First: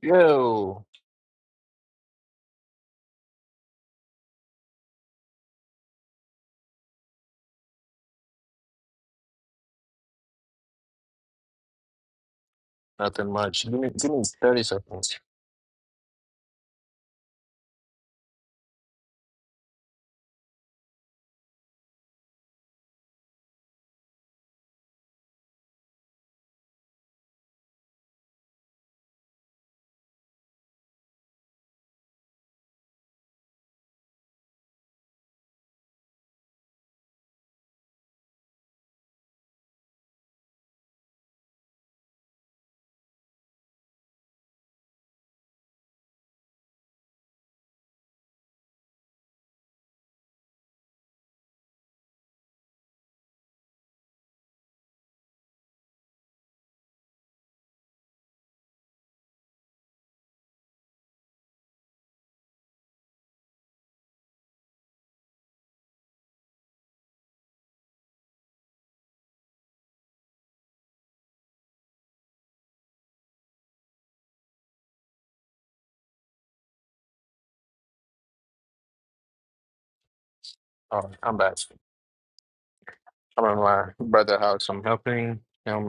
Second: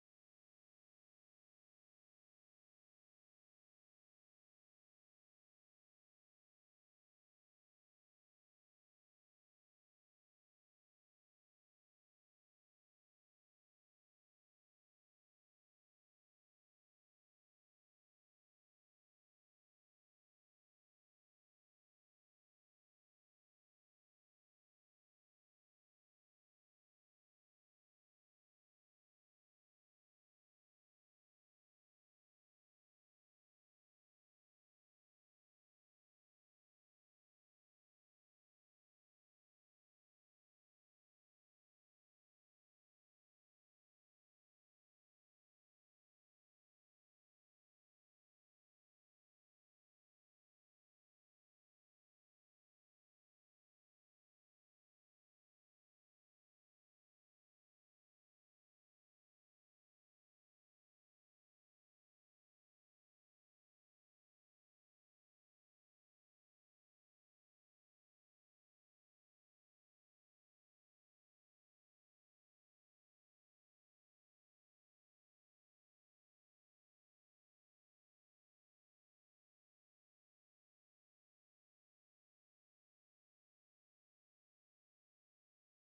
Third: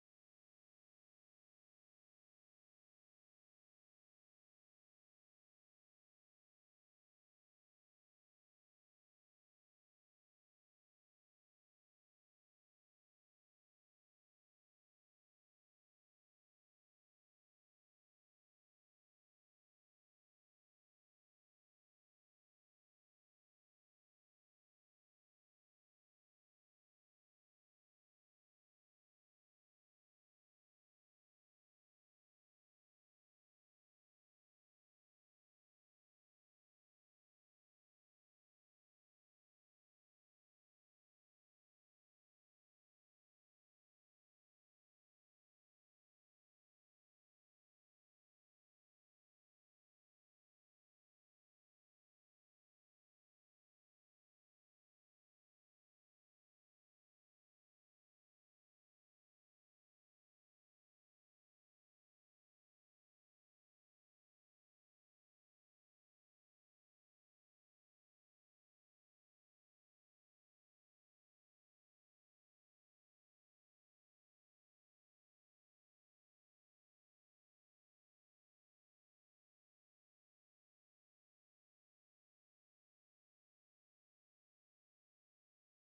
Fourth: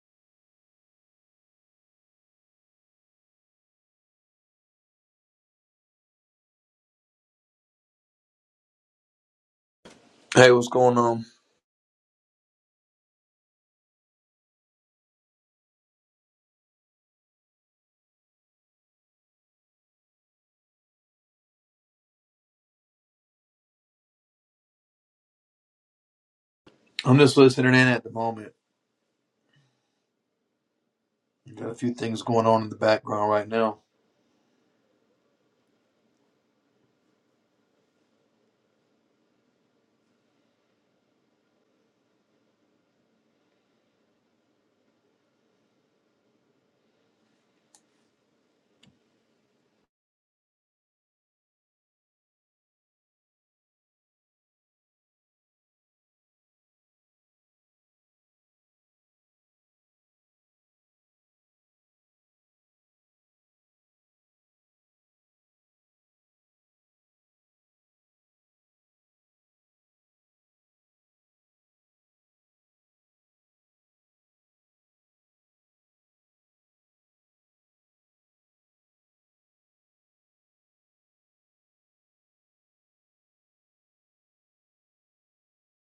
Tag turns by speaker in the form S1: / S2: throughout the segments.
S1: Yo,
S2: Hey, what's going on?
S1: nothing much. Give me, give me 30 seconds.
S2: I'm just listening in at the moment. I've got a few things going on in the background right now.
S1: All right, I'm back. I'm in my brother house. I'm helping him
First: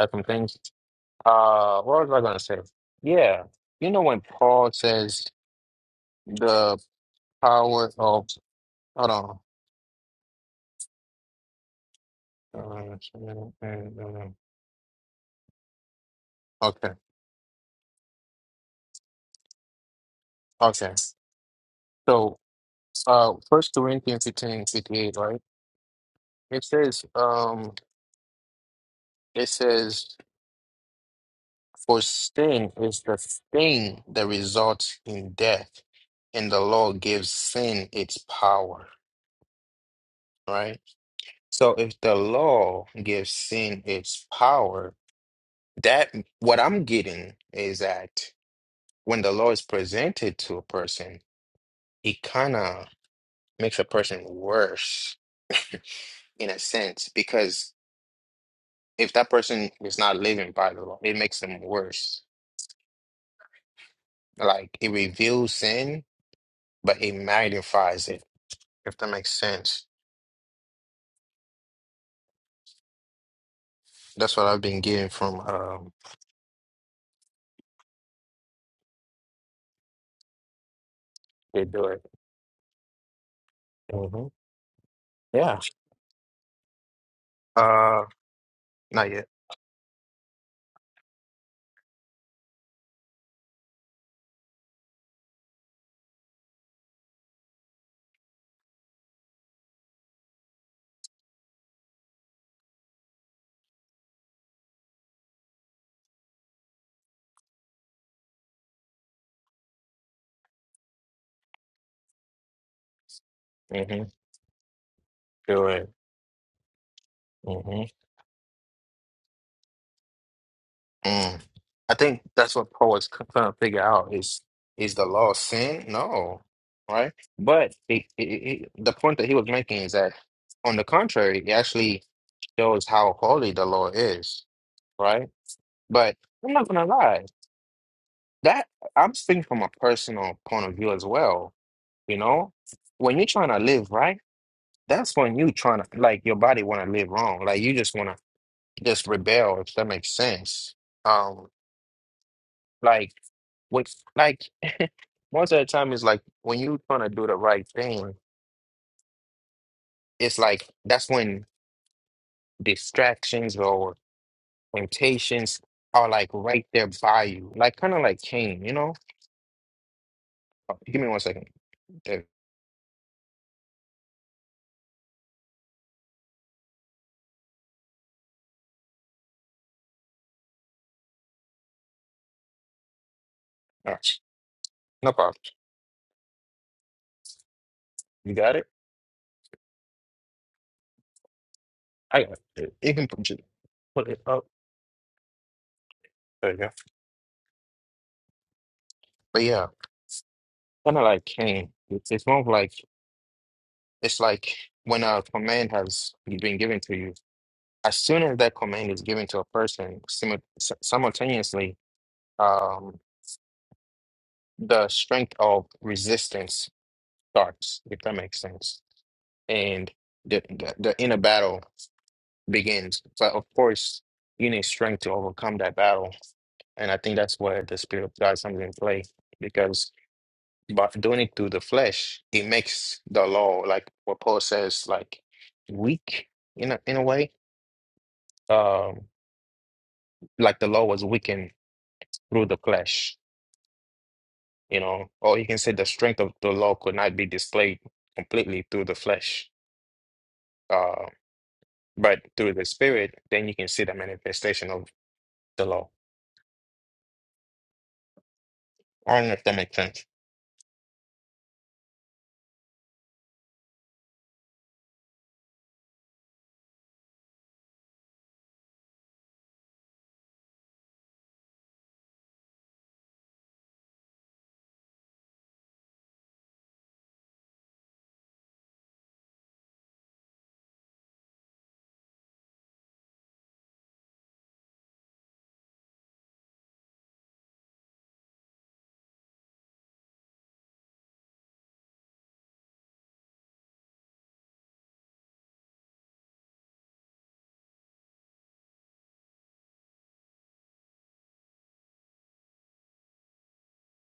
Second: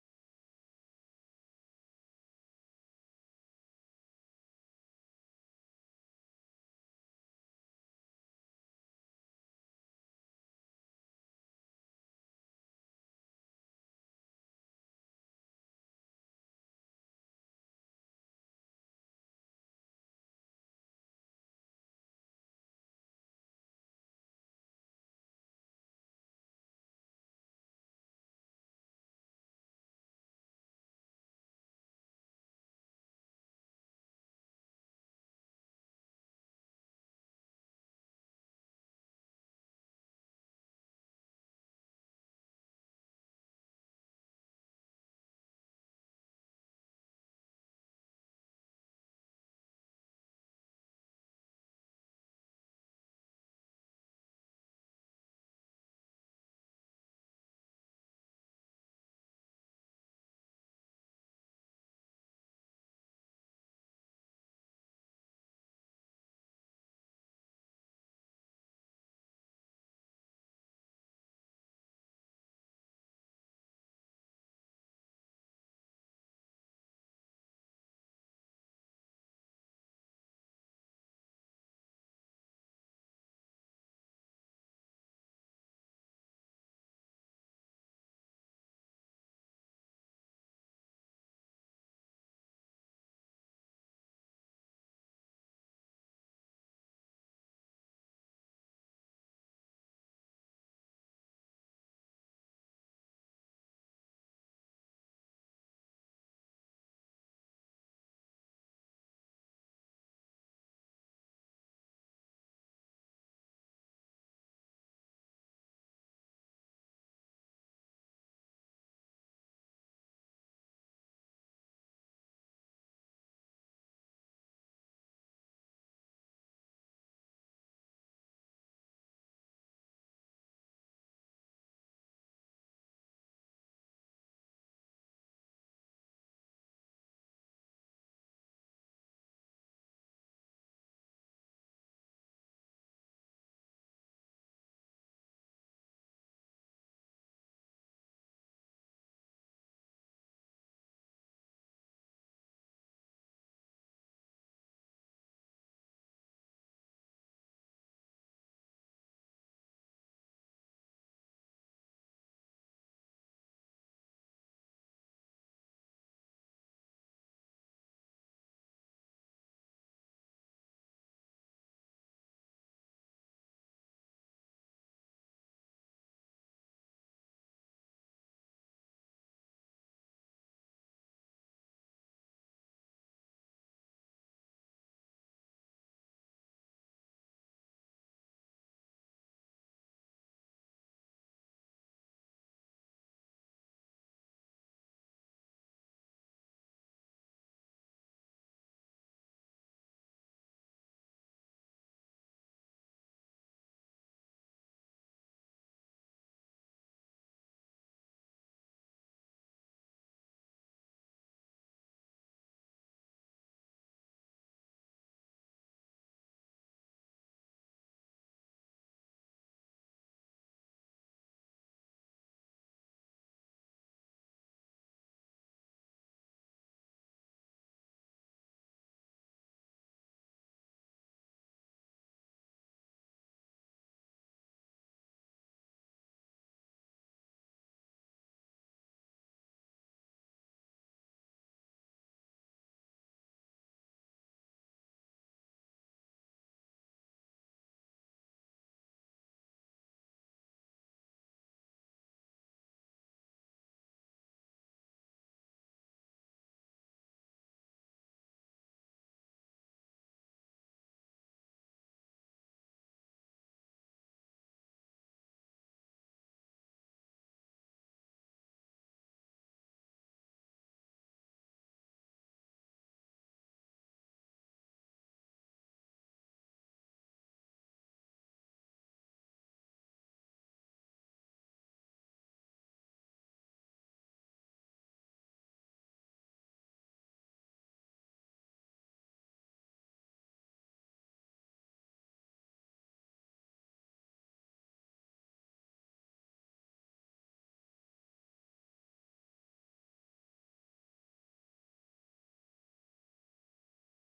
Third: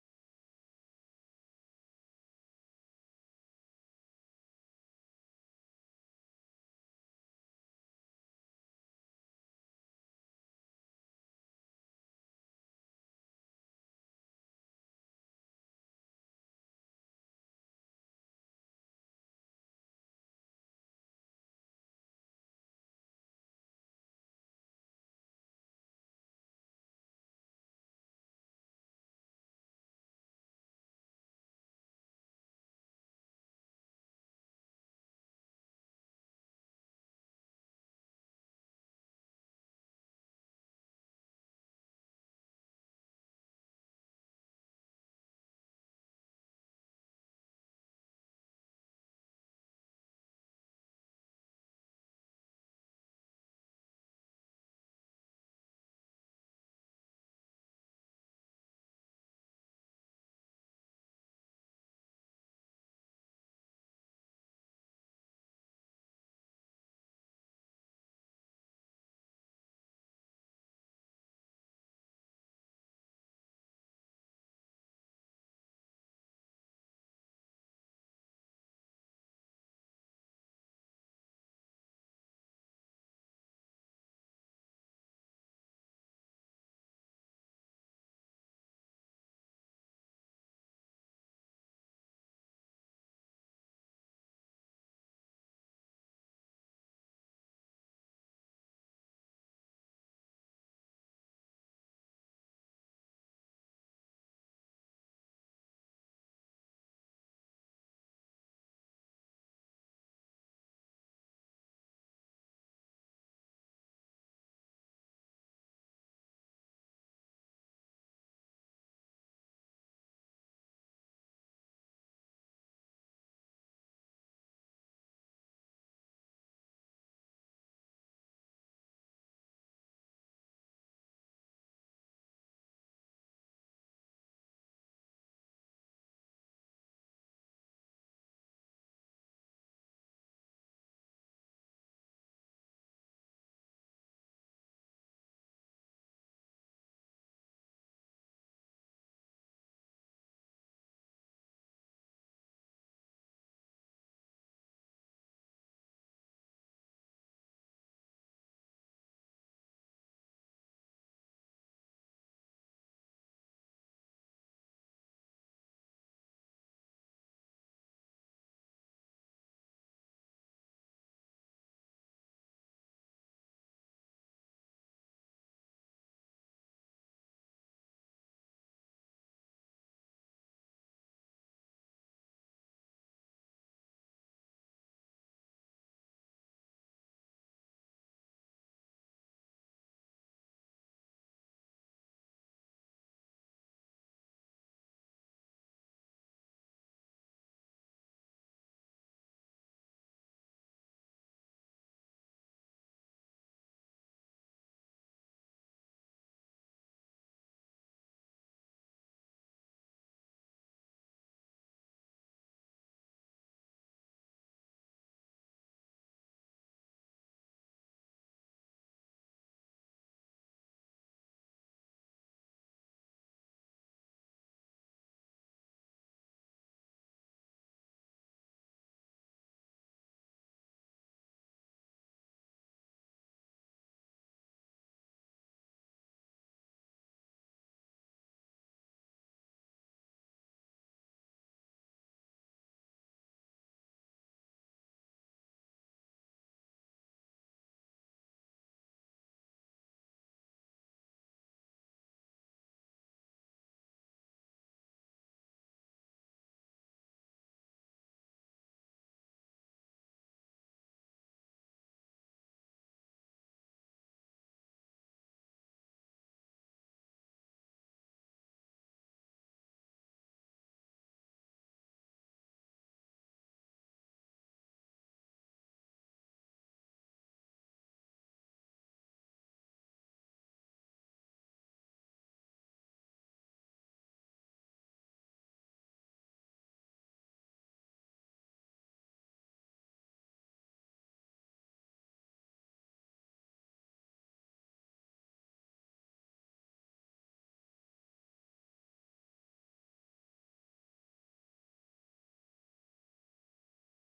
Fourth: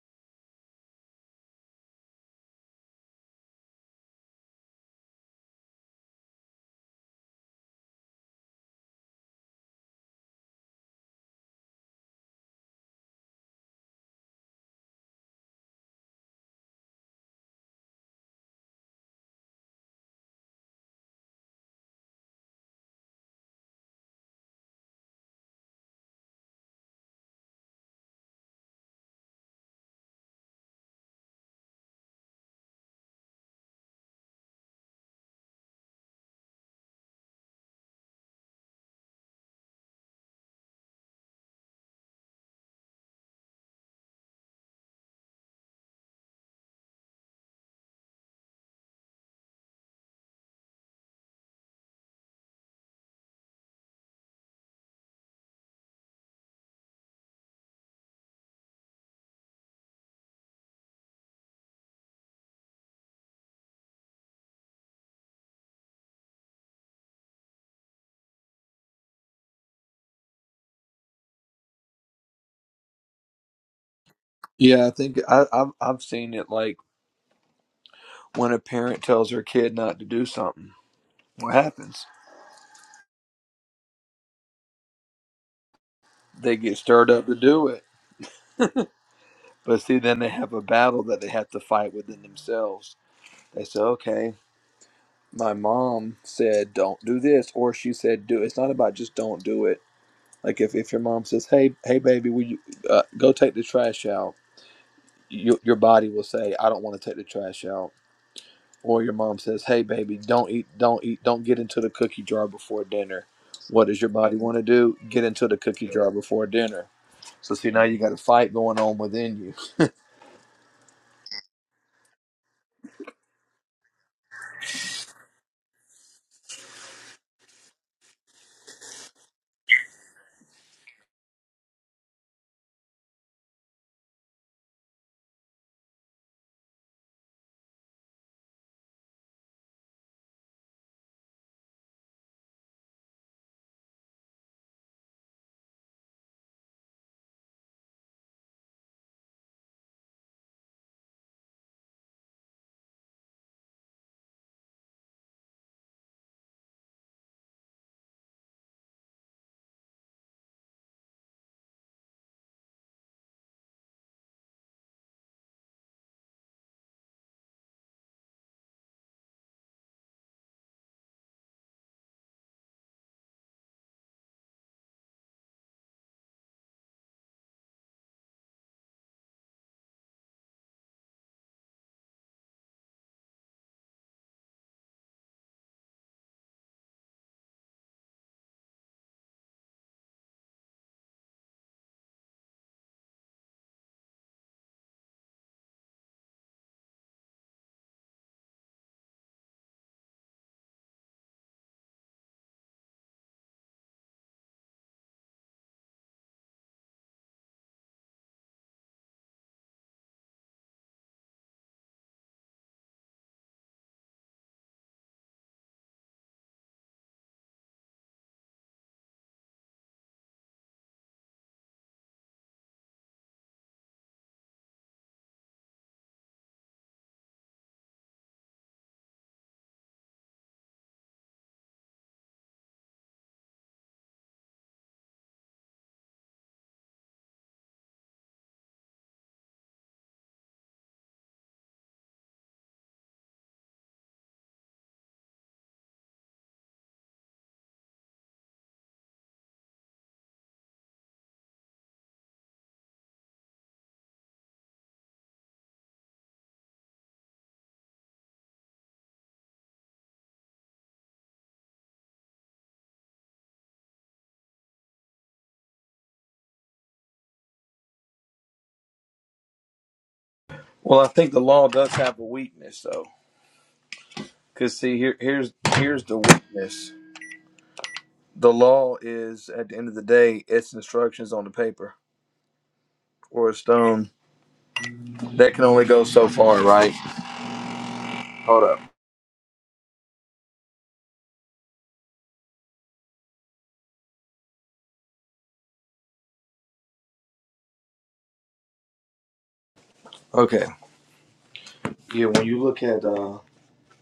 S1: helping things. Uh, what was I gonna say? Yeah, you know when Paul says the power of hold on. Uh, Okay, okay. So, uh, First Corinthians 15 58, right? It says, um, it says. For sin is the thing that results in death, and the law gives sin its power, right? So if the law gives sin its power, that what I'm getting is that when the law is presented to a person, it kind of makes a person worse in a sense, because if that person is not living by the law, it makes them worse. Like it reveals sin, but it magnifies it, if that makes sense. That's what I've been
S2: Yeah, I
S1: getting
S2: think
S1: from
S2: I, I've
S1: um
S2: I've seen it like when a parent tells their kid not to do something, what
S1: they do it.
S2: happens?
S1: hmm Yeah.
S2: They get stirred up to do it,
S1: Uh not yet.
S2: but see, then they have a battle that they have to fight within themselves. They say, "Okay, my mom said don't do this," or she said, "Do." It's not about just don't do it. Like if, if your mom says, "Hey, hey, baby, will you uh, go take the trash out?" Your, your body will say, "I don't want to take the trash out." or your mom says, "Hey, baby, don't eat, don't eat, don't get into the cookie jar before dinner." What does
S1: hmm
S2: your body want to do? Get into the
S1: Do
S2: cookie
S1: it.
S2: jar before dinner. So see, now
S1: hmm
S2: you got a fight going on within you.
S1: Mm. I think that's what Paul was c- trying to figure out is is the law sin? No. Right? But it, it, it, the point that he was making is that on the contrary, it actually shows how holy the law is, right? But I'm not gonna lie, that I'm speaking from a personal point of view as well, you know? When you're trying to live right that's when you trying to like your body want to live wrong like you just want to just rebel if that makes sense um like with like most of the time is like when you trying to do the right thing it's like that's when distractions or temptations are like right there by you like kind of like Cain you know Oh, give me one second there. All right. no problem you got it I got it you can put it put it up there you go but yeah kind of like Cain it's, it's more of like It's like when a command has been given to you, as soon as that command is given to a person, simu- s- simultaneously, um, the strength of resistance starts, if that makes sense. And the, the, the inner battle begins. But of course, you need strength to overcome that battle. And I think that's where the Spirit of God comes in play because by doing it through the flesh, it makes the law, like what Paul says, like weak in a, in a way um, like the law was weakened through the flesh, you know, or you can say the strength of the law could not be displayed completely through the flesh, uh, but through the spirit, then you can see the manifestation of the law. I don't know if that makes sense.
S2: Well, I think the law does have a weakness, though, because see, here, here's here's the weakness. The law is, at the end of the day, it's instructions on the paper or a stone that can only go so far, right? Hold up. Okay. Yeah, when you look at uh,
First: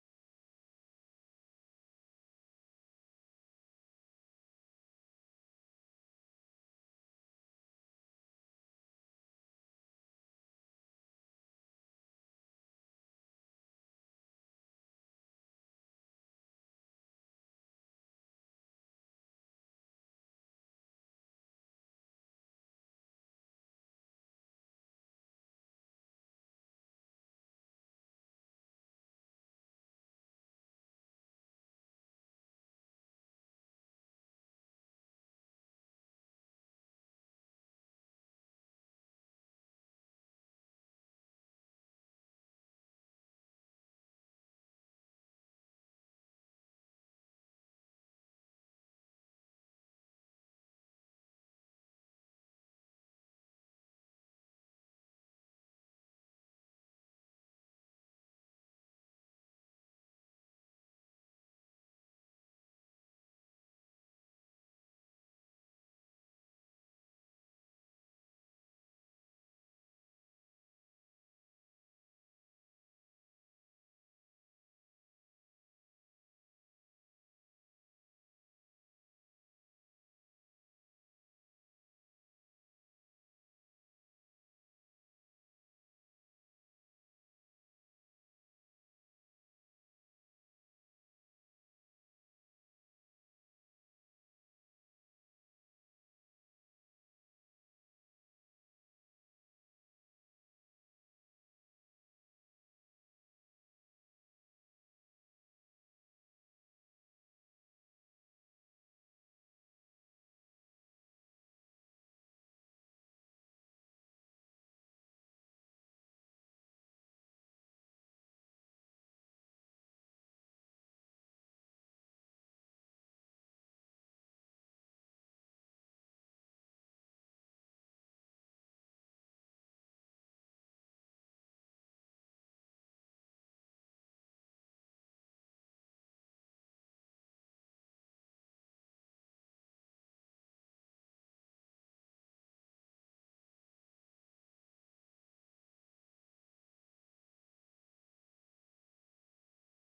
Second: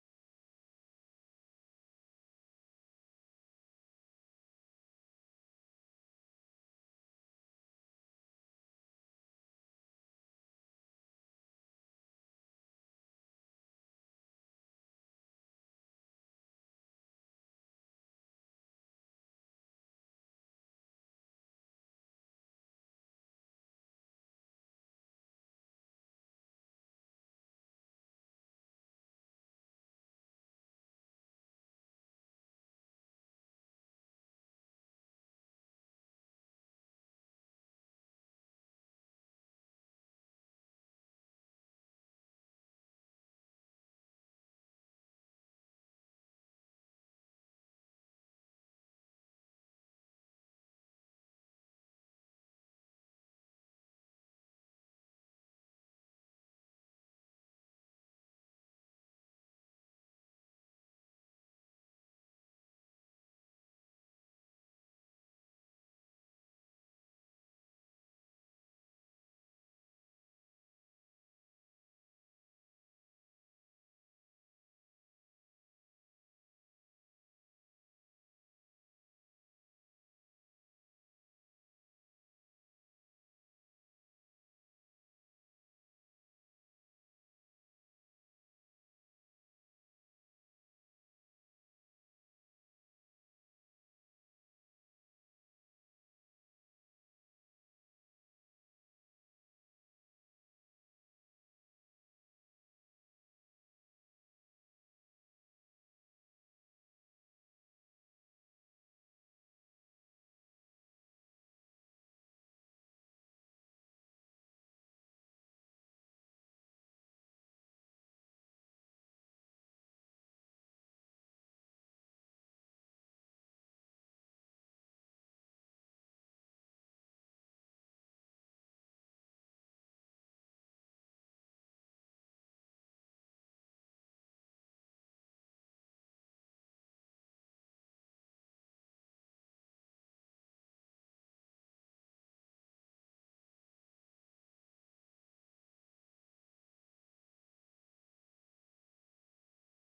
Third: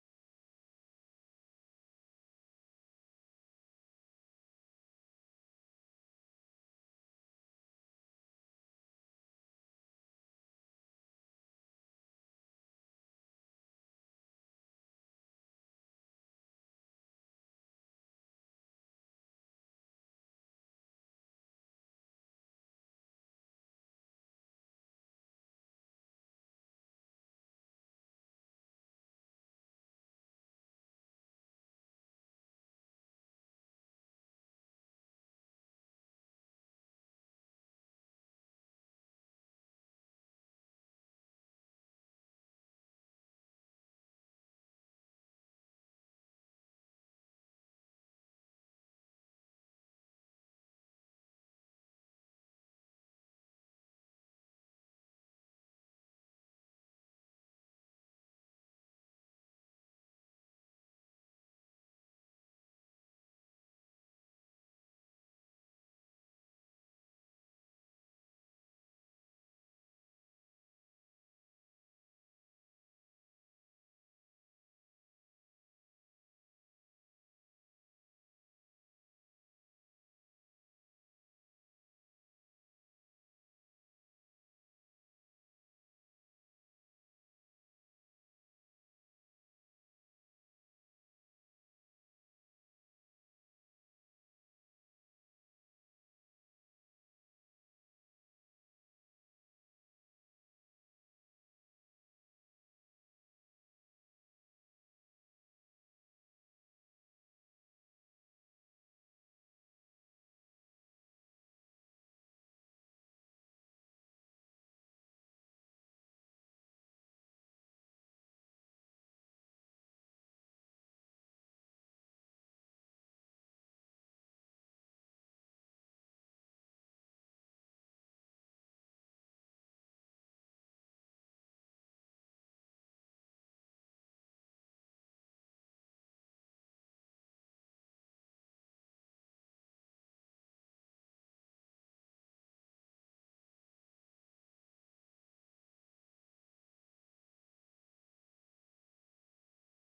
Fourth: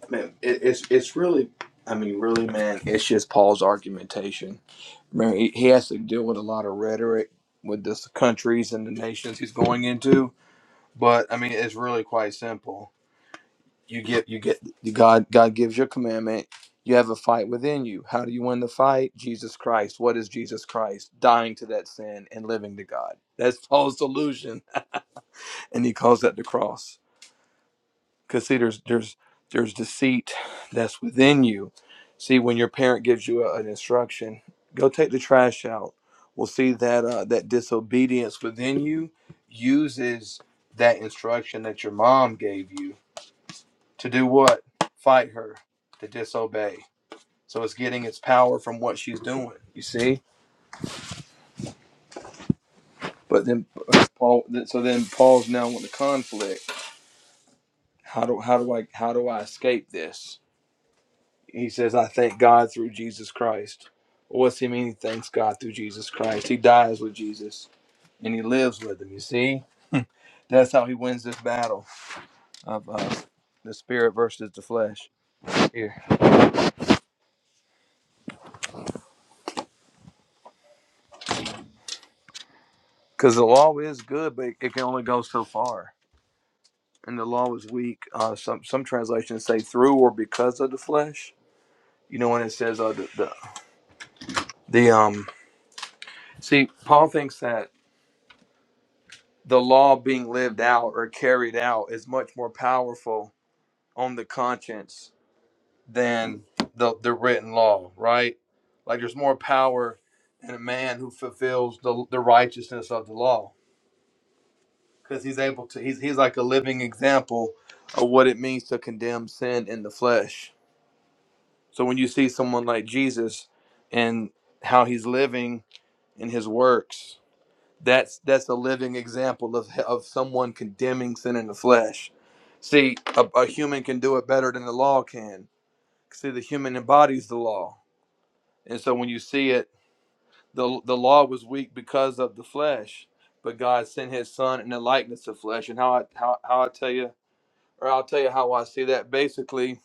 S2: Man, it, it's it's really, I mean, really, man, it's just Paul's argumentation. Man, he, he has to deal with a lot of rhetoric with the countries and the nations he's going into. But I mean, it's really quite simple. You get you get God God gives you a commandment. You have a fight within you. How do you win the fight? Jesus Christ. What is Jesus Christ? Dying to that sin and living to God. That's Paul's solution, and he calls that the cross. because see there's there's there's deceit that's within you see when your parent gives you a, an instruction go take the trash out we'll see that uh, that disobedience within you uses that instruction that your mom gave you to do what fight her to disobey so it's getting its power from what she's doing you see but then uh, paul so then paul's now in the conflict how do how do i how do i escape this He says, I thank God through Jesus Christ. Well, What's he mean? He thanks God through Jesus Christ. He dies with Jesus and he lives with him. You see? That's how he wins this battle of uh, the spirit versus the flesh here. Because the law is good, but it can only go so far. And the law is weak. Uh, some some translations say through or because of the flesh. You know when it says uh, the, the the um. See, Paul thinks that the law being lived out or carried out is much more powerful on the conscience than the, the written law, right? Like there's more power in a man who fulfills the, the righteousness of the law because he's able to, he's, he's like a living example of what it means to condemn sin in the flesh. So when you see someone like Jesus and how he's living in his works, that's that's a living example of, of someone condemning sin in the flesh. See, a, a human can do it better than the law can. See, the human embodies the law And so when you see it, the the law was weak because of the flesh, but God sent His Son in the likeness of flesh. And how I how, how I tell you, or I'll tell you how I see that. Basically,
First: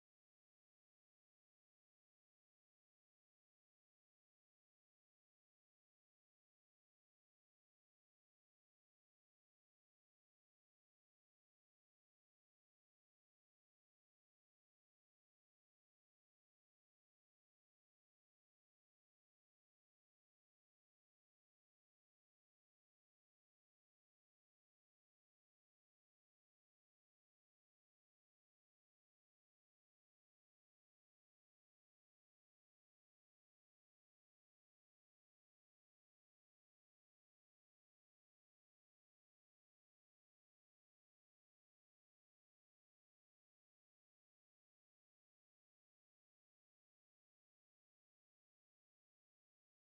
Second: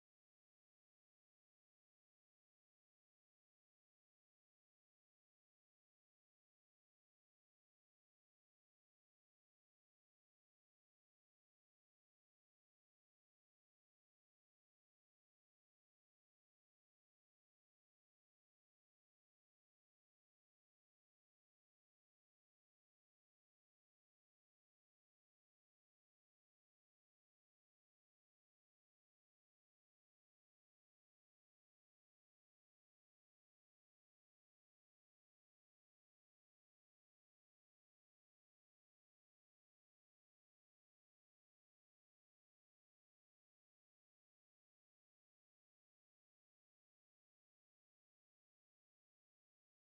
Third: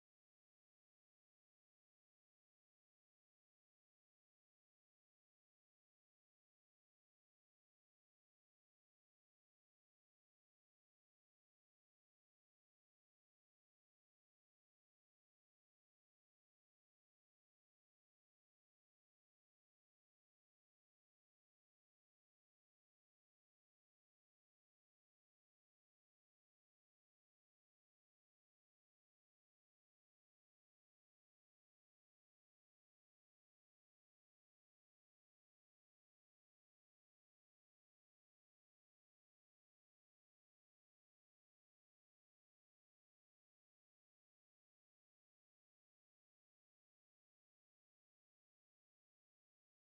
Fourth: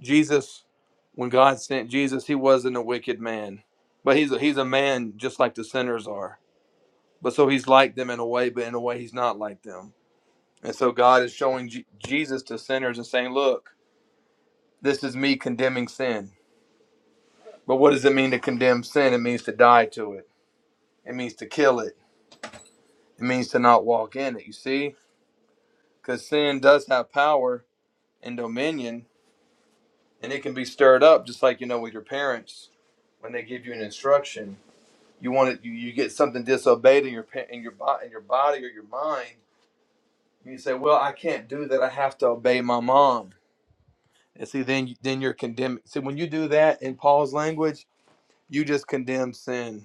S2: Jesus, when God sent Jesus, He wasn't a wicked man, but He's a, He's a man just like the sinners are. But so He's like them in a way, but in a way He's not like them. And so God is showing Je- Jesus to sinners and saying, "Look, this is me condemning sin." But what does it mean to condemn sin? It means to die to it. It means to kill it It means to not walk in it, you see? Because sin does have power and dominion, and it can be stirred up just like, you know, with your parents when they give you an instruction. You want it, you, you get something disobeyed in your pa- in your body in your body or your mind. And you say, "Well, I can't do that. I have to obey my mom." And see, then you- then you're condemning. See, when you do that in Paul's language, you just condemn sin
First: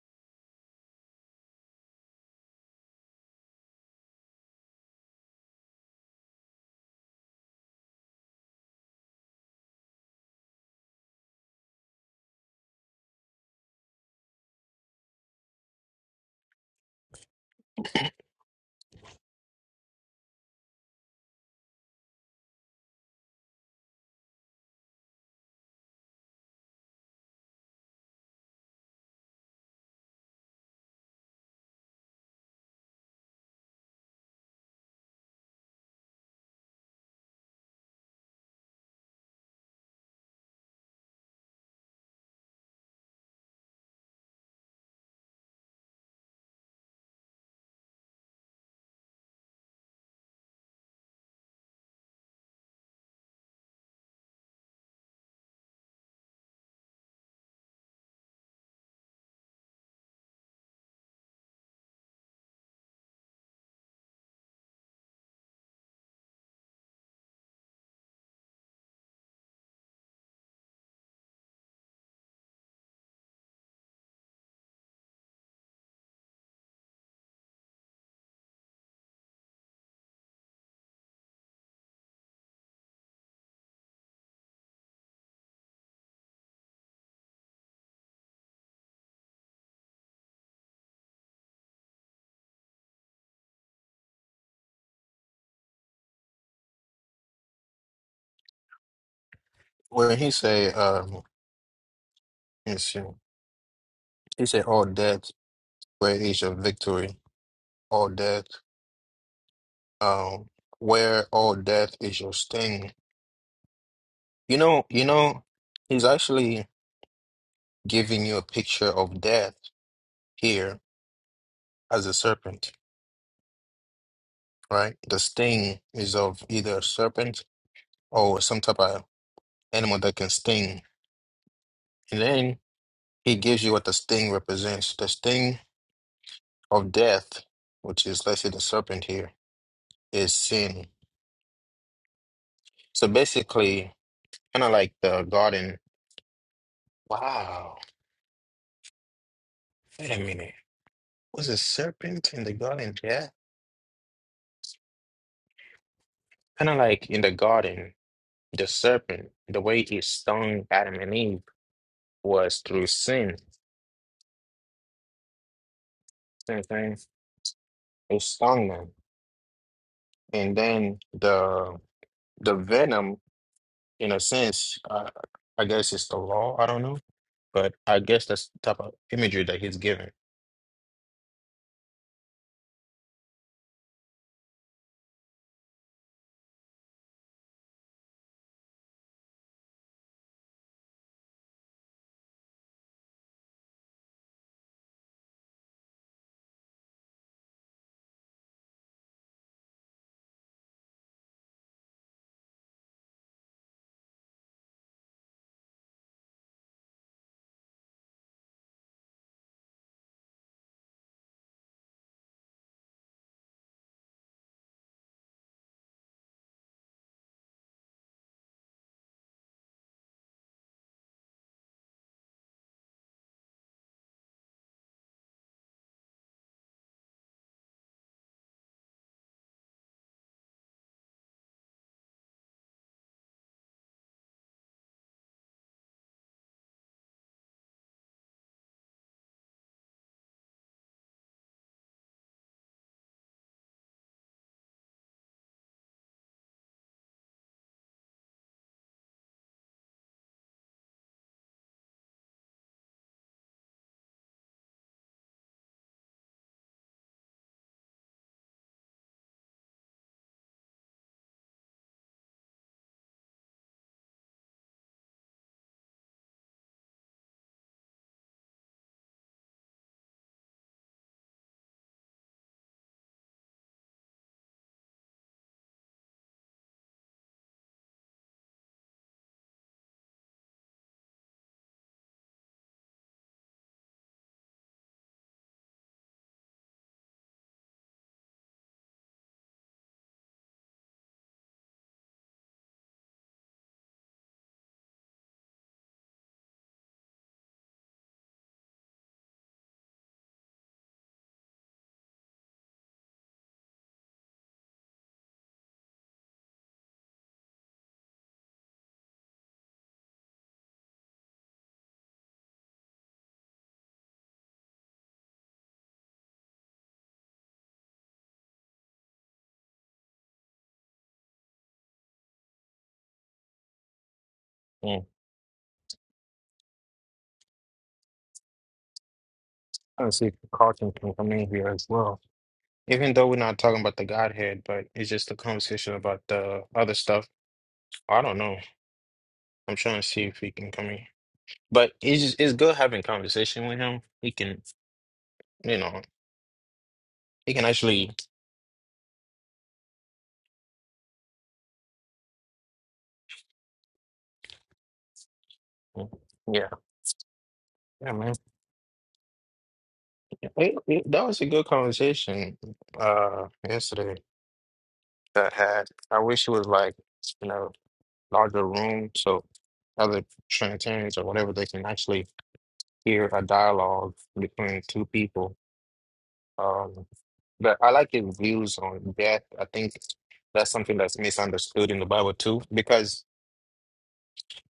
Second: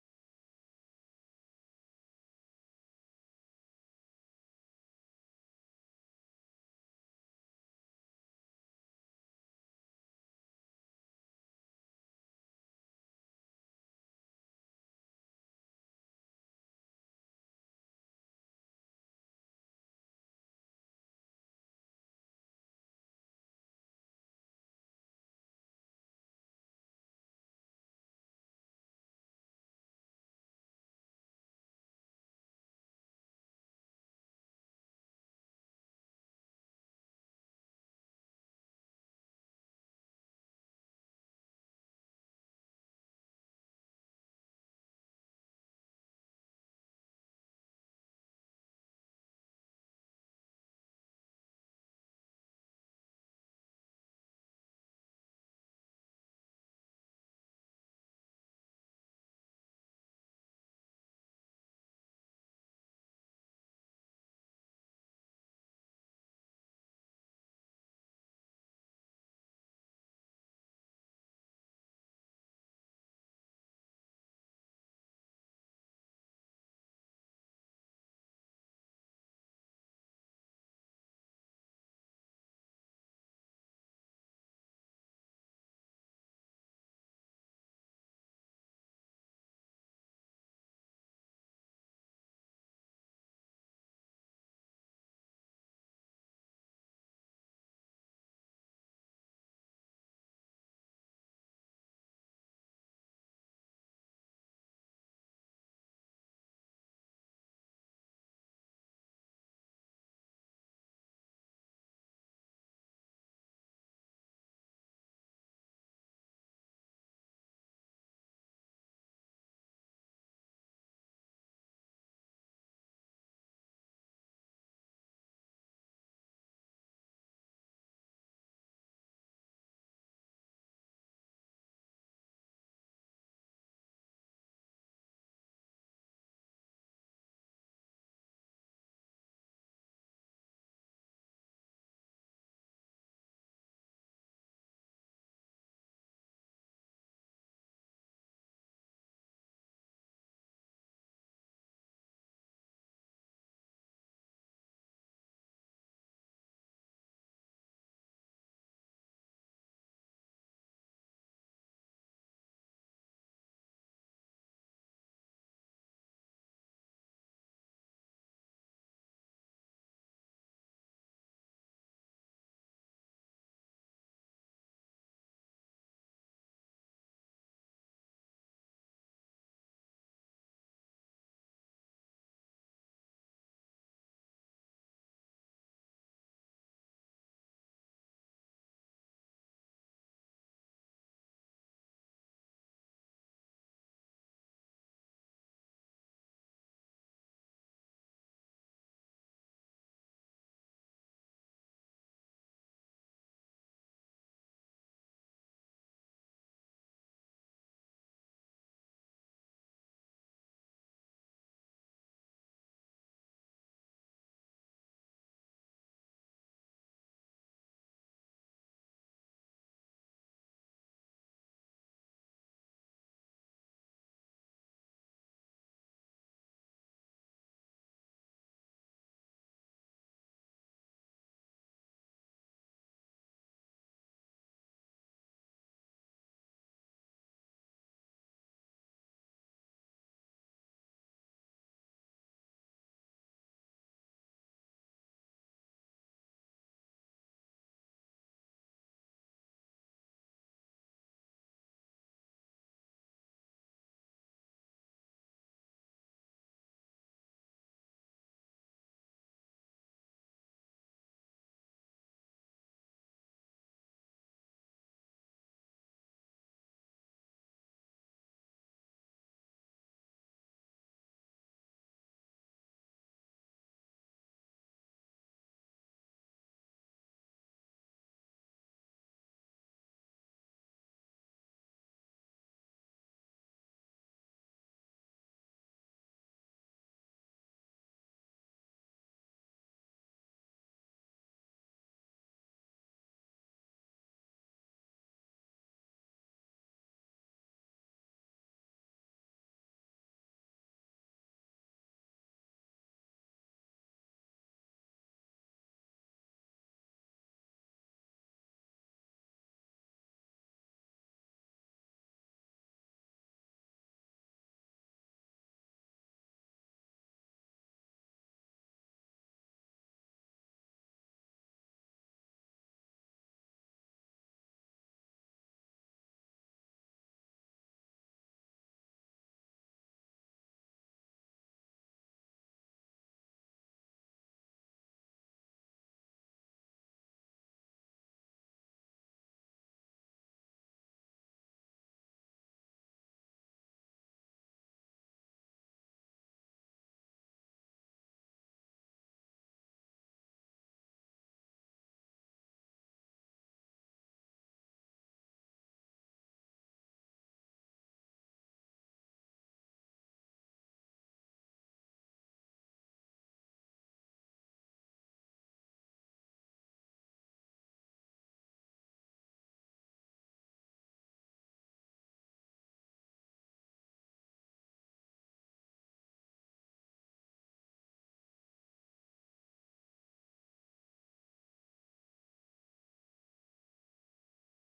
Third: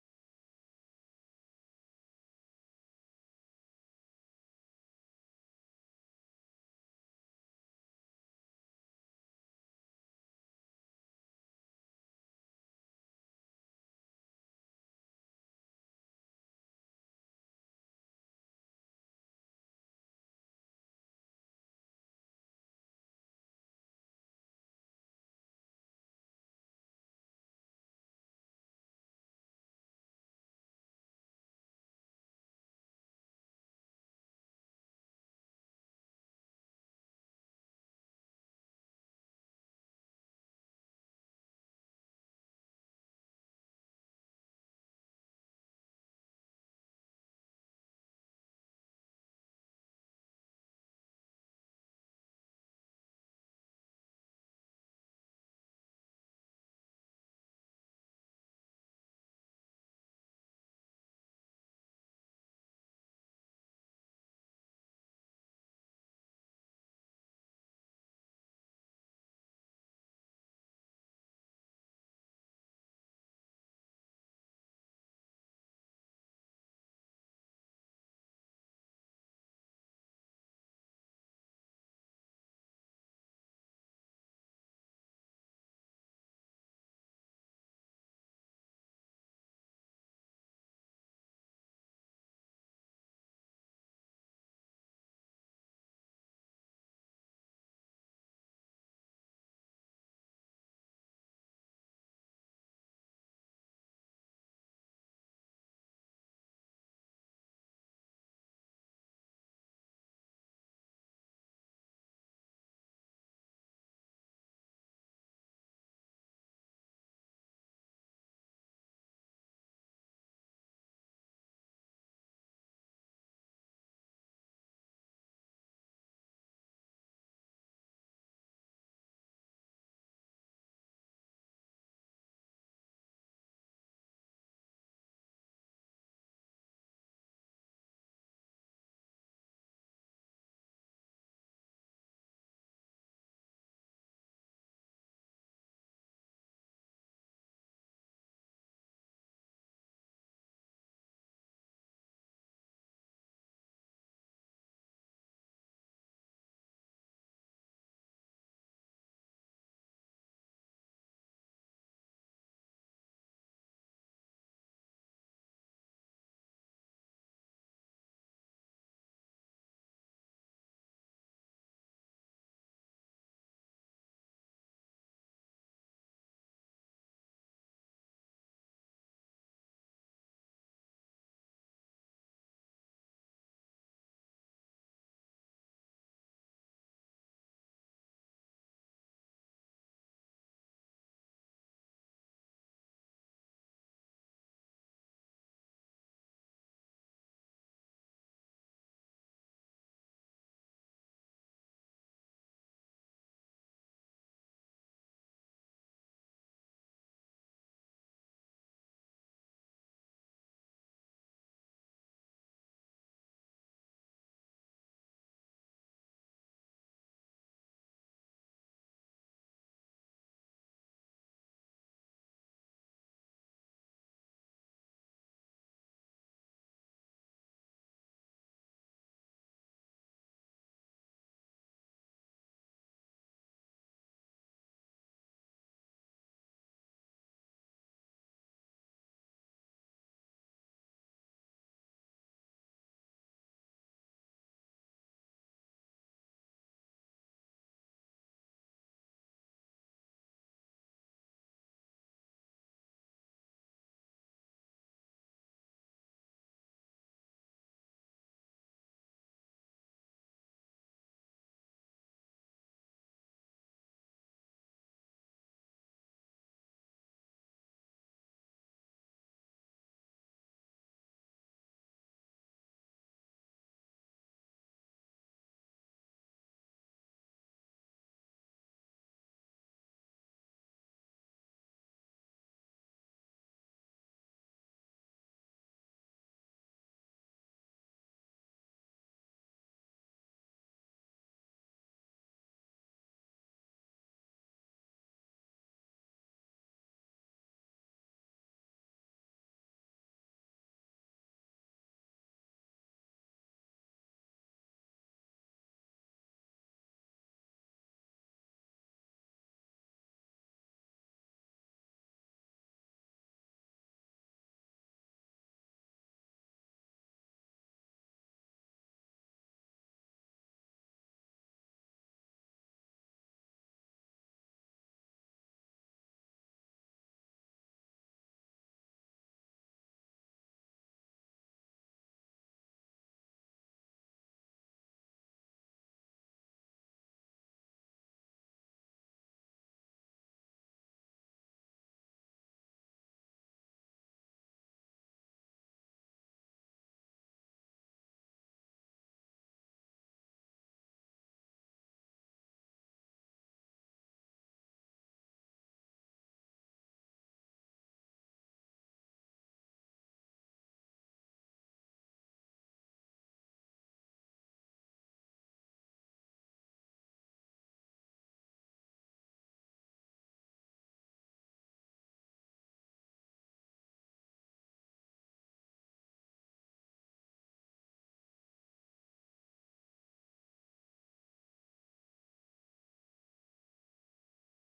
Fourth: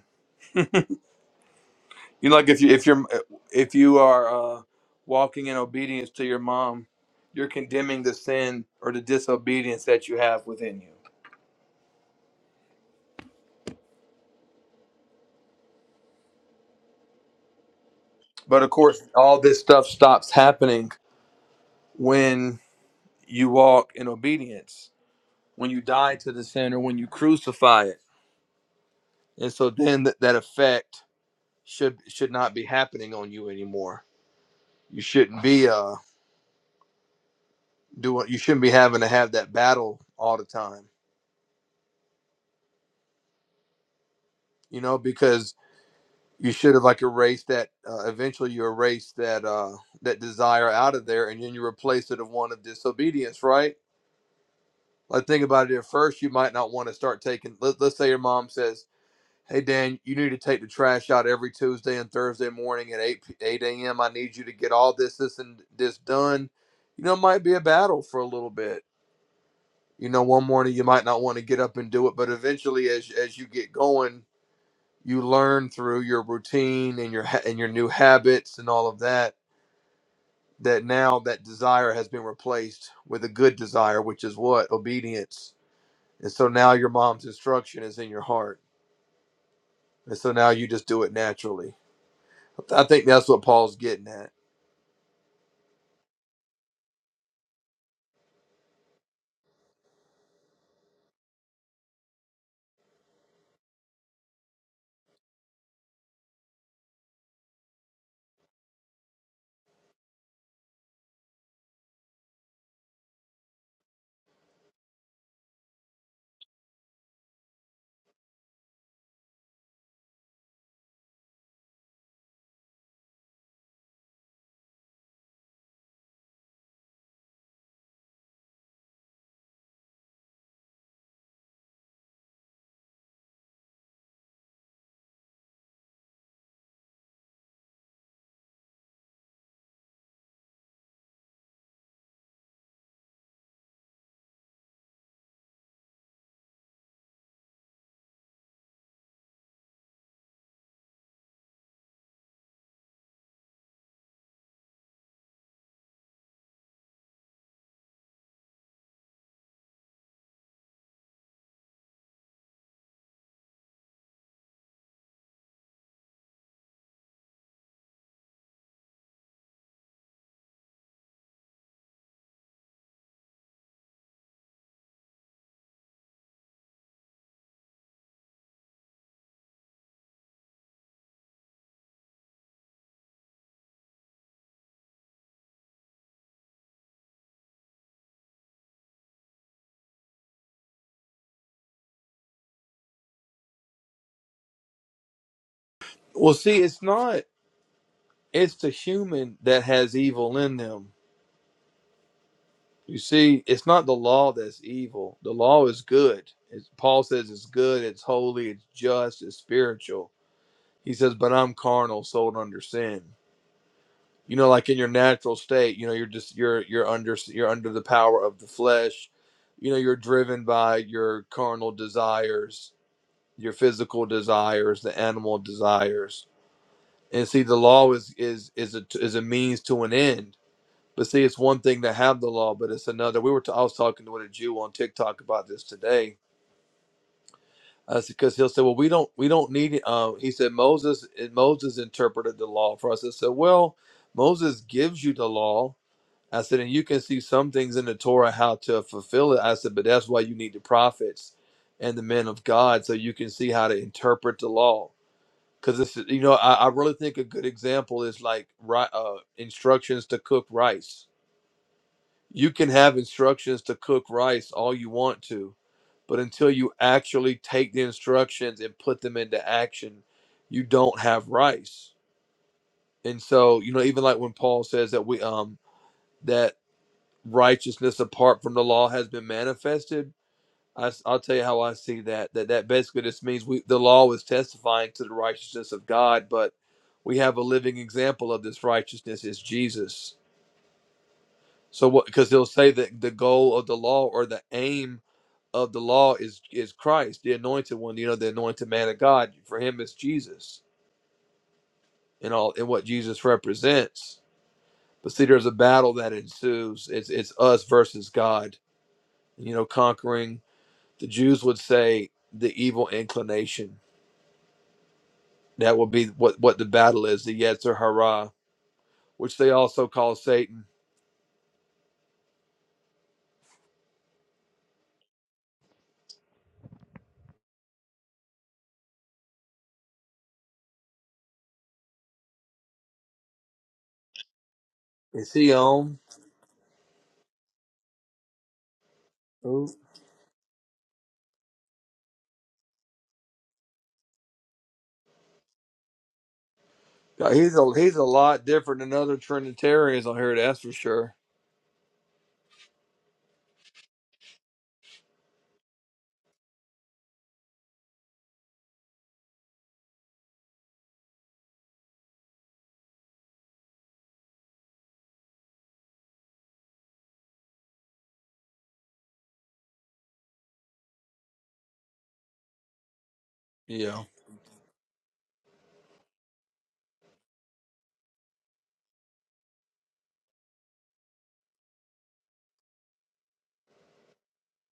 S2: You know, like if you if you're if you are uh, walking in obedience to your mom, you're condemning the sin or the disobedience that you have within you. But of course, all this stuff stops happening when you walk in obedience, when you die to the sin or when you crucify it. And so then that that effect should should not be happening on you anymore. You shouldn't be uh doing you shouldn't be having to have that battle all the time, you know, because you should have like erased that uh, eventually you erase that uh that desire out of there and then you replace it with one of disobedience right like think about it at first you might not want to start taking let, let's say your mom says hey dan you need to take the trash out every tuesday and thursday morning at 8 p- 8 a.m i need you to get all this this and this done you know it might be a battle for a little bit you know one morning you might not want to get up and do it but eventually as as you get going you learn through your routine and your ha- and your new habits and all of that that now that desire has been replaced with a good desire which is what obedience and so now your mom's instruction is in your heart and so now you just do it naturally i think that's what paul's getting at
S1: When he say, um, let me see. he said, all death, where is your victory? All death, um, where all death is your sting? You know, you know, he's actually giving you a picture of death here as a serpent right? The sting is of either a serpent or some type of animal that can sting. And then he gives you what the sting represents. The sting of death, which is, let's say, the serpent here, is sin. So basically, kind of like the garden. Wow. Wait a minute. Was a serpent in the garden? Yeah. Kind of like in the garden, the serpent, the way it stung Adam and Eve was through sin. Same thing. It stung them. And then the the venom, in a sense, uh, I guess it's the law. I don't know, but I guess that's the type of imagery that he's given.
S2: well see it's not it's the human that has evil in them you see it's not the law that's evil the law is good it's, paul says it's good it's holy it's just it's spiritual He says, "But I'm carnal, sold under sin." You know, like in your natural state, you know, you're just you're you're under you're under the power of the flesh. You know, you're driven by your carnal desires, your physical desires, the animal desires. And see, the law is is is a is a means to an end. But see, it's one thing to have the law, but it's another. We were t- I was talking to a Jew on TikTok about this today That's because he'll say, "Well, we don't, we don't need." it." Uh, he said, "Moses, Moses interpreted the law for us." I said, "Well, Moses gives you the law." I said, "And you can see some things in the Torah how to fulfill it." I said, "But that's why you need the prophets and the men of God, so you can see how to interpret the law." Because it's, you know, I, I really think a good example is like ri- uh, instructions to cook rice. You can have instructions to cook rice all you want to, but until you actually take the instructions and put them into action, you don't have rice. And so, you know, even like when Paul says that we um that righteousness apart from the law has been manifested, I, will tell you how I see that. That that basically just means we the law is testifying to the righteousness of God, but we have a living example of this righteousness is Jesus. So what? Because he'll say that the goal of the law or the aim of the law is is Christ, the anointed one, you know, the anointed man of God. For him is Jesus and all and what Jesus represents. But see, there's a battle that ensues. It's it's us versus God. You know, conquering the Jews would say the evil inclination. That will be what what the battle is, the Yetzer Hara, which they also call Satan.
S1: Mm. I see if Carlton can come in here as well. Even though we're not talking about the Godhead, but it's just
S2: Is
S1: a
S2: he
S1: conversation
S2: on?
S1: about the other stuff. I don't know.
S2: Ooh.
S1: I'm trying to see if he can come in. But it's just, it's good having conversation with him. He can, you know,
S2: God,
S1: he
S2: He's
S1: can
S2: a he's a
S1: actually,
S2: lot different than other Trinitarians on here, that's for sure.
S1: yeah, yeah, man. It- it- that was a good conversation uh yesterday. that had. I wish it was like you know larger room so other Trinitarians or whatever they can actually hear a
S2: Yeah.
S1: dialogue between two people. Um, but I like his views on death. I think that's something that's misunderstood in the Bible too, because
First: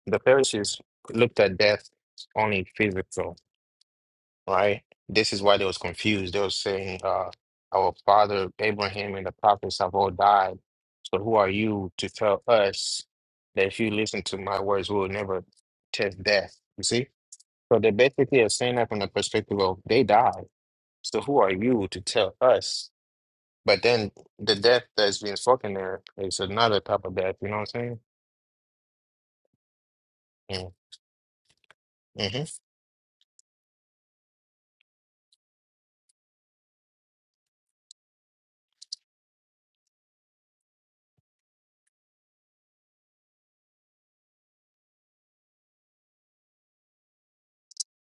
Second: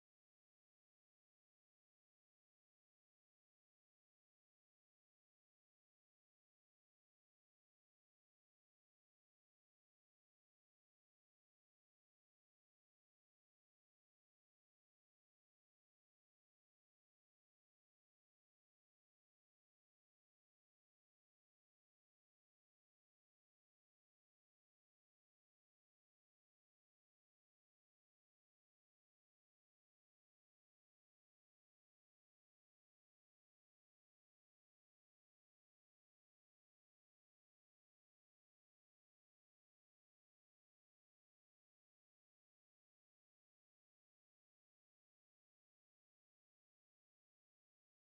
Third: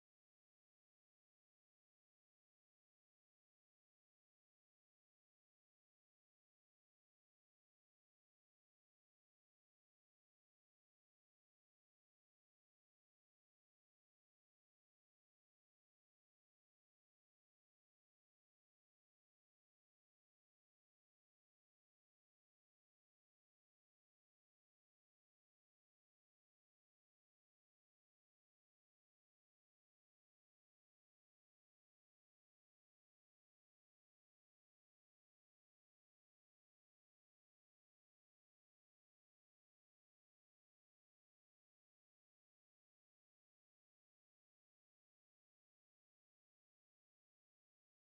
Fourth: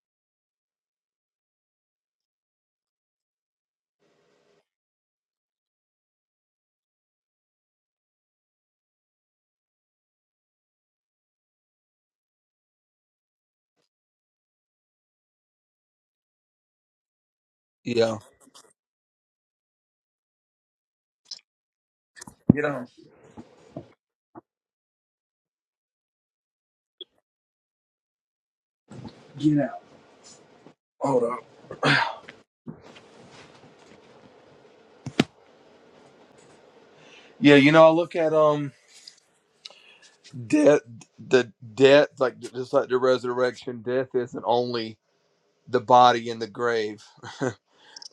S1: the Pharisees looked at death only physical. right? This is why they was confused. They was saying, uh, our father Abraham and the prophets have all died. So who are you to tell us that if you listen to my words, we will never test death? You see? So they
S2: Yeah.
S1: basically are saying that from the perspective of they died. So who are you to tell
S2: Get on.
S1: us? But then the death that's being spoken there is another type of death. You know what I'm saying?
S2: Get out.
S1: Mm-hmm.
S2: hold on.
S1: Mm-hmm.
S2: Yeah, you know, I look at um death, the death, like just like the resurrection, death isn't only the body in the grave,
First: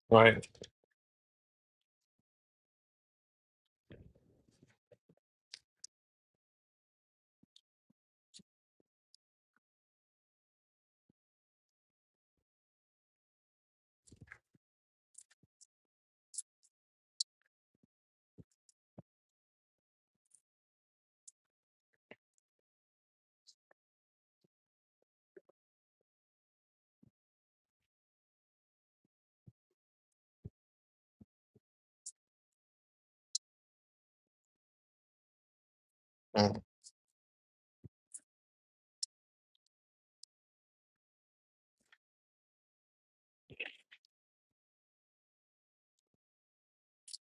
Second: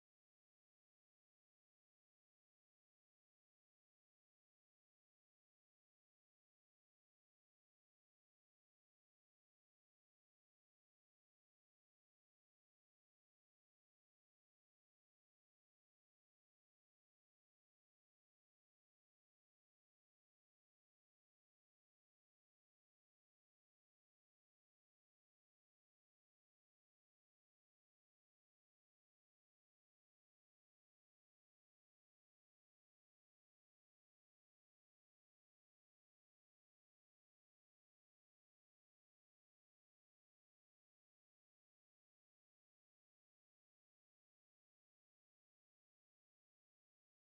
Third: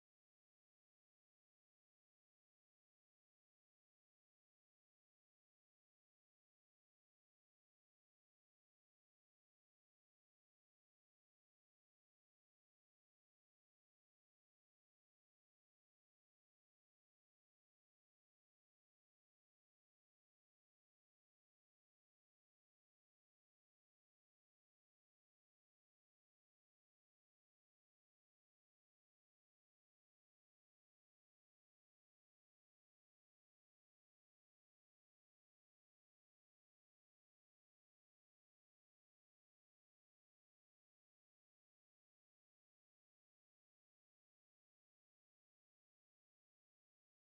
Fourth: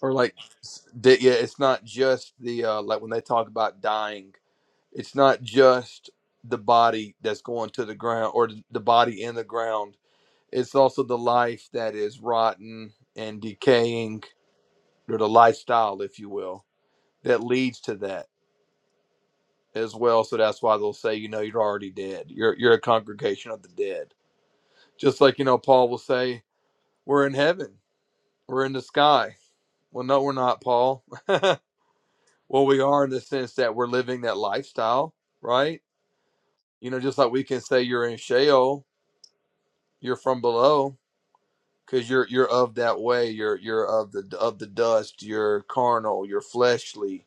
S2: or like,
S1: Right.
S2: de- yeah, it's not just the uh, like when they talk about dying, it's not just the body that's going to the ground or th- the body in the ground. It's also the life that is rotten and decaying, or the lifestyle, if you will, that leads to that as well. So that's why they'll say, you know, you're already dead. You're you're a congregation of the dead Just like, you know, Paul will say, we're in heaven, we're in the sky. Well, no, we're not, Paul. Well, we are in the sense that we're living that lifestyle, right?
S1: Mm-hmm.
S2: You know, just like we can say you're in Sheol, you're from below because you're you're of that way. You're you're of the of the dust. You're carnal. You're fleshly.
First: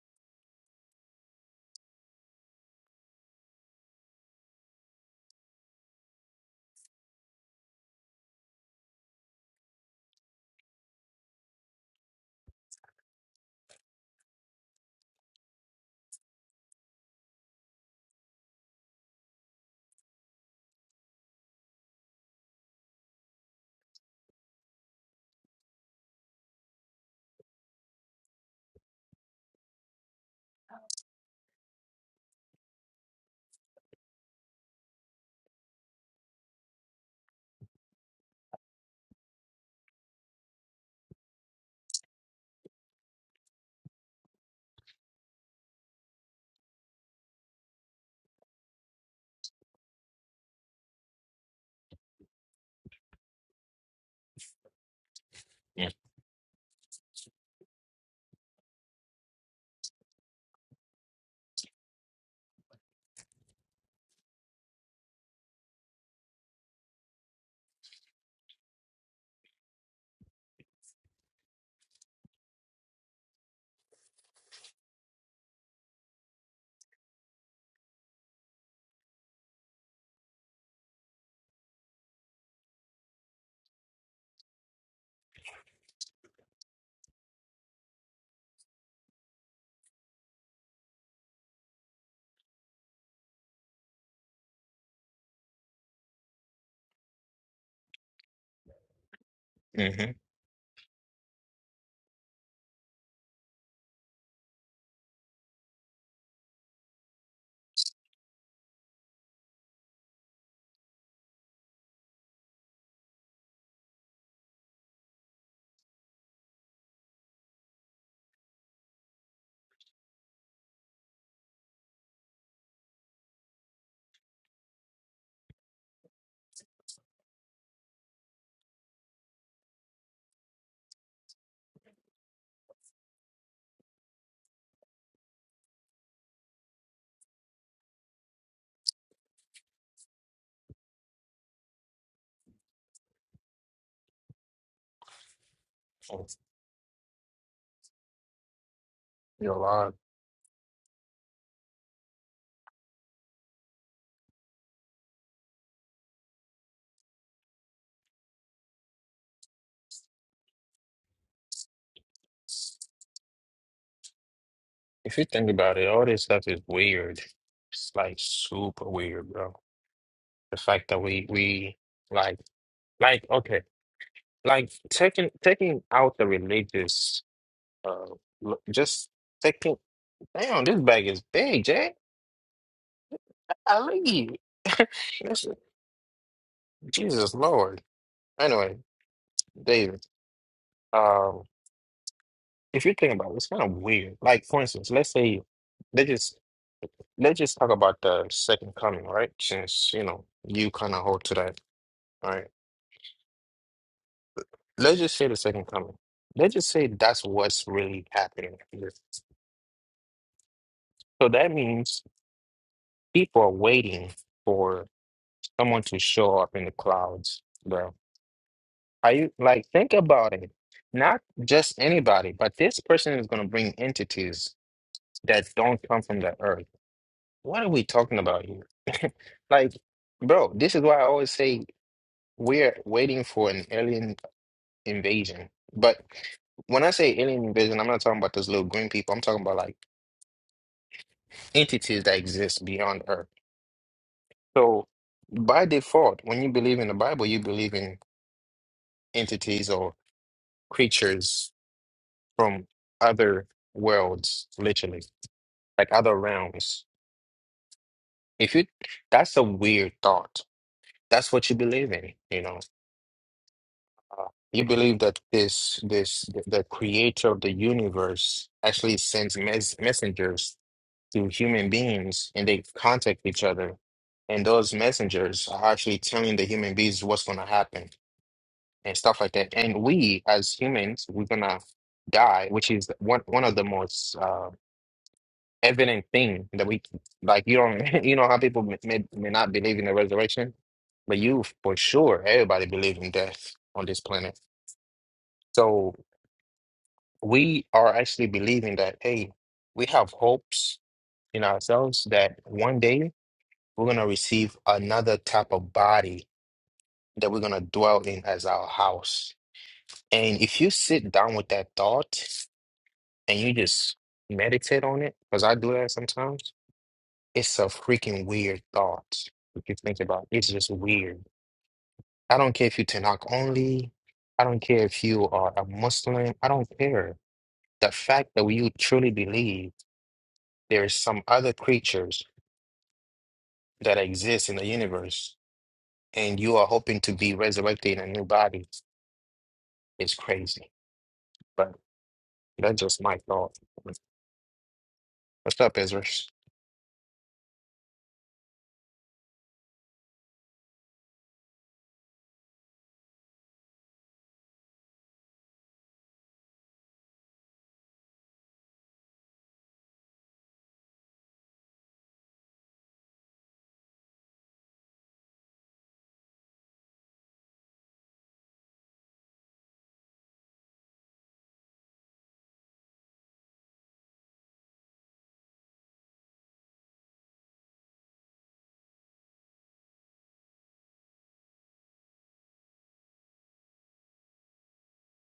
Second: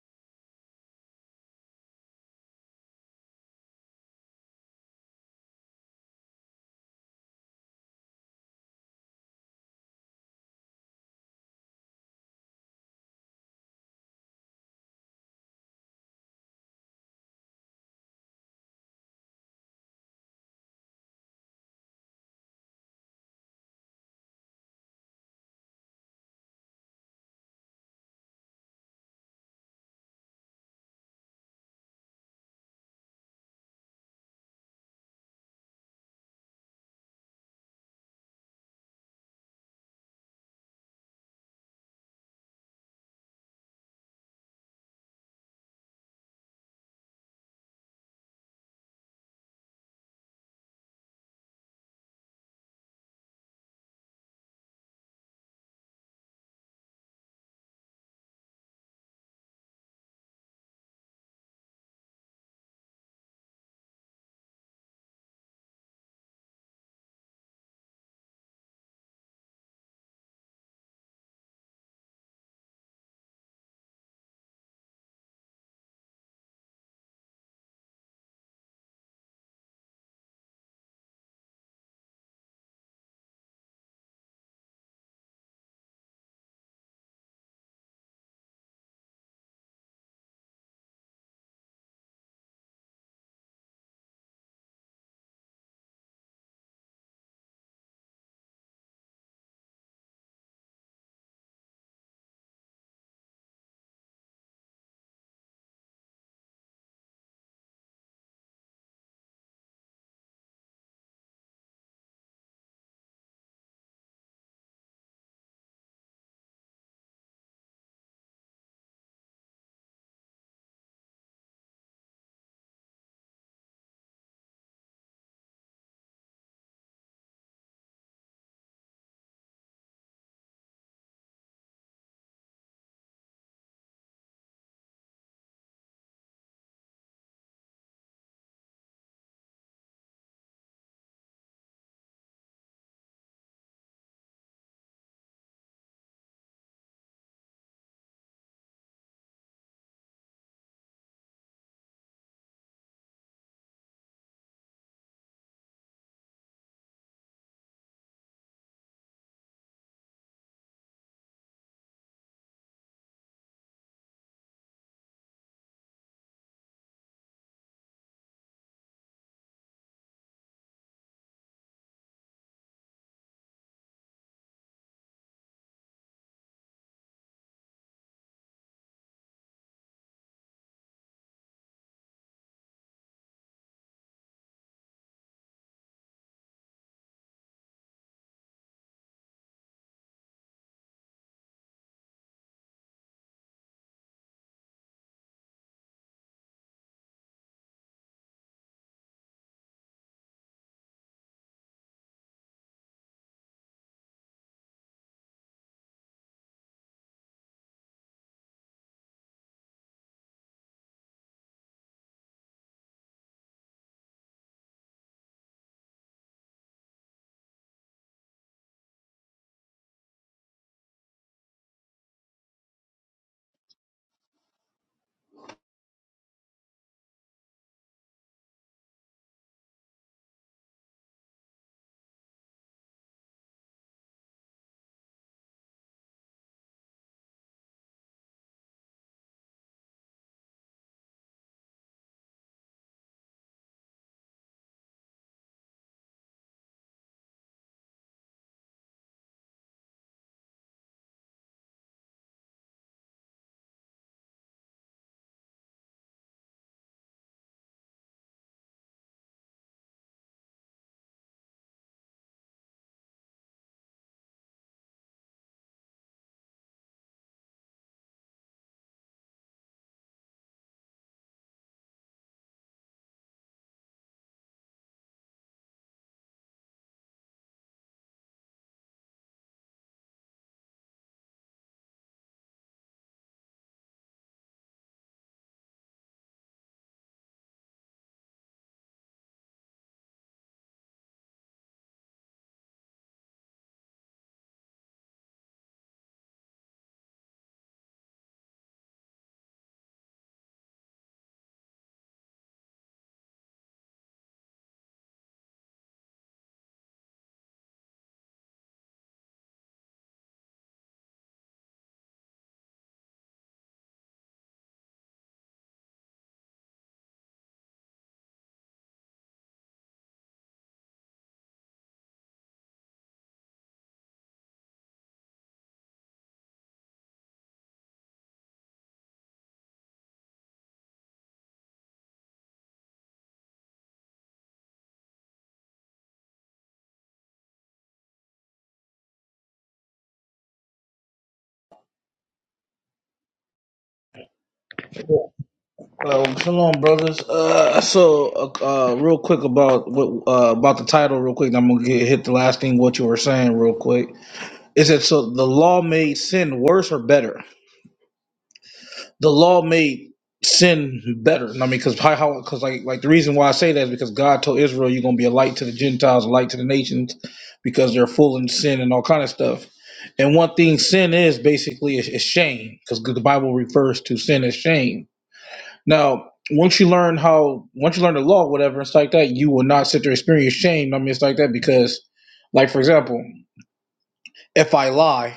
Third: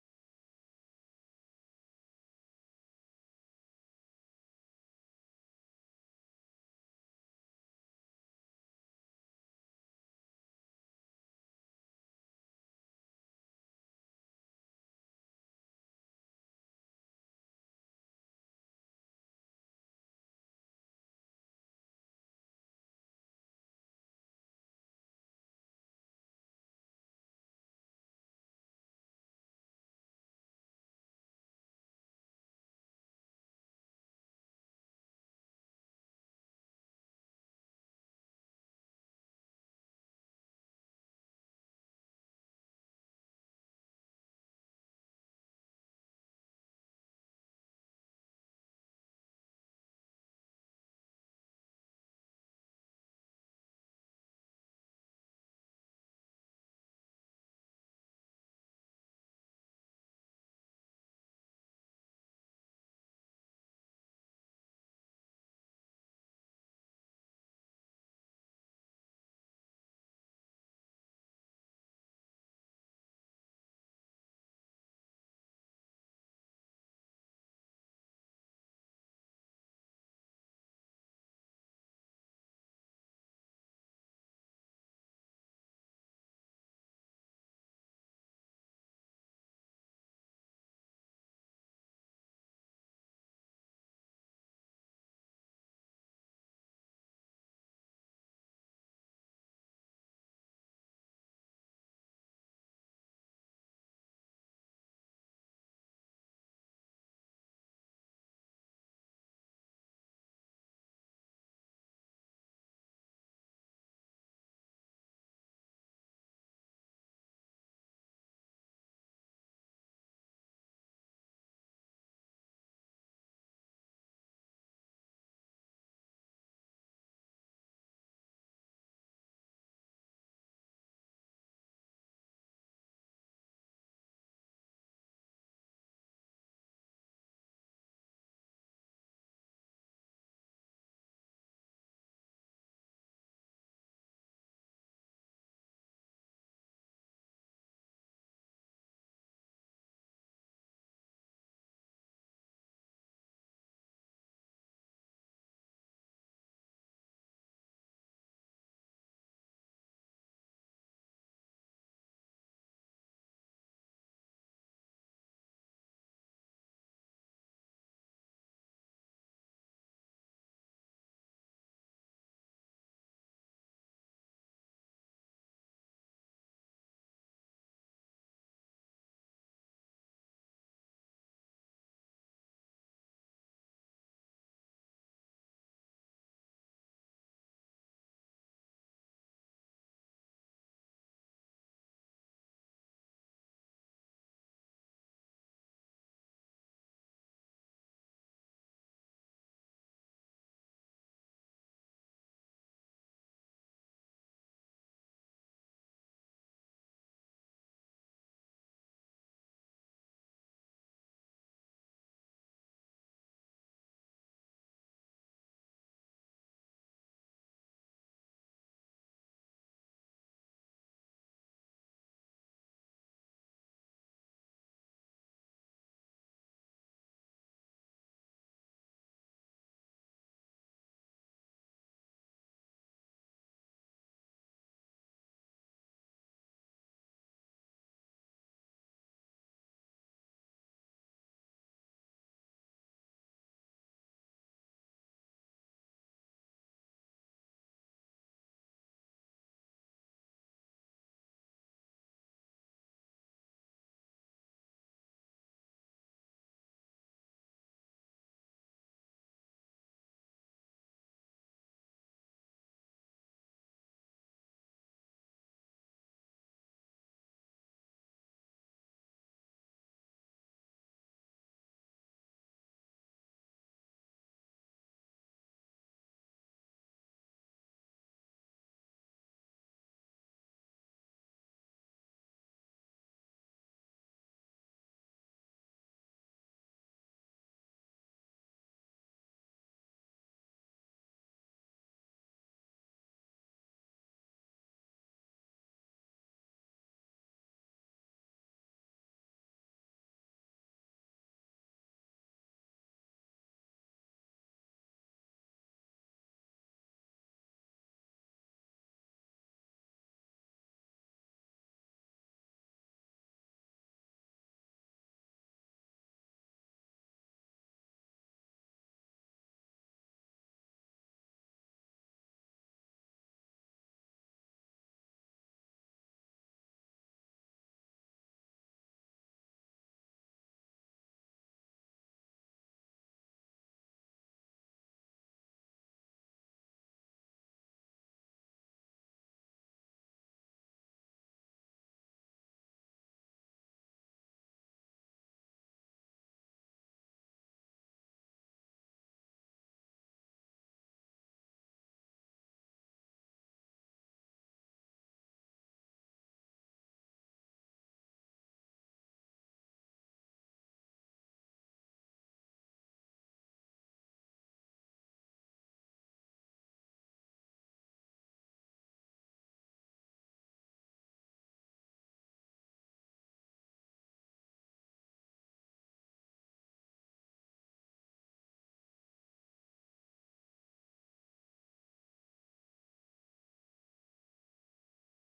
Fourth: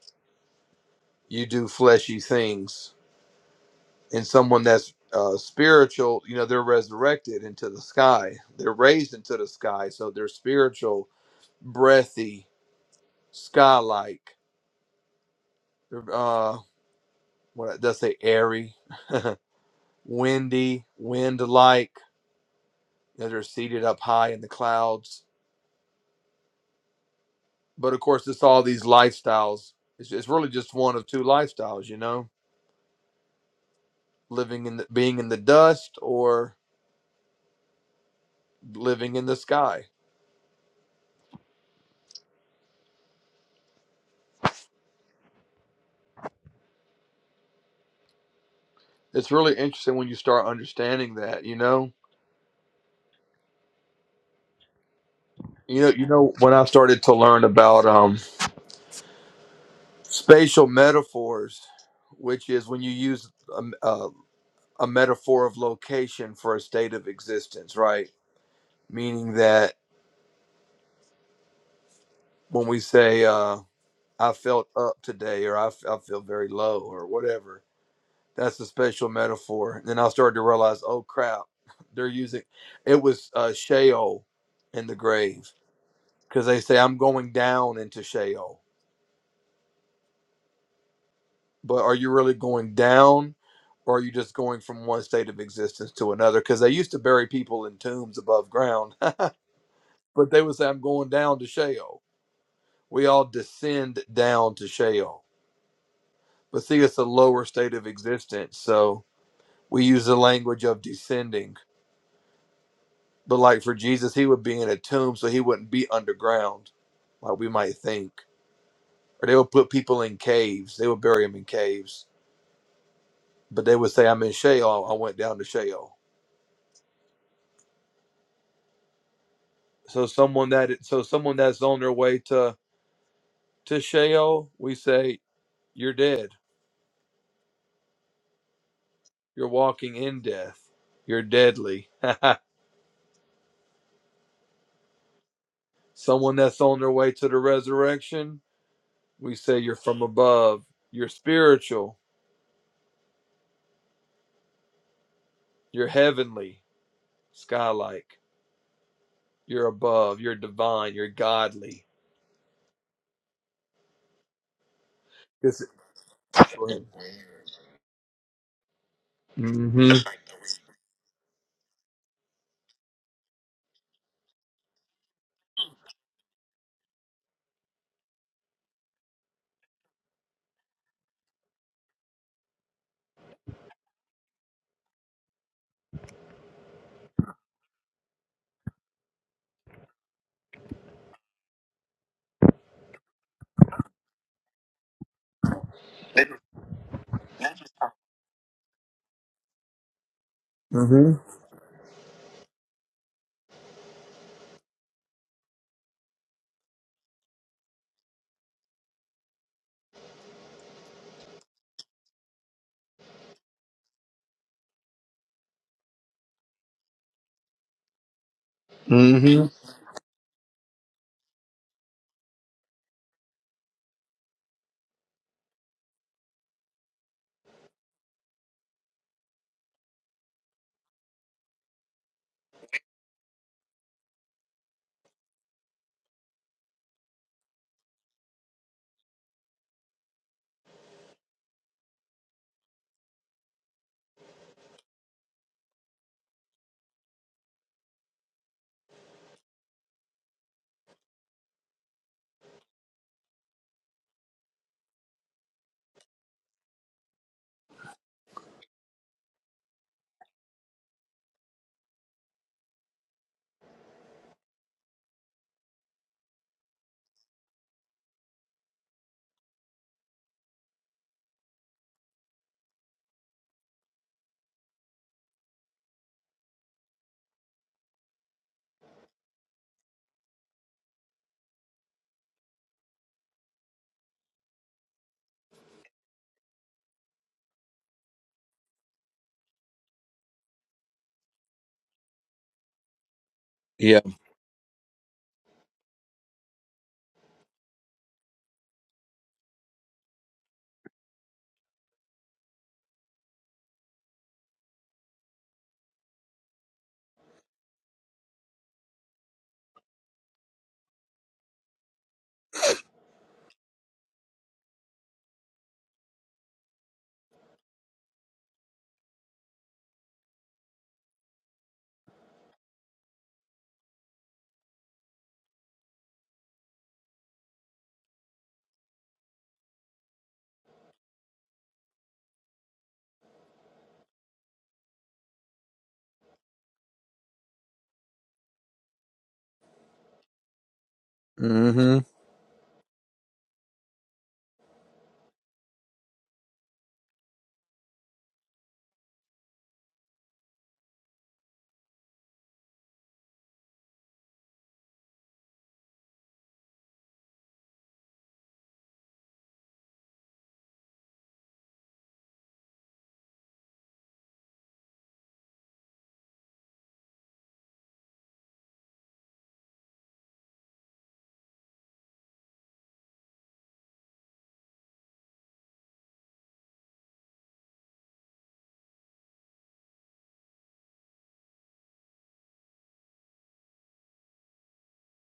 S2: You do fleshy things. And someone that's uh, spiritual, you know, they're resurrected into the sky. They're raised into the sky, so they're spiritual, breathy, sky-like Uh, what does say? Airy, windy, wind-like. they are seated up high in the clouds. But of course, it's all these lifestyles. It's, it's really just one of two lifestyles, you know, living in the, being in the dust or living in the sky. It's really interesting when you start understanding that, you know. You know, you know when I started to learn about um, spatial metaphors, which is when you use um, uh. a metaphor of location for a state of existence, right? Meaning that when we say, uh, I felt up today, or I, f- I feel very low, or whatever, that's a special metaphor. And then I started to realize, oh crap, they're using it was uh, Sheol in the grave because they say, I'm going down into Sheol. But are you really going down, or are you just going from one state of existence to another? Because they used to bury people in tombs above ground, but they would say, I'm going down to Sheol we all descend down to Sheol. But see, it's a lower state of existence. So we use the language of descending. But like for Jesus, he would be in a tomb, so he wouldn't be underground, like we might think. Or they would put people in caves, they would bury them in caves. But they would say, I'm in Sheol, I went down to Sheol. So someone that so someone that's on their way to to Sheol, we say, You're dead. You're walking in death. You're deadly. Someone that's on their way to the resurrection, we say you're
S1: Mm-hmm.
S2: from above. You're spiritual. You're heavenly, sky like. You're above. You're divine. You're godly.
S1: If you think
S2: This is-
S1: about it, all this stuff is
S2: Mm-hmm.
S1: weird. It's like super weird, bro. The fact that we we like like okay, like taking taking out the religious uh l- just taking damn this bag is big, Jay. I leave. Jesus Lord. Anyway, David, um if you think about it, it's kind of weird. Like for instance, let's say let's just let's
S2: Mm-hmm.
S1: just talk about the second coming, right? Since you know you kind of hold to that, right? Let's just say the second coming. Let's just say that's what's really happening here. So that means people are waiting for someone to show up in the clouds, bro. Are you
S2: Mm-hmm.
S1: like think about it? Not just anybody, but this person is going to bring entities that don't come from the earth. What are we talking about here? Like, bro, this is why I always say we're waiting for an alien invasion. But when I say alien invasion, I'm not talking about those little green people. I'm talking about like entities that exist beyond Earth. So, by default, when you believe in the Bible, you believe in entities or creatures from other worlds, literally, like other realms. If you, that's a weird thought. That's what you believe in, you know. Uh, you believe that this, this, the the creator of the universe actually sends mes messengers to human beings, and they contact each other, and those messengers are actually telling the human beings what's going to happen and stuff like that. And we, as humans, we're gonna die, which is one one of the most uh, evident thing that we like. You don't, you know how people may, may may not believe in the resurrection, but you for sure, everybody believe in death on
S2: Yeah.
S1: this planet. So we are actually believing that hey, we have hopes in ourselves that one day we're gonna receive another type of body that we're gonna dwell in as our house. And if you sit down with that thought and you just meditate on it, because I do that sometimes, it's a freaking weird thought. If you think about it, it's just weird. I don't care if you Tanakh only. I don't care if you are a Muslim. I don't care. The fact that you truly believe there is some other creatures that exist in the universe and you are hoping to be resurrected in a new body is crazy. But
S2: Mm-hmm.
S1: that's just my thought. What's up, Ezra?
S3: Um, shalom, brothers. Uh, so, uh, uh, real quick about what uh, about the title, real quick. and I'm gonna get hit the last thing what you were saying, real quick. Is that so? The law made sin worse or better? The law made sin better. I mean, because how? how- Because like, like the reason why I say that is because God told Israel, "You're gonna be a light to the Gentiles, a light to the nations, because they're full in sin and all kind of stuff." And one thing sin is basically is, is shame, because the Bible refers to sin as shame Now, once you learn how, once you learn the law, whatever, it's like that, you will not sit there and experience shame. I mean, it's like that because, like, for example, if I lie,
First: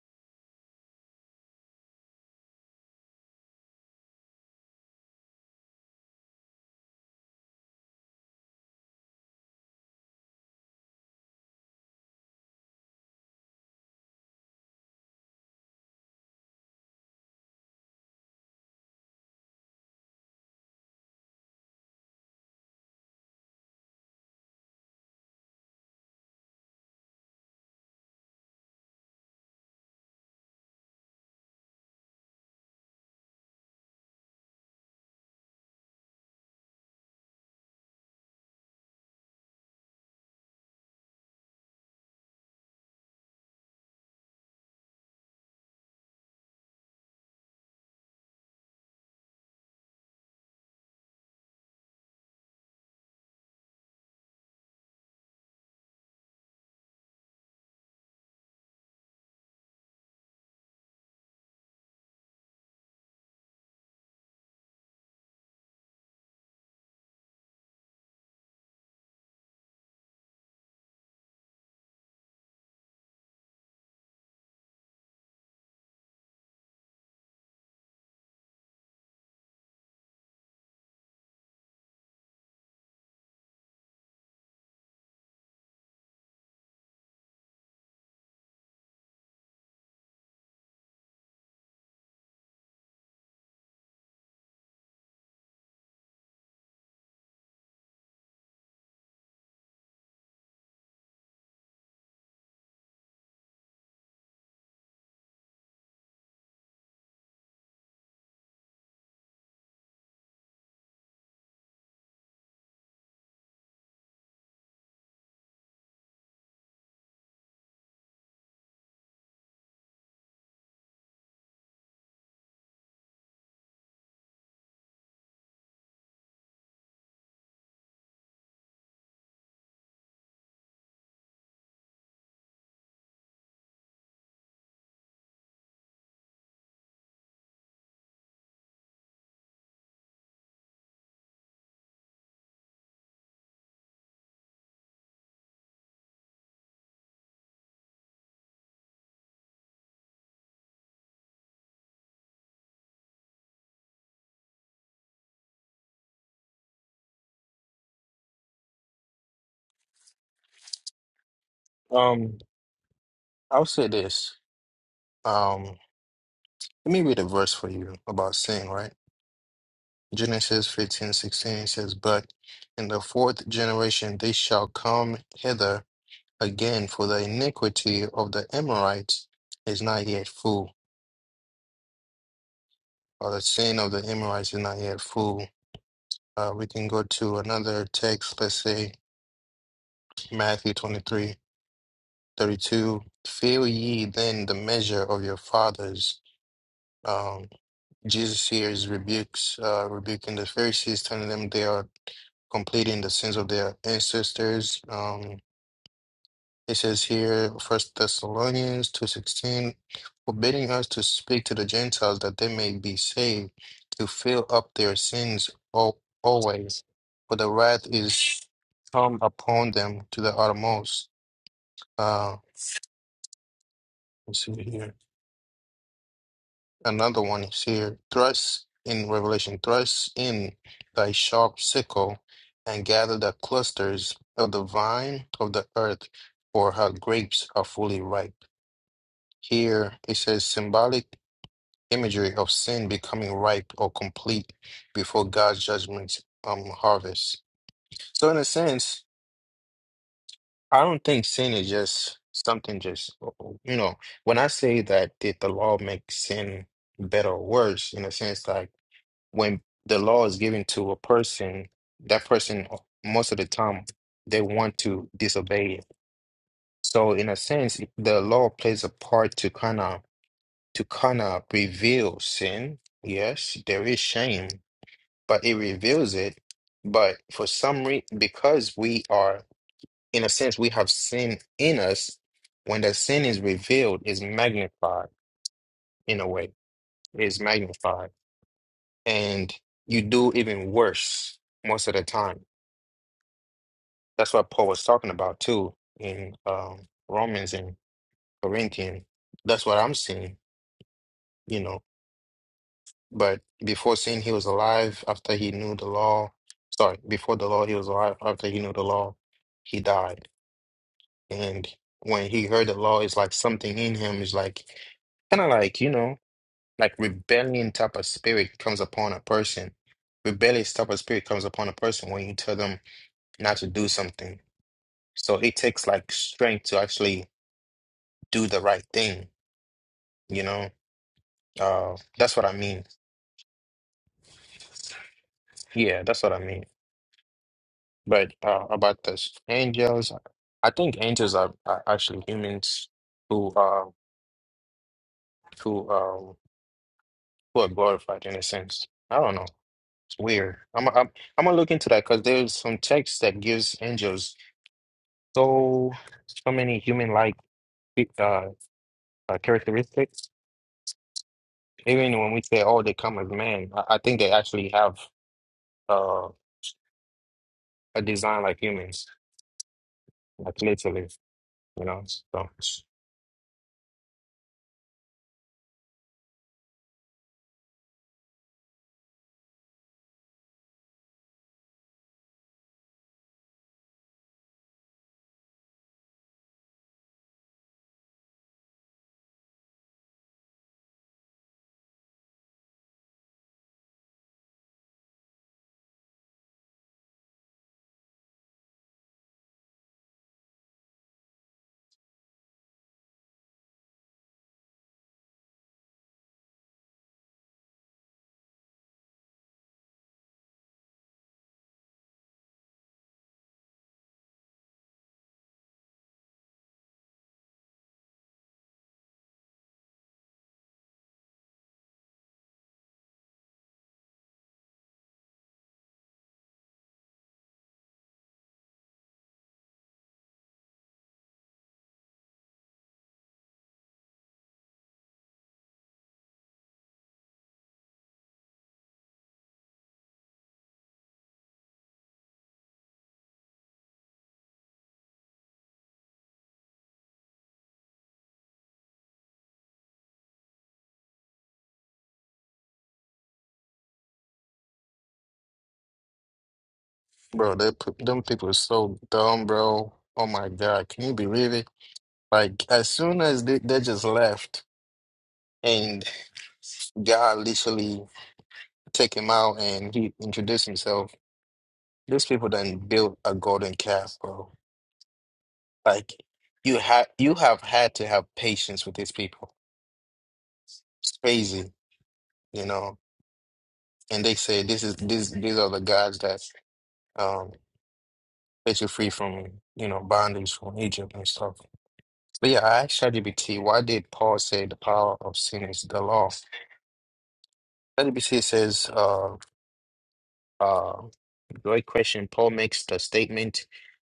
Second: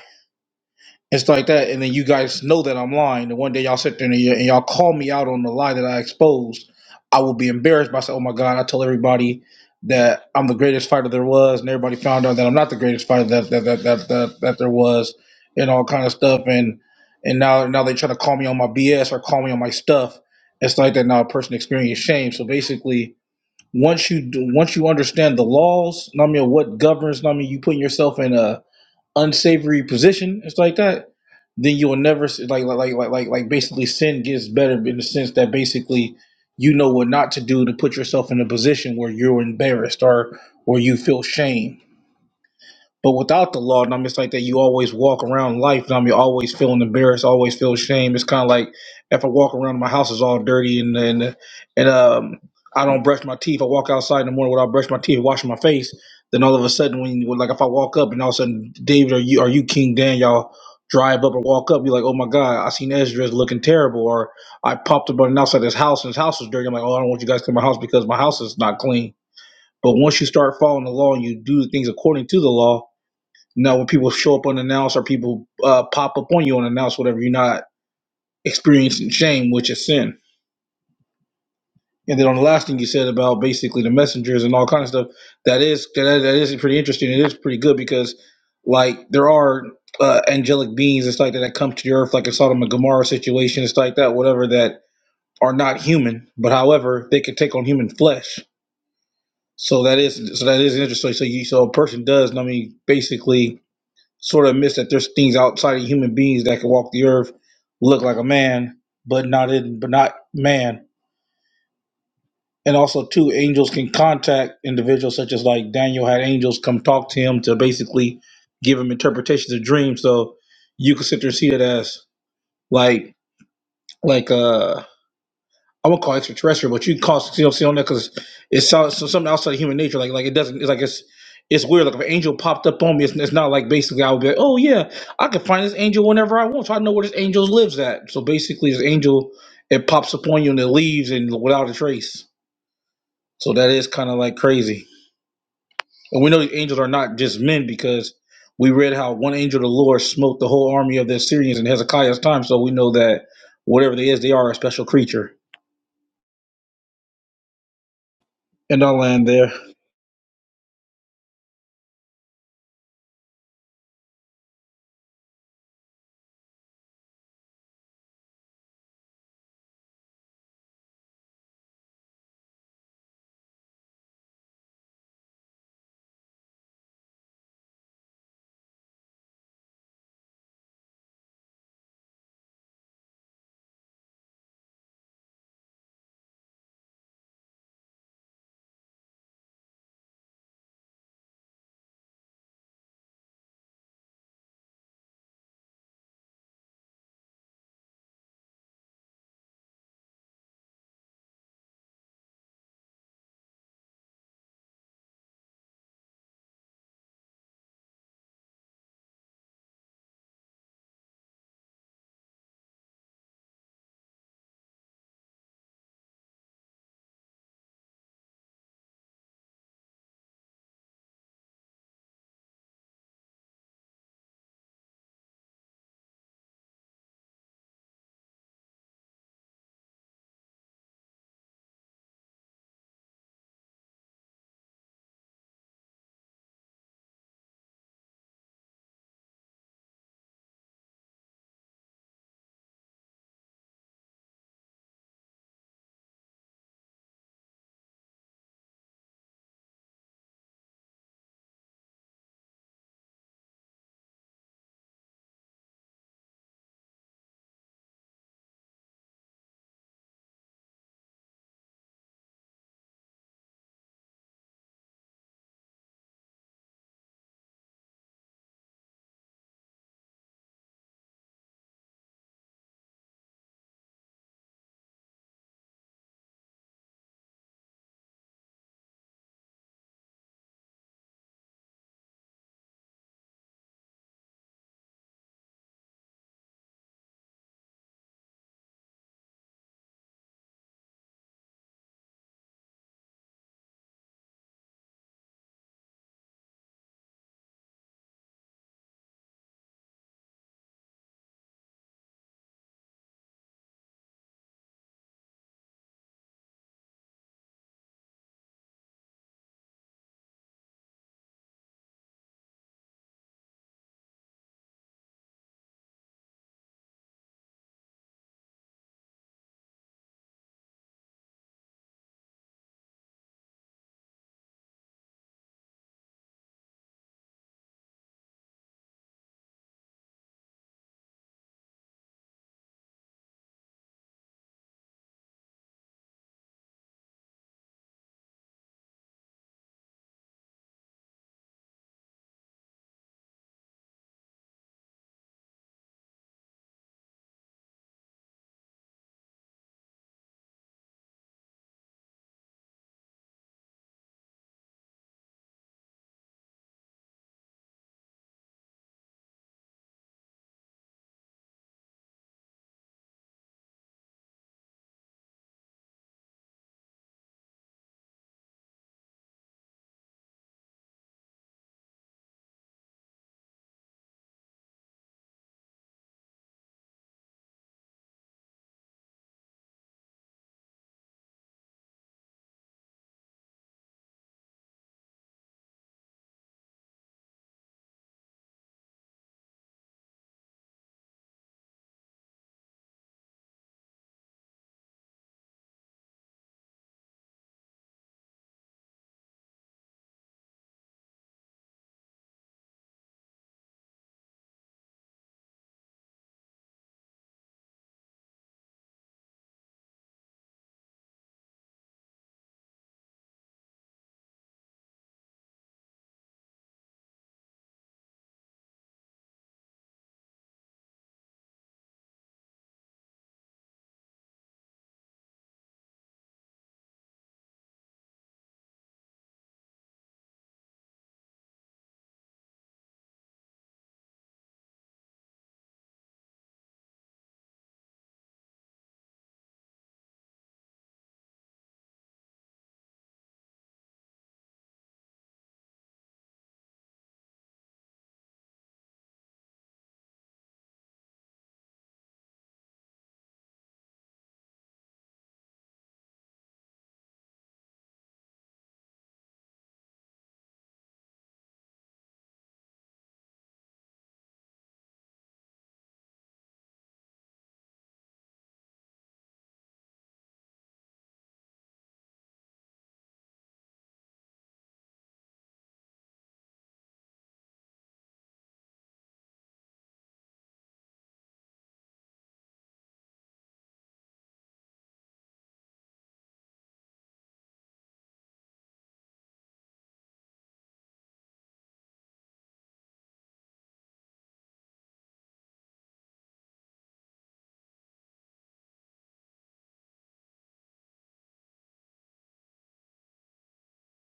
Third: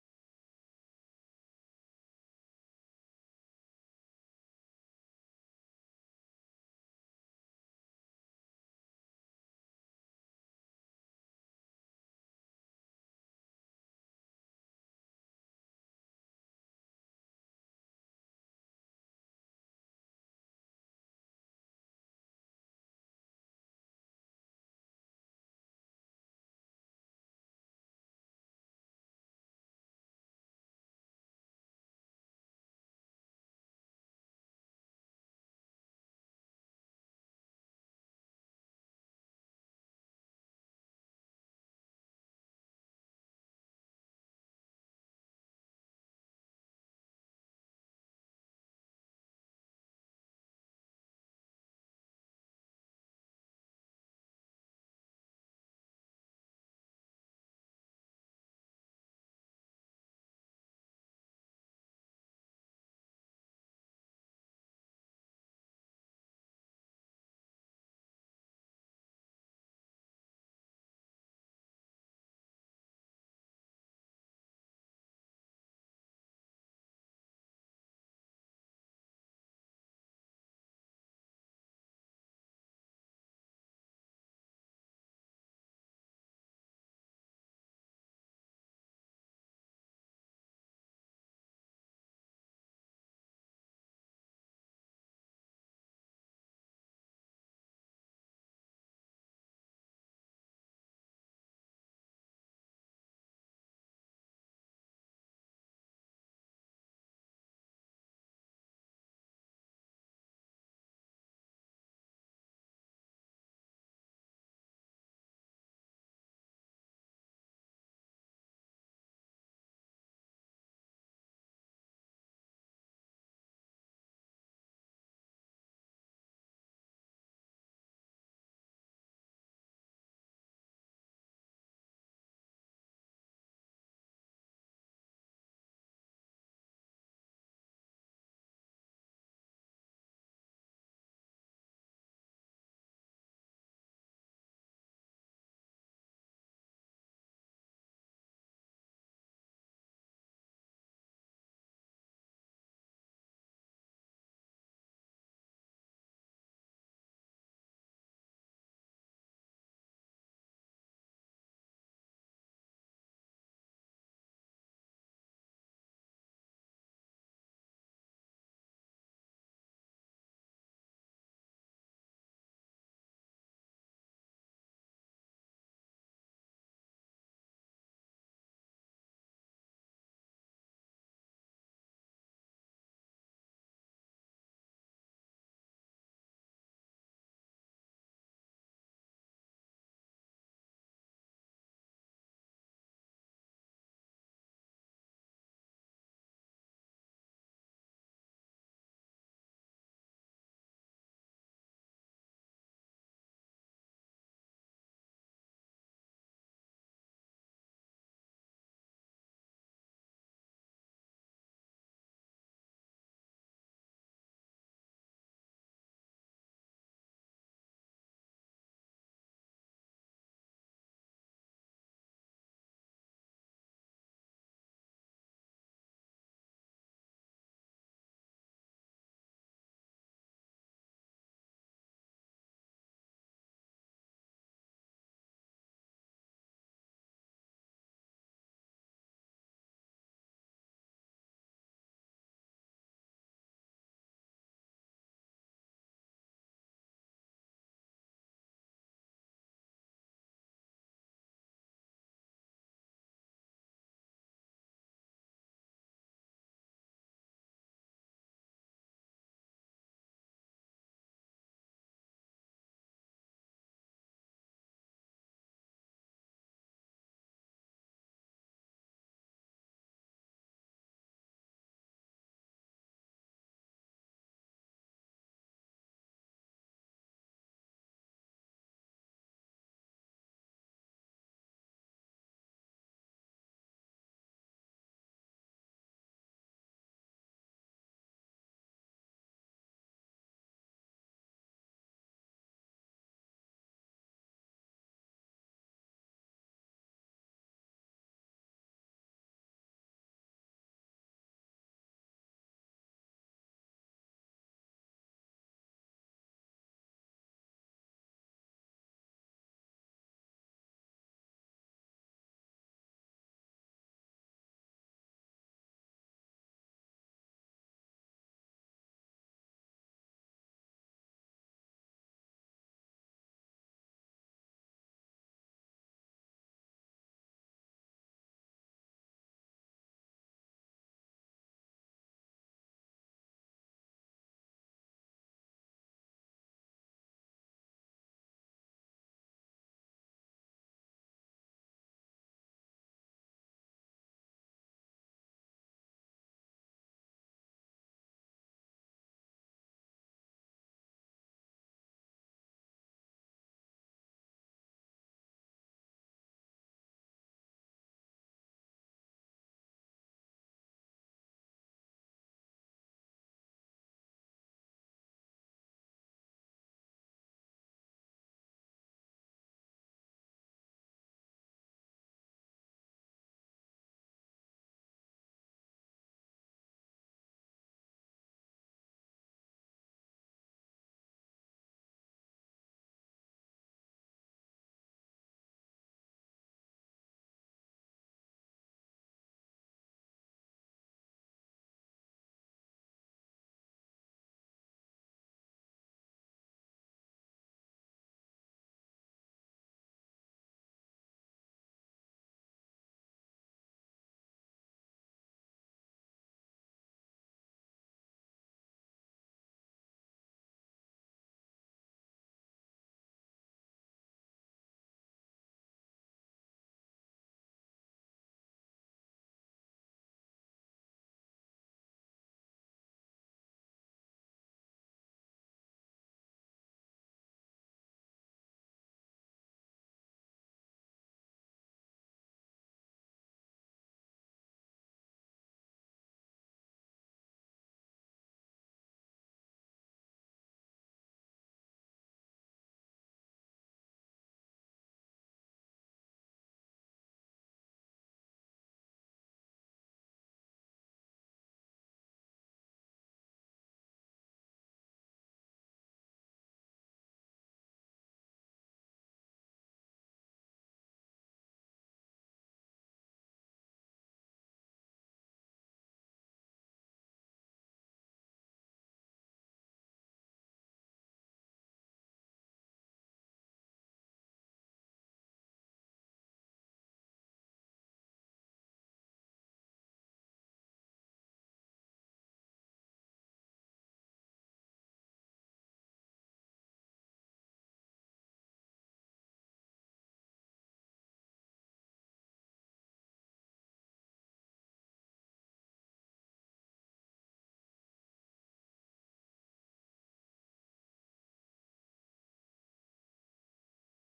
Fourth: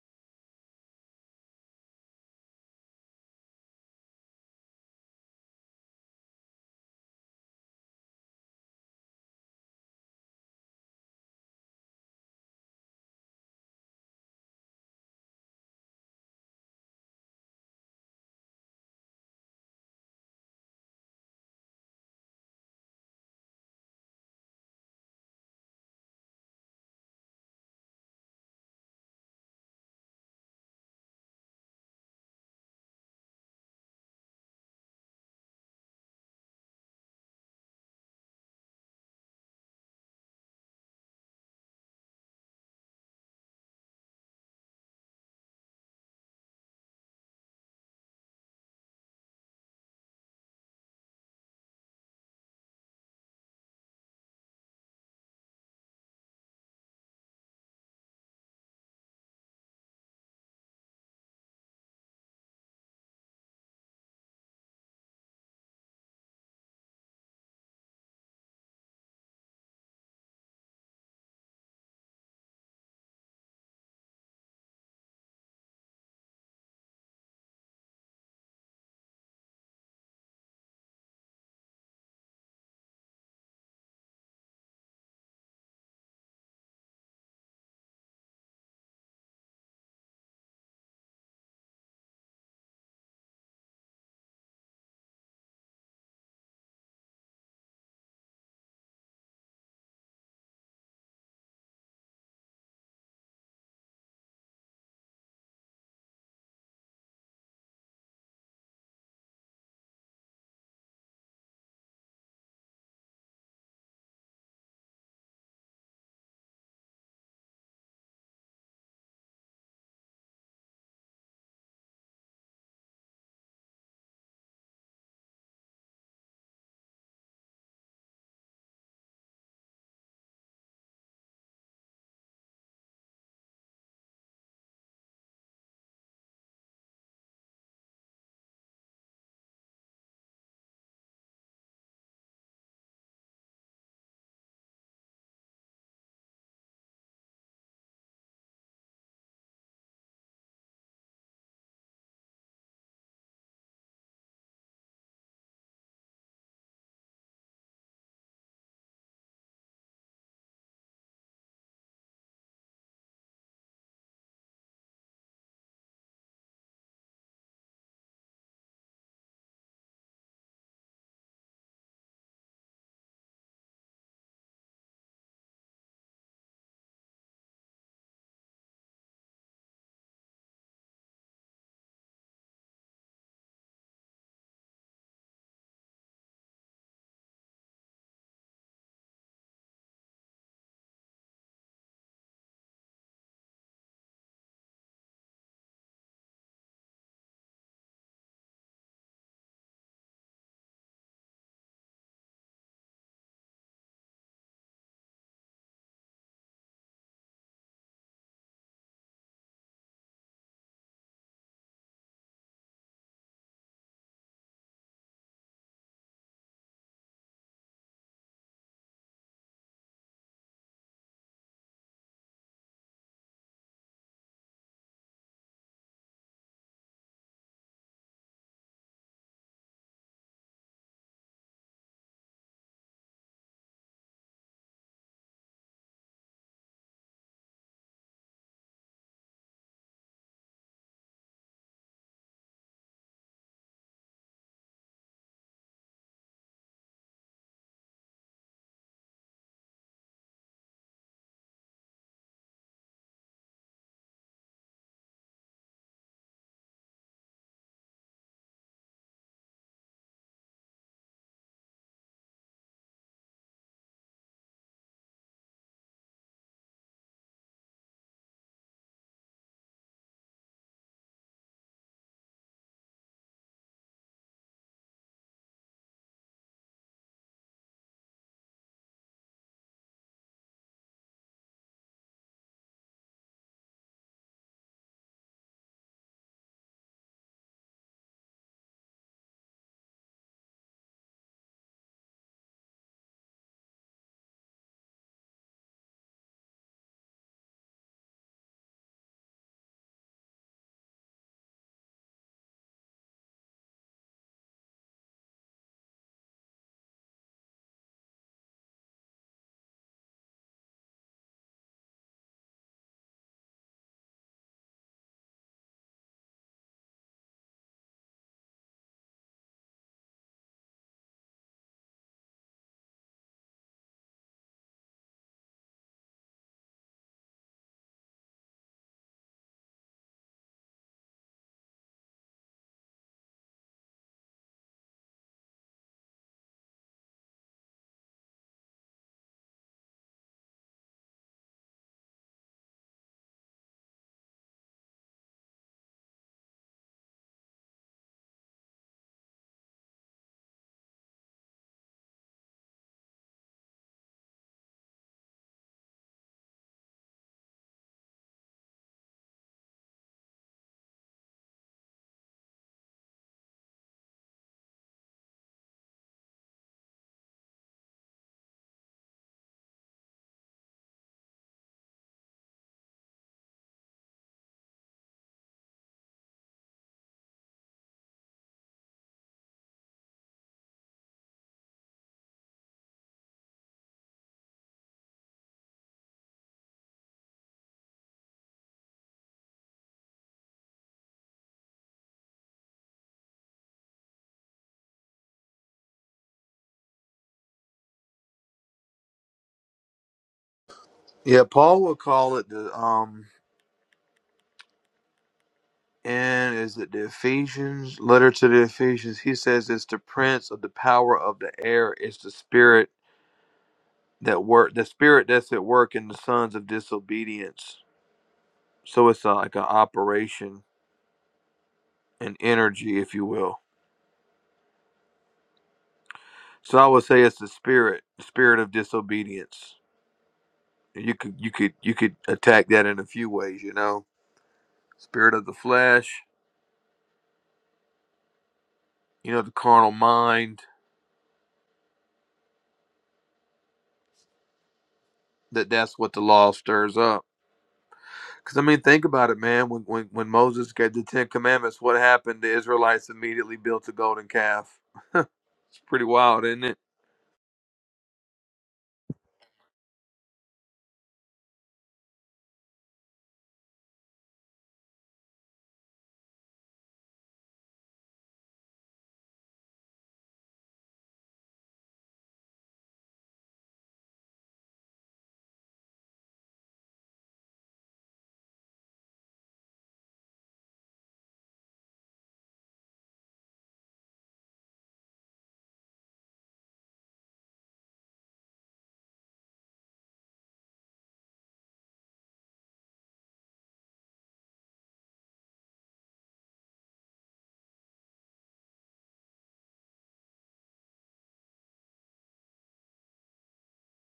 S3: it's like that, and then you guys know that I'm lying. And one day y'all sit there and, y- and y'all call me out on the lie that I exposed. I will be embarrassed by saying, "Oh my God!" I told everybody that I'm the greatest fighter there was, and everybody found out that I'm not the greatest fighter that that that that that, that there was, and all kind of stuff. And and now now they try to call me on my BS or call me on my stuff. It's like that now. A person experiences shame. So basically, once you do, once you understand the laws, I mean, what governs, I mean, you putting yourself in a unsavory position. It's like that. Then you will never like like like like like like basically sin gets better in the sense that basically you know what not to do to put yourself in a position where you're embarrassed or or you feel shame but without the law, and I'm just like that, you always walk around life, and I'm you always feeling embarrassed, always feel shame. It's kind of like if I walk around, my house is all dirty, and and and um, I don't brush my teeth. I walk outside in the morning without brushing my teeth, washing my face. Then all of a sudden, when you, like if I walk up, and all of a sudden, David, are you are you King Dan? Y'all drive up or walk up, you're like, oh my god, I seen Ezra's looking terrible, or I popped up on the outside of his house, and his house is dirty. I'm like, oh, I don't want you guys to my house because my house is not clean. But once you start following the law and you do things according to the law now, when people show up unannounced or people uh, pop up on you unannounced, whatever, you're not experiencing shame, which is sin. And then on the last thing you said about basically the messengers and all kind of stuff, that is that, that is pretty interesting. It is pretty good because like there are uh, angelic beings and stuff like that that come to the earth, like a Sodom and Gomorrah situation, it's like that, whatever that are not human, but however they can take on human flesh. So that is so that is interesting. So you so a person does. I mean, basically sort of admits that there's things outside of human beings that can walk the earth, look like a man, but not in, but not man. And also, too, angels can contact individuals, such as like Daniel had angels come talk to him to basically give him interpretations of dreams. So you could sit there and see that as like like uh I won't call it extraterrestrial, but you can call it CLC on that because it's so, so something outside of human nature. Like like it doesn't. It's like it's it's weird. Like if an angel popped up on me, it's, it's not like basically I would be like, oh yeah, I can find this angel whenever I want. So I know where this angel lives at. So basically, this angel it pops up on you and it leaves and without a trace. So that is kind of like crazy. And we know these angels are not just men because we read how one angel of the Lord smote the whole army of the Assyrians in Hezekiah's time. So we know that whatever they is, they are a special creature. And I'll land there.
S1: Um, I'll say this. Um. Let me read a verse for you about sin, right? Genesis 15:16 says, But in the fourth generation they shall come hither again, for the iniquity of the Amorites is not yet full, or the sin of the Amorites is not yet full. Uh, we can go to another text, let's say Matthew 23:32. 32. Fill ye then the measure of your fathers. Um, Jesus here is rebukes, uh, rebuking the Pharisees, telling them they are completing the sins of their ancestors. Um, it says here, First Thessalonians two sixteen, forbidding us to speak to the Gentiles that they may be saved, to fill up their sins al- always, for the wrath is come upon them to the uttermost. Uh, let's see here. Another one is here. Thrust in Revelation, thrust in thy sharp sickle and gather the clusters of the vine of the earth, for her grapes are fully ripe. Here it says symbolic imagery of sin becoming ripe or complete before God's judgment um harvest. So in a sense, I don't think sin is just something just you know, when I say that did the law make sin better or worse, in a sense like when the law is given to a person, that person most of the time they want to disobey it. So in a sense, the law plays a part to kind of to kind of reveal sin. Yes, there is shame, but it reveals it. But for some reason, because we are in a sense we have sin in us, when the sin is revealed, is magnified in a way, is magnified, and you do even worse most of the time That's what Paul was talking about too in um, Romans and Corinthians. That's what I'm seeing, you know. But before sin, he was alive. After he knew the law, sorry, before the law, he was alive. After he knew the law, he died. And when he heard the law, it's like something in him is like kind of like you know like rebellion type of spirit comes upon a person rebellious type of spirit comes upon a person when you tell them not to do something so it takes like strength to actually do the right thing, you know? Uh, that's what I mean. Yeah, that's what I mean. But uh, about the angels, I think angels are, are actually humans who uh who um who are glorified in a sense. I don't know. It's weird. I'm I'm, I'm gonna look into that because there's some text that gives angels so so many human-like uh, uh characteristics. Even when we say, "Oh, they come as man," I, I think they actually have uh a design like humans, like literally. You know, so
S2: Yeah, Paul would call it the um and is it the Ephesians letter to the Ephesians. He says it's the prince of the power of the air. It's the spirit that work the spirit that's at work in the sons of disobedience. So it's a, like an operation, an energy, if you will. So I would say it's the spirit, the spirit of disobedience. And You could you could you could attack that in a few ways, you know. Spirit of the flesh, you know, the carnal mind. That that's what the law stirs up. Because I mean, think about it, man. When, when when Moses got the Ten Commandments, what happened? The Israelites immediately built a golden calf. It's pretty wild, isn't it?
S1: Bro, that, p- them people are so dumb, bro. Oh my God, can you believe it? Like, as soon as they, they just left and God literally take him out and he introduced himself, these people then built a golden calf, bro. Like, you have you have had to have patience with these people. It's crazy, you know. And they say this is this these are the gods that um set you free from you know bondage from Egypt and stuff. But yeah, I asked ChatGPT, why did Paul say the power of sin is the law? ChatGPT says, uh, uh, great question. Paul makes the statement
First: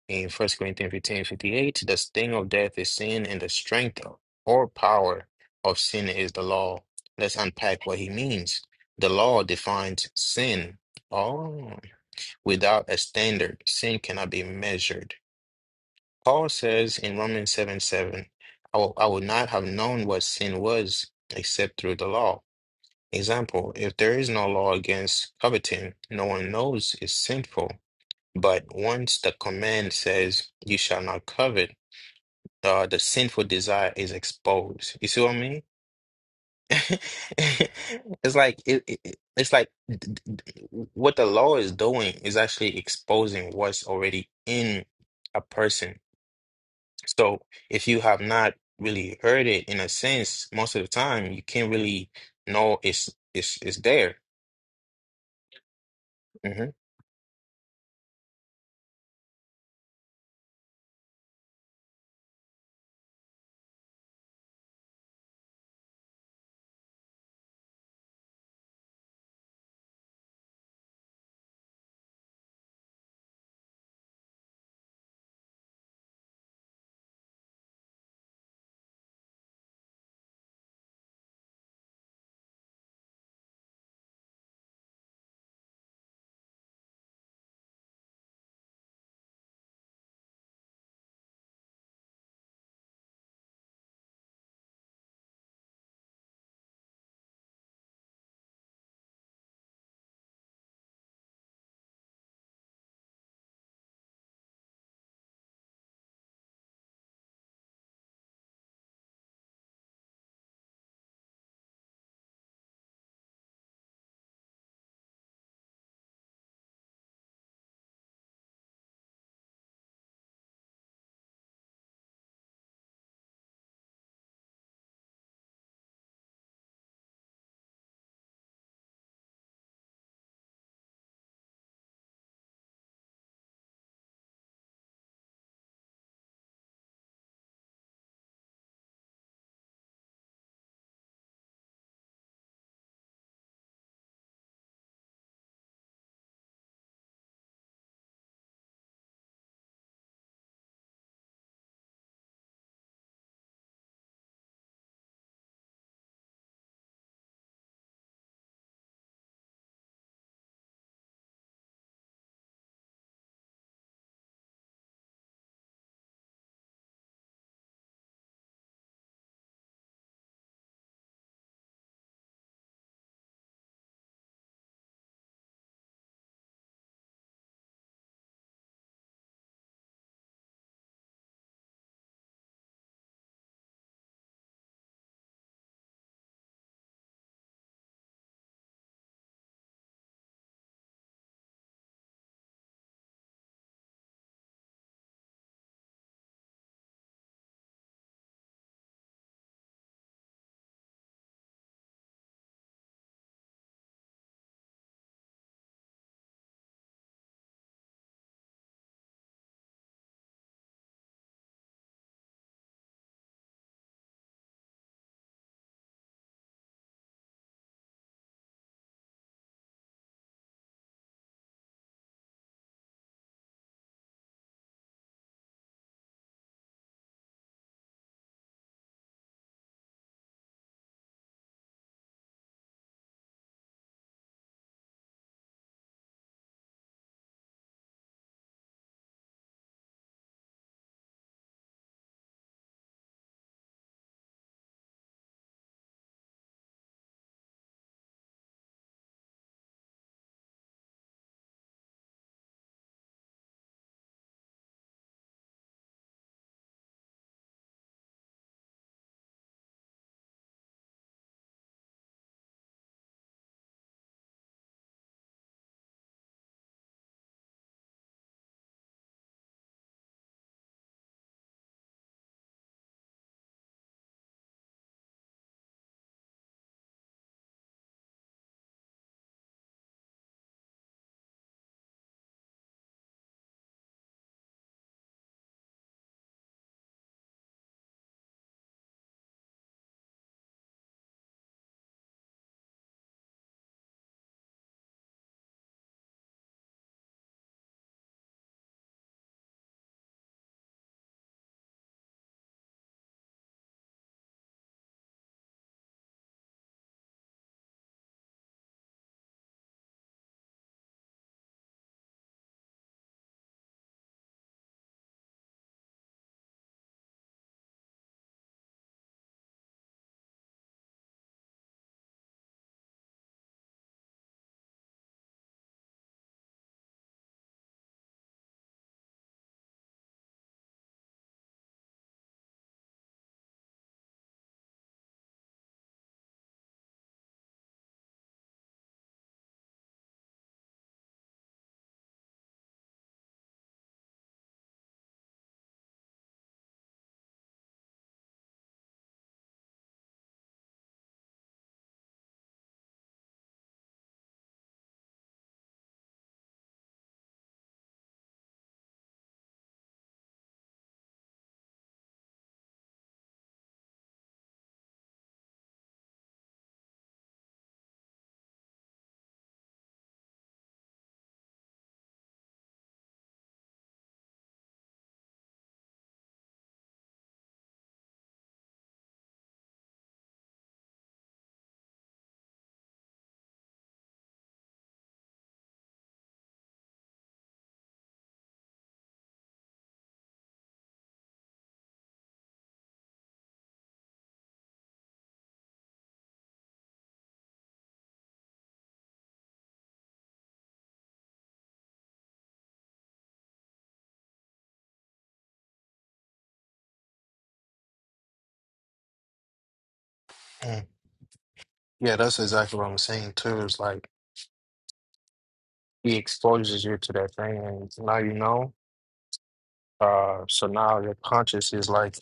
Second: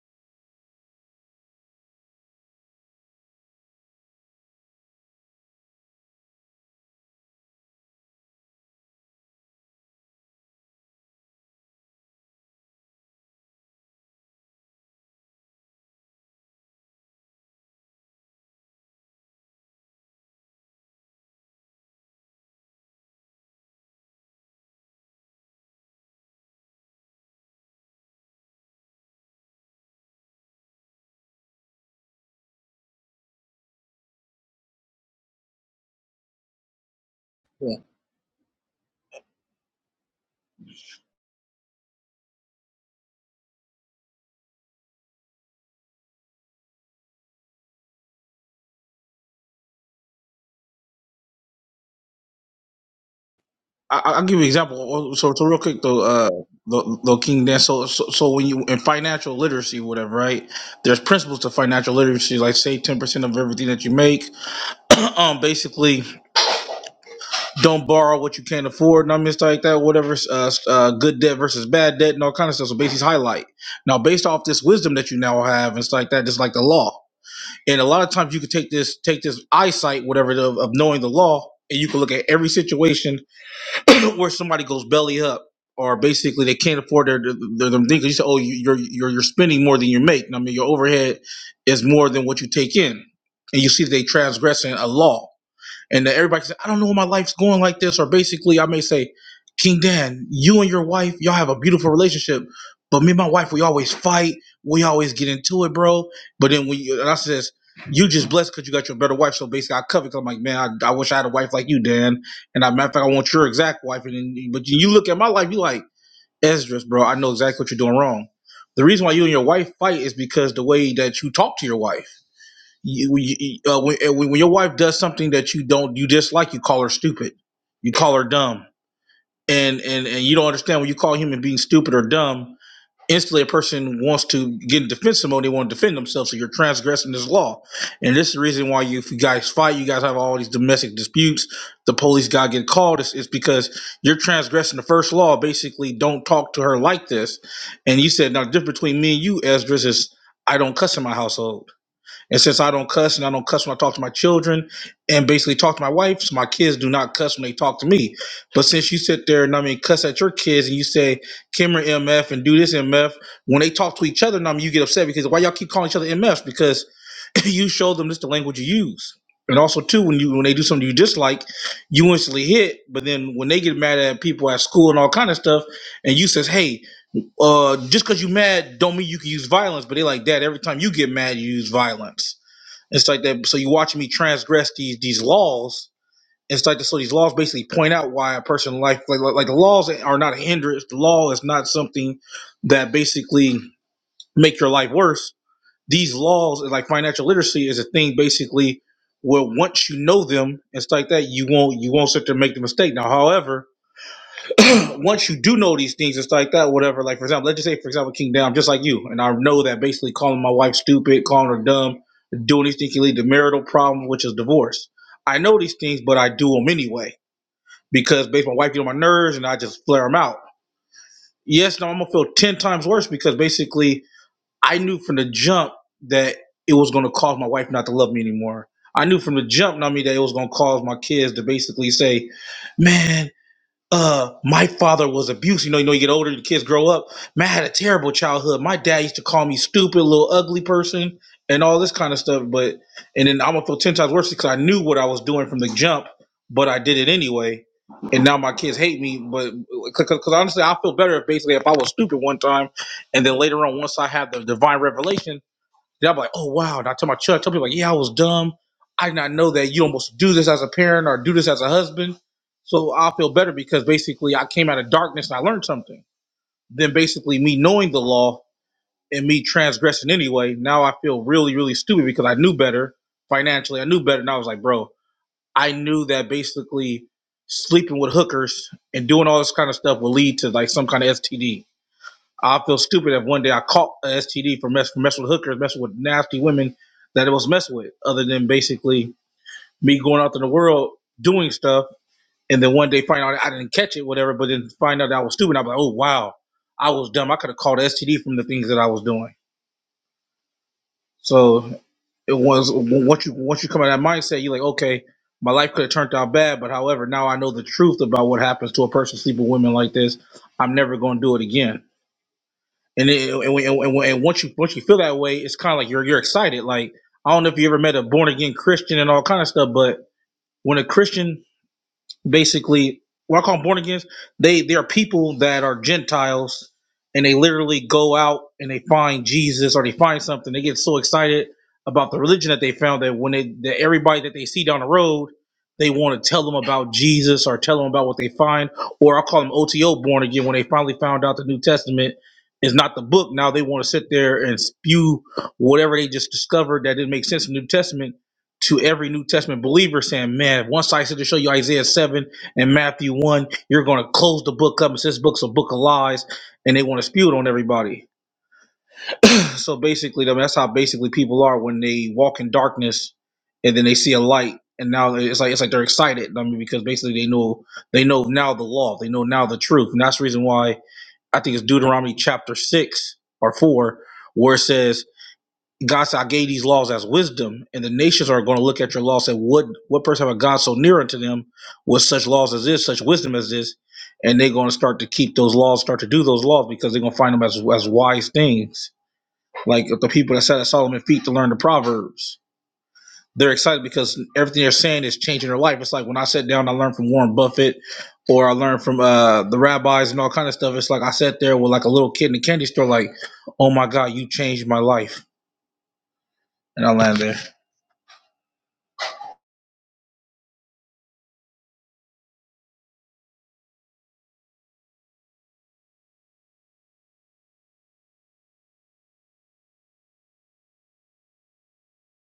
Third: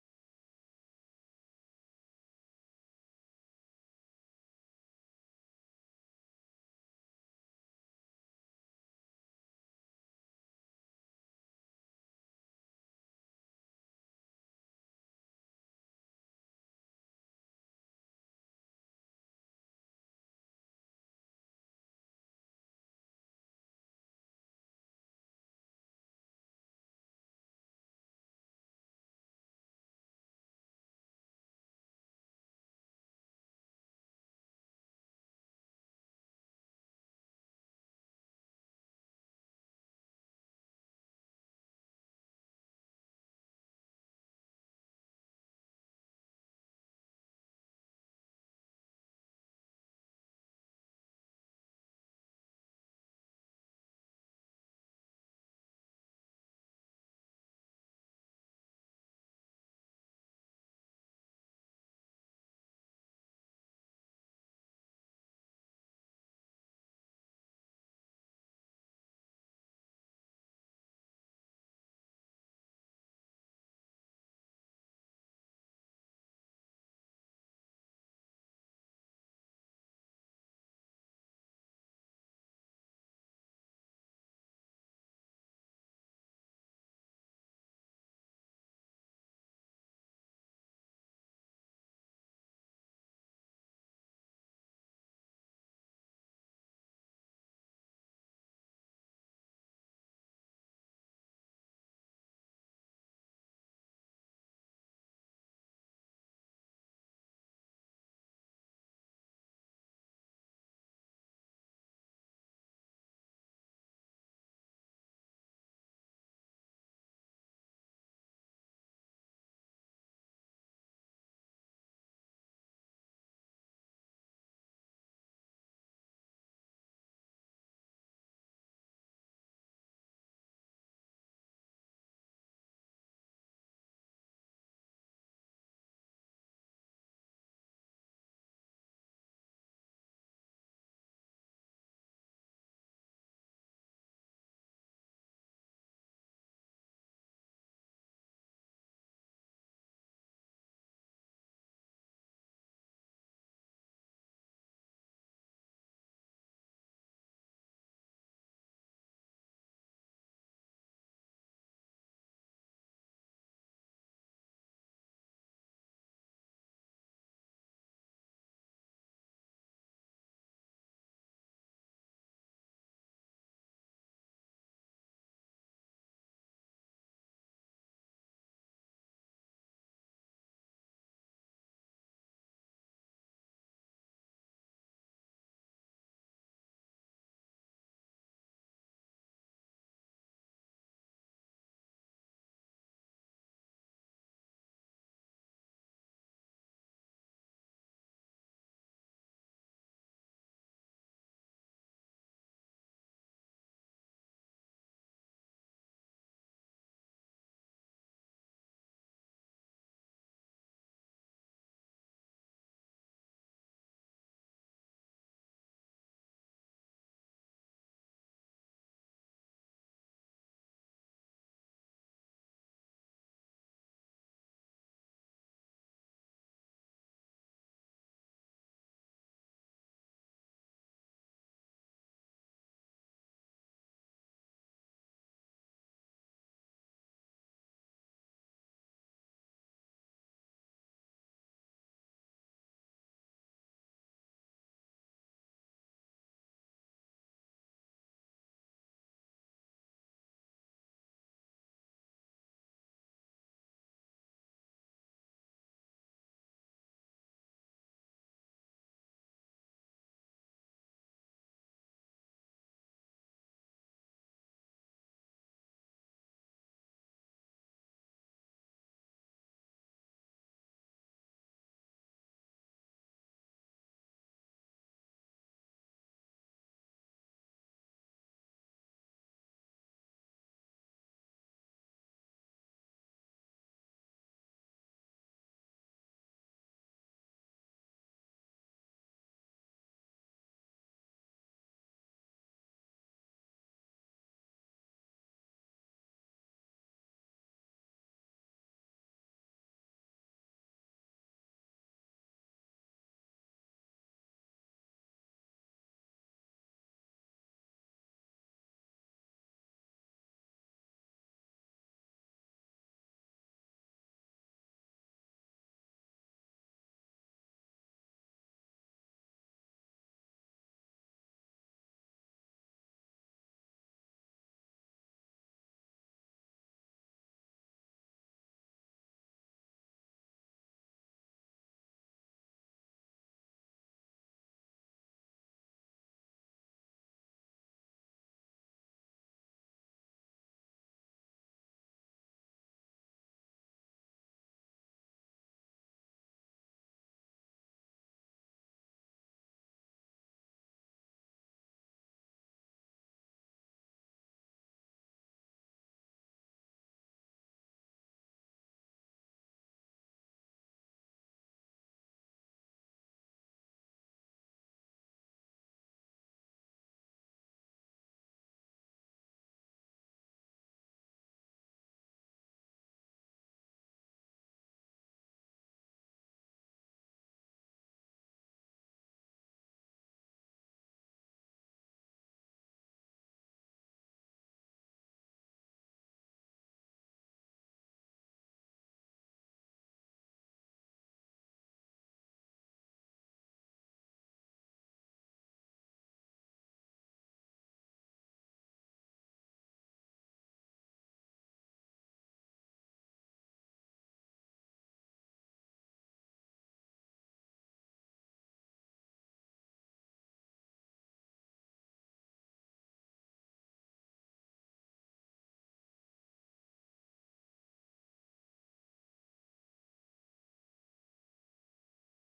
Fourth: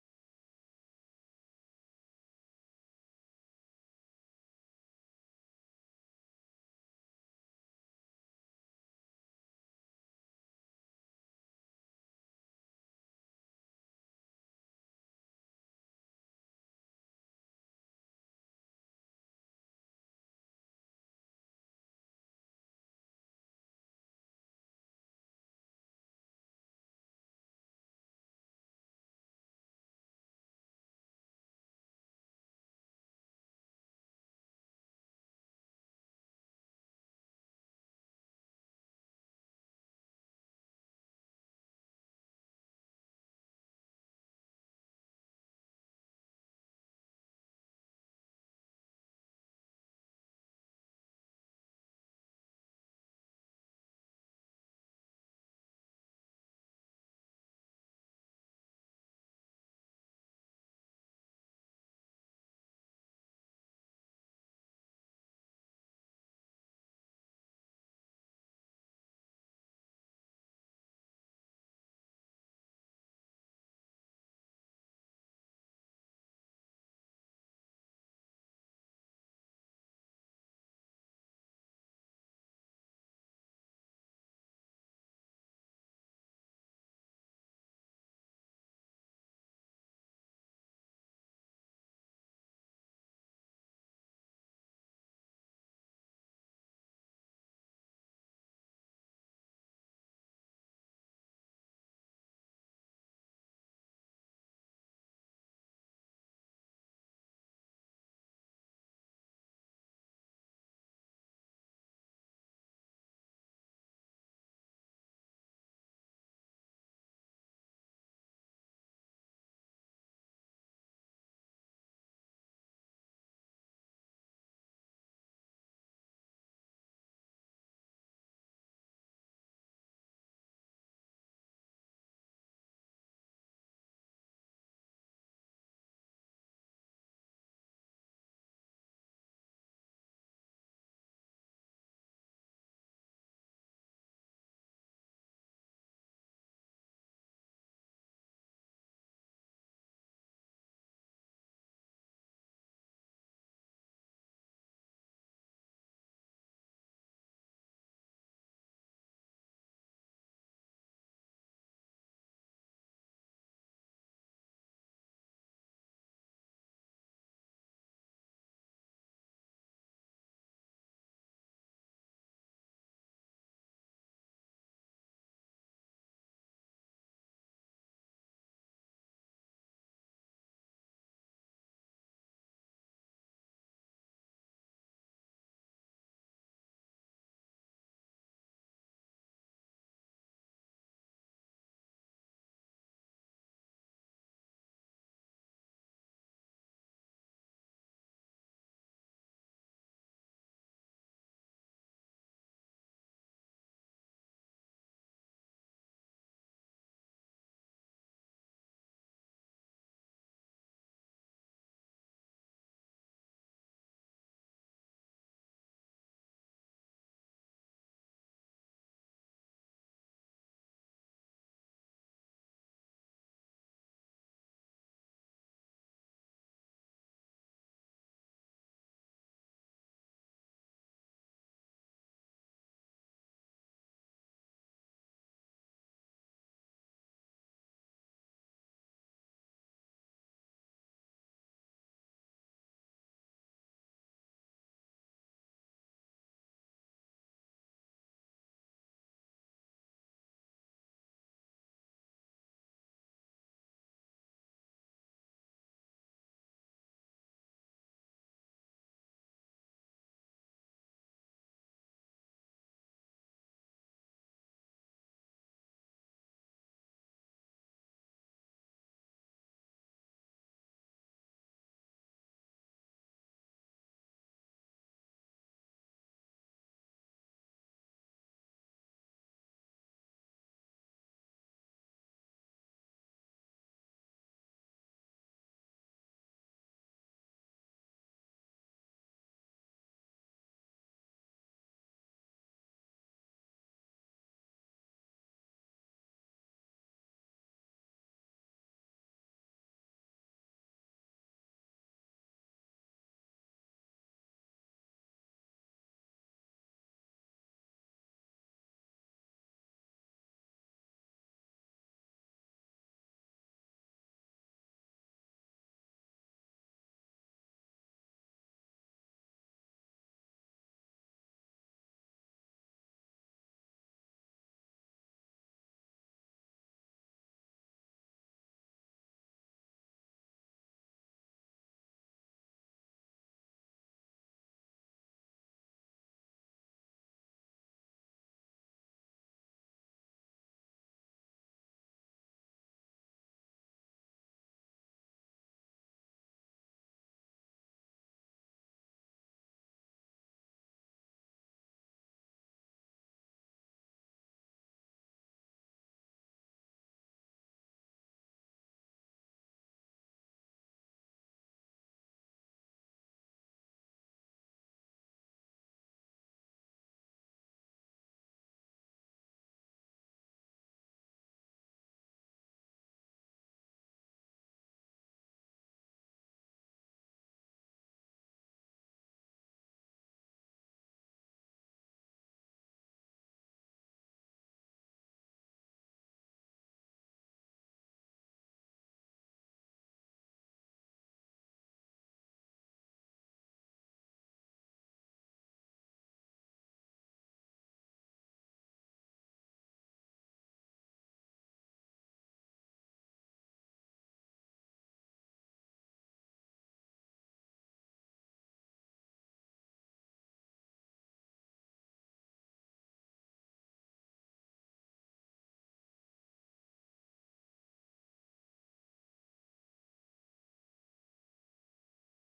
S1: in First Corinthians 15 58, the sting of death is sin, and the strength or power of sin is the law. Let's unpack what he means. The law defines sin. Oh, without a standard, sin cannot be measured. Paul says in Romans 7 7, I will, I would not have known what sin was except through the law. Example, if there is no law against coveting, no one knows it's sinful. But once the command says, you shall not covet, uh, the sinful desire is exposed. You see what I mean? It's like it, it, it's like d- d- d- what the law is doing is actually exposing what's already in a person. So if you have not really heard it in a sense, most of the time you can't really know it's it's it's
S3: I,
S1: there.
S3: I'll give you an example. Oh, oh, So, so real quick though, uh,
S1: hmm
S3: though, though King Dan. So, so, so when you in financial literacy, whatever, right? There's principles to financial literacy, like save ten percent of everything that you make. um, basically, don't borrow what you can't afford, and I mean, stuff like that. Whatever, uh, uh, good debt versus bad debt, and all kind of stuff. So, basically, highlight. Now, based off this wisdom that you now have and stuff like that, just like the law. And a lot of times, you can take this, take this eyesight, whatever, of, of knowing the law, and you can look at every situation where somebody goes belly up or basically they can't afford their their, their thing. 'Cause You say, oh, you're you're you're spending more than you make. I mean, your overhead is more than what you take in, and you see they transgressing a law and then everybody says, I don't know why my life's going like this. Or basically, I may say, King Dan, you and your wife, y'all have a beautiful relationship, but me and my wife, we always fight. We always get into it, bro. But then when you, and I says, you just blessed because you got your better wife. So basically, I cover I'm like, man, I, I wish I had a wife like you, Dan. And I, matter of fact, I want your exact wife. And then, but you look at my life, you like, Esdras, bro, I know exactly what you're doing wrong. The reason why you and your wife fight is because the way that you talk to your wife you, you uh, when, uh, when your wife does something that you don't you dislike you call her stupid you call her dumb and and and you don't understand when you call a human being stupid or dumb instantly a person wants to get in defensive mode they want to defend themselves so you're transgressing this law and this is the reason why you if you guys fight you guys have all these domestic disputes the police got to get called it's, it's because you're transgressing the first law basically don't talk to her like this and you said now the difference between me and you Esdras is I don't cuss in my household and since I don't cuss and I don't cuss when I talk to my children and basically talk to my wife, so my kids do not cuss when they talk to me. But since you sit there and I mean cuss at your kids and you say Kimmer MF and do this MF, when they talk to each other, and I mean you get upset because why y'all keep calling each other MF? Because you show them this the language you use. And also too, when you when they do something you dislike, you instantly hit. But then when they get mad at people at school and all kind of stuff, and you says, "Hey, uh, just because you mad, don't mean you can use violence." But they like, "Dad, every time you get mad, you use violence." It's like that. So you watch me transgress these these laws. It's like so these laws basically point out why a person like like, like the laws are not a hindrance. The law is not something that basically make your life worse. These laws, like financial literacy, is a thing basically where once you know them, it's like that you won't you won't sit there and make the mistake. Now, however, once you do know these things and stuff like that, whatever, like for example, let's just say for example, King Down, just like you, and I know that basically calling my wife stupid, calling her dumb, doing these things can lead to marital problems, which is divorce. I know these things, but I do them anyway because based my wife gets on my nerves and I just flare them out. Yes, now I'm gonna feel ten times worse because basically I knew from the jump that it was gonna cause my wife not to love me anymore. I knew from the jump, not me, that it was gonna cause my kids to basically say, "Man, uh my father was abused you know you know you get older the kids grow up man I had a terrible childhood my dad used to call me stupid little ugly person and all this kind of stuff but and then i'm gonna feel 10 times worse because i knew what i was doing from the jump but i did it anyway and now my kids hate me but because honestly i feel better if basically if i was stupid one time and then later on once i have the divine revelation then I'm like, oh wow. And I tell my church, I tell people like, yeah, I was dumb. I did not know that you don't supposed to do this as a parent or do this as a husband. So I feel better because basically I came out of darkness and I learned something. Then basically me knowing the law and me transgressing anyway, now I feel really, really stupid because I knew better financially. I knew better. And I was like, bro, I knew that basically sleeping with hookers and doing all this kind of stuff will lead to like some kind of STD I feel stupid if one day I caught a STD for mess for messing with hookers, messing with nasty women that it was messing with, other than basically me going out in the world doing stuff and then one day find out I didn't catch it, whatever, but then find out that I was stupid. I'm like, oh wow, I was dumb. I could have caught STD from the things that I was doing. So it was once you once you come out of that mindset, you're like, okay, my life could have turned out bad, but however, now I know the truth about what happens to a person sleeping with women like this. I'm never going to do it again And it, and, when, and, when, and once you once you feel that way, it's kind of like you're you're excited. Like I don't know if you ever met a born again Christian and all kind of stuff, but when a Christian basically what I call born agains. They they are people that are Gentiles, and they literally go out and they find Jesus or they find something. They get so excited about the religion that they found that when they that everybody that they see down the road, they want to tell them about Jesus or tell them about what they find. Or I call them OTO born again when they finally found out the New Testament. Is not the book. Now they want to sit there and spew whatever they just discovered that didn't make sense in the New Testament to every New Testament believer saying, man, once I said to show you Isaiah 7 and Matthew 1, you're going to close the book up and say this book's a book of lies, and they want to spew it on everybody. So basically, I mean, that's how basically people are when they walk in darkness and then they see a light. And now it's like it's like they're excited. I mean, because basically they know they know now the law, they know now the truth, and that's the reason why I think it's Deuteronomy chapter six or four, where it says God said, I gave these laws as wisdom, and the nations are going to look at your laws and say, What what person have a God so near unto them with such laws as this, such wisdom as this? And they're going to start to keep those laws, start to do those laws because they're going to find them as, as wise things. Like the people that sat at Solomon's feet to learn the Proverbs. They're excited because everything they're saying is changing their life. It's like when I sat down, I learned from Warren Buffett or I learned from uh, the rabbis and all kind of stuff. It's like I sat there with like a little kid in a candy store, like, oh my God, you changed my life. And I land there.
S1: Mm. Yeah, that's exactly what I'm saying too. It's like he exposes you to that thing, and now you know. Uh, so now your conscious is like,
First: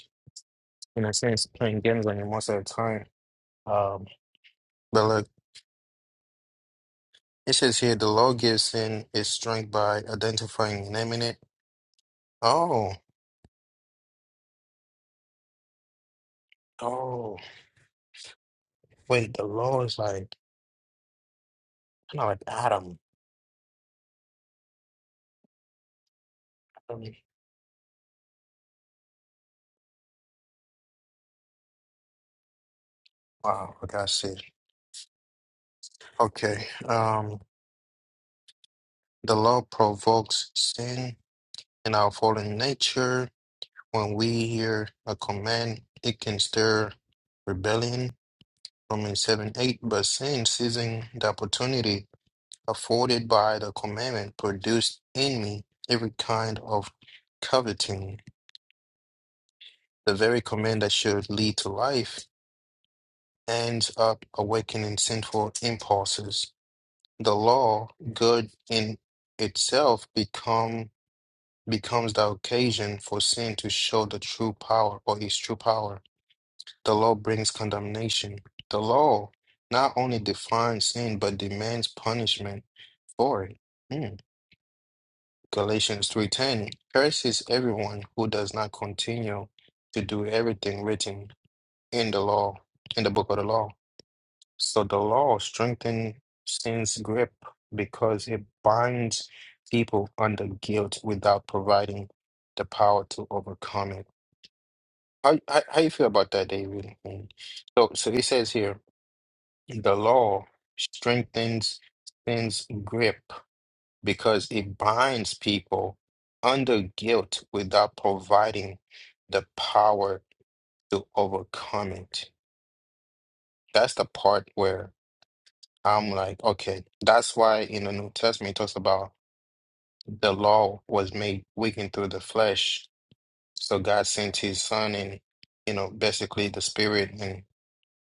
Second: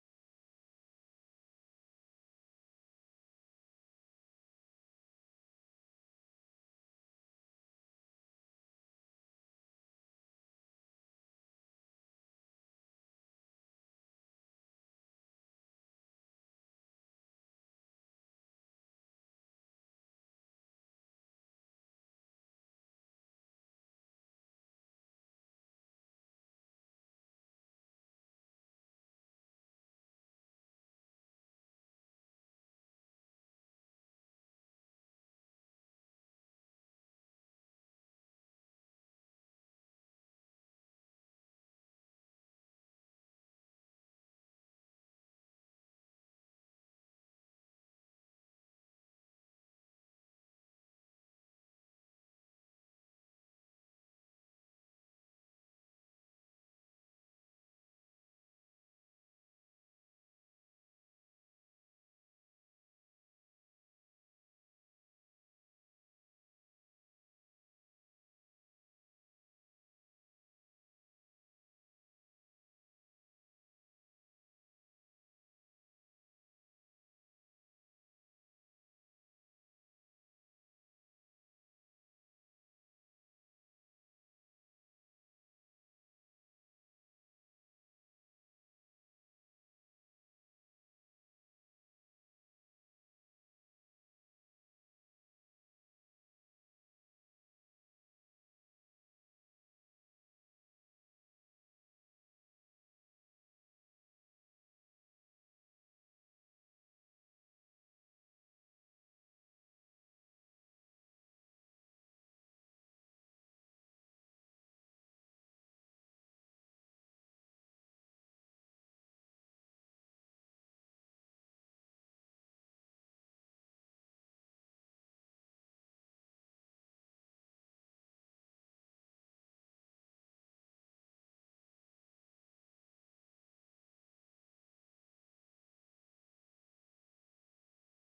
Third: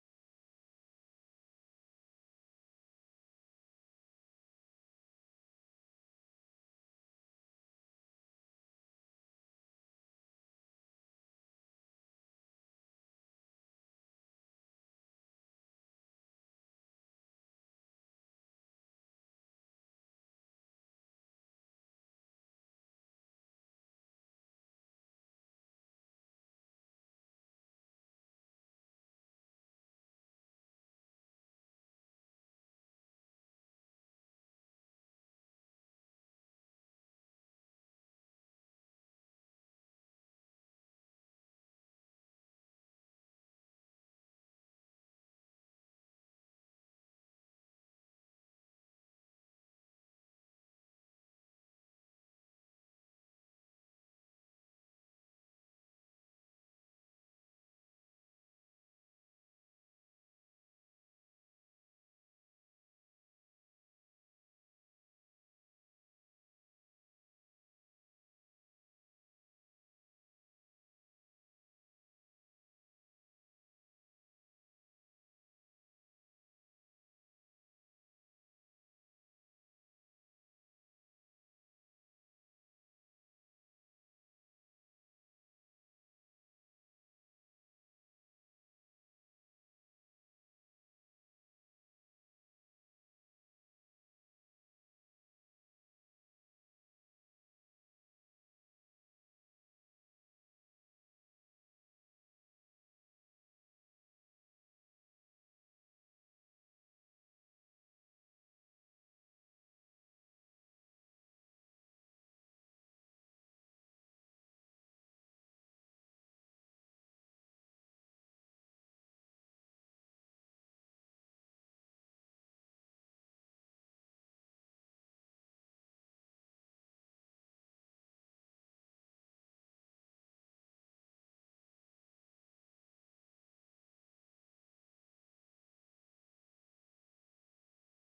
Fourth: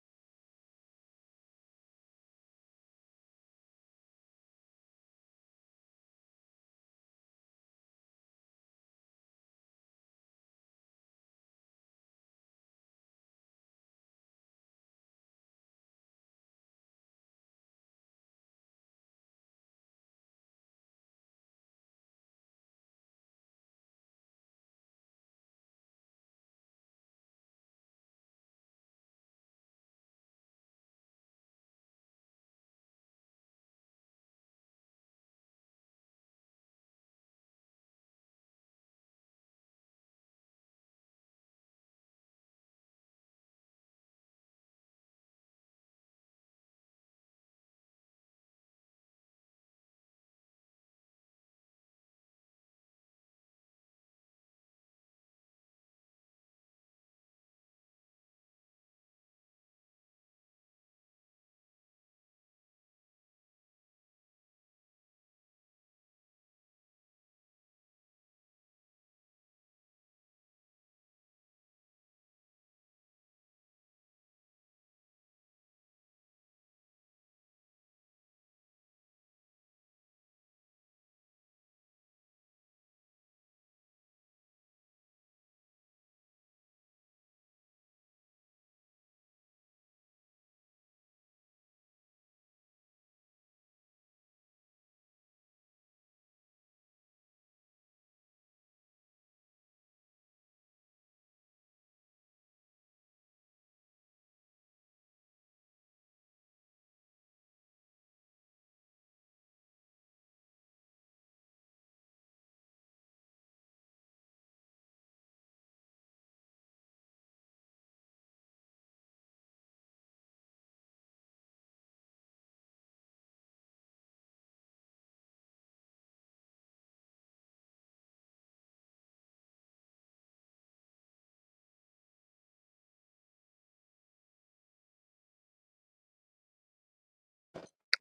S1: in a sense, playing games on you most of the time. Um, but look, it says here the law gives sin its strength by identifying and naming it. Oh, oh, wait, the law is like kind of like Adam. Wow, okay, I got it. Okay. Um, the law provokes sin in our fallen nature. When we hear a command, it can stir rebellion. Romans 7 8. But sin, seizing the opportunity afforded by the commandment, produced in me every kind of coveting. The very command that should lead to life ends up awakening sinful impulses. the law, good in itself, become becomes the occasion for sin to show the true power or its true power. The law brings condemnation. The law not only defines sin but demands punishment for it. Hmm. Galatians 3:10 curses everyone who does not continue to do everything written in the law, in the book of the law. So the law strengthens sin's grip because it binds people under guilt without providing the power to overcome it. How how, how you feel about that, David? Mm. So so it says here the law strengthens sin's grip because it binds people under guilt without providing the power to overcome it. That's the part where I'm like, okay, that's why in the New Testament it talks about the law was made weakened through the flesh. So God sent his son and, you know, basically the spirit and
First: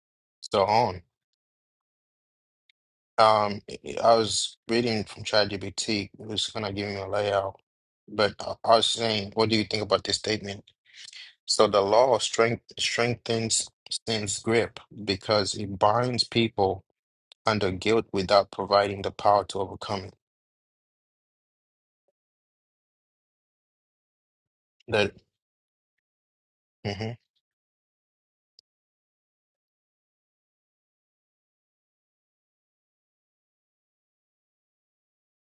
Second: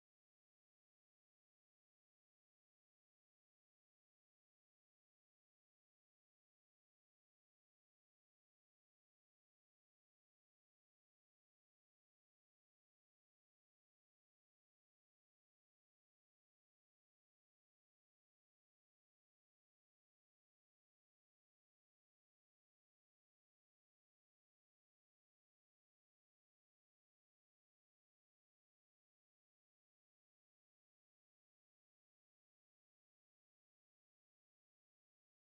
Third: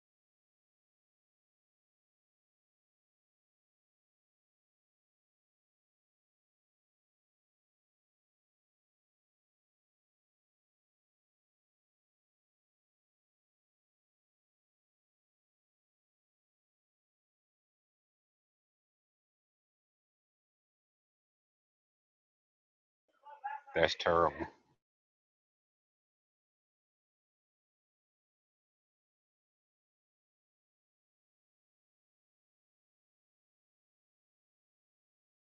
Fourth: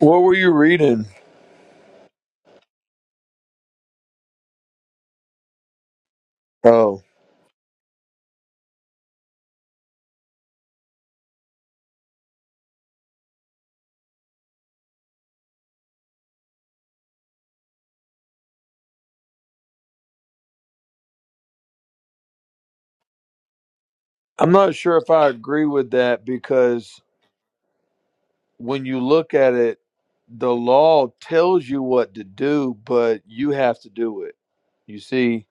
S2: What were you
S1: so on.
S2: reading?
S1: Um, I was reading from ChatGPT, it was kind of giving me
S2: Oh,
S1: a layout, but I I was saying, what do you think about this statement? So the law strength, strengthens sin's grip because it binds people under guilt without providing the power to overcome it.
S2: I'm not sure if
S1: That,
S2: I agree with that because
S1: mm-hmm.
S2: when you look at it, the law tells you what to do, but you have to do it. You see,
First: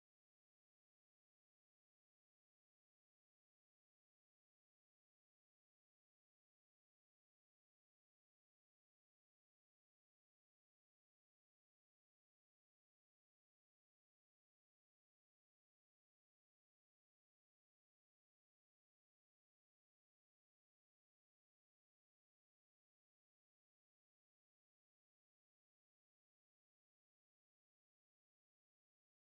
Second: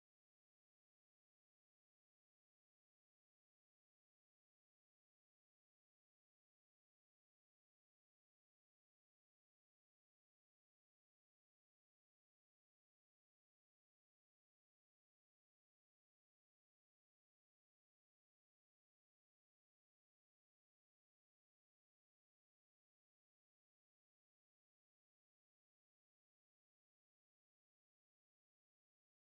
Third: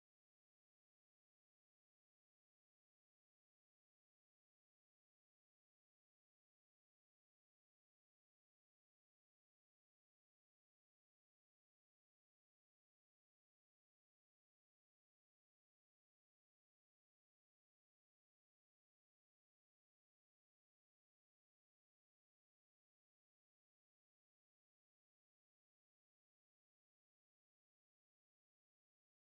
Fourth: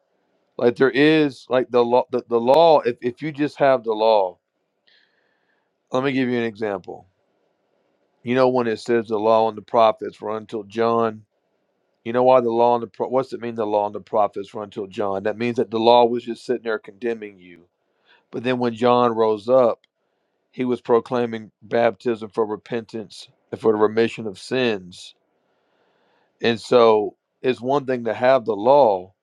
S2: like there is like the law the, the law, if, if you just have the law, let me give you an example. You know when it says the law and the prophets were until John. You know why the law and the pro- what's it mean the law and the prophets were until John? That means that the law was just sitting there condemning you. But then when John rose up, he was proclaiming baptism for repentance and for the remission of sins And so it's one thing to have the law,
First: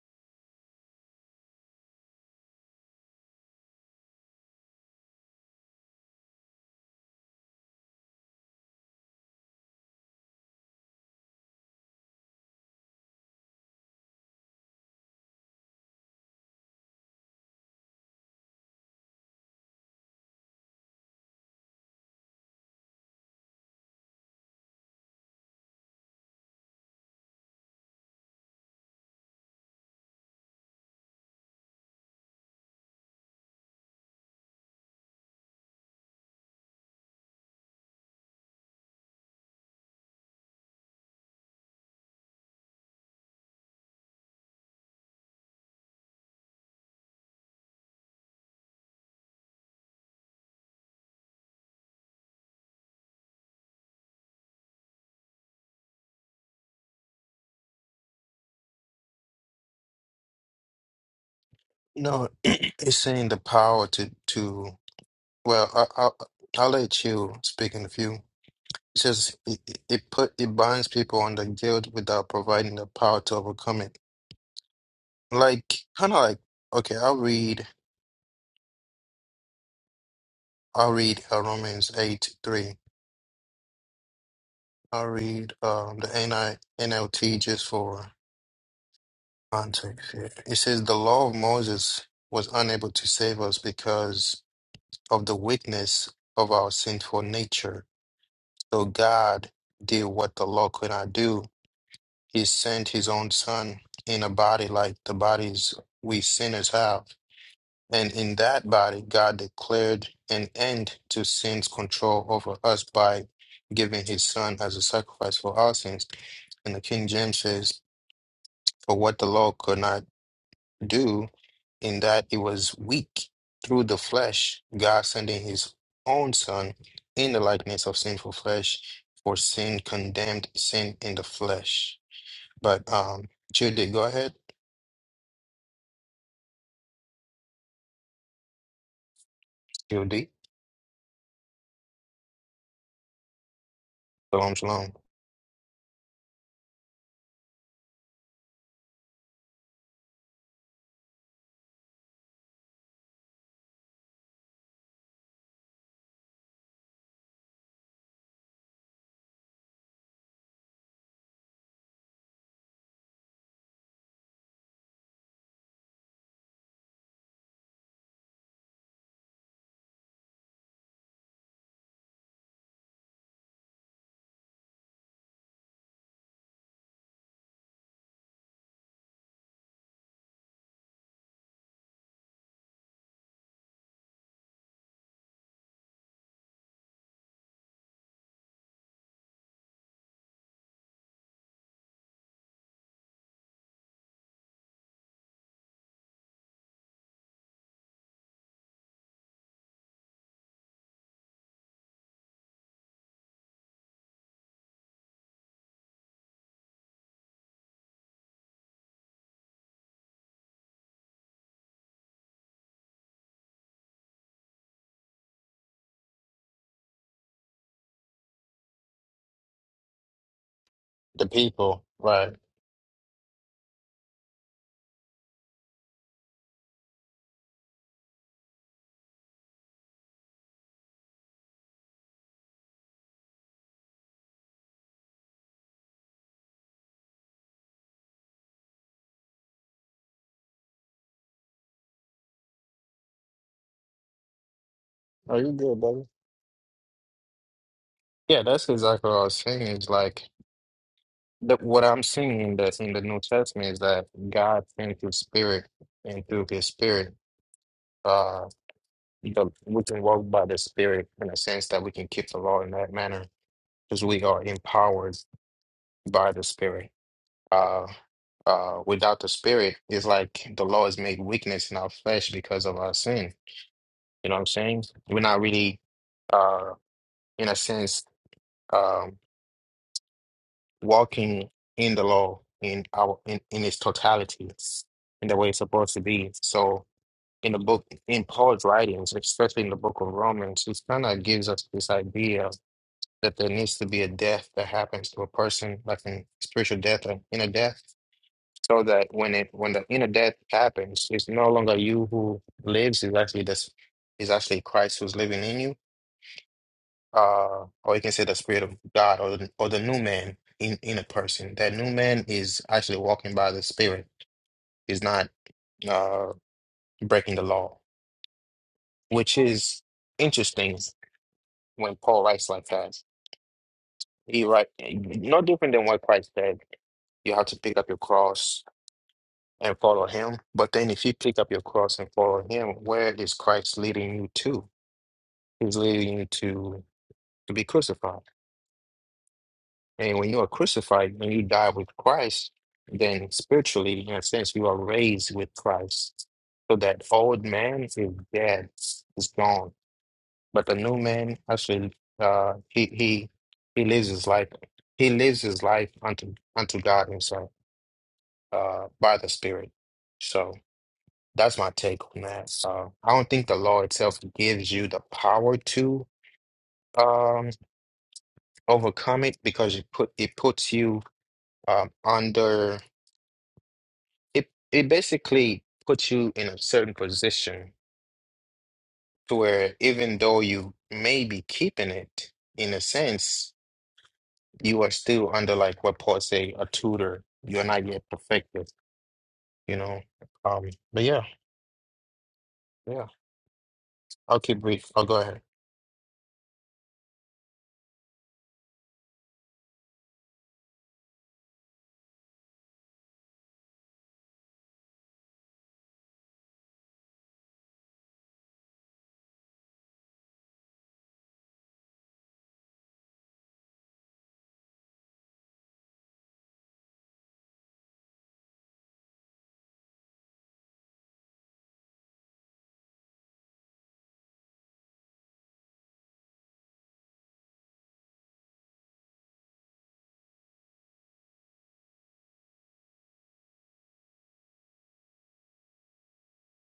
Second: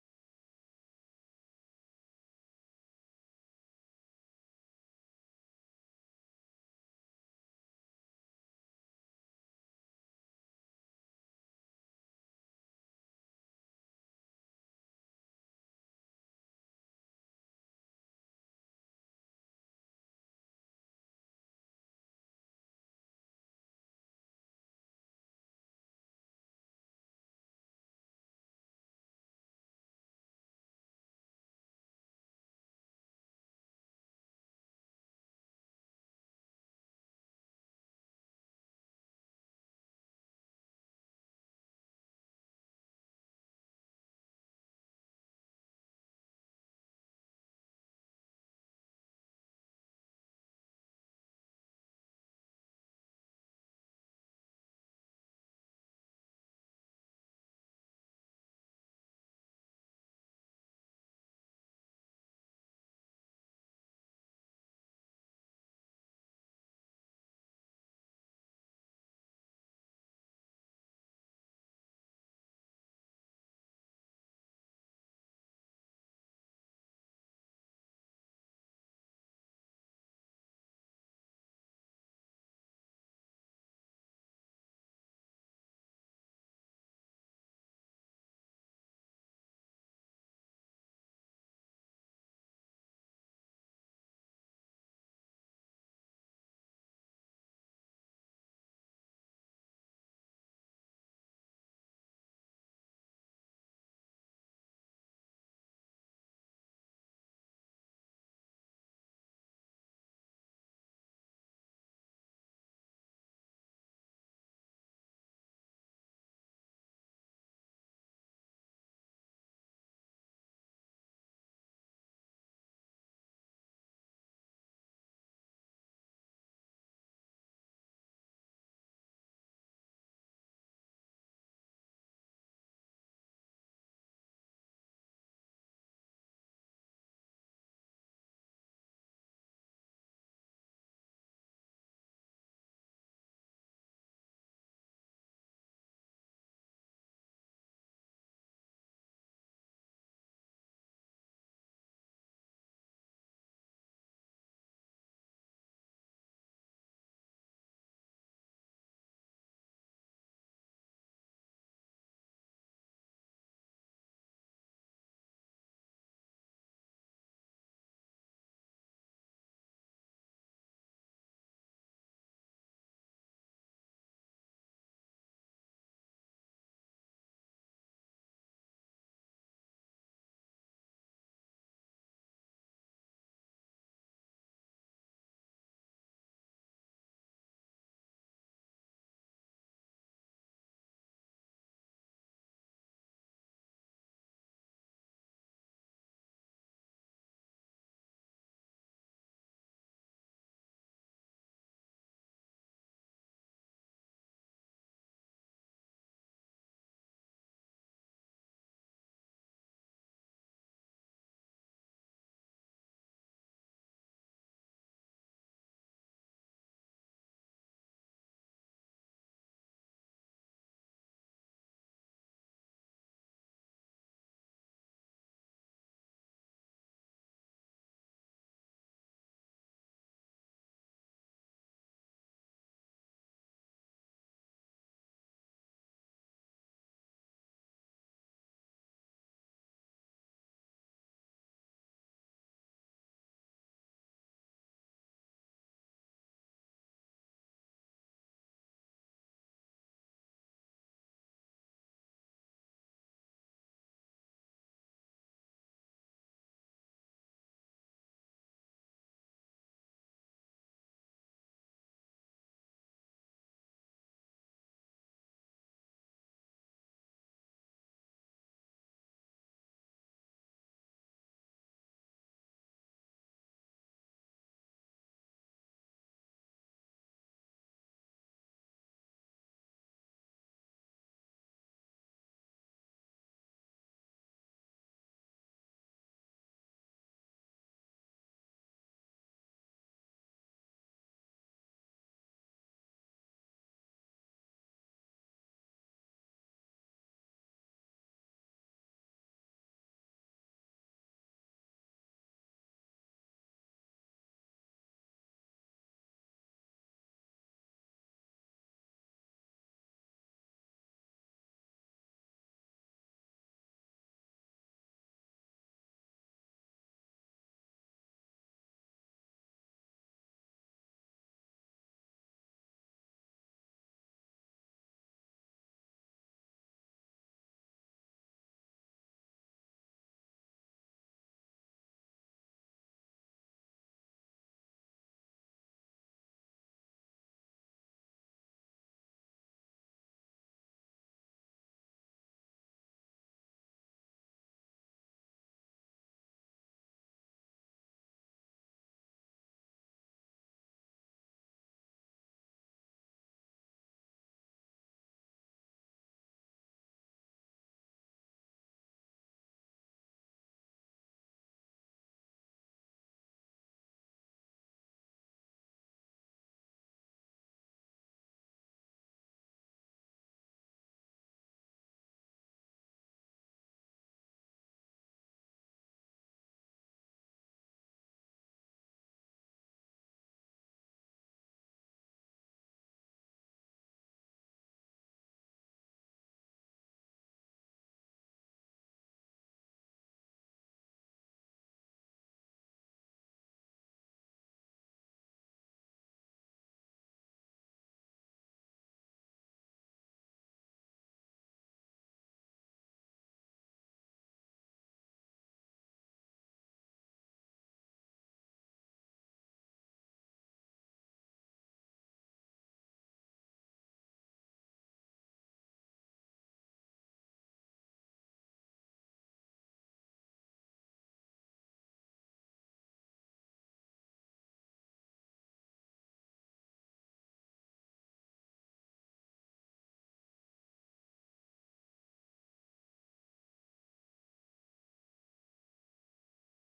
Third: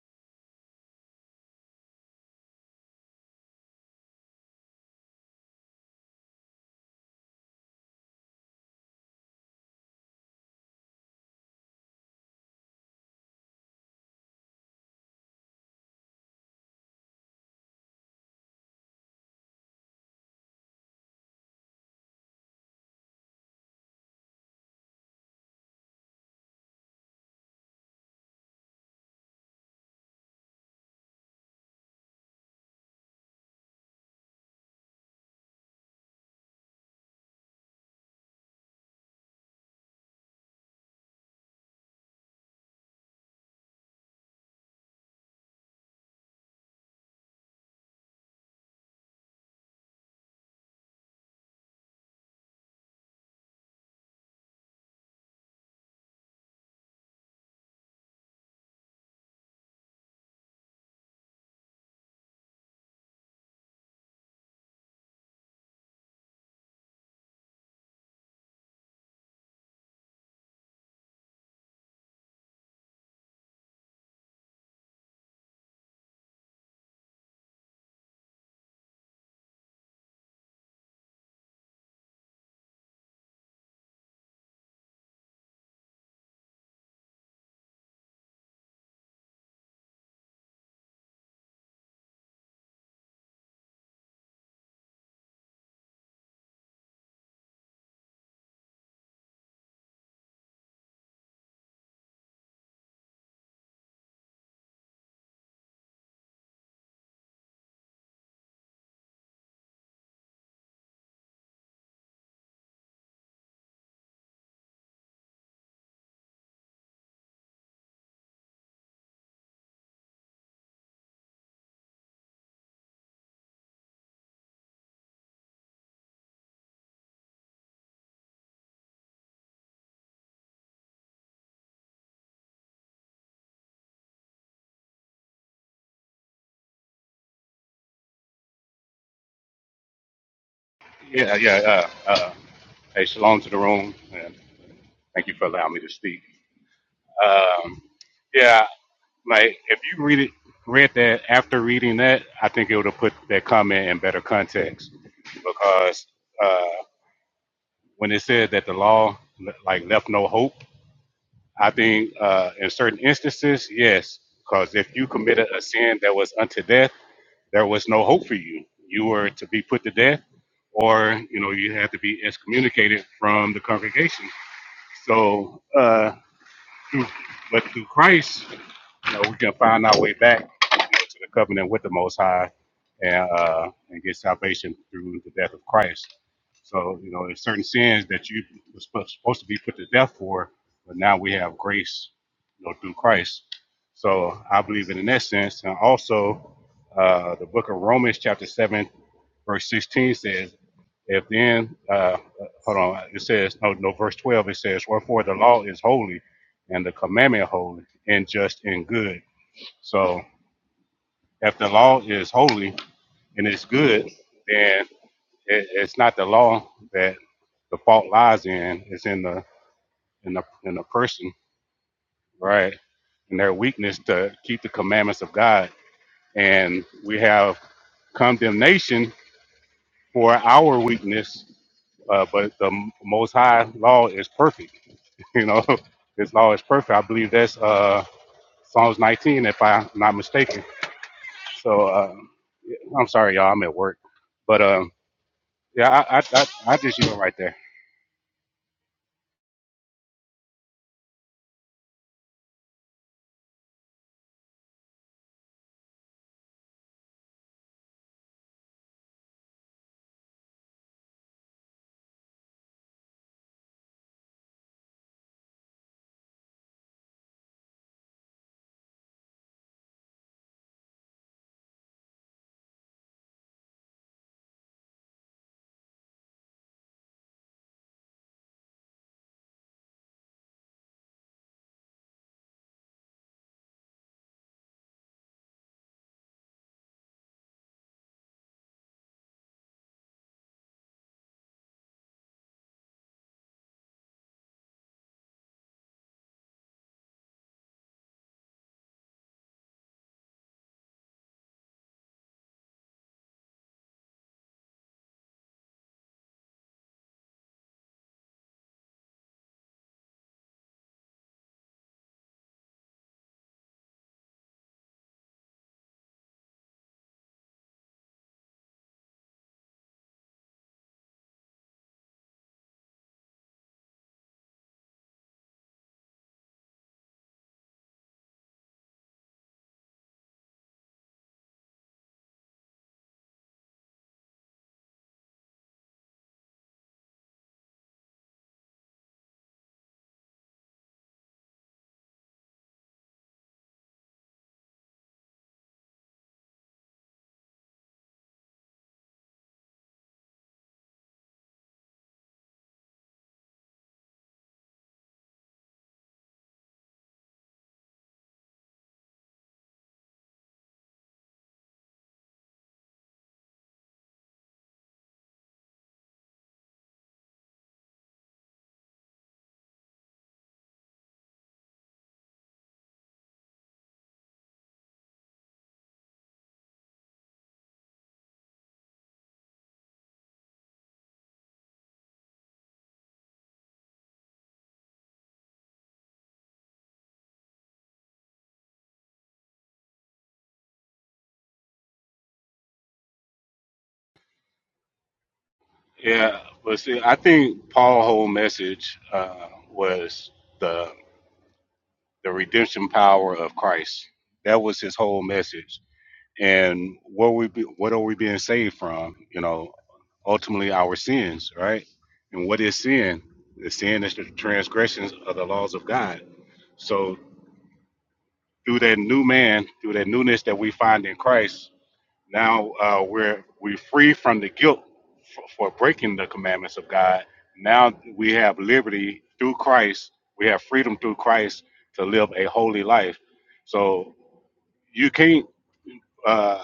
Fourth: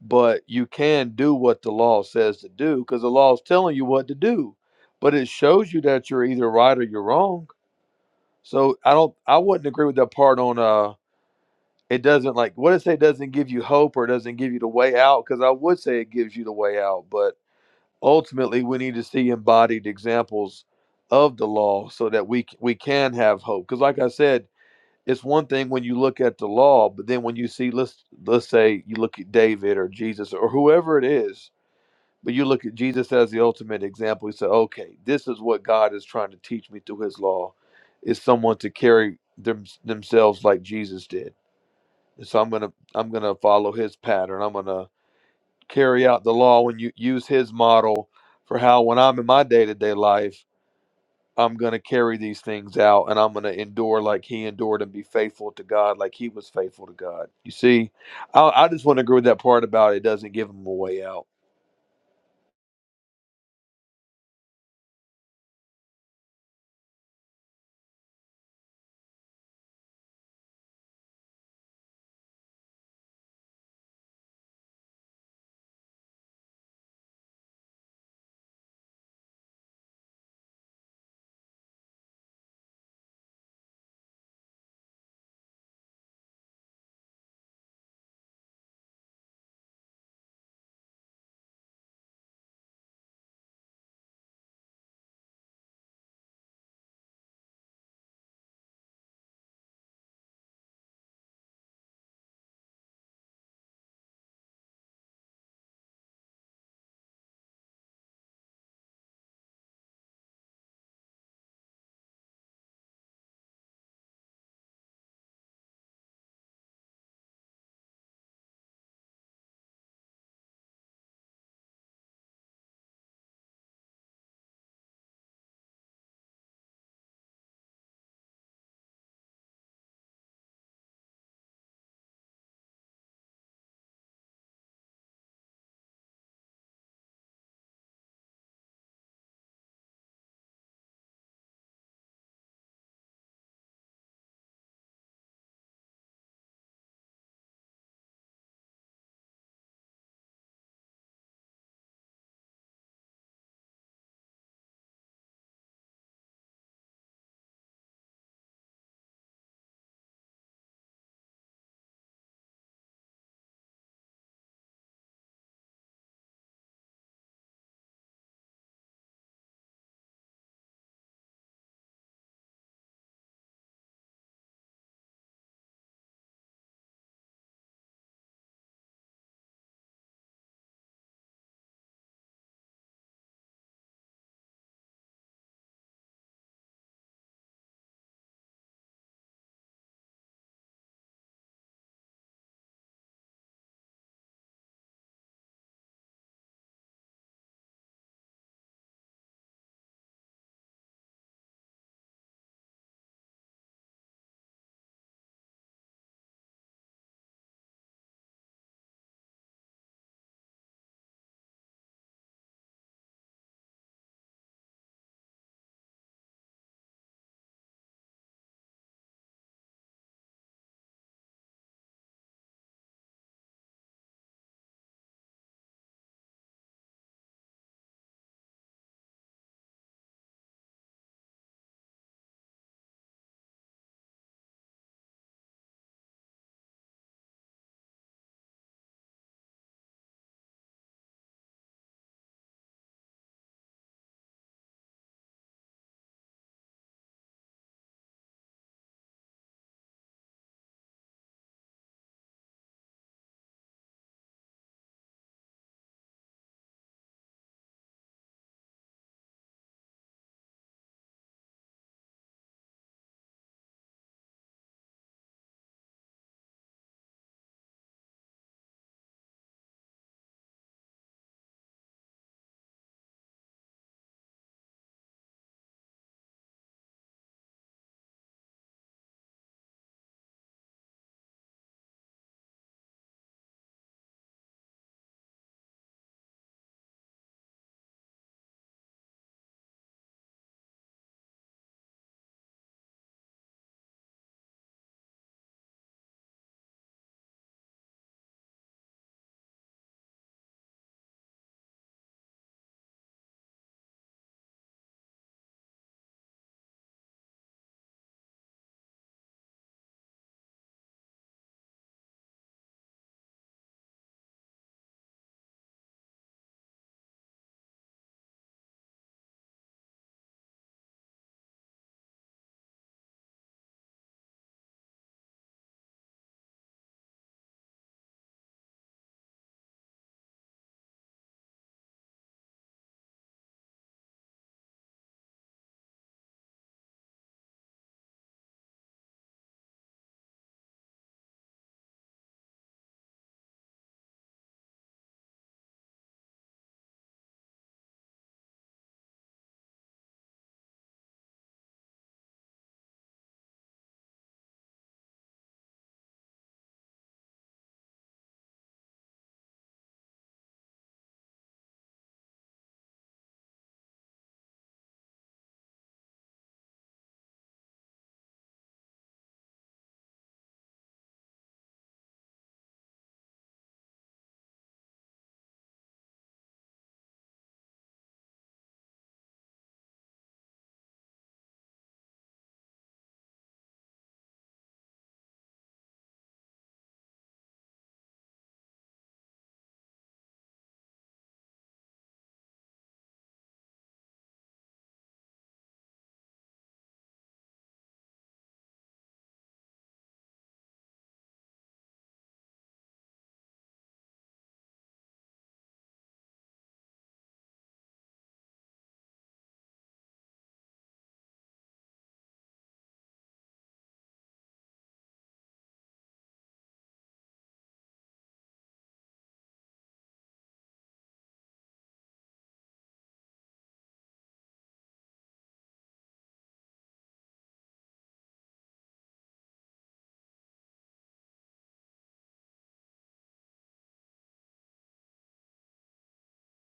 S2: but you can do what the law says to do because the law is telling you what to do. But it shows you that you're either right or you're wrong. So I don't I wouldn't agree with that part on uh it doesn't like what it say doesn't give you hope or doesn't give you the way out because I would say it gives you the way out, but ultimately we need to see embodied examples of the law so that we c- we can have hope because like I said it's one thing when you look at the law, but then when you see let's let's say you look at David or Jesus or whoever it is, but you look at Jesus as the ultimate example, you say, okay, this is what God is trying to teach me through His law, is someone to carry them, themselves like Jesus did. And so I'm gonna I'm gonna follow His pattern. I'm gonna carry out the law and you use His model for how when I'm in my day to day life. I'm going to carry these things out and I'm going to endure like he endured and be faithful to God like he was faithful to God. You see, I, I just want to agree with that part about it doesn't give him a way out.
S1: No, it's saying the power to to. Well, I, I'll I'll let you speak in a few. It says it, it it put it binds people under guilt without providing the power to overcome it. Like kind of like okay, I'll read I'll read uh, Romans eight three. I'll read um the N I N L T just for context. Here. It says the law of Moses was unable to save us because of the weakness of our sinful nature So God did what the law could not do. He sent his own son in a body like the bodies we sinners have. And in that body, God declared an end to sin's control over us by giving his son as a sacrifice for our sins. And the King James says, For what the law could not do, in that it was weak through the flesh, God sending his own son in the likeness of sinful flesh, for sin condemned sin in the flesh. But um Judy, go ahead. Judy.
S4: Yeah, yeah. Uh, uh, hey, shalom to the room, and
S1: Shalom shalom.
S4: thank you for allowing me to speak. Um, yeah, like if you read it, read that after reading that, I think it would have put that comment in better context because uh, when it said that the law like left no hope, I think uh, in certain instances, yes, because if you committed a sin that was unto death, there was no hope for you. You were to be put to death, or you know, you had to be excommunicated from the congregation So, uh, through, but through Christ, you know, we can find our way back you know, to the covenant with the Most High and uh, and get salvation through the death of Christ. So, you know, there's certain sins that you were sp- supposed to be put to death for, but now we have grace, you know, through Christ. So I believe in that sense. And also, uh, the book of Romans, chapter 7, verse 16 says, if then, uh, hold on, it says, no, no, verse 12, it says, wherefore the law is holy and the commandment holy and just and good. So if the law is holy and it's good, then it, it's not the law that the fault lies in. It's in the in the in the
S1: The
S4: person,
S1: people, right.
S4: right? And their weakness to keep the commandments of God. And we have condemnation for our weakness, uh, but the Most High law is perfect. You know, His law is perfect. I believe that's uh, Psalms 19, if I'm not mistaken So uh, I'm sorry, y'all. I'm at work, but um,
S1: Are you good,
S4: yeah,
S1: brother?
S4: I I I, I just yield right there.
S1: Yeah, that's exactly what I was saying. Is like the, what I'm seeing in the in the New Testament is that God sent his spirit and through his spirit, uh the, we can walk by the spirit in a sense that we can keep the law in that manner because we are empowered by the Spirit. Uh, uh, without the Spirit, it's like the law is made weakness in our flesh because of our sin. You know what I'm saying? We're not really, uh, in a sense, um, walking in the law in our in, in its totality, in the way it's supposed to be. So, in the book, in Paul's writings, especially in the book of Romans, he kind of gives us this idea that there needs to be a death that happens to a person, like in spiritual death or inner death so that when it when the inner death happens, it's no longer you who lives. It's actually this is actually Christ who's living in you. Uh, or you can say the Spirit of God or the, or the new man in in a person. That new man is actually walking by the Spirit. He's not uh breaking the law, which is interesting when Paul writes like that. He write no different than what Christ said. You have to pick up your cross and follow him. But then if you pick up your cross and follow him, where is Christ leading you to? He's leading you to to be crucified. And when you are crucified, when you die with Christ, then spiritually, in a sense, you are raised with Christ. So that old man is dead, is gone. But the new man actually uh he he he lives his life he lives his life unto unto God himself uh by the Spirit. So That's my take on that. So I don't think the law itself gives you the power to um overcome it because it put it puts you um under it it basically puts you in a certain position to where even though you may be keeping it in a sense, you are still under like what Paul say, a tutor. You're not yet perfected, you know. Um but yeah, yeah. I'll keep brief. I'll go ahead.
S4: Yeah, but see, I think Paul's whole message uh, was the the redemption power of Christ. That was his whole message. And what we be, what are we being saved from? You know, ultimately our sins, right? And what is sin? The sin is the transgressions of the laws of God. So through that new man, through that newness that we find in Christ, Now uh, we're we're free from the guilt for, for breaking the commandments of God. Now we have liberty through Christ. We have freedom through Christ to live a holy life. So you can't uh,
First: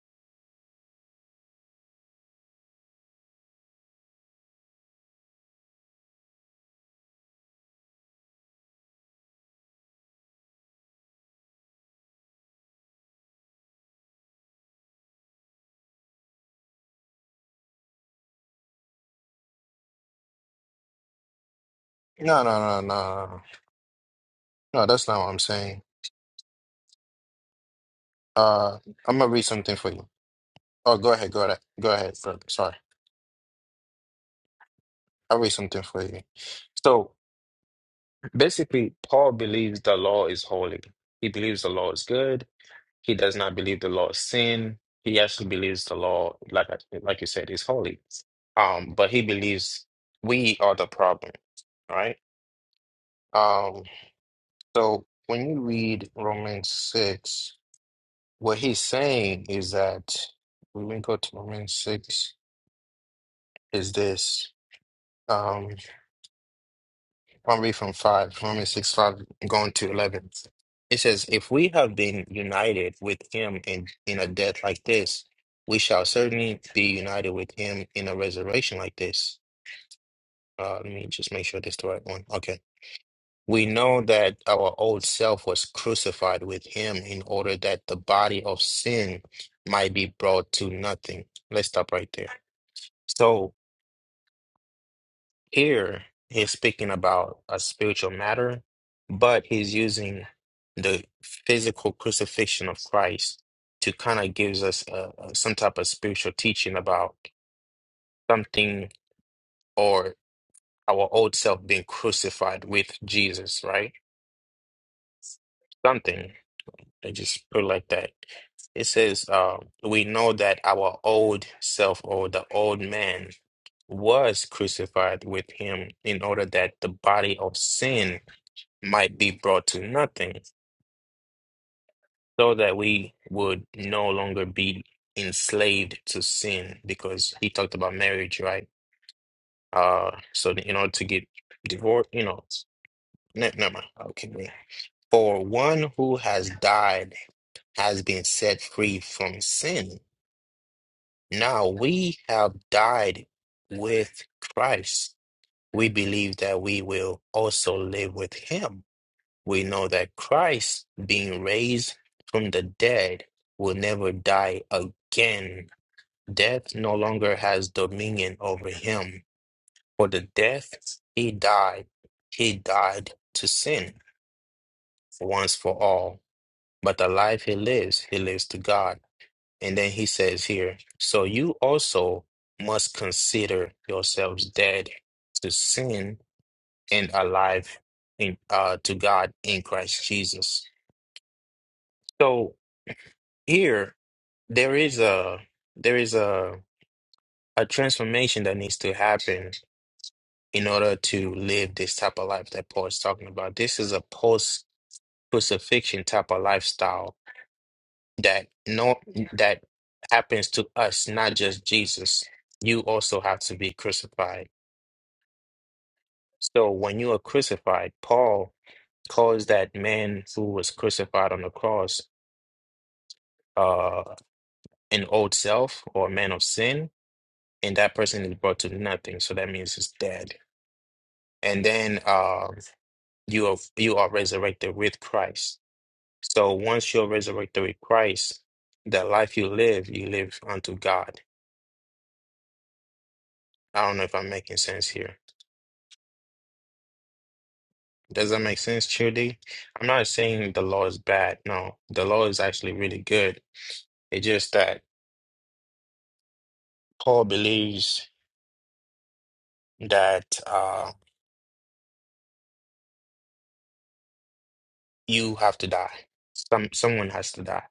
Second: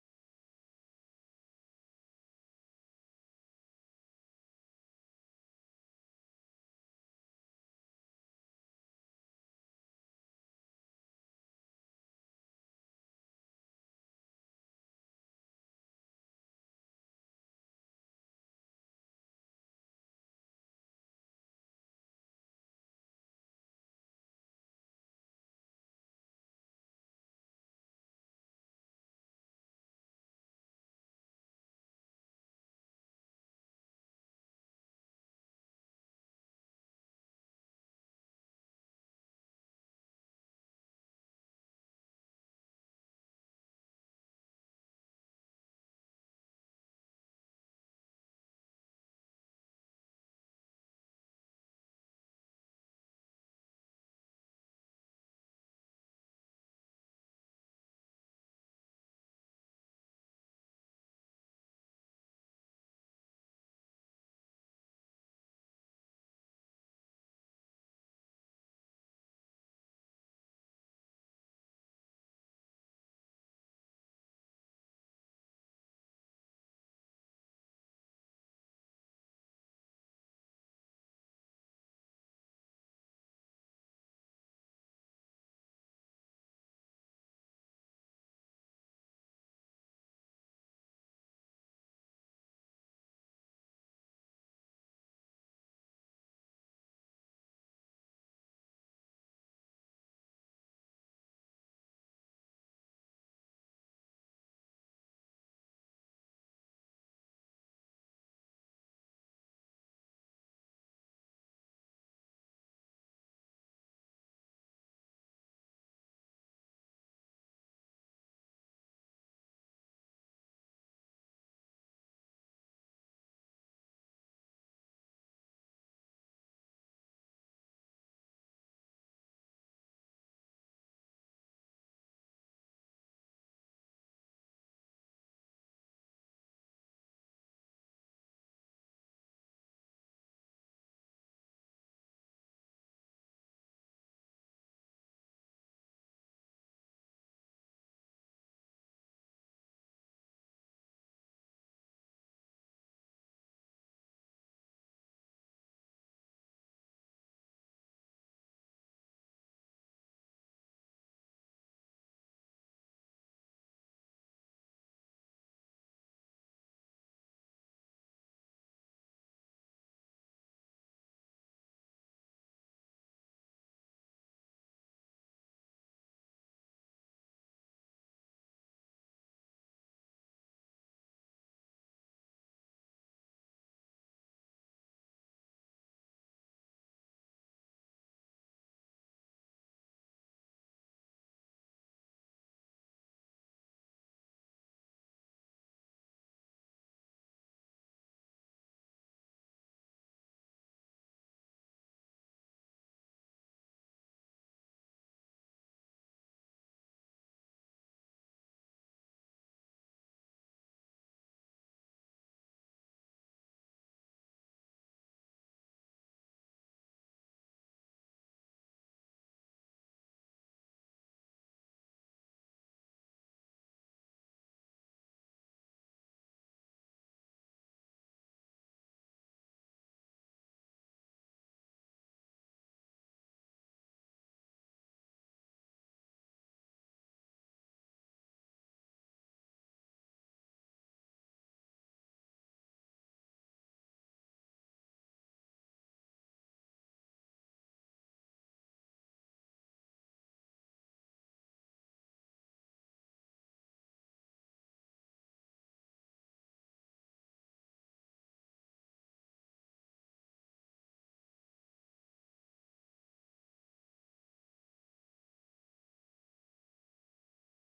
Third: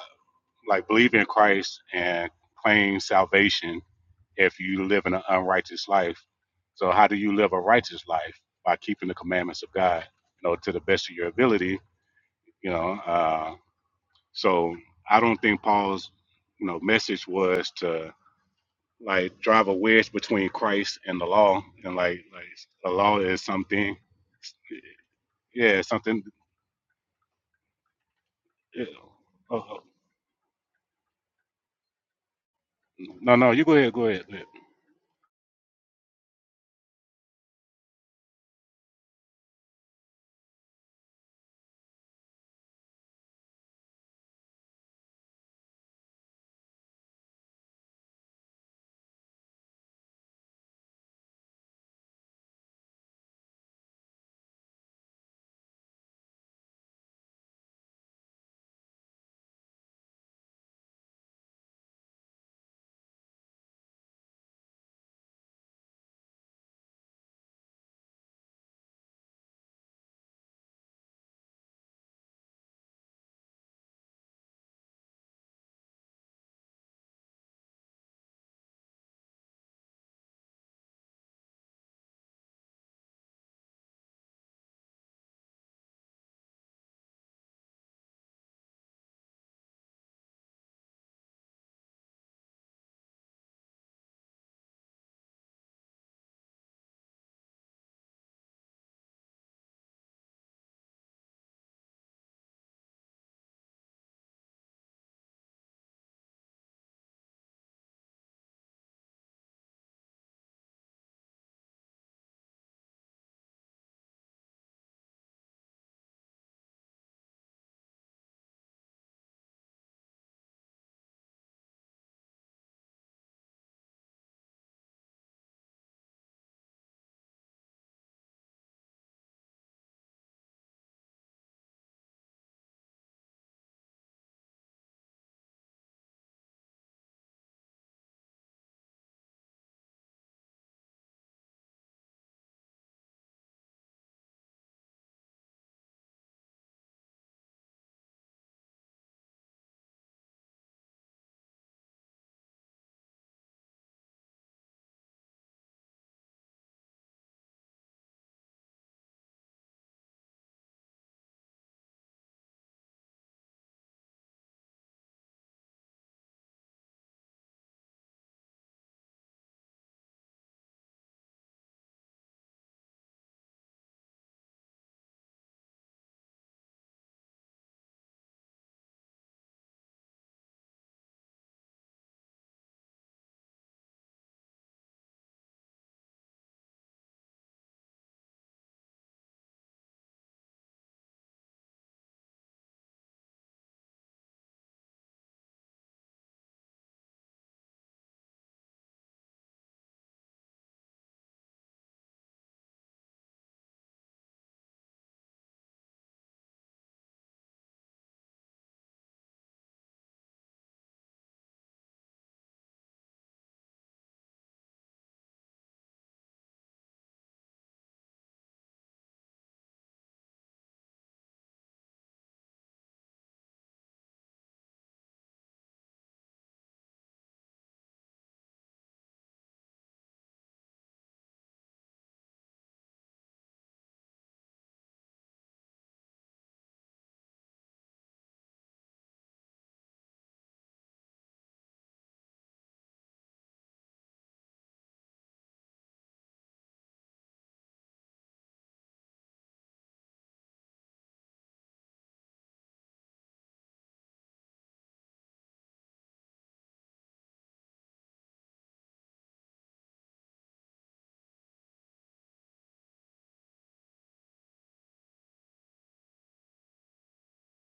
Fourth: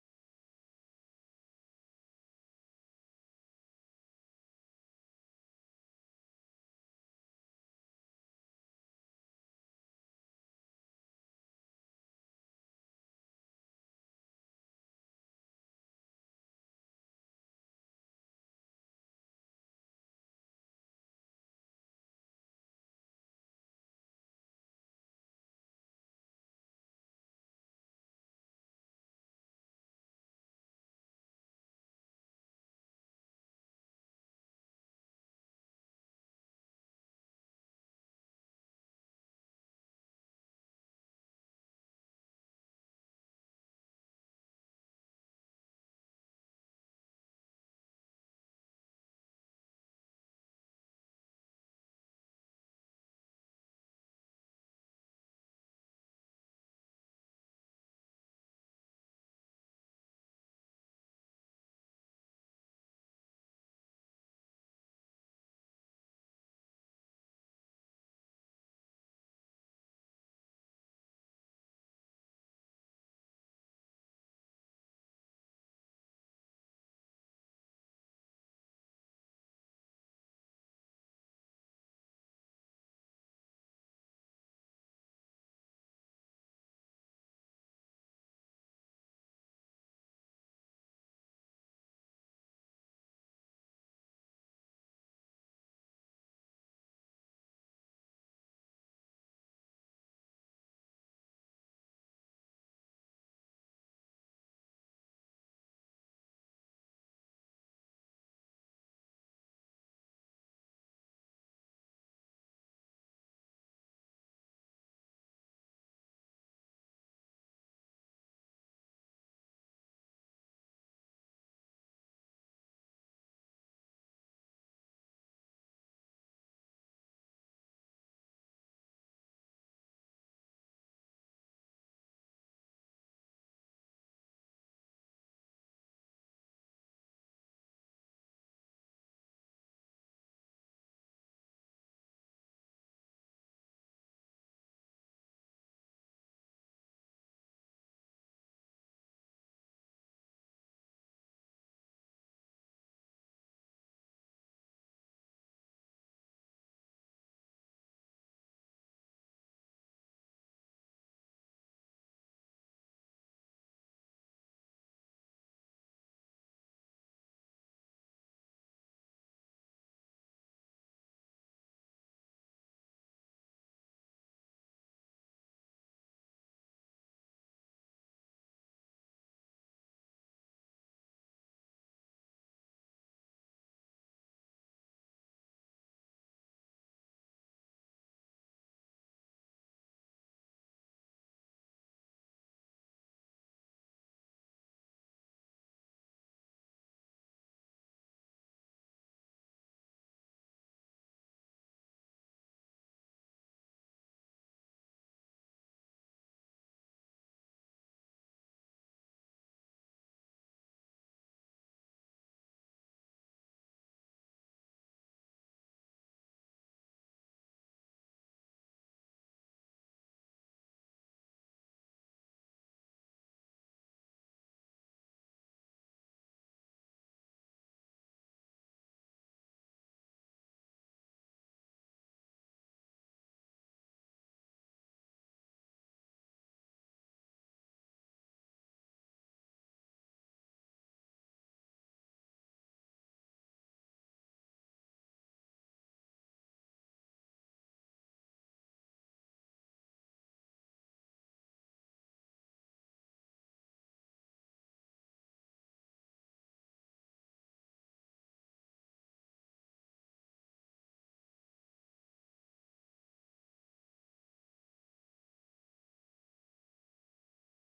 S4: like believe in Christ and claim salvation if you live in an unrighteous life. So how do you live a righteous life by keeping the commandments of God? You know, to the best of your ability. You know. Uh, so I don't think Paul's, you know, message was to like drive a wedge between Christ and the law, and like
S1: No,
S4: like
S1: no, no, no.
S4: the law
S1: No,
S4: is something,
S1: No, that's not what I'm saying.
S4: yeah, something.
S1: Uh,
S4: yeah.
S1: I'm gonna read
S4: oh,
S1: something
S4: oh,
S1: for you. Oh, go ahead, go ahead, go ahead. bro. Sorry,
S4: no, no, you go ahead, go ahead. go ahead.
S1: I'll read something for you. So basically, Paul believes the law is holy. He believes the law is good. He does not believe the law is sin. He actually believes the law, like I, like you said, is holy. Um, but he believes we are the problem, right? Um, so when you read Romans six, what he's saying is that when we go to Romans six, is this. um, I'll read from 5, Romans 6, 5, going to 11. It says, If we have been united with him in, in a death like this, we shall certainly be united with him in a resurrection like this. Uh, let me just make sure this is the right one. Okay. We know that our old self was crucified with him in order that the body of sin might be brought to nothing. Let's stop right there. So. Here, he's speaking about a spiritual matter, but he's using the physical crucifixion of Christ to kind of gives us uh, uh, some type of spiritual teaching about something or our old self being crucified with Jesus, right? Something. I just put it like that. It says, uh, we know that our old self or the old man was crucified with him in order that the body of sin might be brought to nothing, so that we would no longer be enslaved to sin, because he talked about marriage, right? Uh, so in order to get divorced, you know, ne- never mind. Okay, wait. For one who has died has been set free from sin. Now we have died with Christ. We believe that we will also live with him. we know that Christ, being raised from the dead, will never die again. Death no longer has dominion over him. For the death he died, he died to sin once for all. But the life he lives, he lives to God. And then he says here, so you also must consider yourselves dead to sin and alive in, uh, to God in Christ Jesus. So here there is a there is a a transformation that needs to happen in order to live this type of life that Paul is talking about. This is a post crucifixion type of lifestyle that no that happens to us, not just Jesus. You also have to be crucified. So when you are crucified, Paul calls that man who was crucified on the cross uh an old self or a man of sin and that person is brought to nothing. So that means it's dead. And then um, you are you are resurrected with Christ. So once you're resurrected with Christ, the life you live, you live unto God. I don't know if I'm making sense here. Does that make sense, Trudy? I'm not saying the law is bad. No, the law is actually really good. It's just that Paul believes that uh, you have to die. Some someone has to die,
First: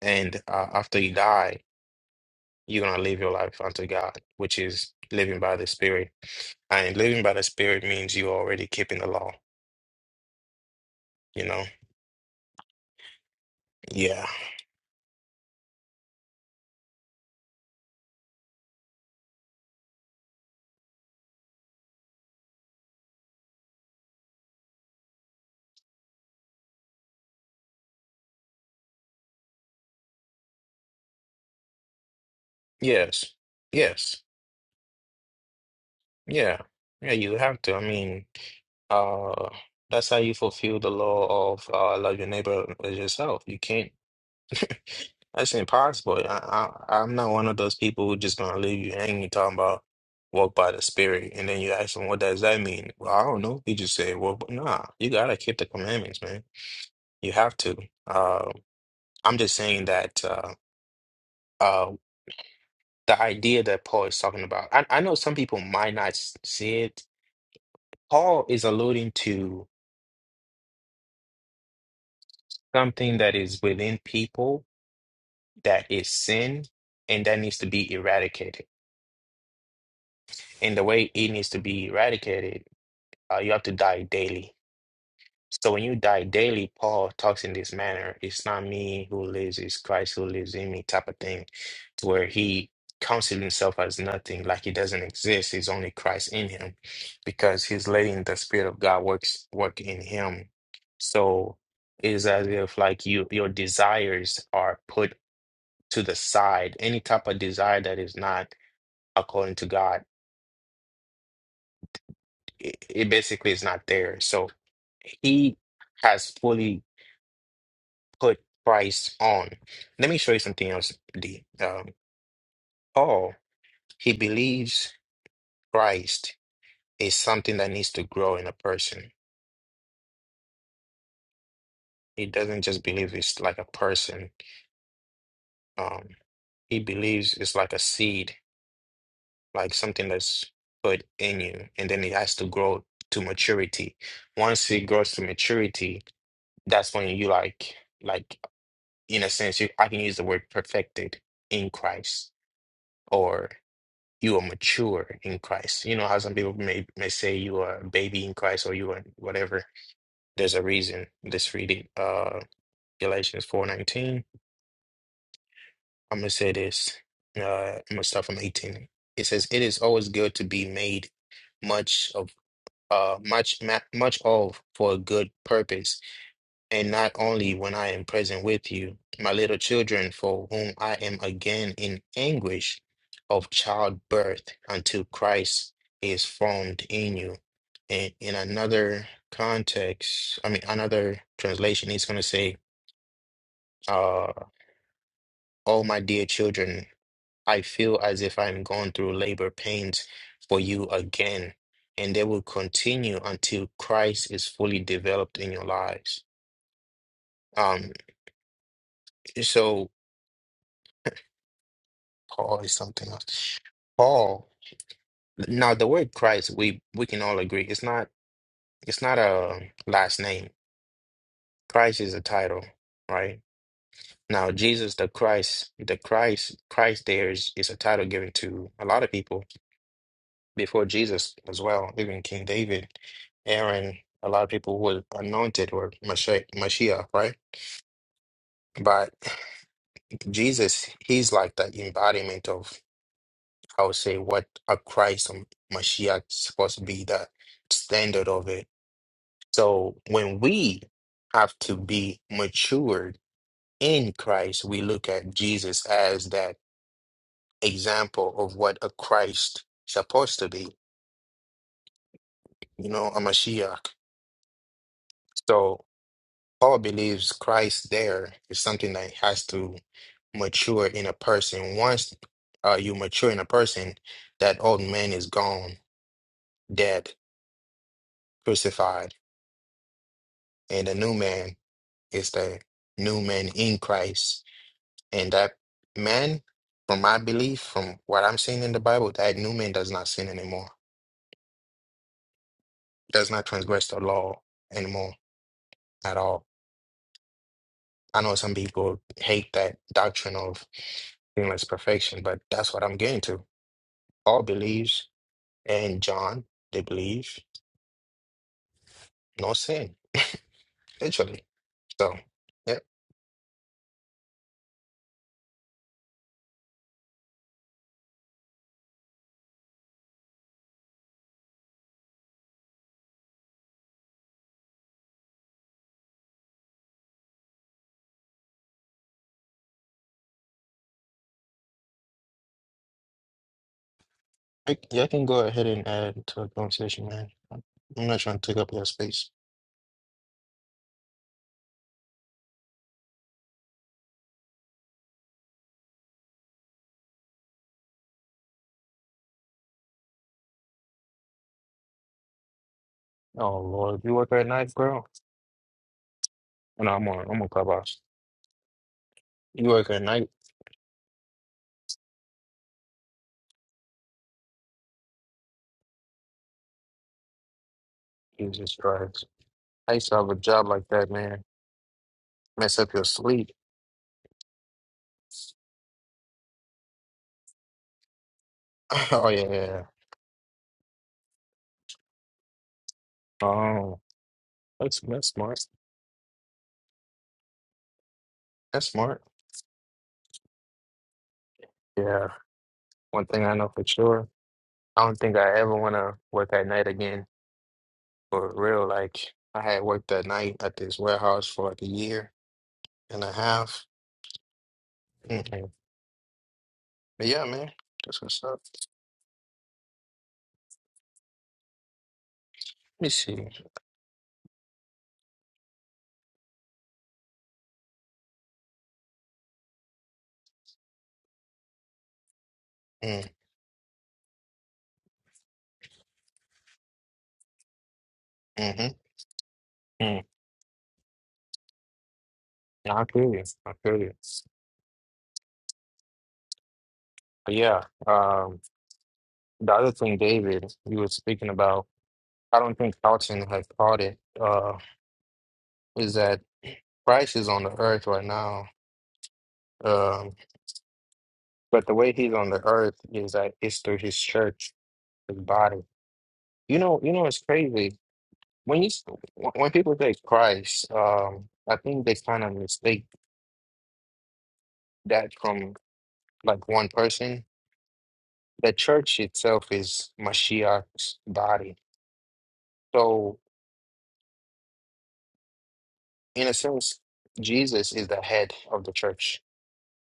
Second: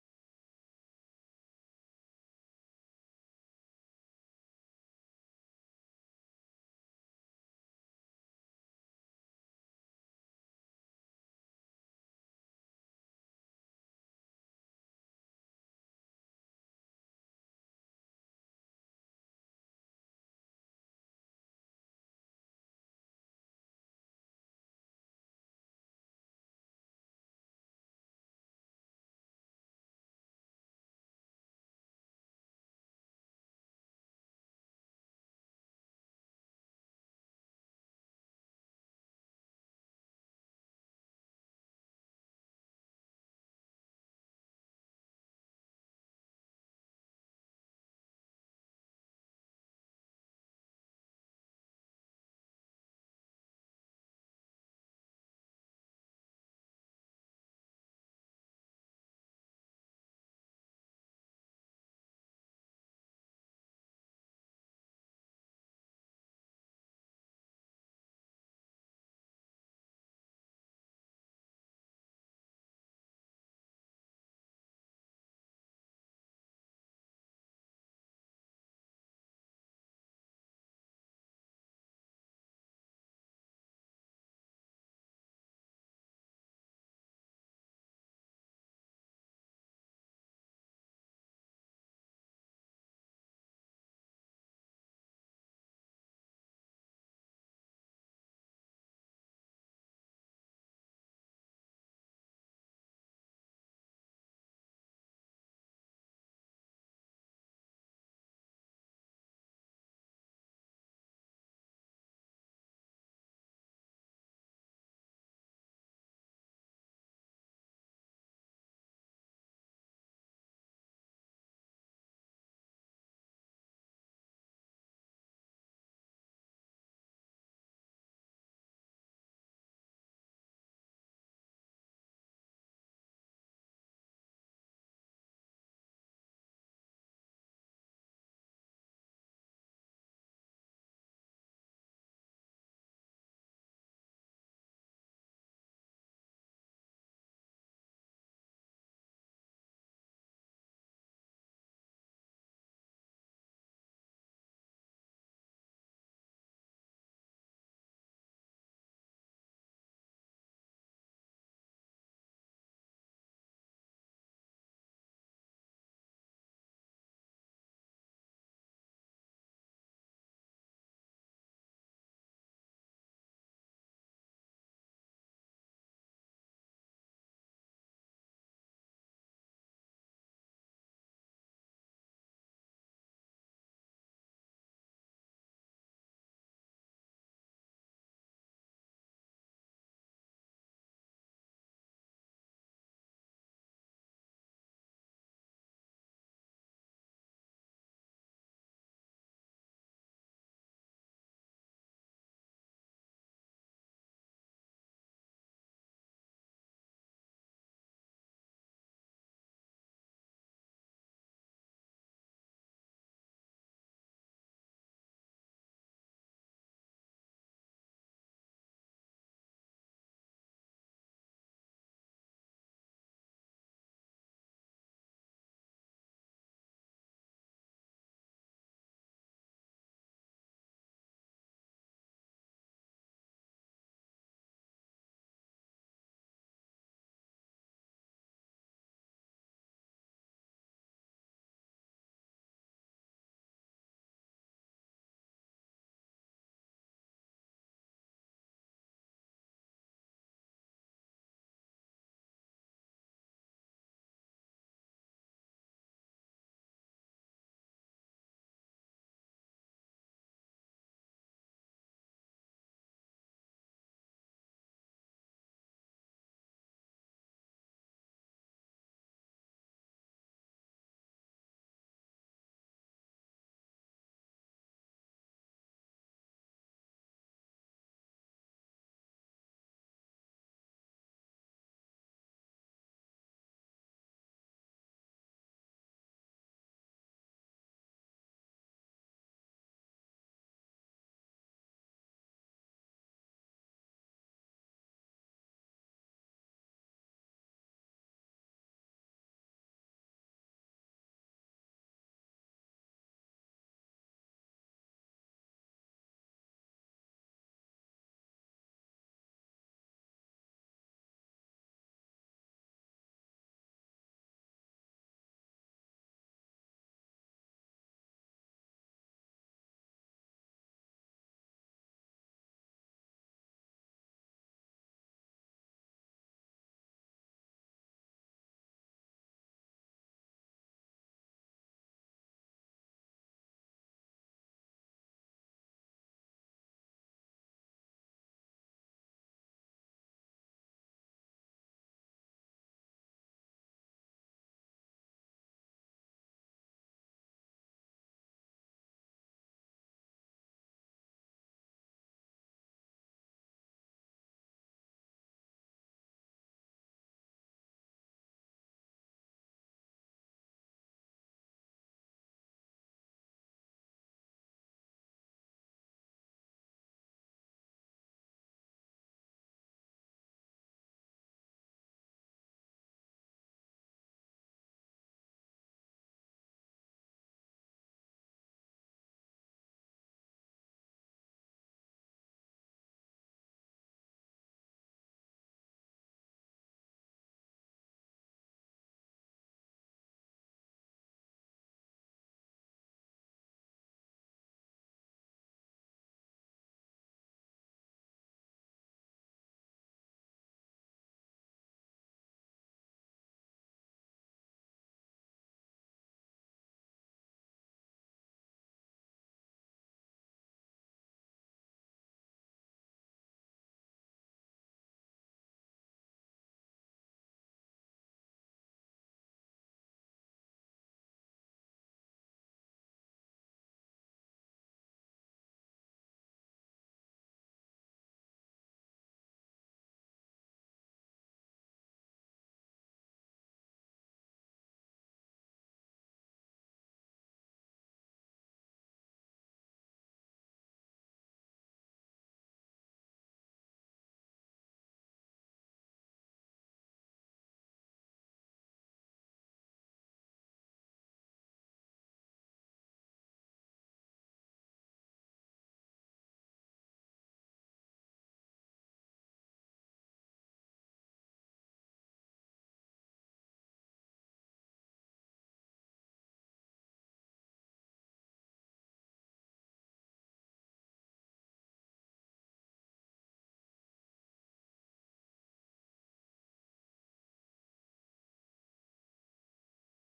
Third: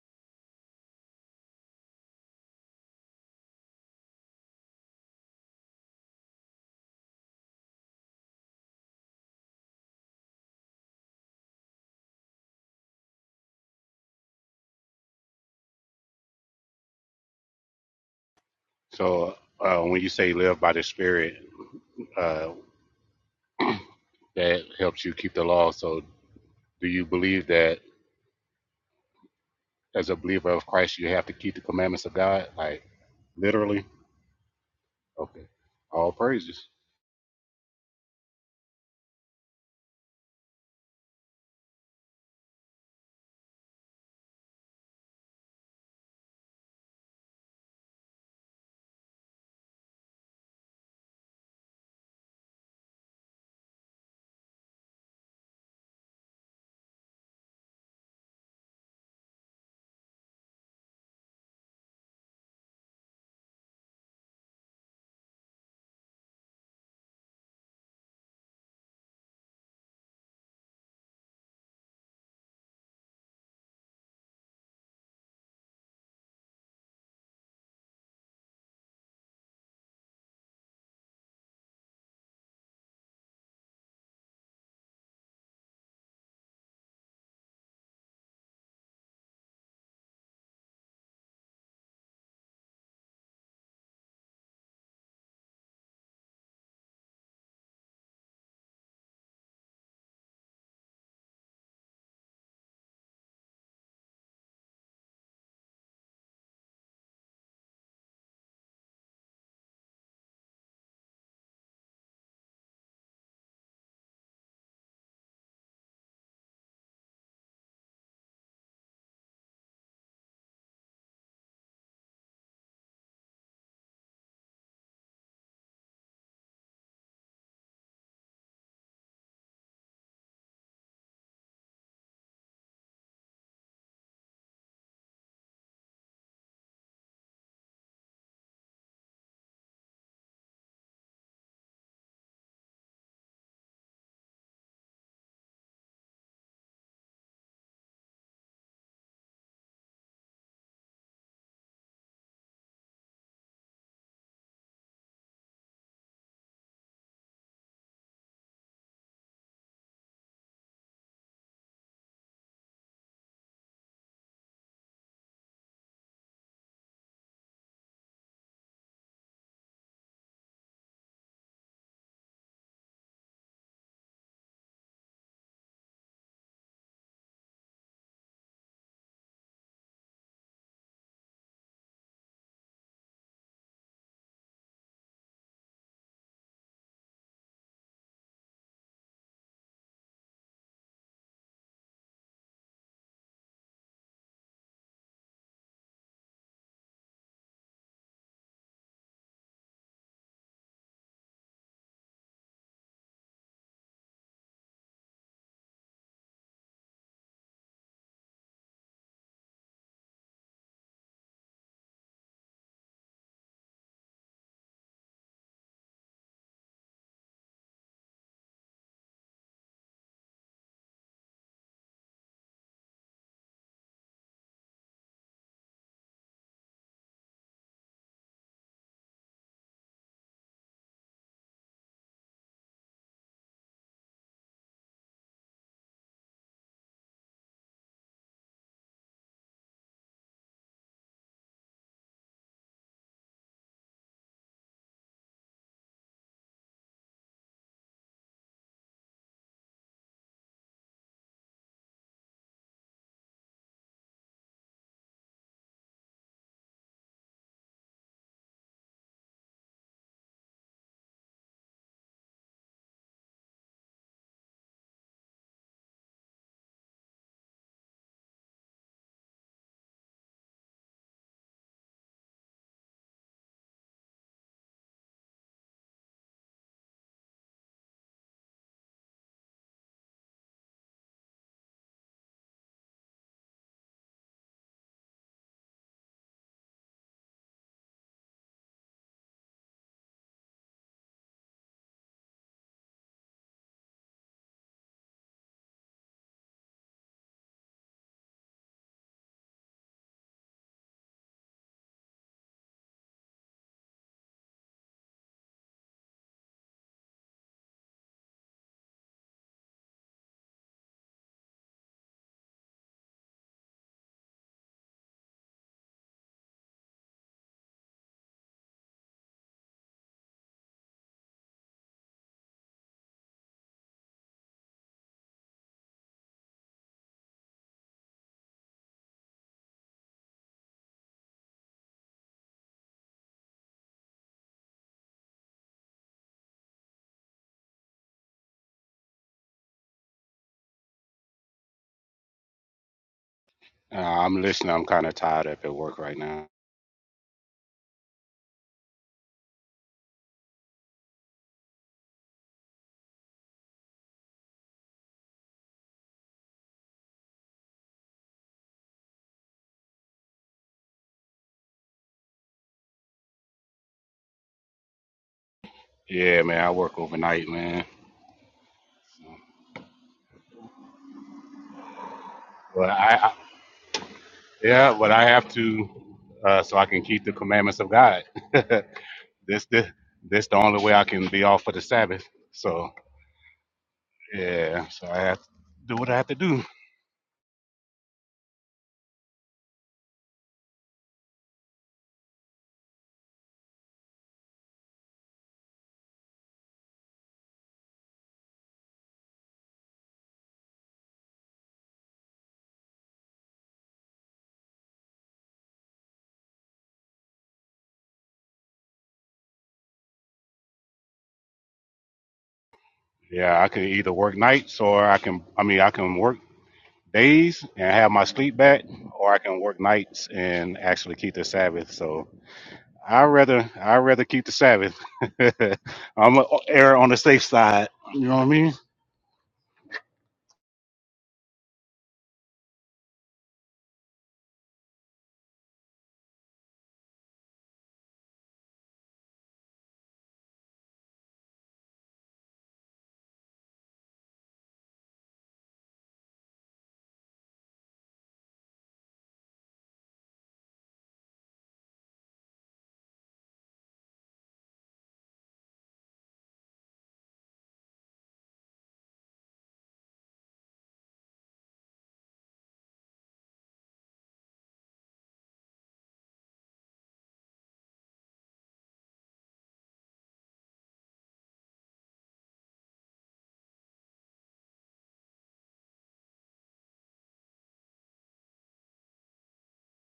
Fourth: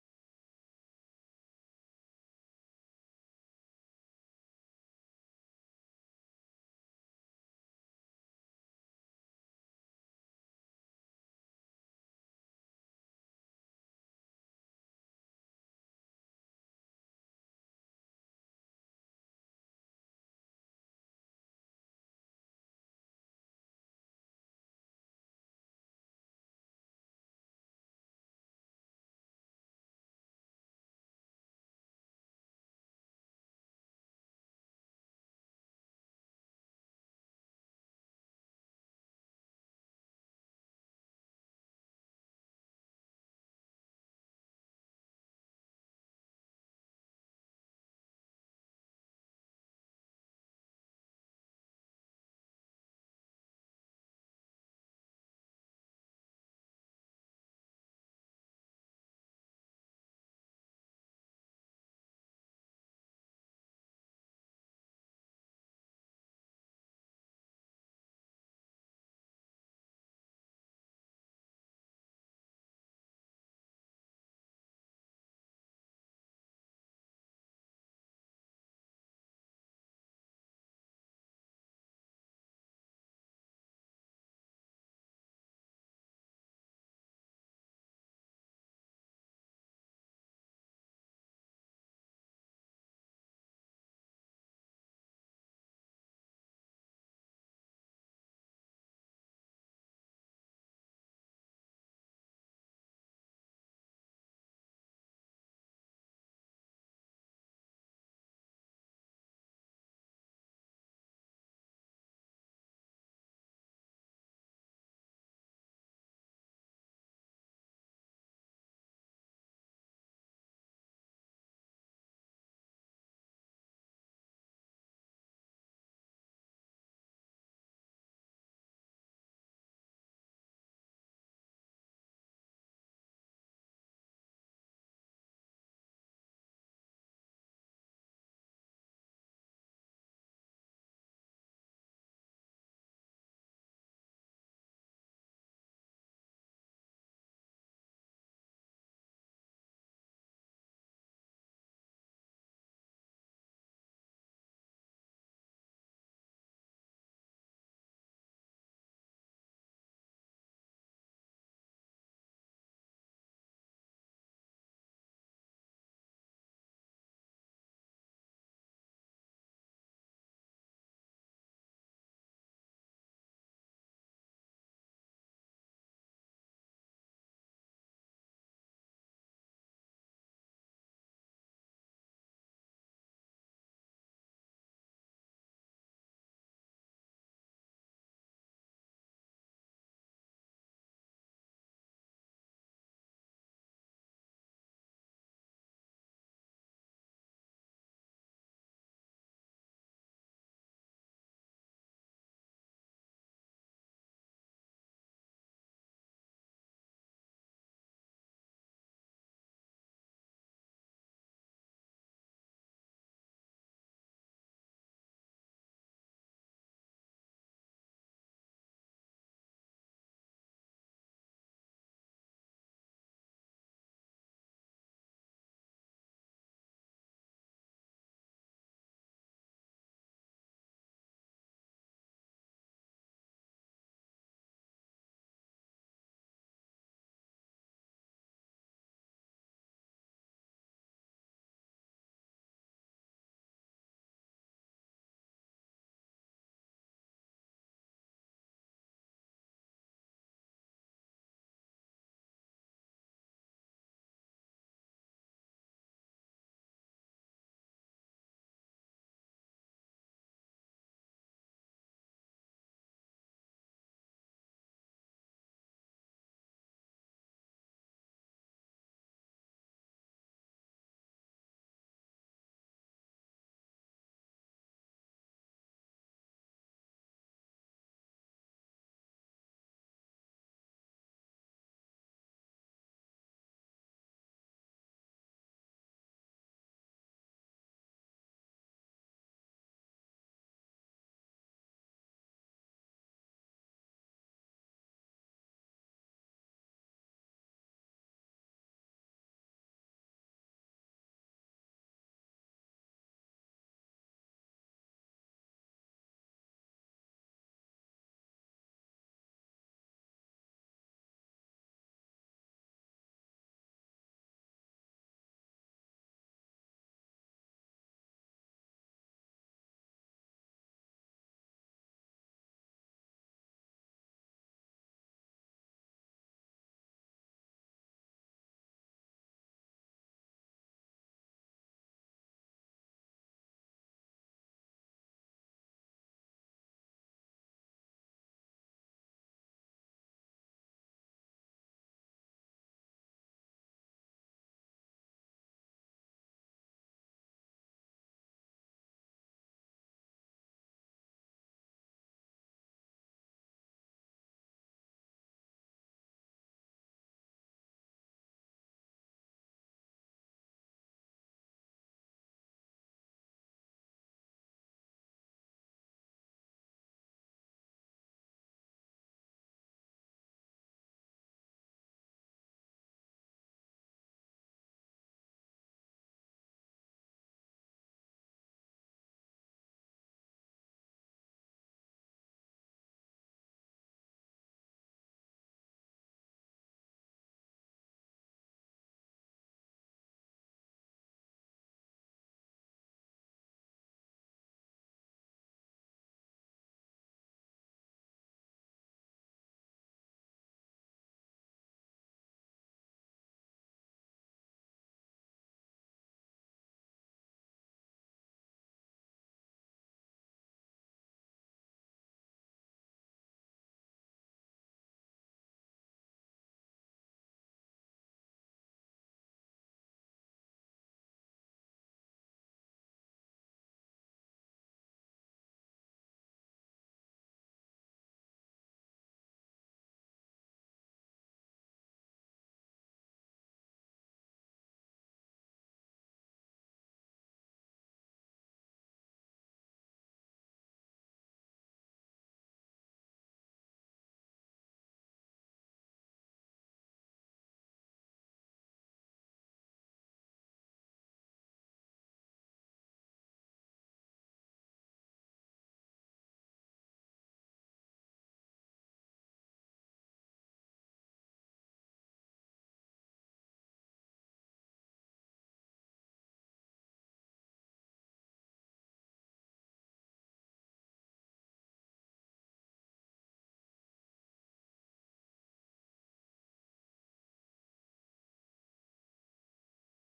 S1: and uh, after you die, you're going to live your life unto God, which is living by the Spirit. And living by the Spirit means you're already keeping the law, you know? Yeah.
S4: So uh, when you say live by the Spirit, uh, that helps you keep the law. So do you believe that as a believer of Christ, you have to keep the commandments of God, like
S1: Yes.
S4: literally?
S1: Yes.
S4: Okay, all
S1: Yeah.
S4: praises.
S1: Yeah, you have to. I mean, uh, that's how you fulfill the law of uh, love your neighbor as yourself. You can't, that's impossible. I, I, I'm not one of those people who just gonna leave you hanging talking about walk by the spirit. And then you ask them, what does that mean? Well, I don't know. He just said, well, but nah, you gotta keep the commandments, man. You have to. Uh, I'm just saying that uh, uh, the idea that Paul is talking about, I, I know some people might not s- see it. Paul is alluding to something that is within people that is sin and that needs to be eradicated. And the way it needs to be eradicated, uh, you have to die daily. So when you die daily, Paul talks in this manner. It's not me who lives, it's Christ who lives in me type of thing where he counted himself as nothing, like he doesn't exist. He's only Christ in him, because he's letting the Spirit of God works work in him. So it is as if like you your desires are put to the side. Any type of desire that is not according to God, it, it basically is not there. So he has fully put Christ on. Let me show you something else, D. Um, Paul, he believes Christ is something that needs to grow in a person. He doesn't just believe it's like a person. Um, he believes it's like a seed, like something that's put in you, and then it has to grow to maturity. Once it grows to maturity, that's when you like, like in a sense, you, I can use the word perfected in Christ, or you are mature in Christ. You know how some people may may say you are a baby in Christ or you are whatever. There's a reason. Let's read it. Uh, Galatians 4:19. I'm gonna say this. Uh, I'm gonna start from 18. It says, "It is always good to be made much of, uh, much ma much of for a good purpose, and not only when I am present with you, my little children, for whom I am again in anguish of childbirth until Christ is formed in you." And in another context, I mean, another translation, he's gonna say, uh, "Oh, my dear children." I feel as if I'm going through labor pains for you again, and they will continue until Christ is fully developed in your lives. Um, so Paul is something else. Paul, now the word Christ, we we can all agree it's not it's not a last name. Christ is a title, right? Now Jesus the Christ, the Christ, Christ there is is a title given to a lot of people before Jesus as well, even King David, Aaron, a lot of people were anointed or Mashiach, Mashiach, right? But Jesus, he's like the embodiment of, I would say, what a Christ or Mashiach is supposed to be, the standard of it. So when we have to be matured in Christ, we look at Jesus as that example of what a Christ supposed to be, you know, a Mashiach. So. Paul believes Christ there is something that has to mature in a person. Once uh, you mature in a person, that old man is gone, dead, crucified, and the new man is the new man in Christ. And that man, from my belief, from what I'm seeing in the Bible, that new man does not sin anymore, does not transgress the law anymore at all. I know some people hate that doctrine of sinless perfection, but that's what I'm getting to. Paul believes, and John, they believe, no sin, literally. So, yeah, I, yeah, I can go ahead and add to the conversation, man. I'm not trying to take up your space.
S4: Uh, I'm listening. I'm kind of tired up at work right now.
S1: Oh Lord, you work at night, girl? No, I'm on, I'm on clubhouse. You work at night?
S4: Yeah, man, I work overnight, man.
S1: Jesus Christ! I used to have a job like that, man. Mess
S4: But
S1: up your
S4: I, I
S1: sleep.
S4: yeah, but I have to uh, so I can keep the commandments of God. this
S1: oh yeah, yeah.
S4: this this the only way I can be off for the Sabbath. So
S1: yeah. Oh,
S4: yeah,
S1: that's
S4: so I
S1: that's
S4: have to
S1: smart.
S4: do what I have to do.
S1: That's smart. Yeah. One thing I know for sure, I don't think I ever want to work at night again. For real, like I had worked that night at this warehouse for like a year and a half. Mm-mm. But yeah, man, that's what's up. Let me see.
S4: Yeah, I can either work nights or I can I mean I can work days and have my sleep back, or I can work nights and actually keep the Sabbath. So I
S1: Mm,
S4: rather I rather keep the Sabbath. I'm a err on the safe side. You know what I mean?
S1: mm-hmm. Mm. Nah, I feel you. I feel you. But yeah, um, the other thing, David, you were speaking about, I don't think Carlton has caught it, uh, is that Christ is on the earth right now. Um, but the way he's on the earth is that it's through his church, his body. You know, you know, it's crazy. when you s- when people say Christ, um, I think they kind of mistake that from like one person. The church itself is Mashiach's body. So in a sense, Jesus is the head of the church,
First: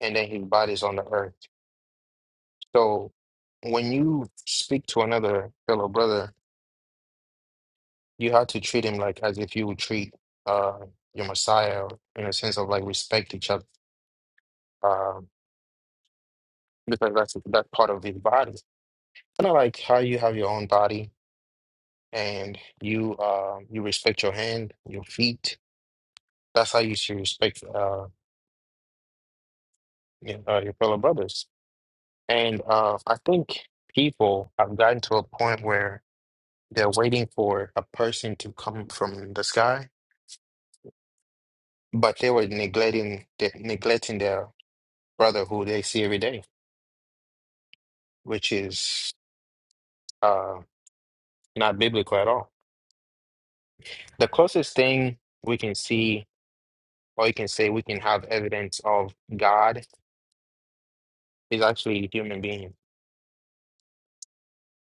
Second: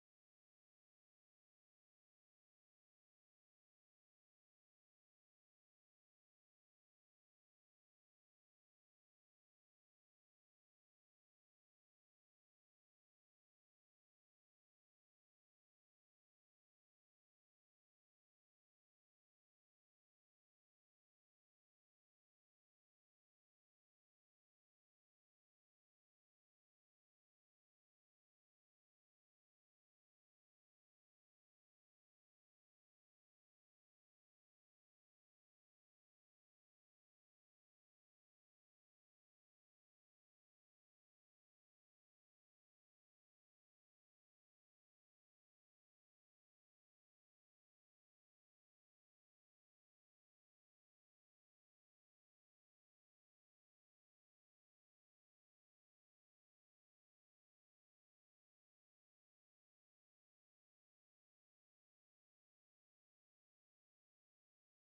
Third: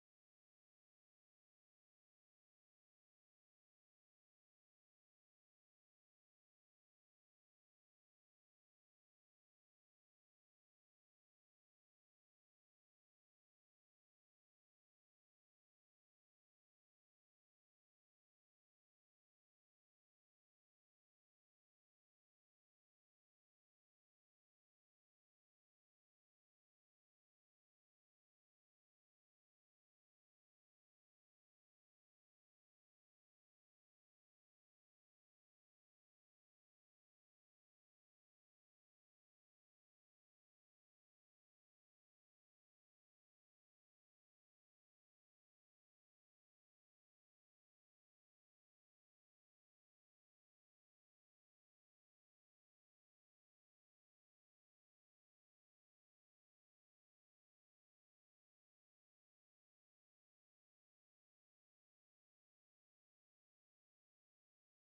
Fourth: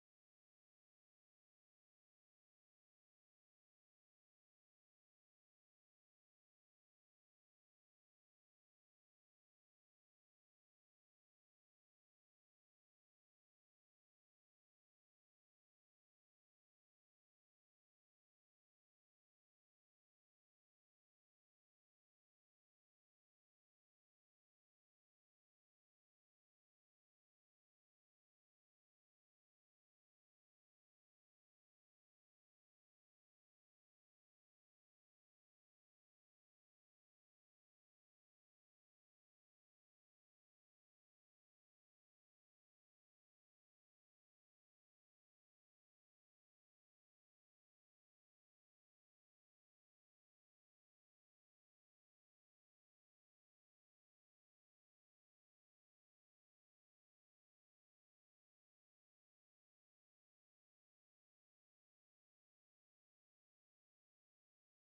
S1: and then his body is on the earth. So when you speak to another fellow brother, you have to treat him like as if you would treat uh, your Messiah, in a sense of like respect each other, uh, because that's that's part of his body. Kind of like how you have your own body and you uh, you respect your hand, your feet. That's how you should respect uh, your, uh, your fellow brothers. And uh, I think people have gotten to a point where they're waiting for a person to come from the sky, but they were neglecting they neglecting their brother who they see every day, which is uh, not biblical at all. The closest thing we can see, or you can say we can have evidence of God is actually human beings,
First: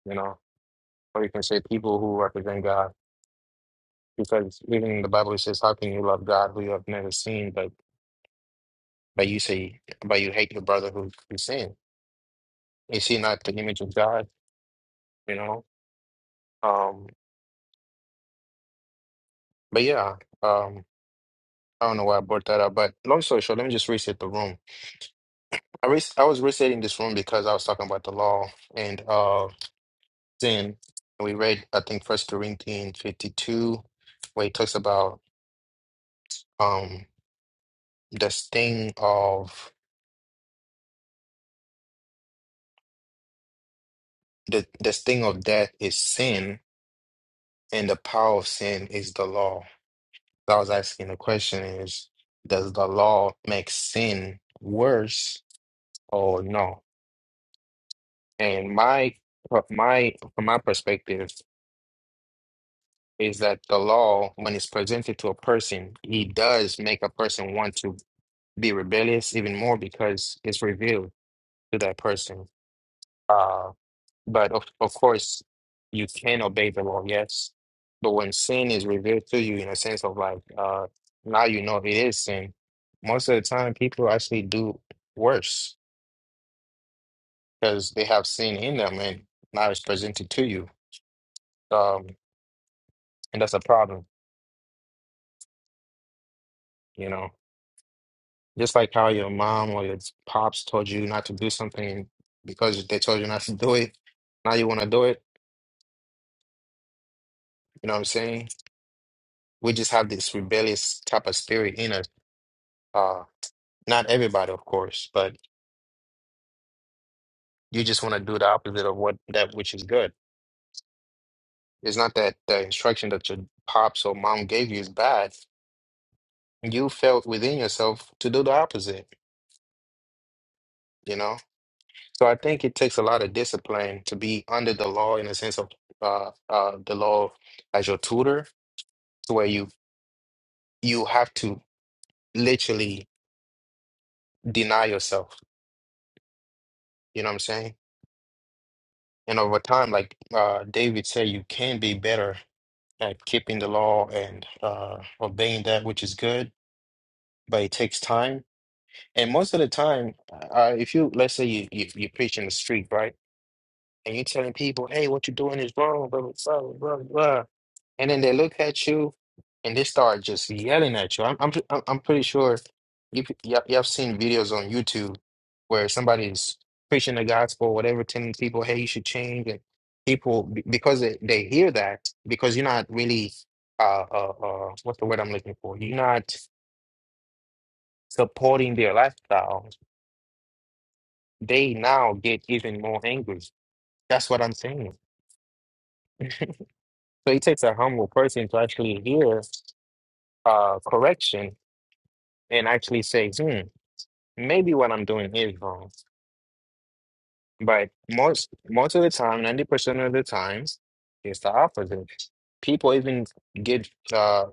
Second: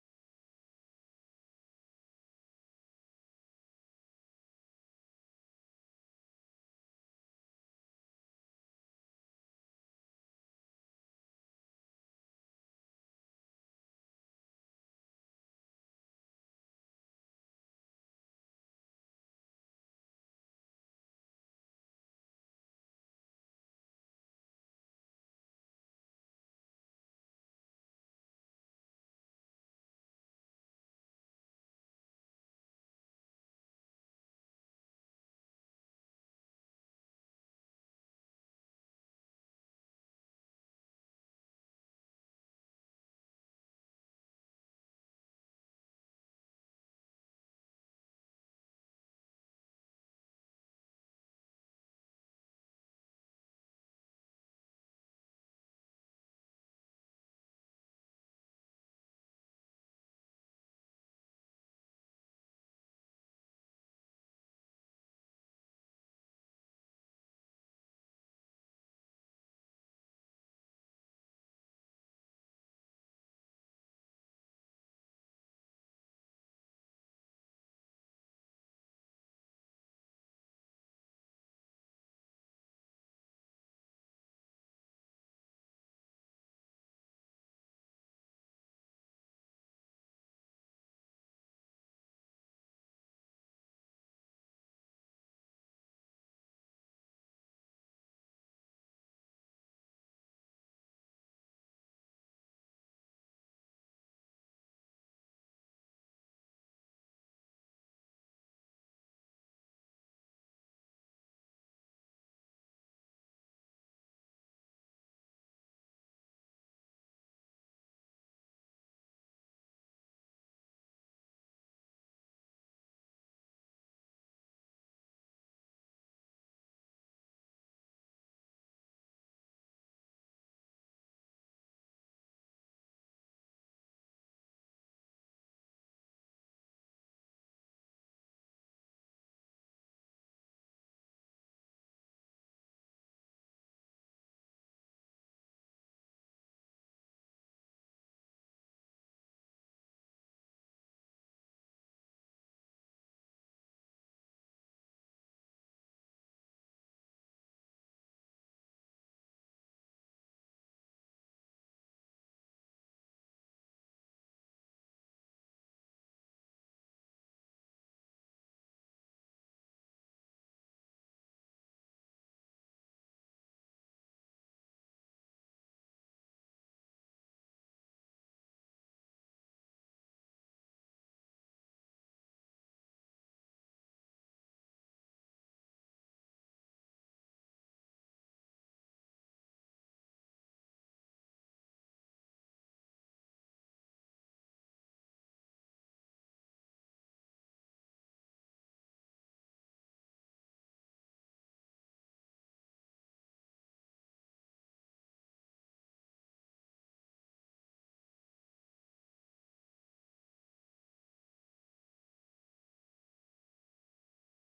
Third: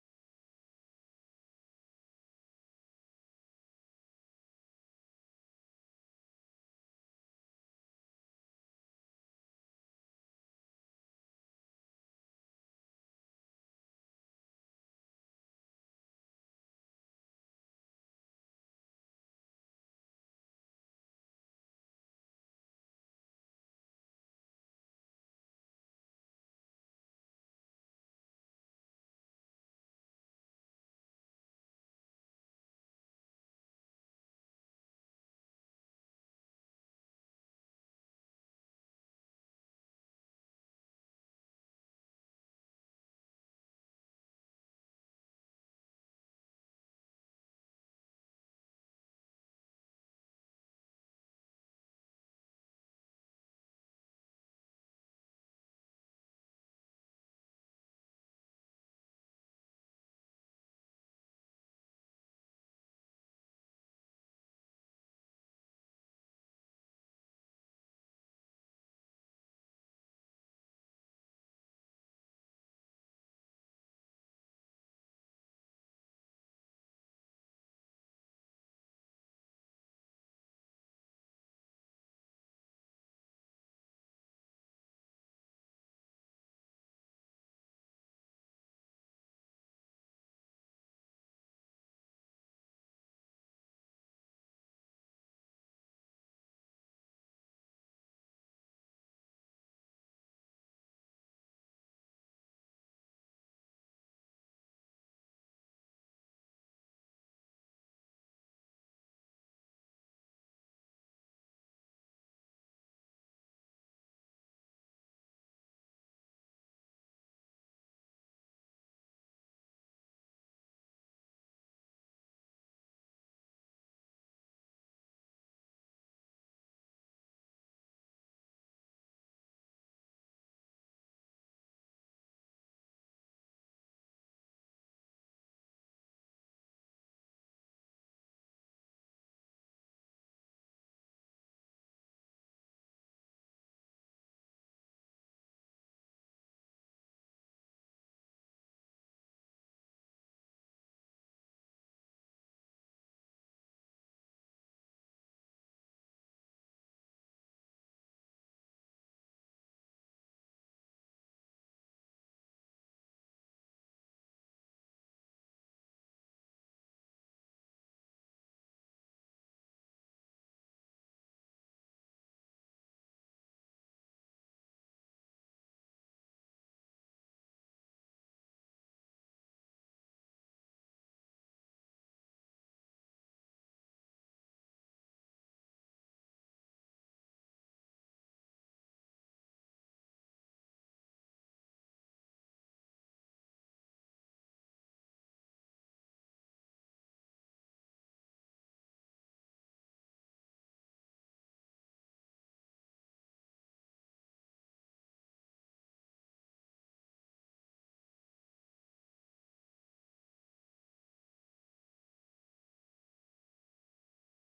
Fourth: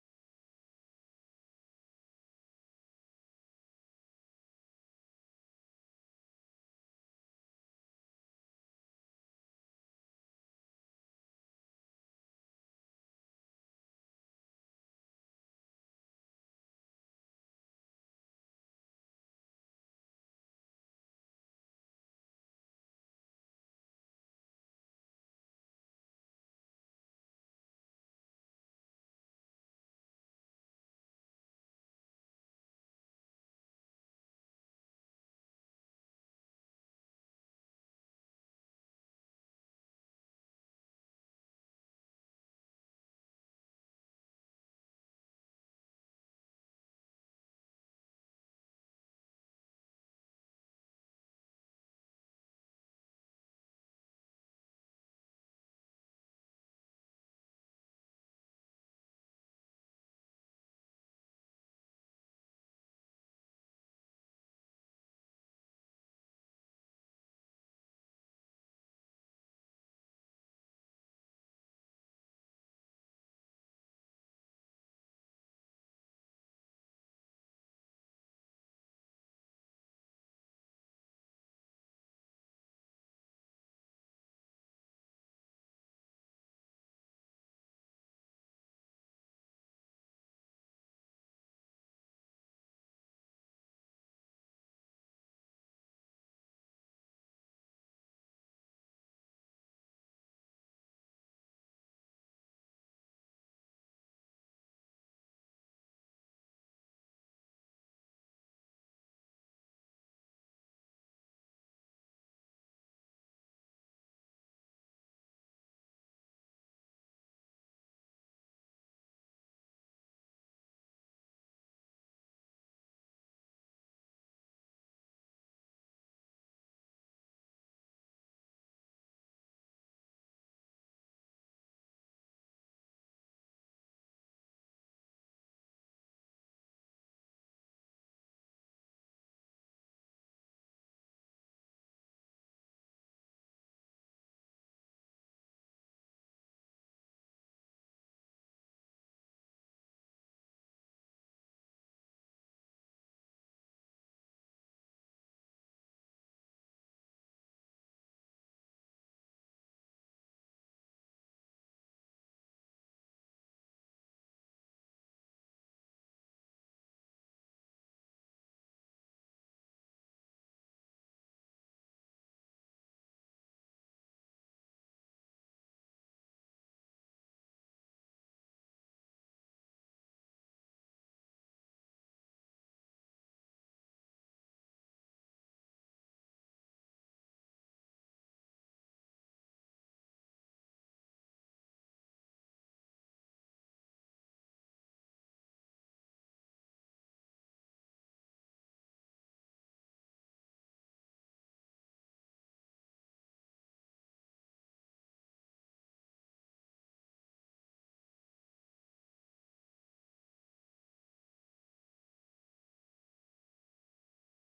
S1: you know, or you can say people who represent God. Because even in the Bible, it says, How can you love God who you have never seen, but, but you say, but you hate your brother who, who sinned? Is he not the image of God, you know? Um, but yeah, um, I don't know why I brought that up, but long story short, let me just reset the room. I, re I was resetting this room because I was talking about the law and uh, sin. And we read, I think, First Corinthians 52, where it talks about um, the sting of the the sting of death is sin, and the power of sin is the law. So I was asking the question is, does the law make sin worse or no? And my my from my perspective is that the law, when it's presented to a person, it does make a person want to be rebellious even more because it's revealed to that person. Uh, But of, of course, you can obey the law, yes. But when sin is revealed to you in a sense of like, uh, now you know it is sin, most of the time people actually do worse because they have sin in them and now it's presented to you. Um, and that's a problem, you know. Just like how your mom or your pops told you not to do something because they told you not to do it, now you want to do it. You know what I'm saying? We just have this rebellious type of spirit in us. uh, Not everybody, of course, but you just want to do the opposite of what that which is good. It's not that the instruction that your pops or mom gave you is bad. You felt within yourself to do the opposite, you know? So I think it takes a lot of discipline to be under the law in a sense of uh, uh, the law as your tutor, to where you you have to literally deny yourself. You know what I'm saying? And over time, like uh, David said, you can be better at keeping the law and uh, obeying that which is good, but it takes time. And most of the time, uh, if you let's say you, you you preach in the street, right, and you're telling people, "Hey, what you're doing is wrong," blah blah blah blah blah. And then they look at you and they start just yelling at you. I'm I'm I'm I'm pretty sure you p- you you have seen videos on YouTube where somebody's preaching the gospel, whatever, telling people, "Hey, you should change," and people be- because they, they hear that because you're not really uh, uh uh what's the word I'm looking for? You're not supporting their lifestyle. They now get even more angry. That's what I'm saying. So it takes a humble person to actually hear uh correction and actually say, "Hmm." Maybe what I'm doing is wrong, but most most of the time, 90% of the times, it's the opposite. People even get uh,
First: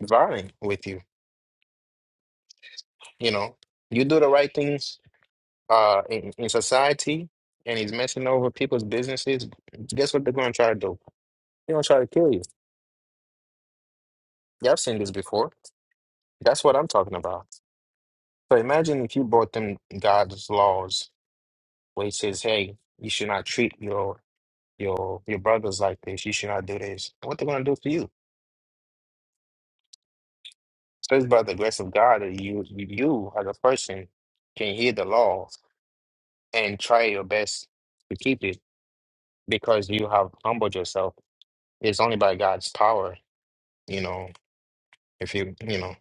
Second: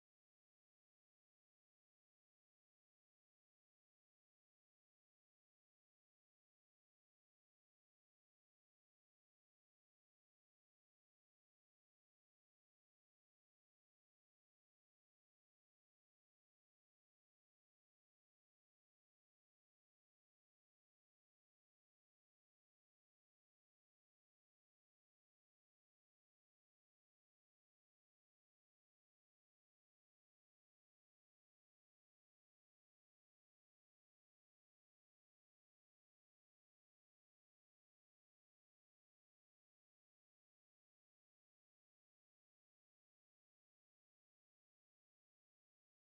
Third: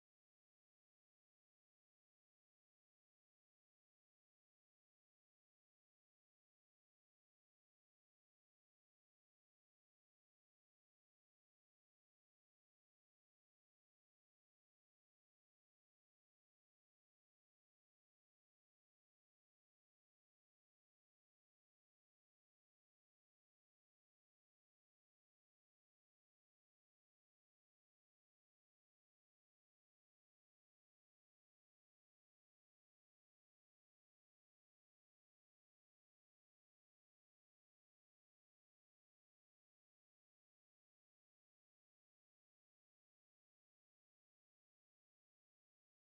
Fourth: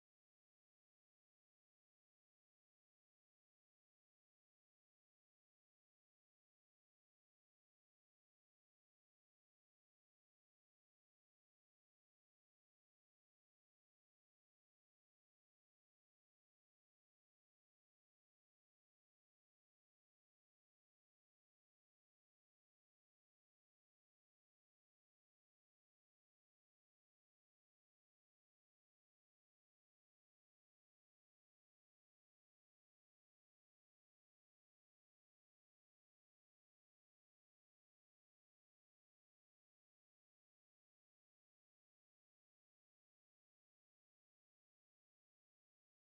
S1: violent with you. You know, you do the right things uh, in, in society, and he's messing over people's businesses. Guess what they're going to try to do? They're going to try to kill you. Y'all seen this before. That's what I'm talking about. So imagine if you brought them God's laws, where he says, "Hey, you should not treat your your your brother's like this. You should not do this. What they gonna do for you? Says by the grace of God that you you as a person can hear the law and try your best to keep it because you have humbled yourself. It's only by God's power, you know. If you you know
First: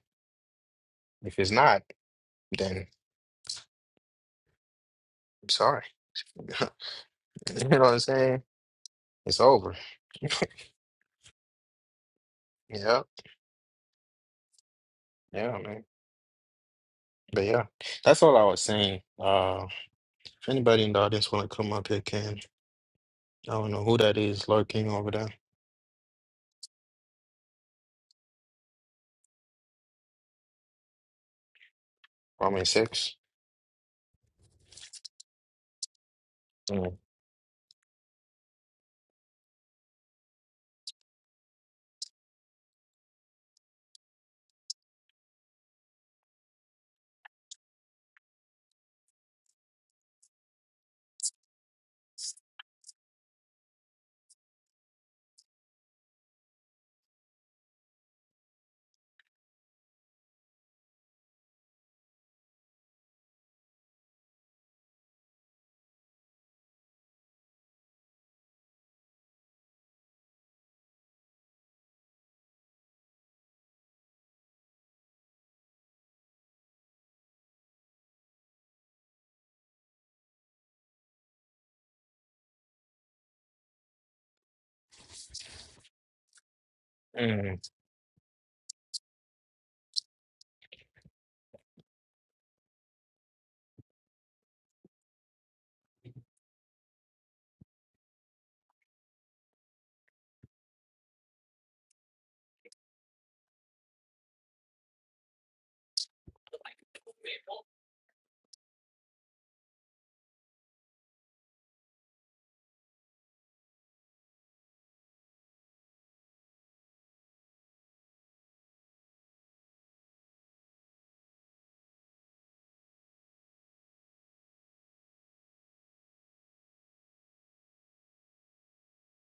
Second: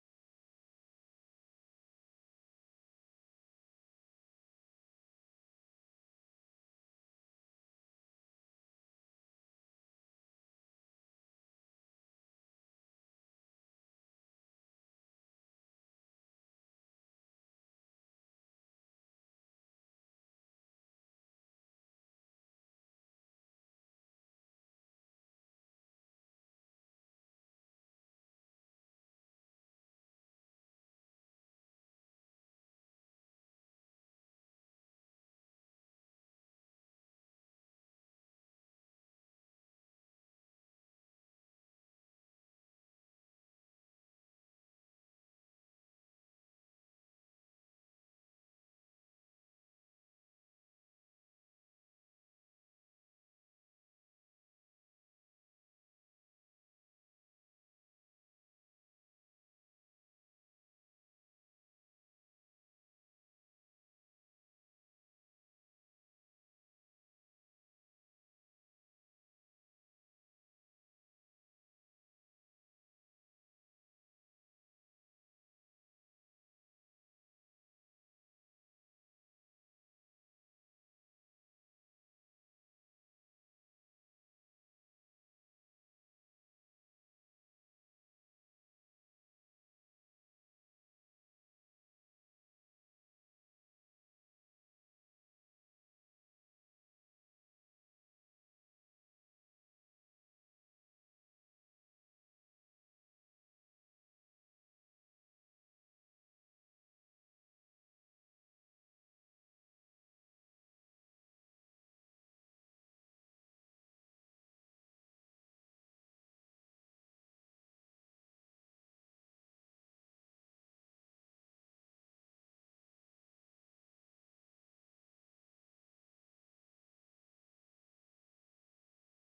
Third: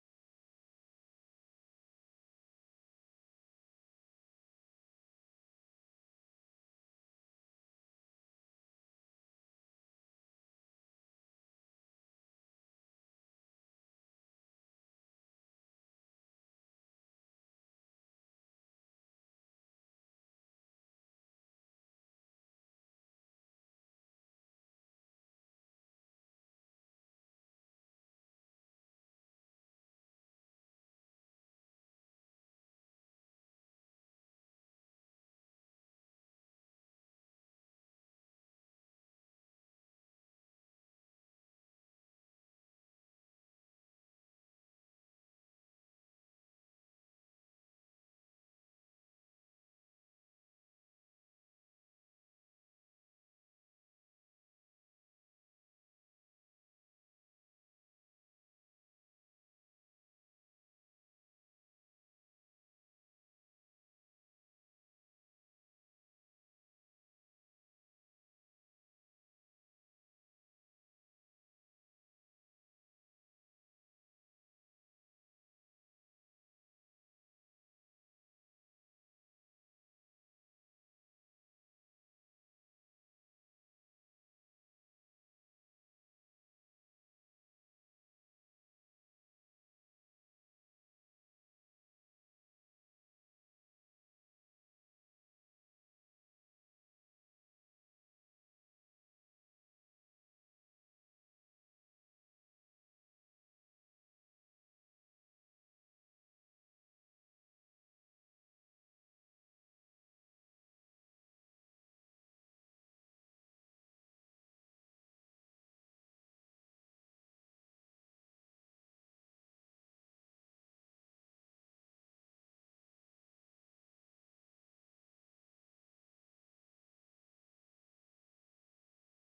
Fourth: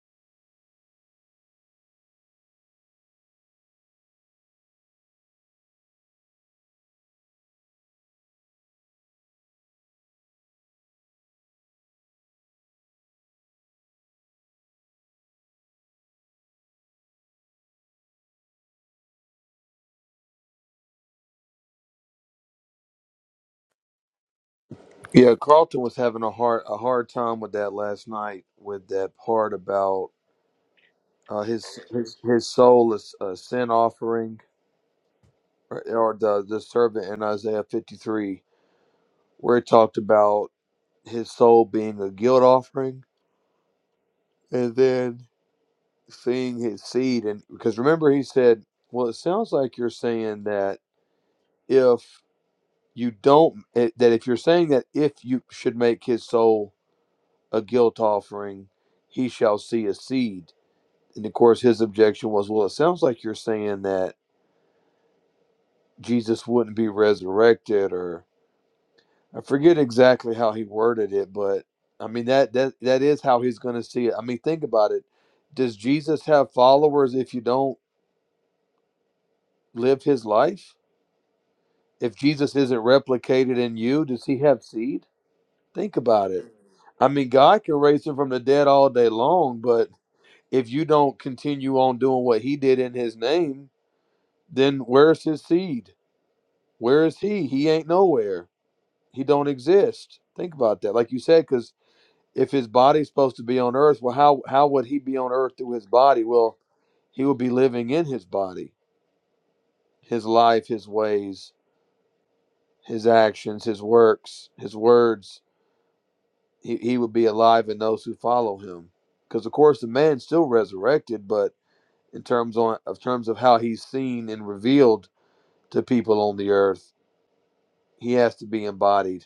S1: if it's not, then I'm sorry. you know what I'm saying? It's over. Yeah, yeah, man. But yeah, that's all I was saying. Uh, if anybody in the audience want to come up here, can I don't know who that is lurking over there.
S2: Yeah, Carlton was having a hard a hard time with that last night with that part about uh, his his his
S1: I mean
S2: soul is
S1: six.
S2: a sin offering or, or the the
S1: Mm.
S2: servant in Isaiah 53 where it talked about his soul being a guilt offering and then seeing his seed and because remember he said well it sounds like you're saying that if you don't eh, that if you're saying that if you should make his soul a guilt offering he shall see a seed and of course his objection was well it sounds like you're saying that jesus wouldn't be resurrected or i forget exactly how he worded it but i mean that that, that is how he's going to see it i mean think about it does jesus have followers if you don't live his life if Jesus isn't replicated in you, does he have seed? Think about it. I mean, God
S1: Mm.
S2: can raise him from the dead all day long, but if you don't continue on doing what he did in his name, then where's his seed? Where is he? He ain't nowhere. He don't exist. Think about that. Like you said, because if his body's supposed to be on earth, well, how how would he be on earth through his body? Well, he would be living in his body, his life, his ways, his actions, his works, his words he, he would be alive and those who follow him. Because of course the man's still resurrected, but in terms on of terms of how he's seen and revealed to people on the earth, he has to be embodied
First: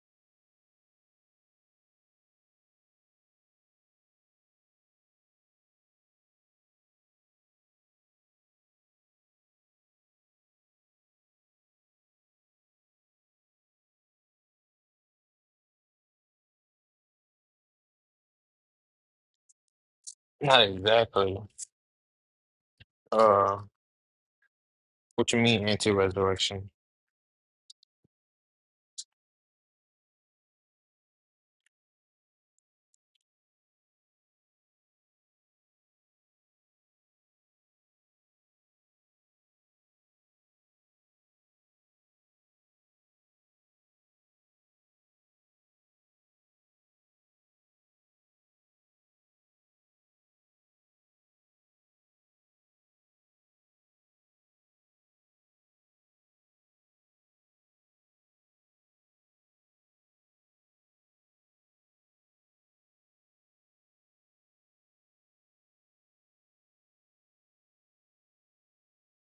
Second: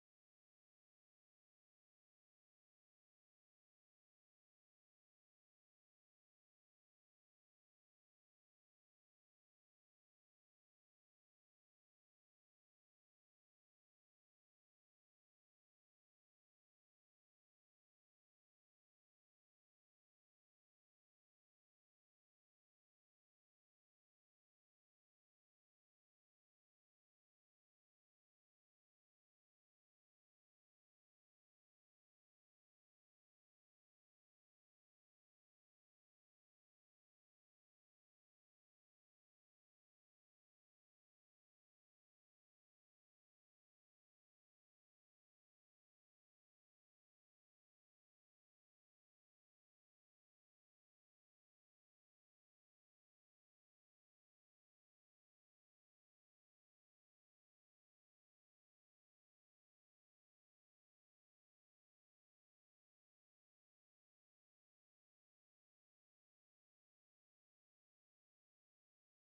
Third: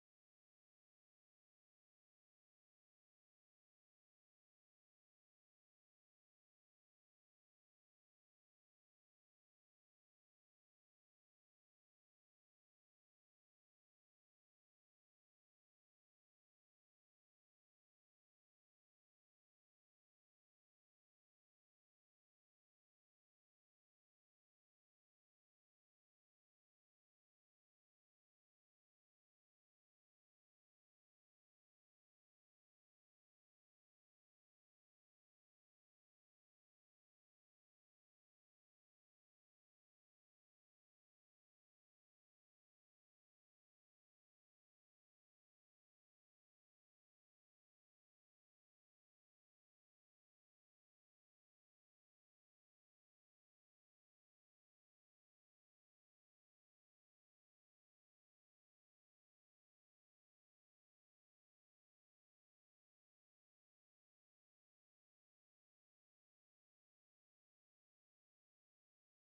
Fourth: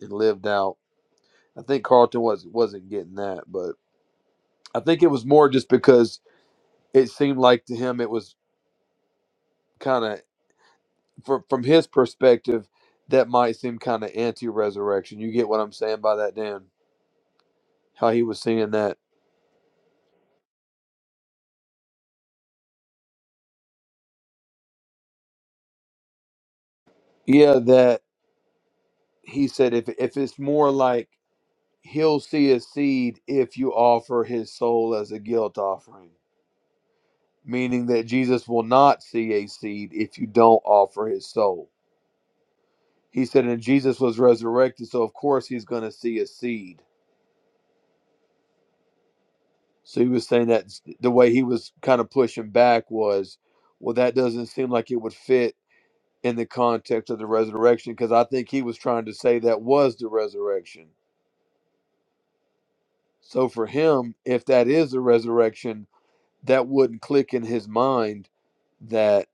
S2: and lived out. I think Carlton was wasn't getting that, but I think it was more just because it seemed like to him it was kind of from from his perspective that might seem kind of anti-resurrection. You get what I'm saying by that, Dan? How he was seeing that?
S1: Not exactly. Uh, what you mean anti-resurrection?
S2: Yeah, that he said if if it's more like he'll see a seed if you offer his soul as a guilt offering, meaning that Jesus will not see a seed if you don't offer his soul. He said, and Jesus was resurrected, so of course he's going to see a seed. So he was saying that the way he was kind of pushing back was, well, that doesn't seem like it would fit in the context of the resurrection, because I think he was trying to say that was the resurrection. So for him, if that is the resurrection, that wouldn't click in his mind that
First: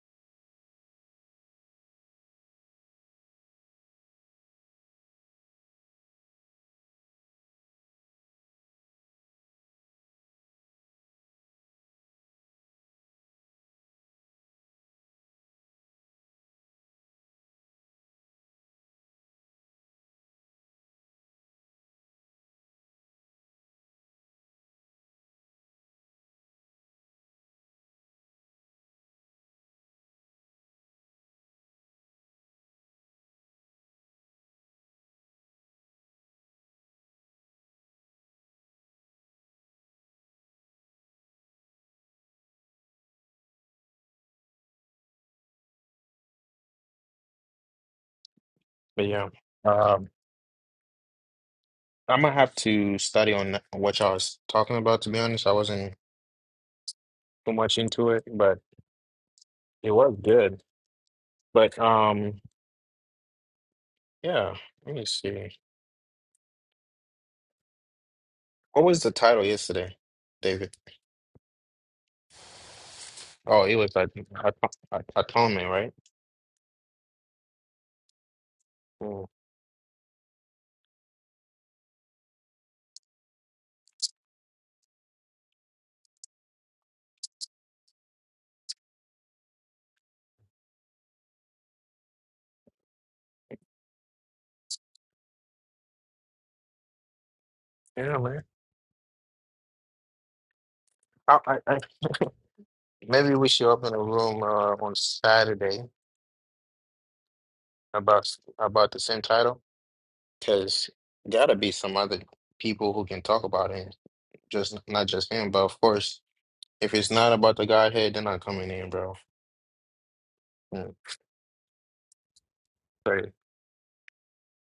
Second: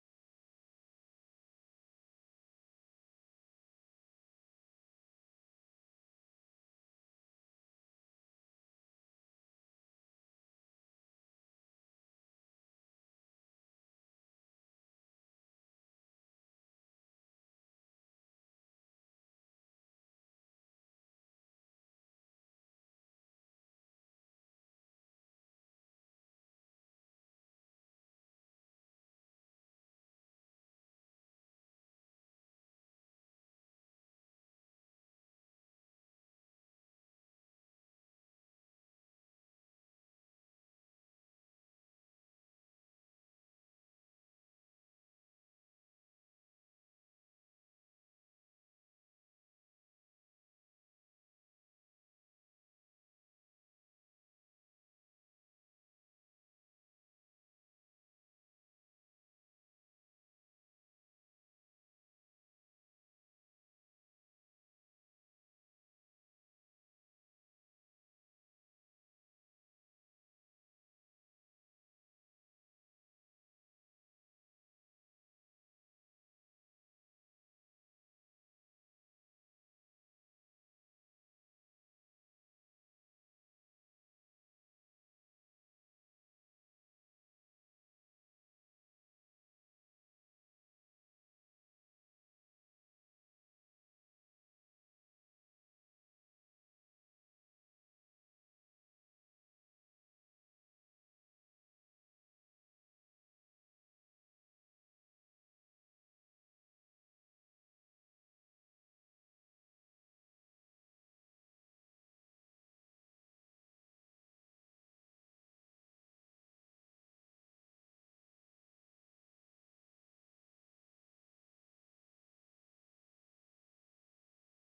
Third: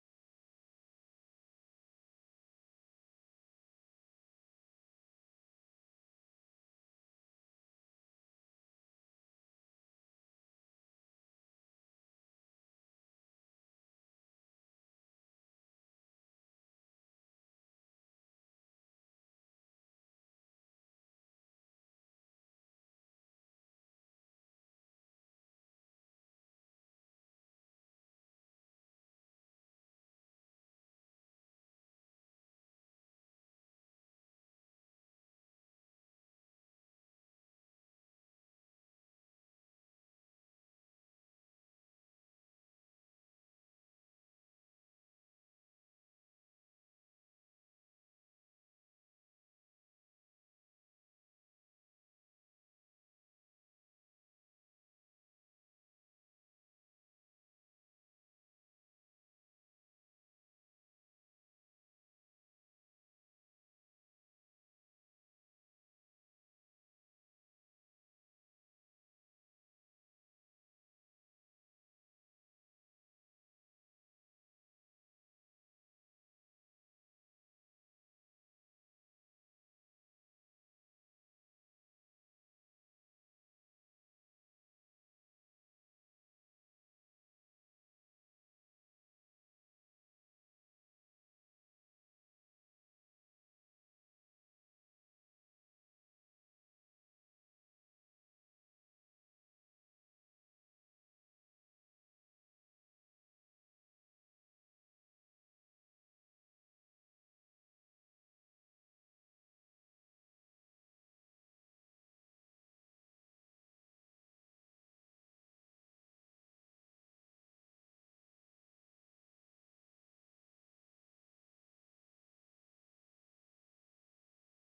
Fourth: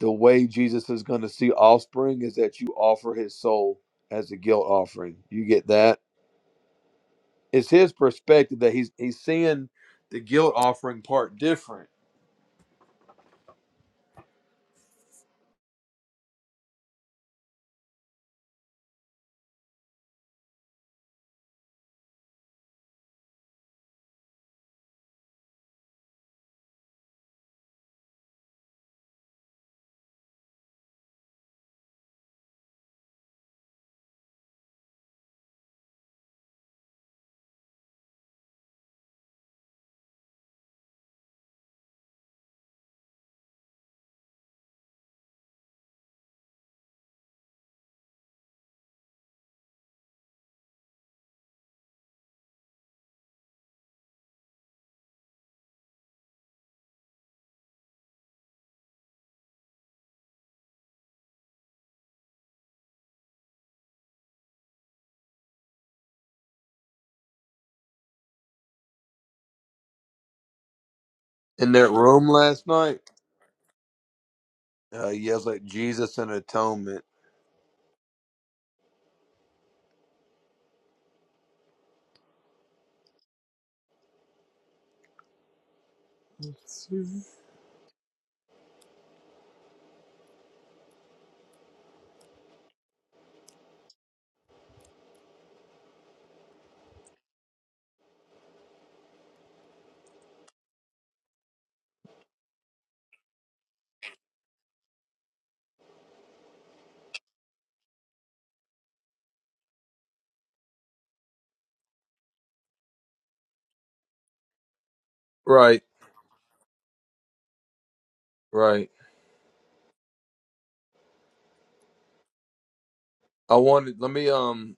S2: the way Jesus is going to see offspring is that you offer his soul as a guilt offering. You get that? It's his perspective that he's he's seeing the guilt offering part different.
S1: But yeah, um, I'm gonna have to study on what y'all was talking about. To be honest, I wasn't too much into it, but it was good. But um, yeah. Let me see. What was the title yesterday, David?
S2: In that room last night,
S1: Oh, it was like at- at-
S2: uh, yells like
S1: atonement, right?
S2: Jesus and atonement.
S1: Mm. Yeah, man. I, I, I, maybe we should open a room uh, on Saturday about about the same title. because gotta be some other people who can talk about it, just not just him. But of
S2: Right,
S1: course, if it's not about the Godhead, they're not coming in,
S2: right.
S1: bro. Yeah. Right.
S2: I wanted. Let me. Um,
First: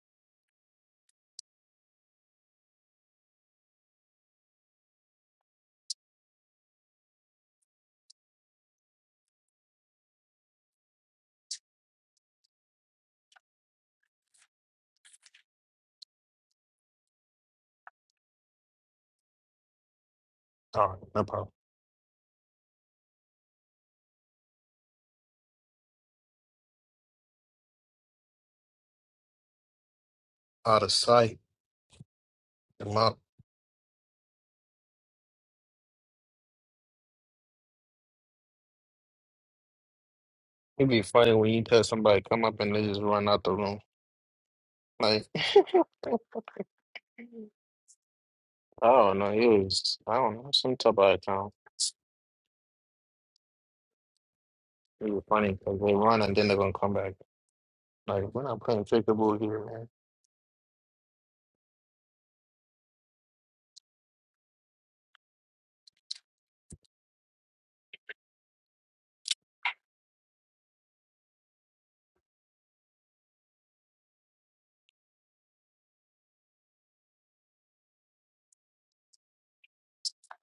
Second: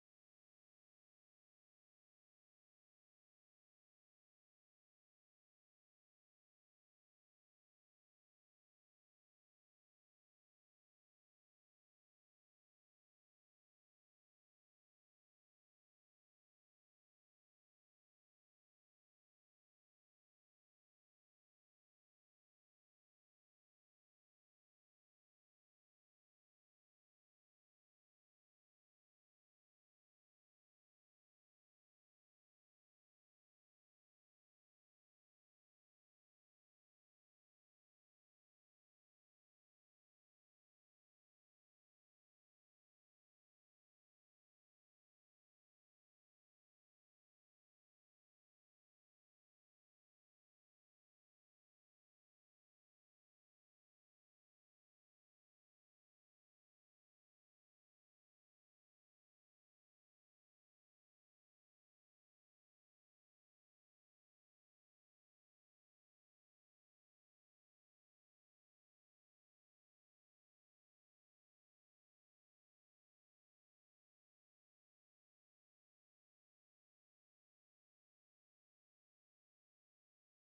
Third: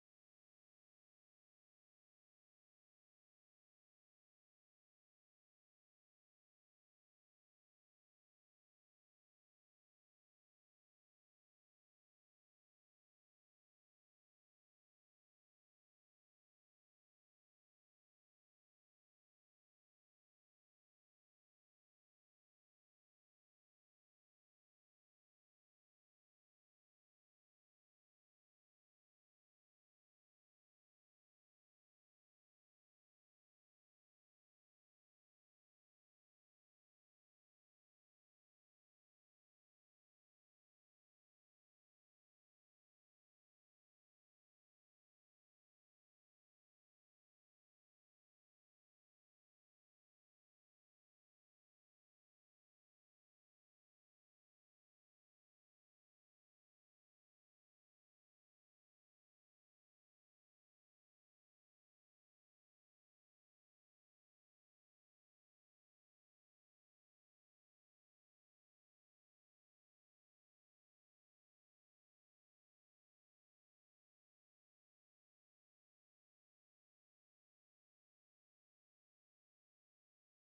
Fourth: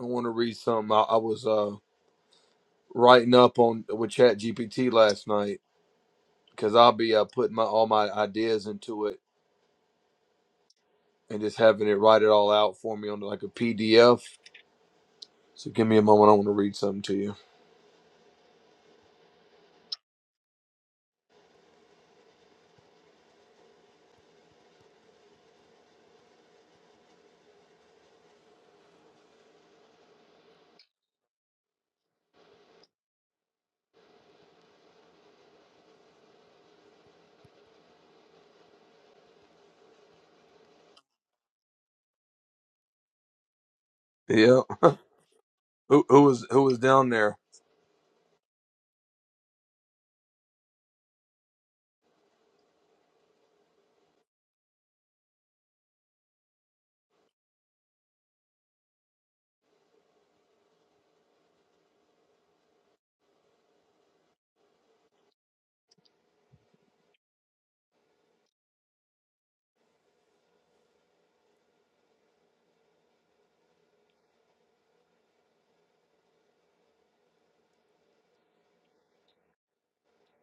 S2: I want to read something. I, I was uh writing up on with Chat GPT last night because I'll be uh, putting my all my ideas into it and just having it write it all out for me on like a PDF. So give me a moment. I want to read something to you.
S1: Oh, no problem. Out of sight, come up. It'd be funny when you tell somebody come up and they just run out the room.
S2: Yeah.
S1: Like,
S2: Who, who was who was down there?
S1: oh no, it was I don't know some type of account. It was funny because they run and then they're gonna come back. Like, we're not playing trickable here, man.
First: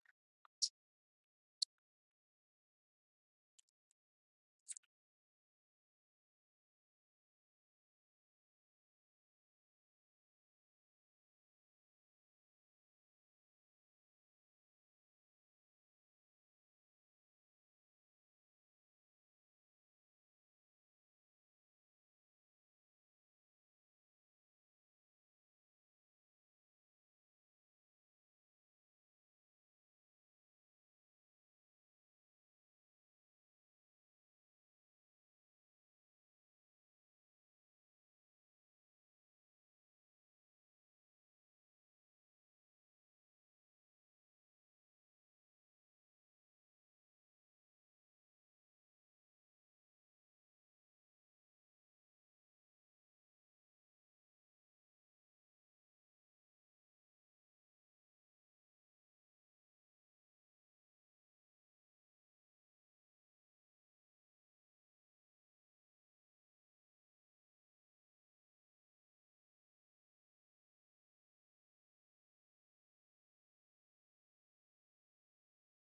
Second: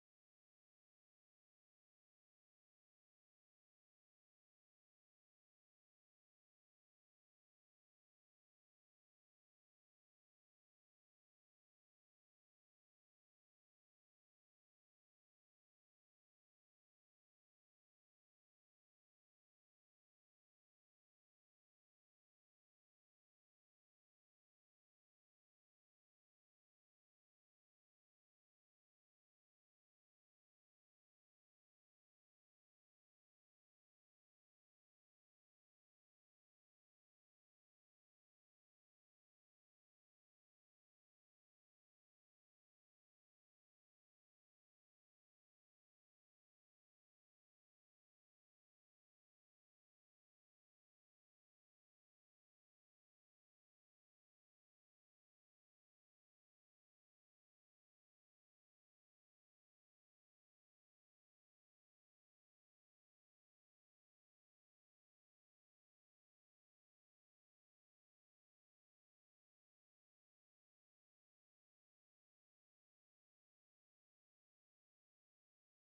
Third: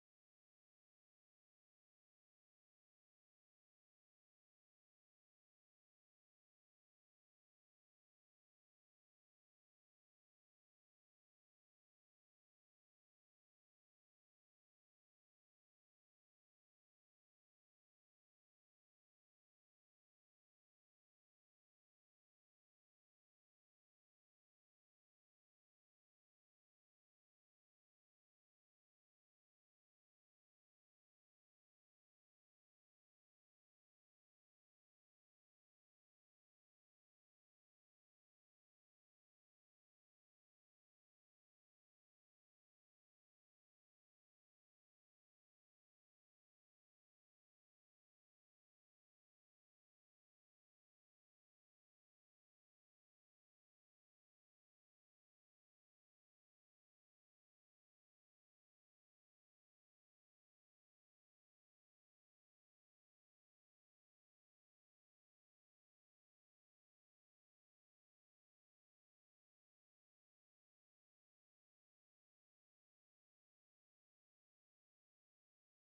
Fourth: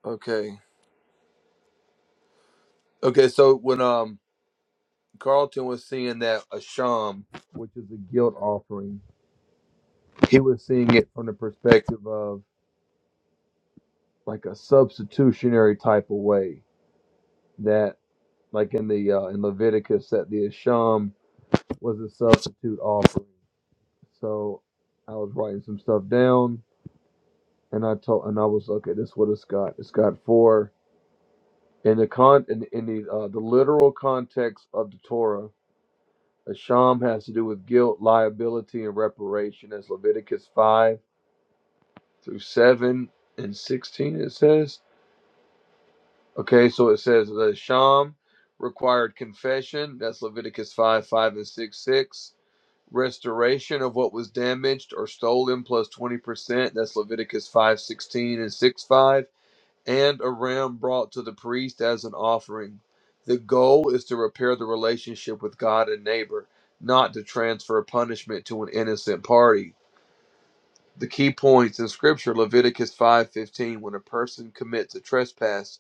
S2: Okay. Okay. So when um Carlton was seeing that asham, which is a guilt offering, he was seeing it from the perspective of like a substitutionary type of way that like in the uh, in Leviticus that the asham was a substitute offering. So I was writing some stuff down and I told and I was like, okay. This is what it's got. It's got four in the con in, in the uh, the literal context of the Torah. a sham has to do with guilt, liability, and reparation. That's Leviticus five through seven and sixteen. It says okay. So it says the sham required confession. That's Leviticus five five and six six. Restoration of what was damaged or stolen plus twenty percent. That's Leviticus five sixteen and six five and a ram brought to the priest as an offering. The goal is to repair the relationship with God and neighbor, not to transfer punishment to an innocent party. The key points in scripture Leviticus 5:15 when a person commits a trespass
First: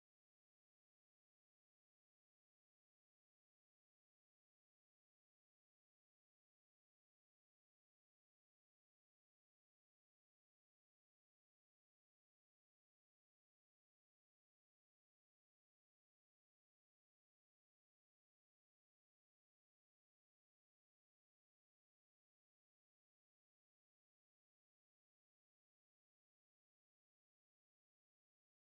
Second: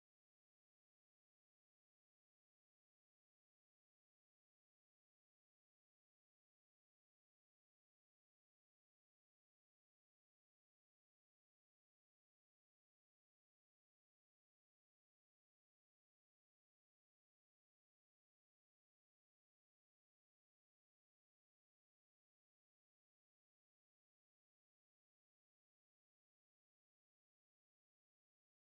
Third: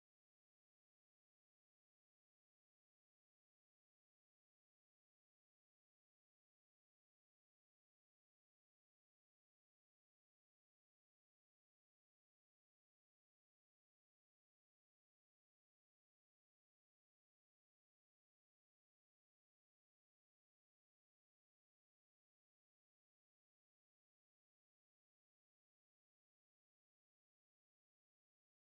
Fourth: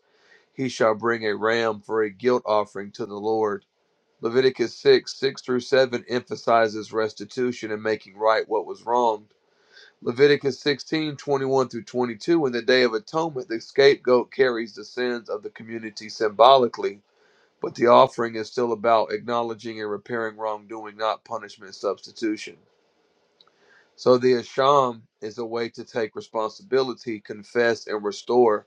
S2: he shall bring a ram for a guilt offering to the Lord. Leviticus 6, 6 through 7 emphasizes restitution and making right what was wrong. Leviticus 16:21 through 22, in the Day of Atonement, the scapegoat carries the sins of the community symbolically, but the offering is still about acknowledging and repairing wrongdoing, not punishment substitution. So the Asham is a way to take responsibility, confess, and restore,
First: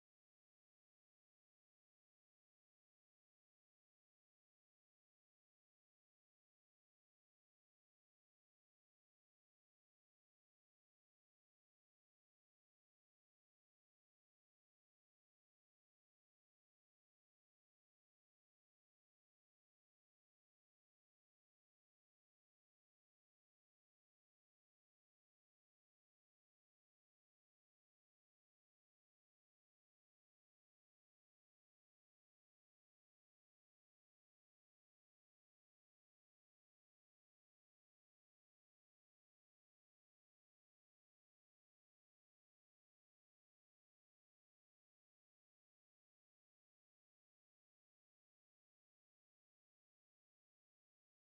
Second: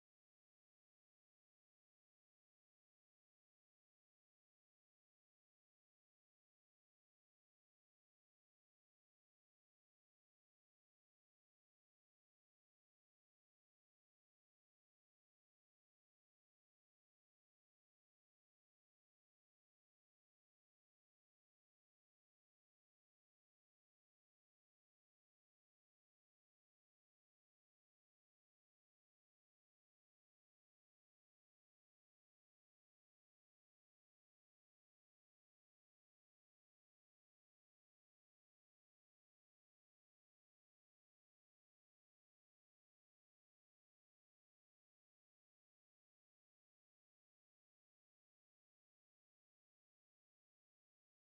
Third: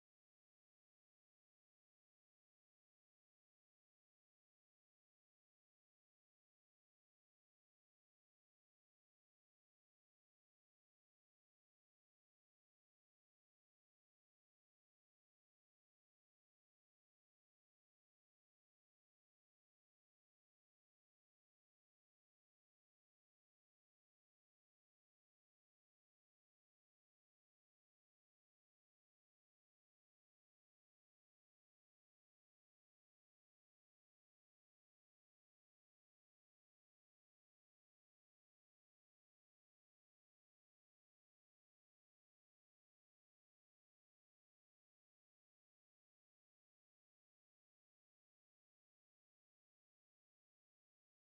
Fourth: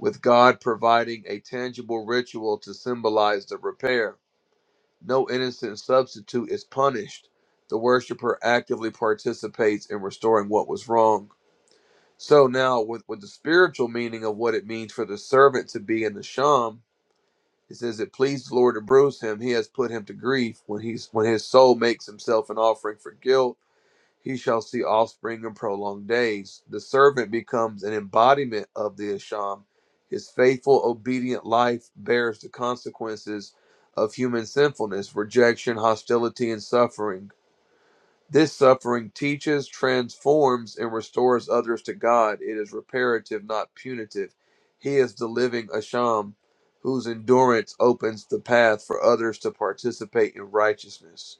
S2: with God providing a tangible ritual to symbolize the repair. No innocent substitute is punished. The worshiper actively participates in restoring what was wrong. So now, with, with the spiritual meaning of what it means for the servant to be in the sham, it says it pleased the Lord to bruise him. He has put him to grief. When he's when his soul makes himself an offering for guilt, he shall see offspring and prolonged days. The servant becomes an embodiment of the sham. His faithful, obedient life bears the consequences of human sinfulness, rejection, hostility, and suffering this suffering teaches, transforms, and restores others to God. It is reparative, not punitive. He is the living Asham, whose endurance opens the path for others to participate in righteousness.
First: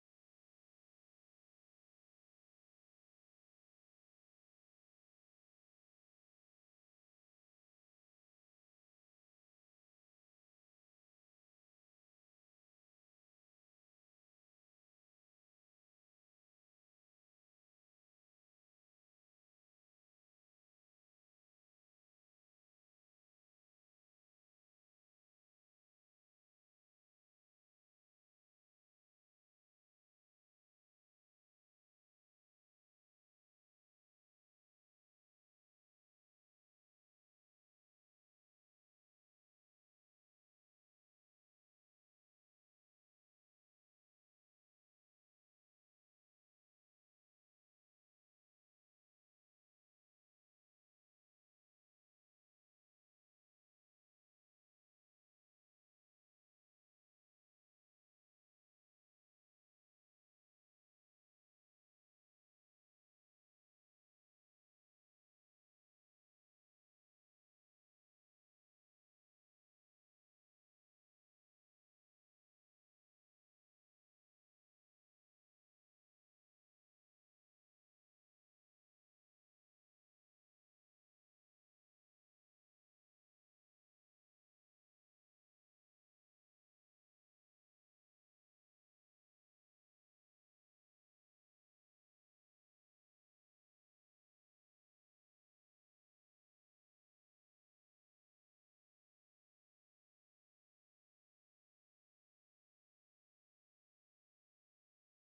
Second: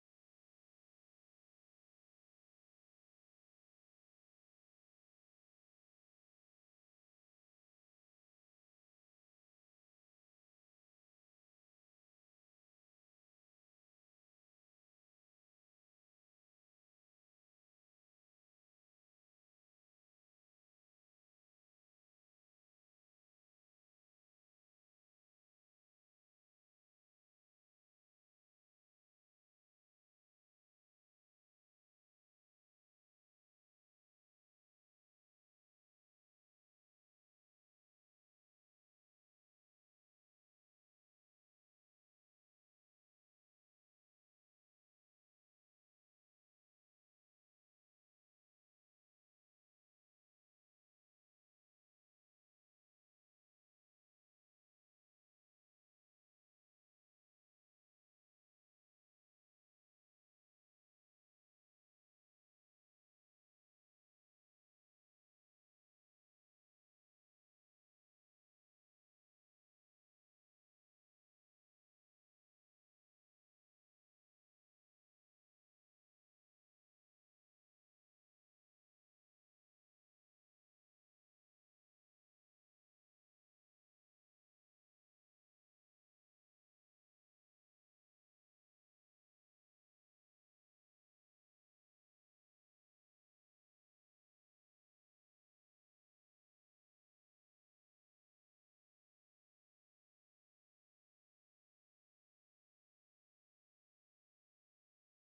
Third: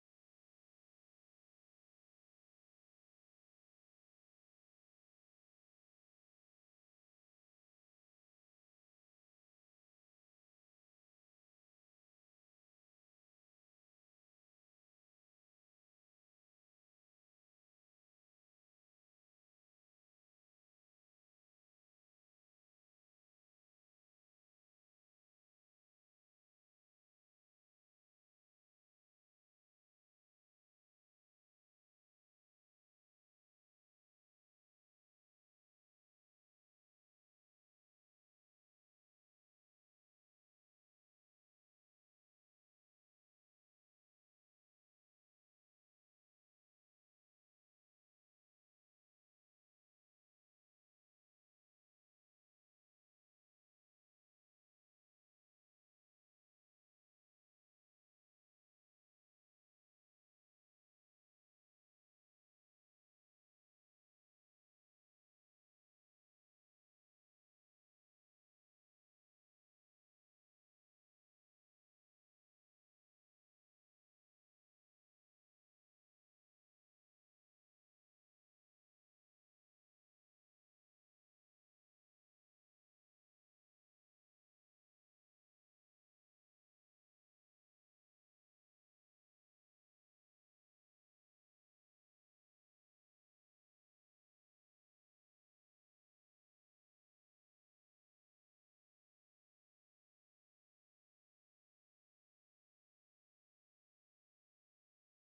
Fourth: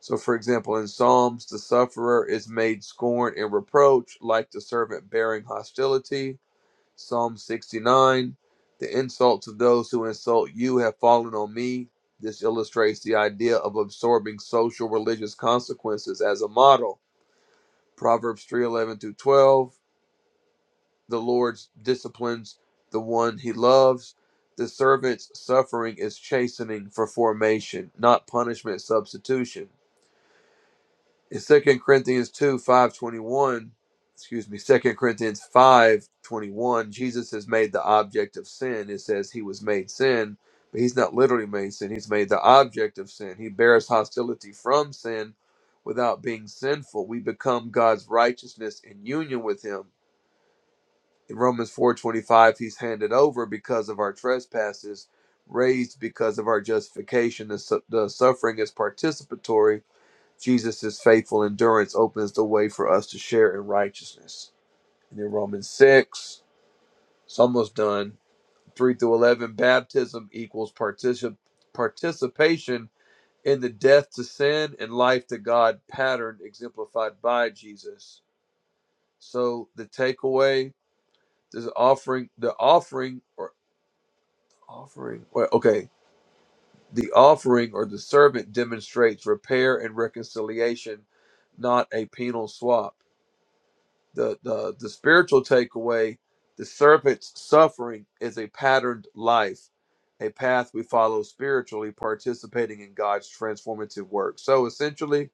S2: So, for example, in Psalms, the sufferer is made scorn and reproach, like the servant bearing hostility. Psalm 69 The insults of those who insult you have fallen on me. This illustrates the idea of absorbing social religious consequences as a model. Proverbs 3:11 through 12 The Lord disciplines the one he loves. The servant's suffering is chastening for formation, not punishment substitution. in 2 Corinthians 2 five twenty one, excuse me, Second Corinthians five twenty one, Jesus is made the object of sin. It says he was made sin, but he's not literally made sin. He's made the object of sin. He bears hostility from sin without being sinful. We become God's righteousness in union with him. In Romans four twenty five, he's handed over because of our trespasses, raised because of our justification. The, su- the suffering is participatory Jesus' faithful endurance opens the way for us to share in righteousness. And then Romans 6, it's almost done. 3 through 11, baptism equals particip- participation in the death to sin and life to God pattern exemplified by Jesus. So the takeaway, this offering, the offering or offering, well, okay, the offering or the servant demonstrates repair and reconciliation, not a penal swap. the the, the spiritual takeaway the serpent's suffering is a patterned life a path we follow spiritually participating in god's transformative work so essentially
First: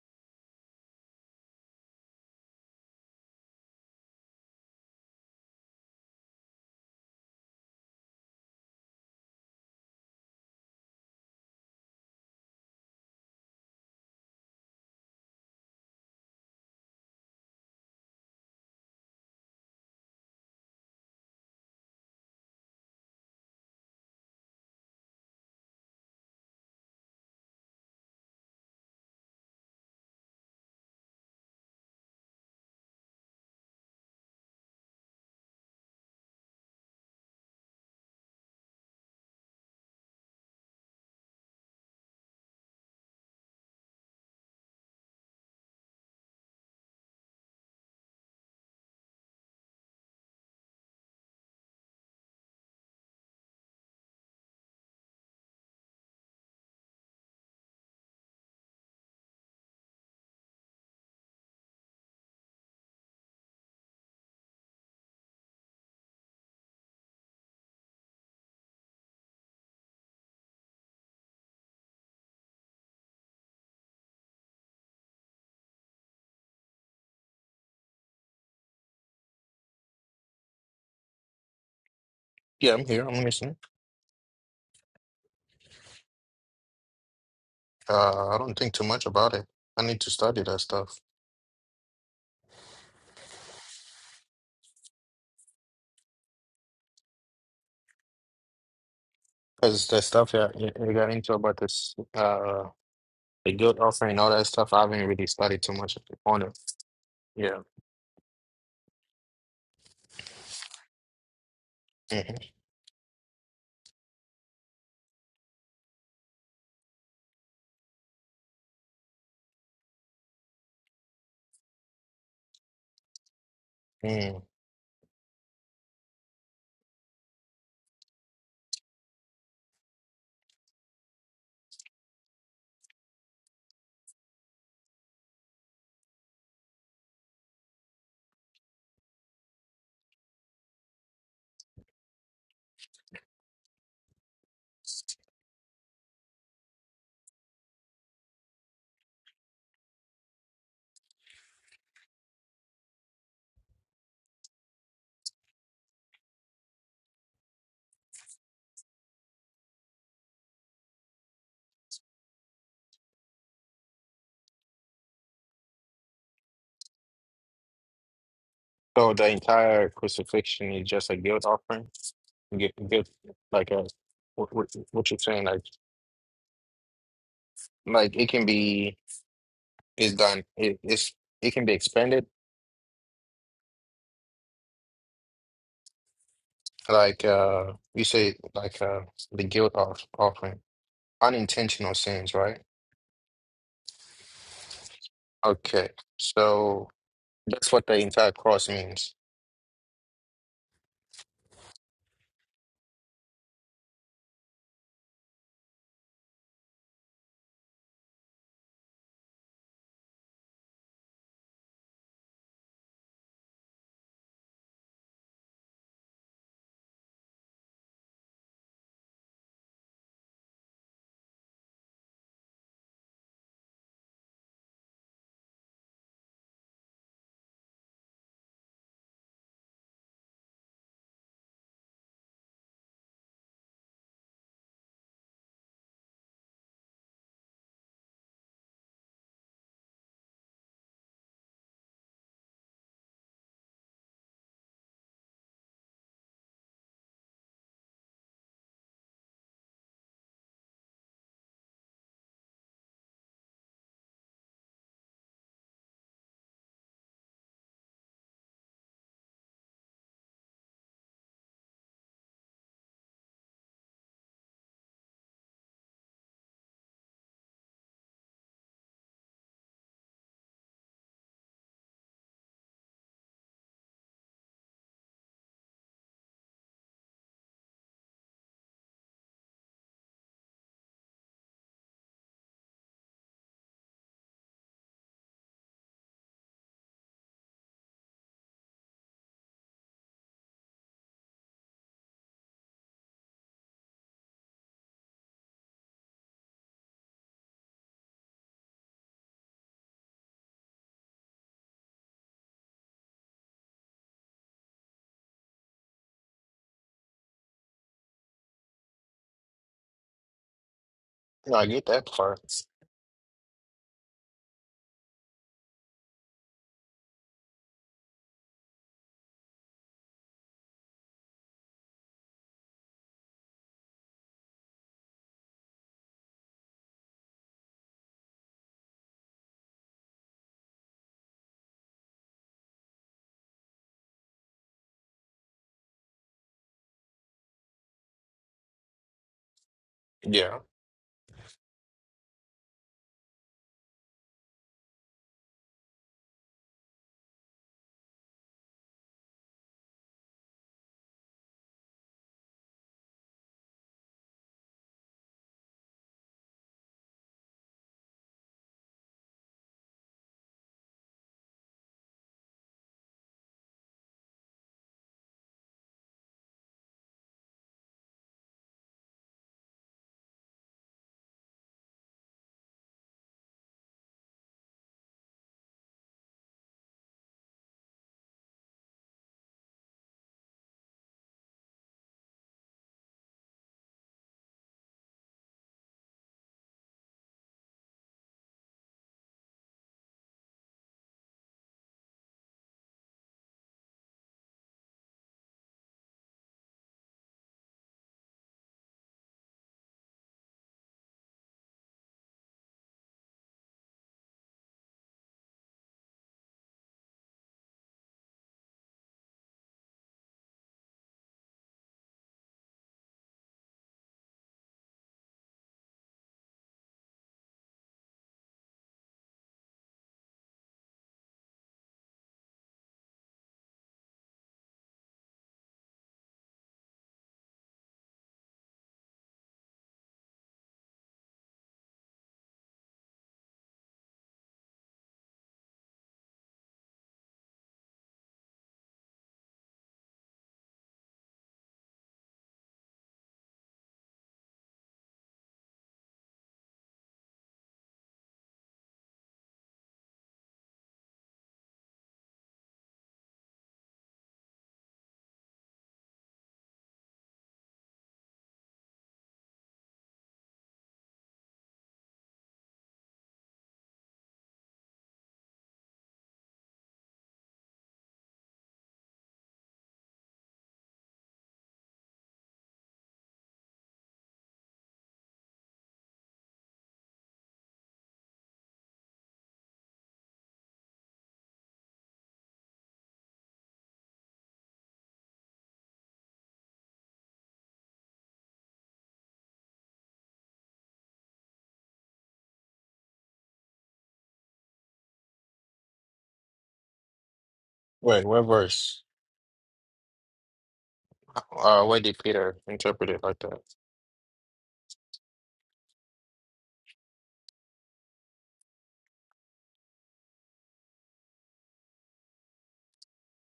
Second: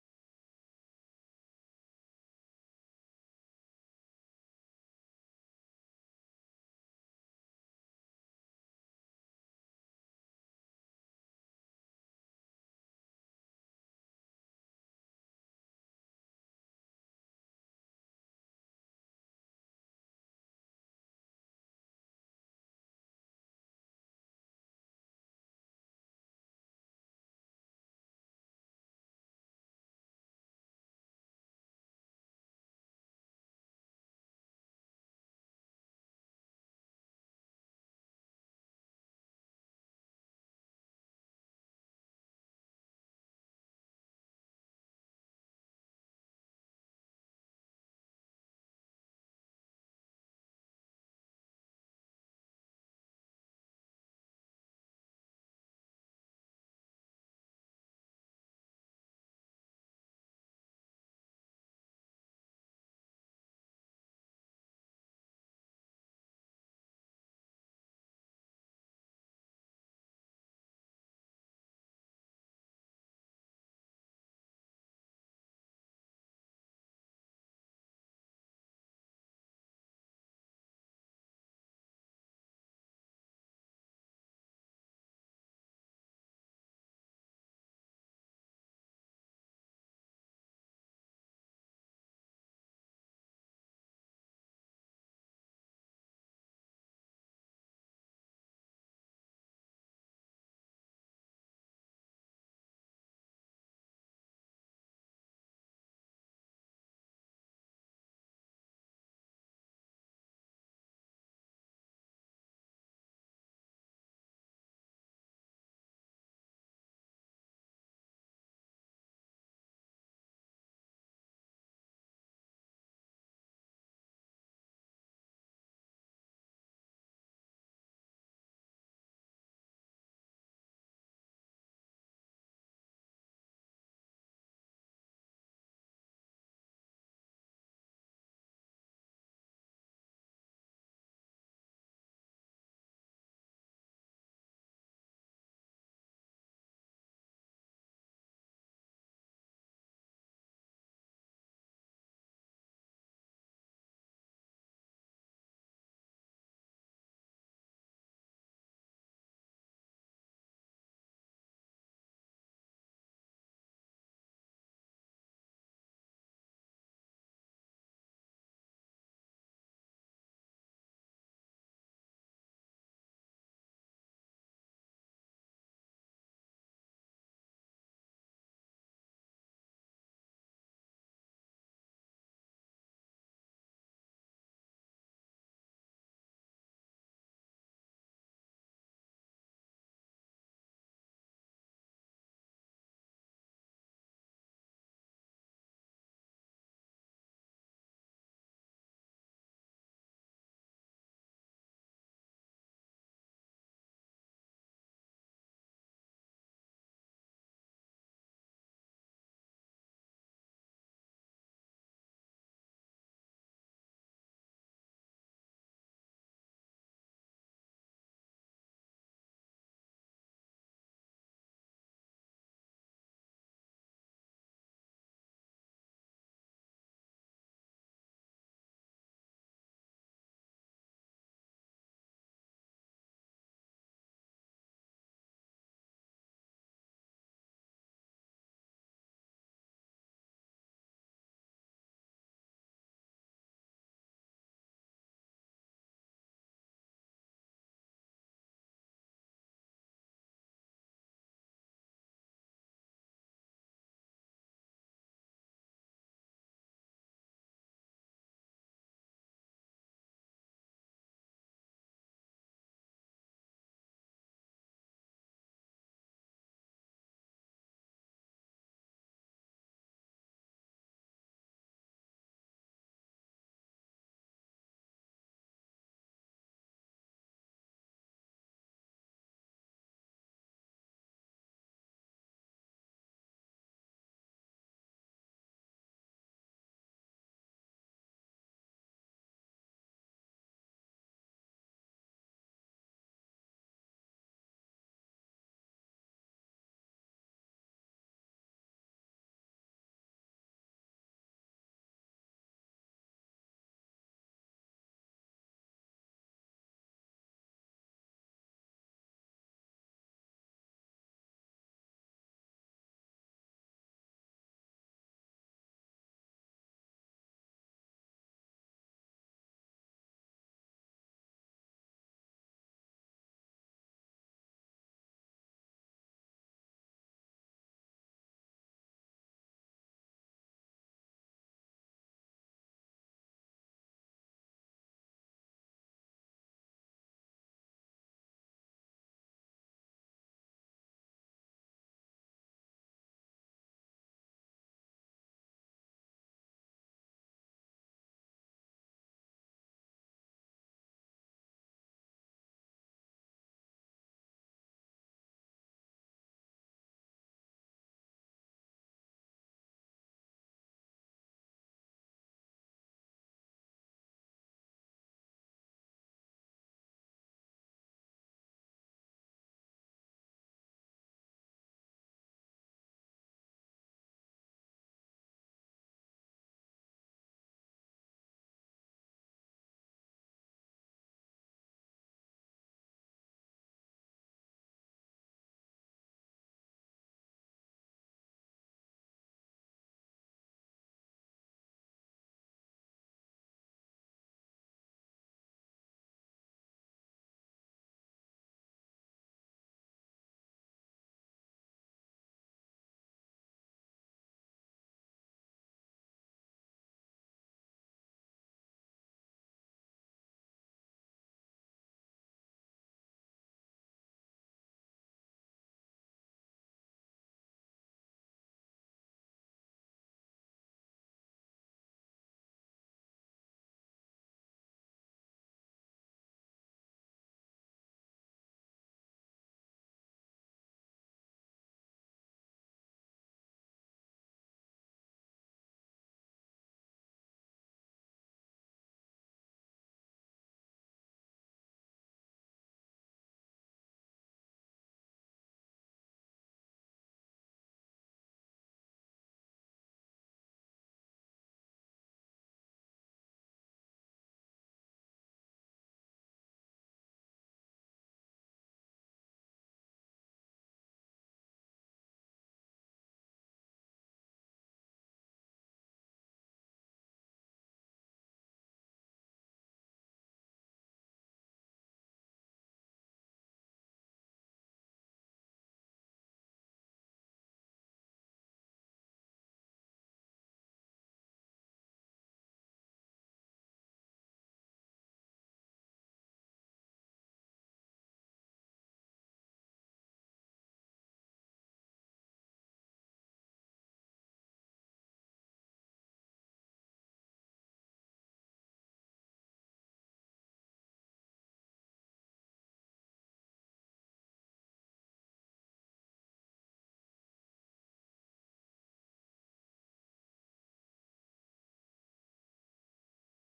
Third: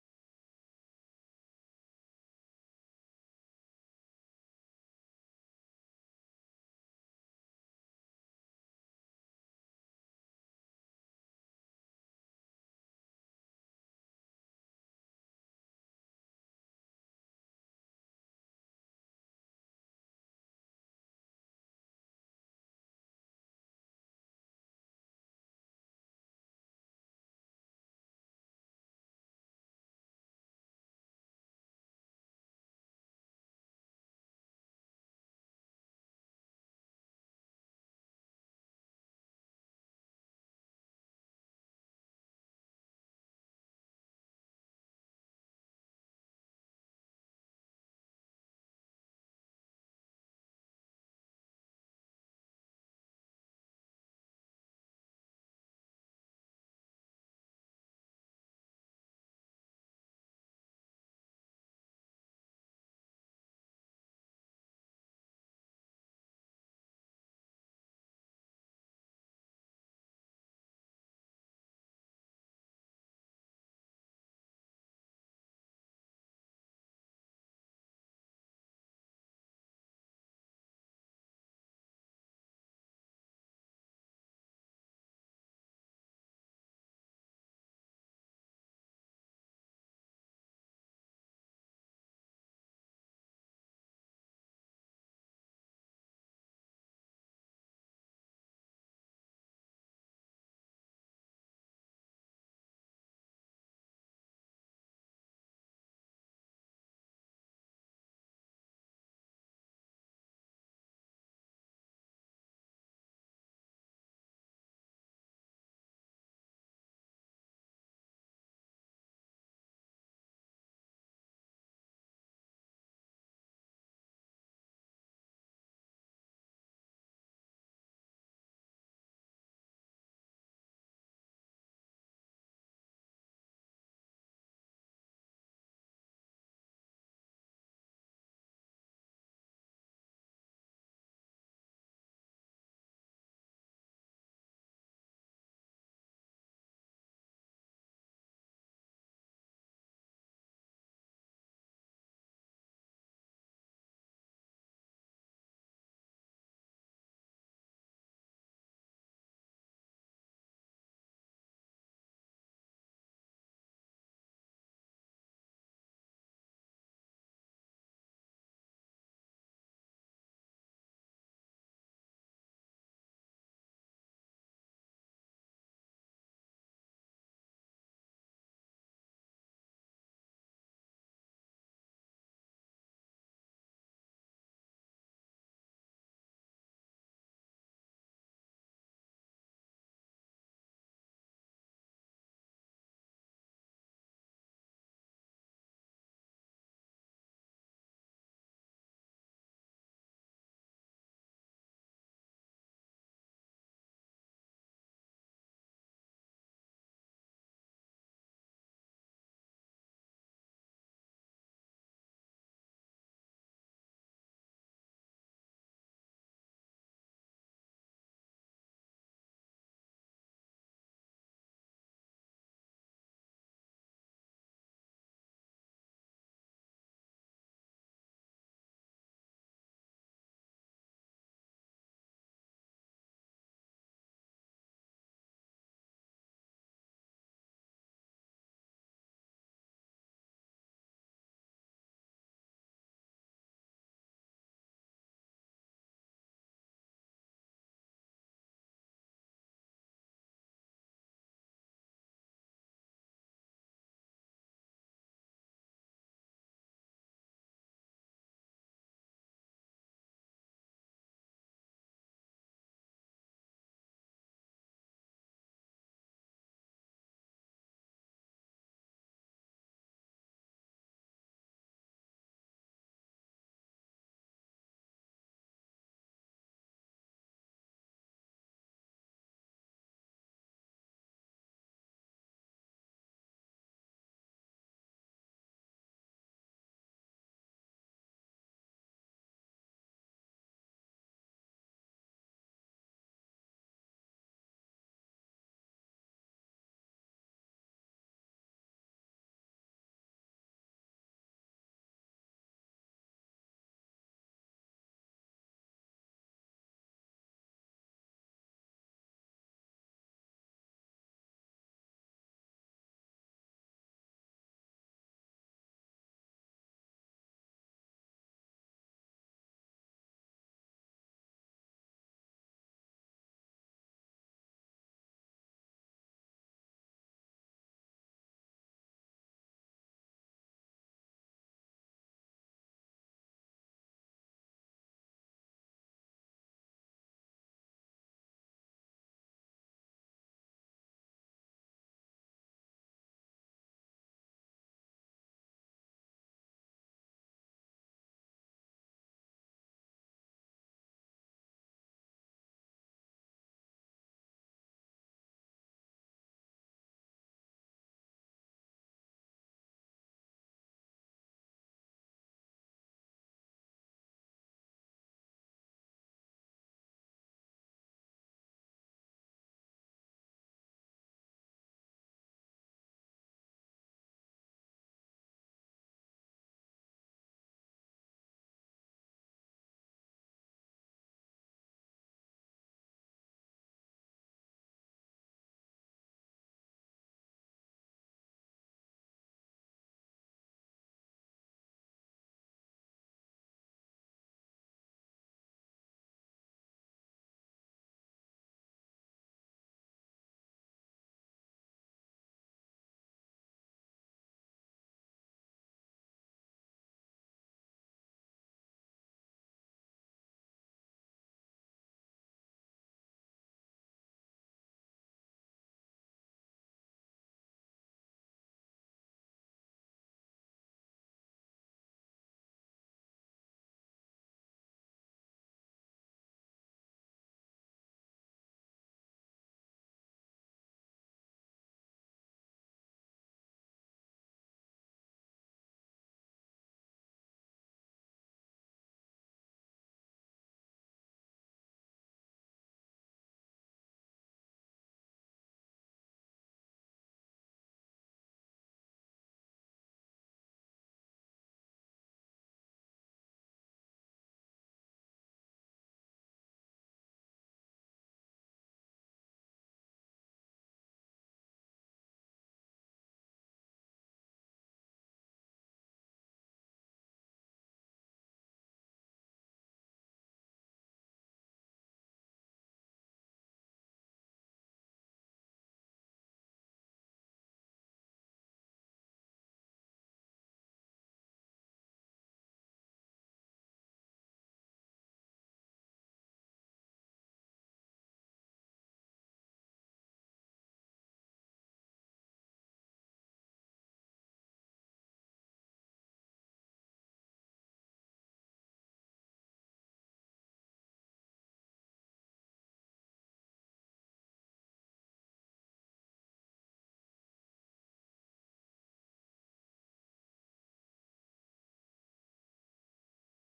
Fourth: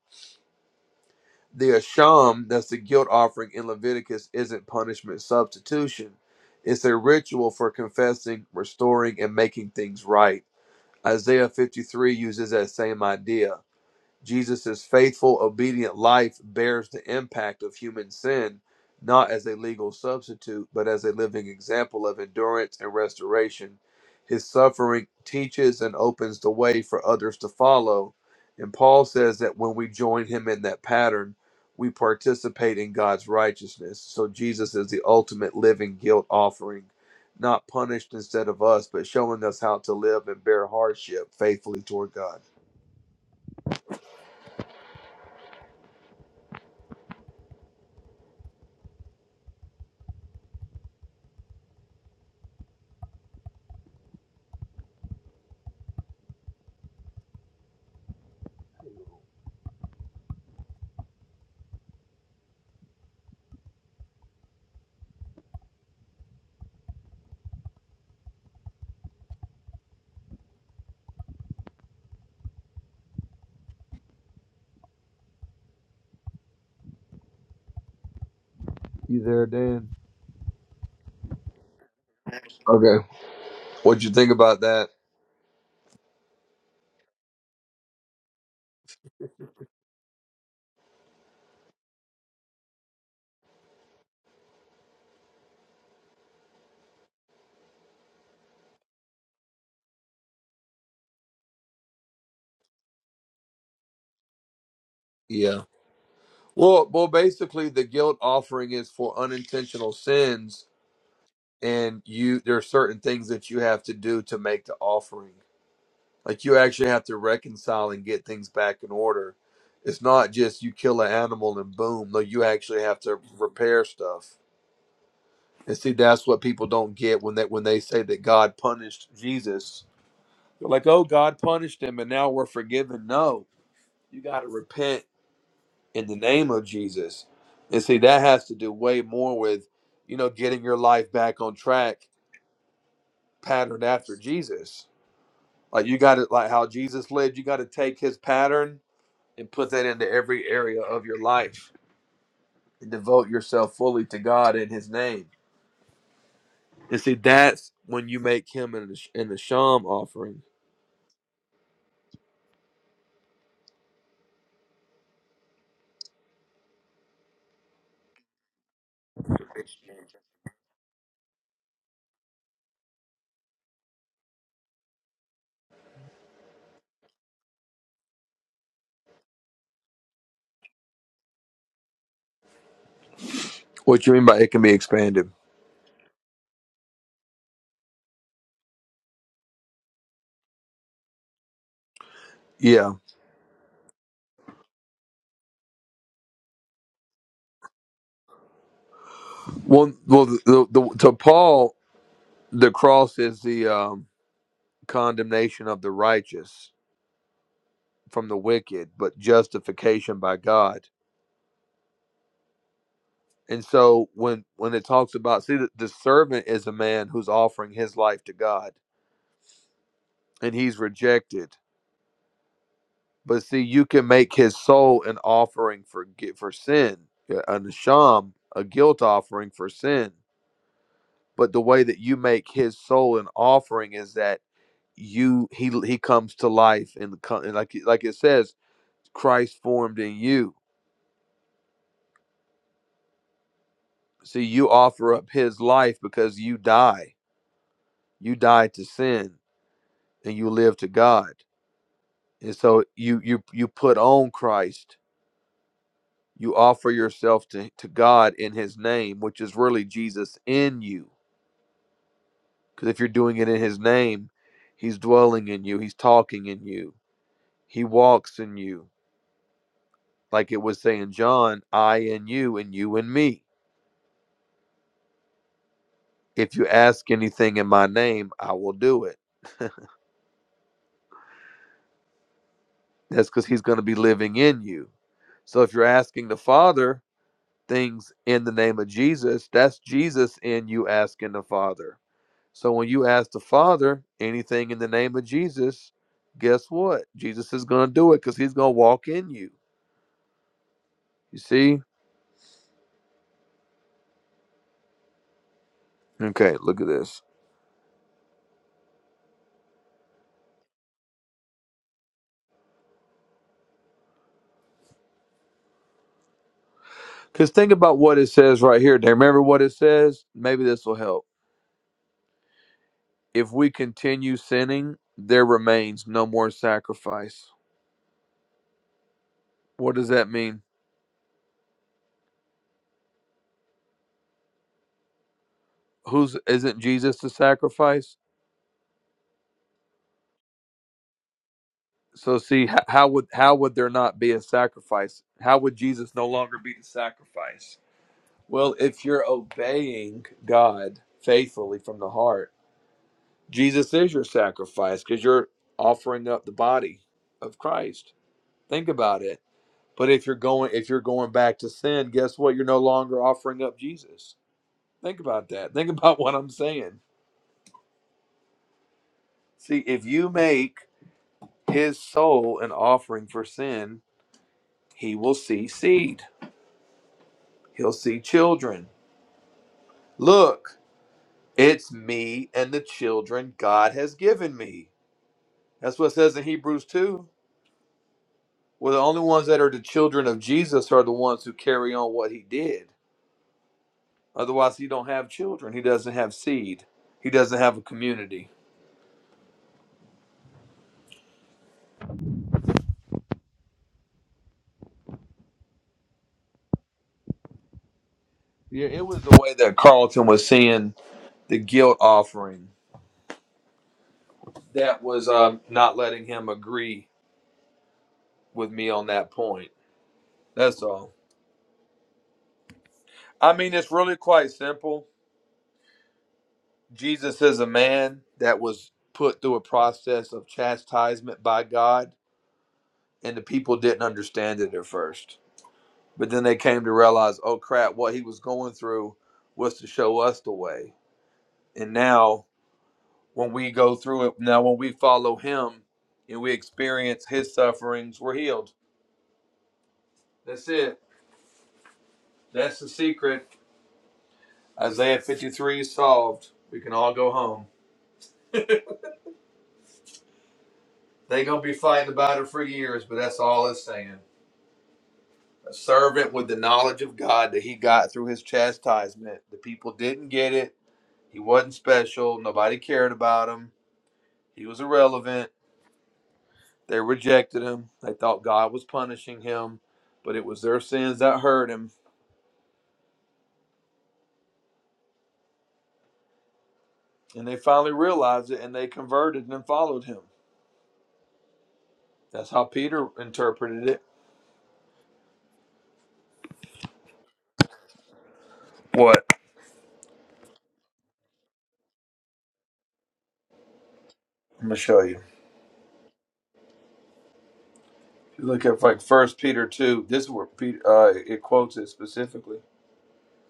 S2: the asham that's the guilt offering in leviticus isn't punishment substitution it's a ritual for confessing restoring and making things right isaiah 53 uses that same idea Jesus' faithful, obedient life bears the impact of human sin, not as a legal substitute, but as a living example of endurance and restoration. His suffering teaches and opens the way for others to follow. And Paul says that when we join him in that pattern, we participate in God's righteousness. So Jesus is the ultimate living guilt offering, not punished instead of us, but showing us how to live and bear hardship faithfully toward God. You there, Dan?
S1: Yeah, I'm here. I'm listening.
S2: What'd you think about that?
S1: Uh, I don't think too much about it. I need to study that stuff because the stuff that you you got into about this, uh, the guilt offering, all that stuff. I haven't really studied
S2: Yeah.
S1: too much on it.
S2: Well, well,
S1: Yeah.
S2: basically, the guilt offering is for unintentional sins, and
S1: hmm
S2: you there are certain things that you have to do to make the offering. Like you actually have to reconcile and get things back in order. It's not just you kill an animal and boom. No, you actually have to repair stuff.
S1: Mm.
S2: And see, that's what people don't get when they when they say that God punished Jesus. They're like, oh, God punished him, and now we're forgiven. No, you got to repent in the name of Jesus. And see, that has to do way more with, you know, getting your life back on track, patterned after Jesus. Like you got to, like how Jesus led, you got to take his pattern and put that into every area of your life and devote yourself fully to God in his name. And see, that's when you make him an, an Asham offering.
S1: So the entire crucifixion is just a guilt offering. Guilt, guilt like a what, what, what you're saying, like like it can be it's done. It it's it can be expanded.
S2: What you mean by it can be expanded?
S1: Like uh, you say, like uh, the guilt off, offering, unintentional sins, right?
S2: Yeah.
S1: Okay. So. That's what the entire cross means.
S2: Well, well, the, the, to Paul, the cross is the um, condemnation of the righteous from the wicked, but justification by God. And so when when it talks about see the, the servant is a man who's offering his life to God and he's rejected. But see you can make his soul an offering for gi- for sin, a a a guilt offering for sin. But the way that you make his soul an offering is that you he he comes to life and, co- and like like it says Christ formed in you See, you offer up his life because you die. You die to sin and you live to God. And so you you you put on Christ. You offer yourself to, to God in his name, which is really Jesus in you. Because if you're doing it in his name, he's dwelling in you, he's talking in you, he walks in you. Like it was saying, John, I and you and you and me. If you ask anything in my name, I will do it. That's because he's going to be living in you. So if you're asking the Father things in the name of Jesus, that's Jesus in you asking the Father. So when you ask the Father anything in the name of Jesus, guess what? Jesus is going to do it because he's going to walk in you. You see? Okay, look at this.
S1: No, I get that part.
S2: Because think about what it says right here. Do you remember what it says? Maybe this will help. If we continue sinning, there remains no more sacrifice. What does that mean? who's isn't Jesus the sacrifice?
S1: Yeah.
S2: So see h- how would how would there not be a sacrifice? How would Jesus no longer be the sacrifice? Well, if you're obeying God faithfully from the heart, Jesus is your sacrifice because you're offering up the body of Christ. Think about it. But if you're going if you're going back to sin, guess what? You're no longer offering up Jesus. Think about that. Think about what I'm saying. See, if you make his soul an offering for sin, he will see seed. He'll see children. Look, it's me and the children God has given me. That's what it says in Hebrews 2. Well, the only ones that are the children of Jesus are the ones who carry on what he did. Otherwise, he don't have children. He doesn't have seed. He doesn't have a community. Yeah, it was the way that Carlton was seeing the guilt offering. That was um, not letting him agree with me on that point. That's all. I mean, it's really quite simple Jesus is a man that was put through a process of chastisement by God, and the people didn't understand it at first. But then they came to realize, oh crap, what he was going through was to show us the way. And now, when we go through it, now when we follow him and we experience his sufferings, we're healed. That's it. That's the secret. Isaiah 53 is solved. We can all go home. they going to be fighting about it for years, but that's all it's saying. a servant with the knowledge of God that he got through his chastisement. The people didn't get it. He wasn't special. Nobody cared about him. He was irrelevant. They rejected him. They thought God was punishing him, but it was their sins that hurt him. And they finally realized it and they converted and followed him. That's how Peter interpreted it.
S1: Wait, what verse?
S2: What?
S1: Uh, why did Peter interpret it like that?
S2: I'm going to show you. If you look at like First Peter 2, this is where Peter, uh, it quotes it specifically,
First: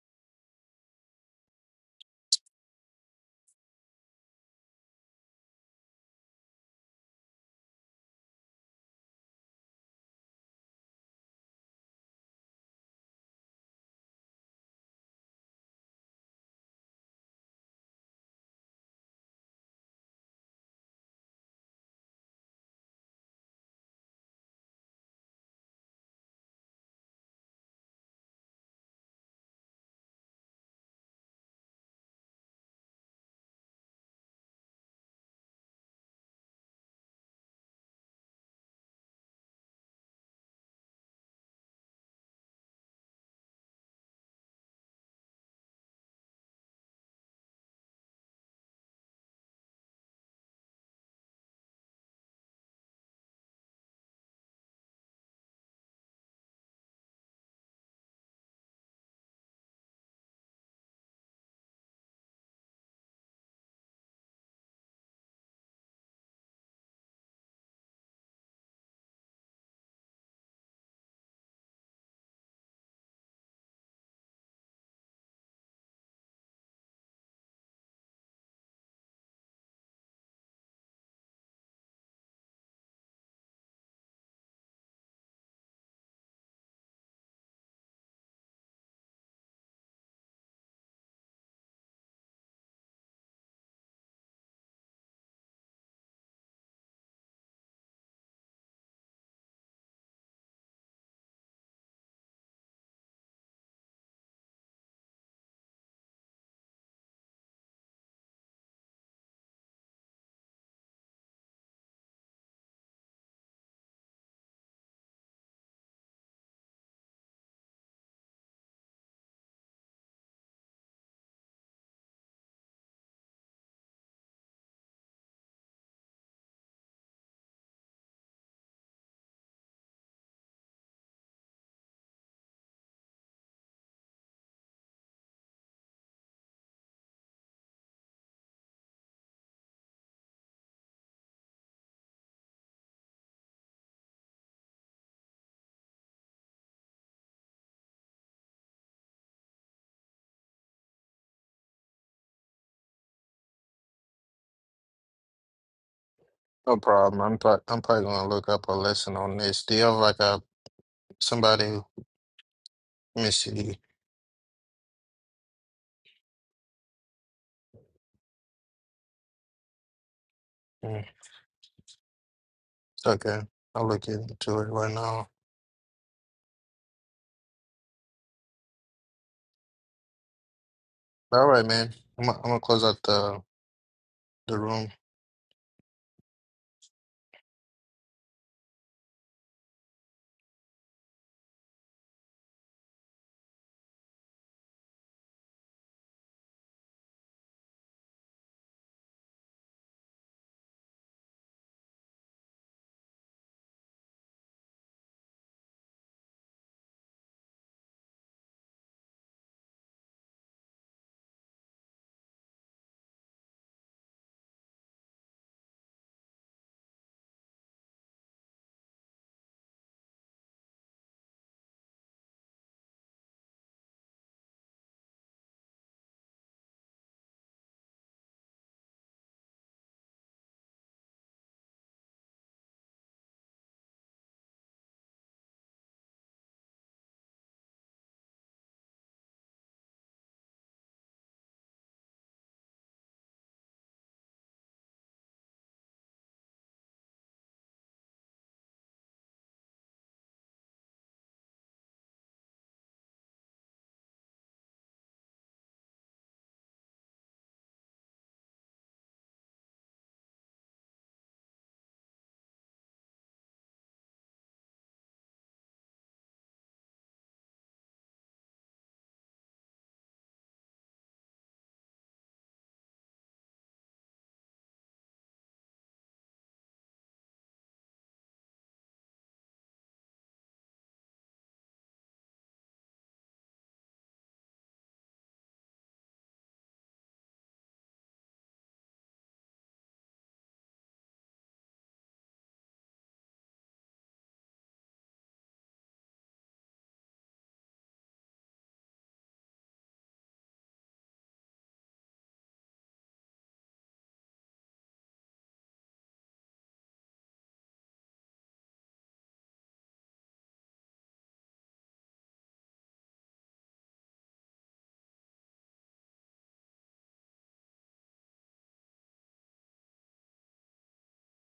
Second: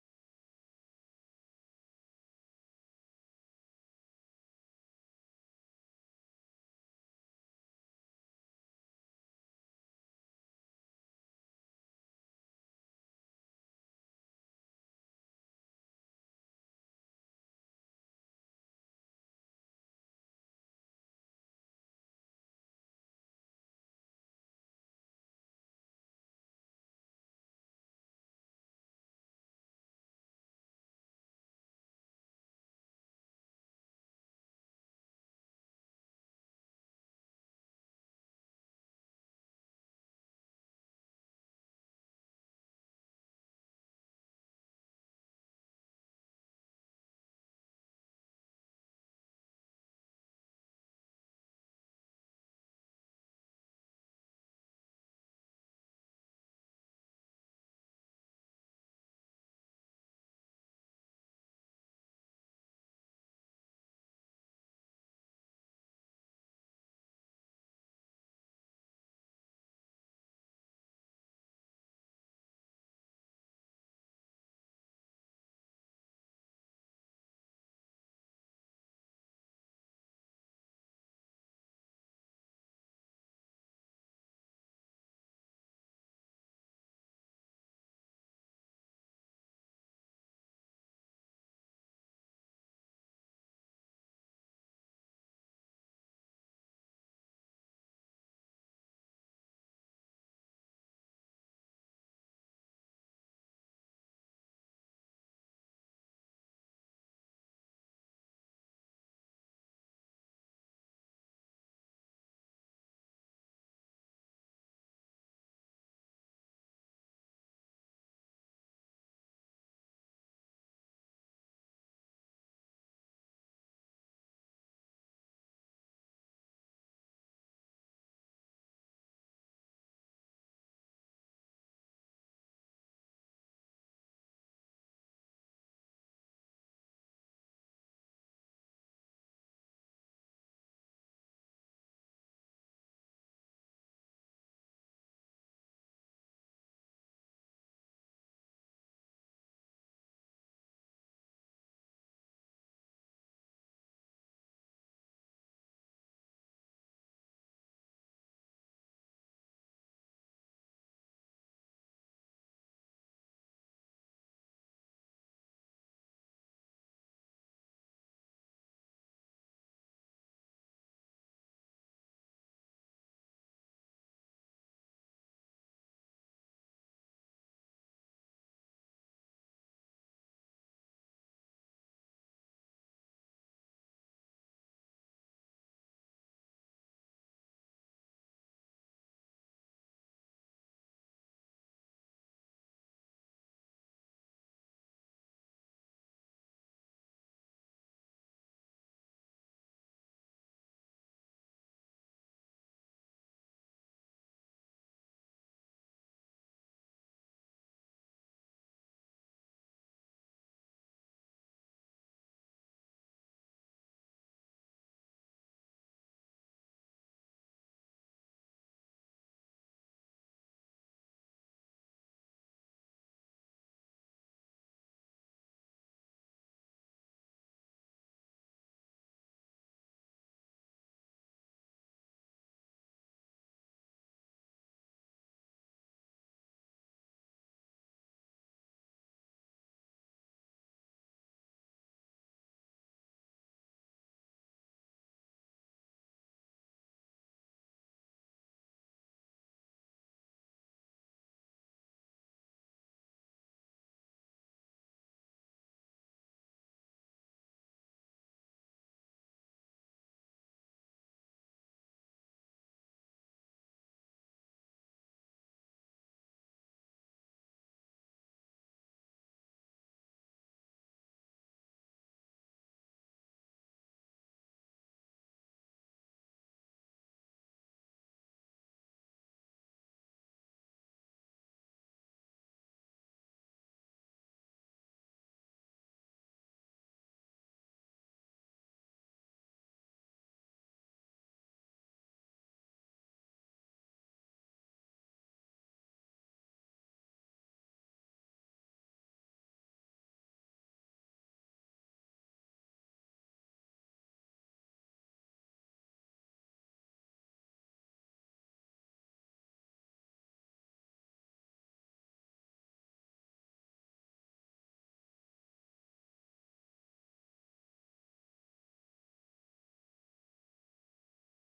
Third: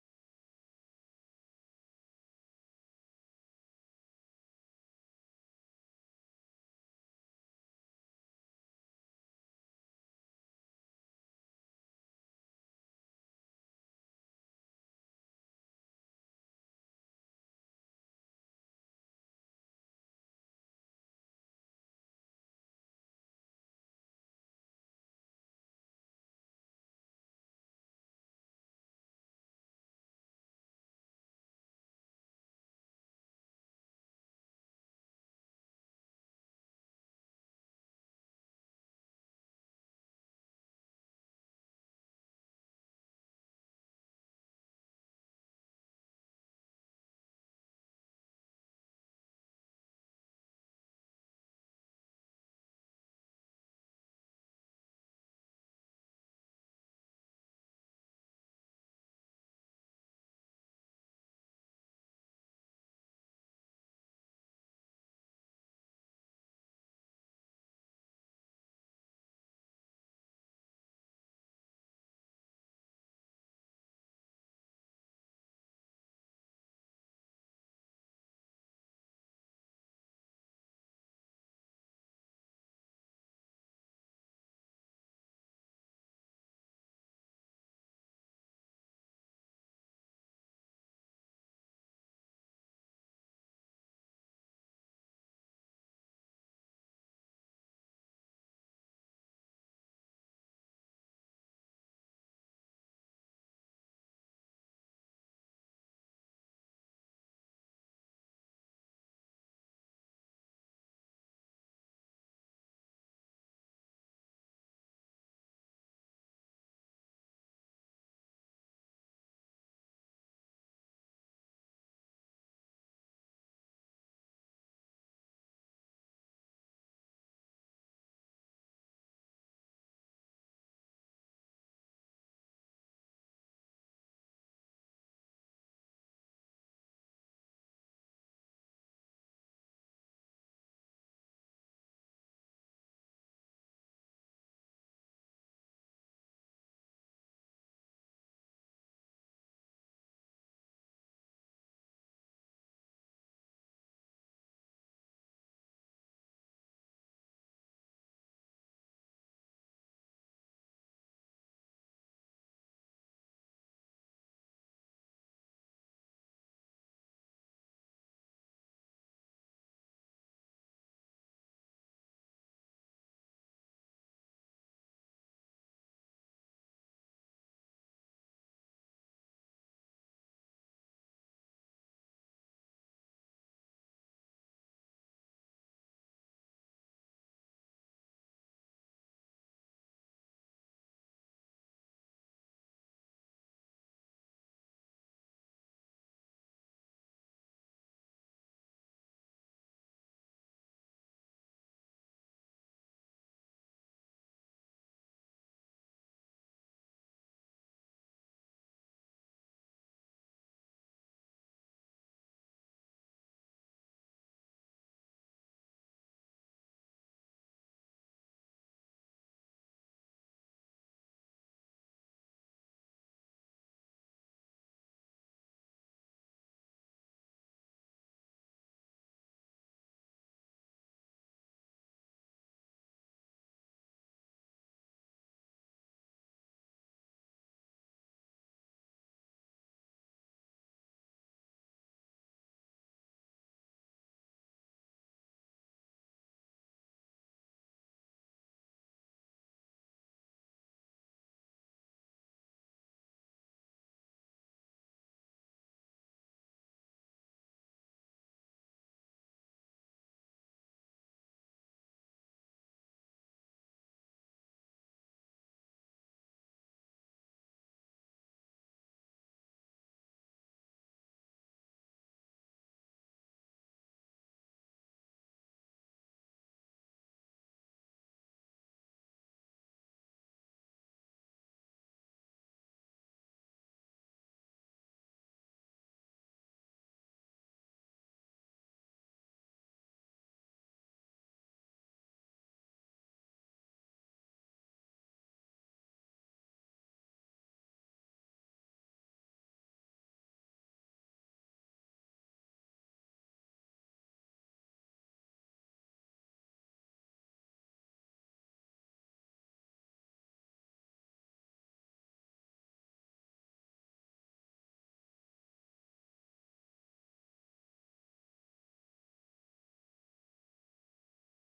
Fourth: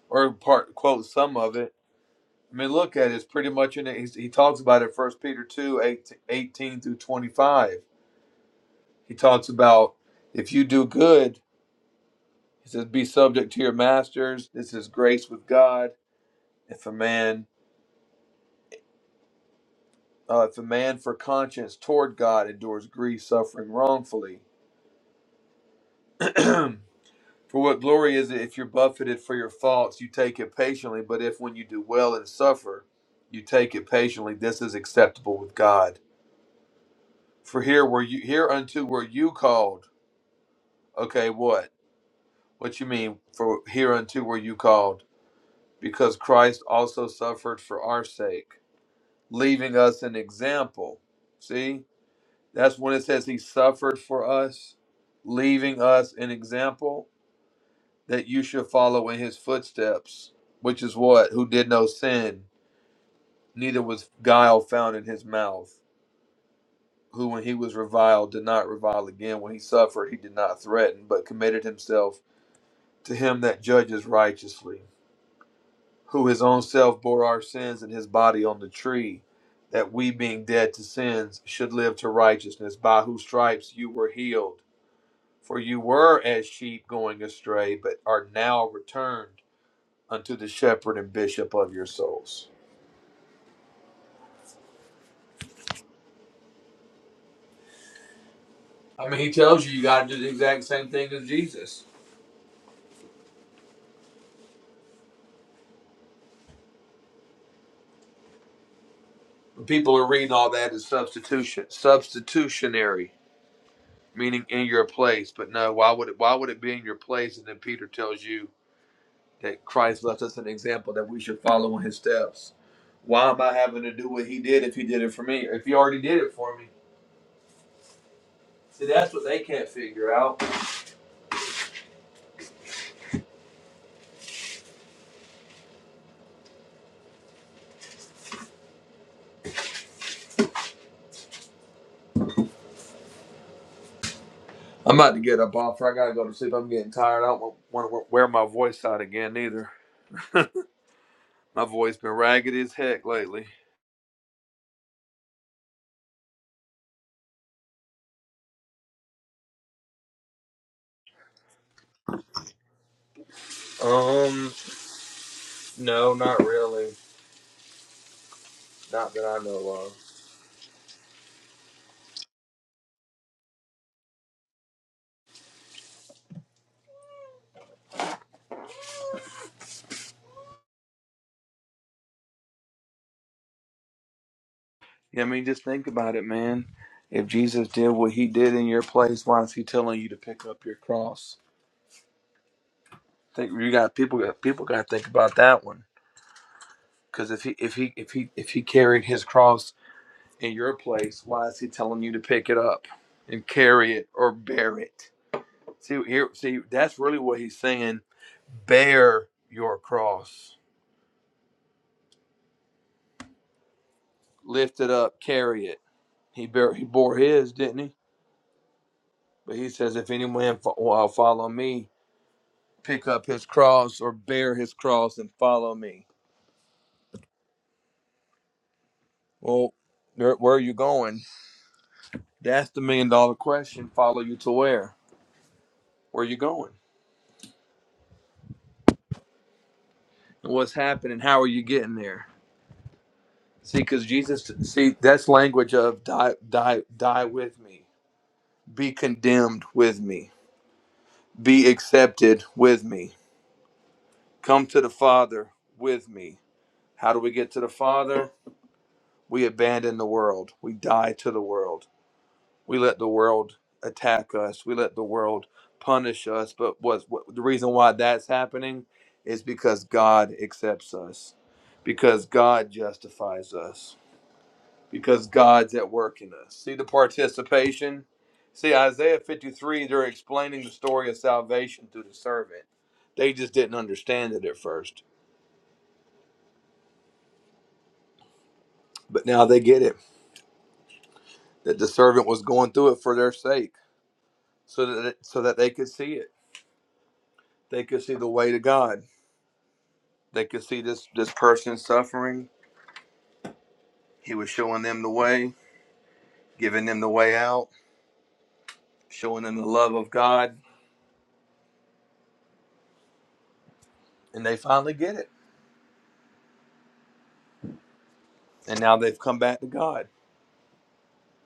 S2: or part quotes some of it I mean, look at it. It's pretty much in it. He's, he talks about it. First Peter 2, 18, through 25. He talks about if you do good, he says, be subject to your masters. This is grace with God. If a man, uh, if a man for conscience toward God endures grief, suffering wrongfully, for what glory is it if you're buffeted for your faults, you take it patiently? But if when you do well and suffer, you take it patiently, this is acceptable with God. For here were you hereunto were you called Okay, what? What you mean, for hereunto were you called? Because Christ also suffered for our sake, leaving us an example. See, that's when it says he suffered for us, leaving us an example that you should follow in his footsteps, which is what? Who did no sin, neither was guile found in his mouth. Who, when he was reviled, did not revile again. When he suffered, he did not threaten, but committed himself to him that judges righteously who his own self bore our sins in his body on the tree, that we, being dead to sins, should live to righteousness, by whose stripes you were healed. For you were as sheep going astray, but are now returned unto the shepherd and bishop of your souls. I mean, he tells you you got to do the exact same thing as Jesus. When people are reading all that as substitution, substitutionary, meaning in your place. But no, why would it? Why would it be in your place? And then Peter tells you that Christ left us an example that we should follow in his steps. Why am I having to do what he did if he did it for me? If he already did it for me. See, that's what they can't figure out. I'm about to get up off her. I gotta go to sleep. I'm getting tired. I don't want to wear my voice out again either. my voice been ragged as heck lately.
S1: No problem. I'm pro- I'm probably gonna look up a lesson on this. Do you have like a somebody? Let me see.
S2: Um, no, not really. Not that I know of.
S1: Mm, It's okay. I'll look into it right now. All right, man. I'm gonna, I'm gonna close out the the room.
S2: Yeah, I mean, just think about it, man. If Jesus did what he did in your place, why is he telling you to pick up your cross? think you got people got people got to think about that one because if he if he if he if he carried his cross in your place, why is he telling you to pick it up and carry it or bear it? See here, see that's really what he's saying. Bear your cross, lift it up, carry it. He bear he bore his, didn't he? But he says, if any man fo- will follow me, pick up his cross or bear his cross and follow me. Well, where, where are you going? That's the million dollar question. Follow you to where? Where you going? And what's happening? How are you getting there? See, because Jesus, see, that's language of die, die, die with me, be condemned with me, be accepted with me, come to the Father with me. How do we get to the Father? We abandon the world, we die to the world We let the world attack us. We let the world punish us. But what's what, the reason why that's happening is because God accepts us, because God justifies us, because God's at work in us. See the participation? See, Isaiah 53, they're explaining the story of salvation through the servant. They just didn't understand it at first, but now they get it that the servant was going through it for their sake so that so that they could see it. They could see the way to God They could see this this person suffering. He was showing them the way, giving them the way out, showing them the love of God, and they finally get it. And now they've come back to God.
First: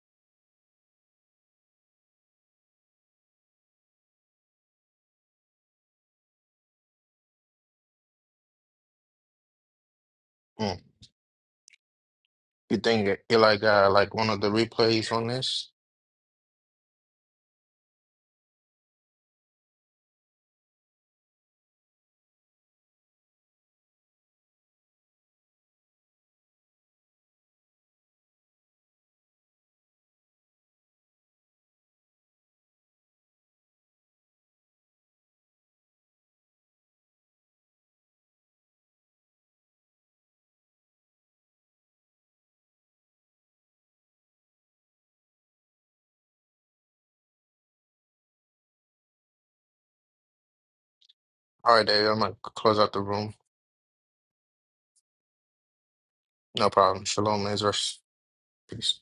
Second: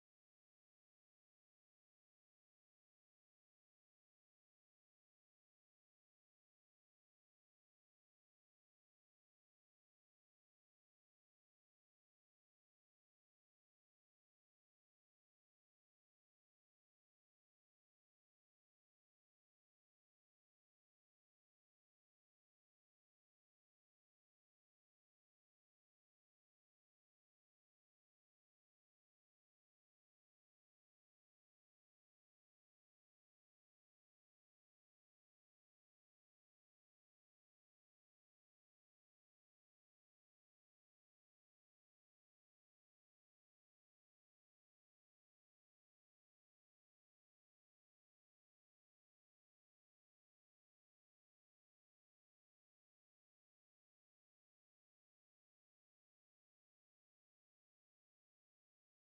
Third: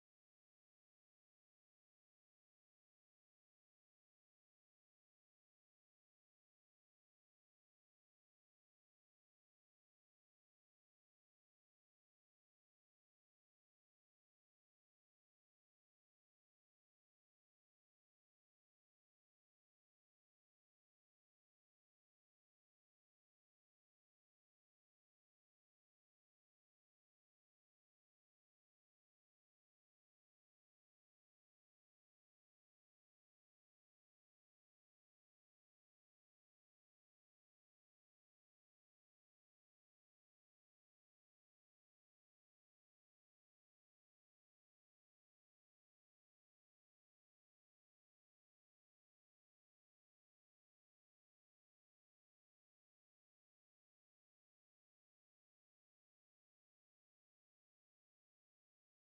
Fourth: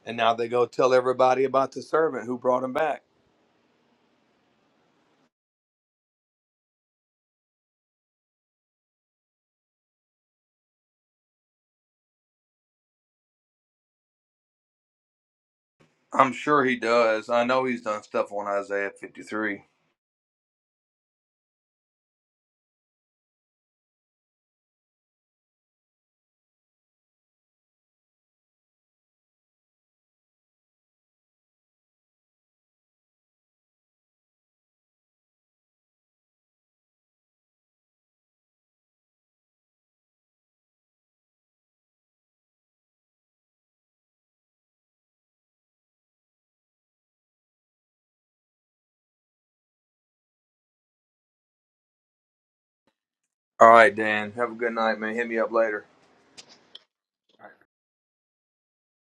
S2: And now they go tell everybody about the servant who brought him back.
S1: Mm. You think Eli got like uh, like one of the replays on this?
S2: I'm sure he does. I know he's done stuff on Isaiah 53.
S1: All right, Dave. I'm gonna close out the room.
S2: All right, Dan. Have a good night, man. Hit me up later.
S1: No problem. Shalom, Lazarus. Peace.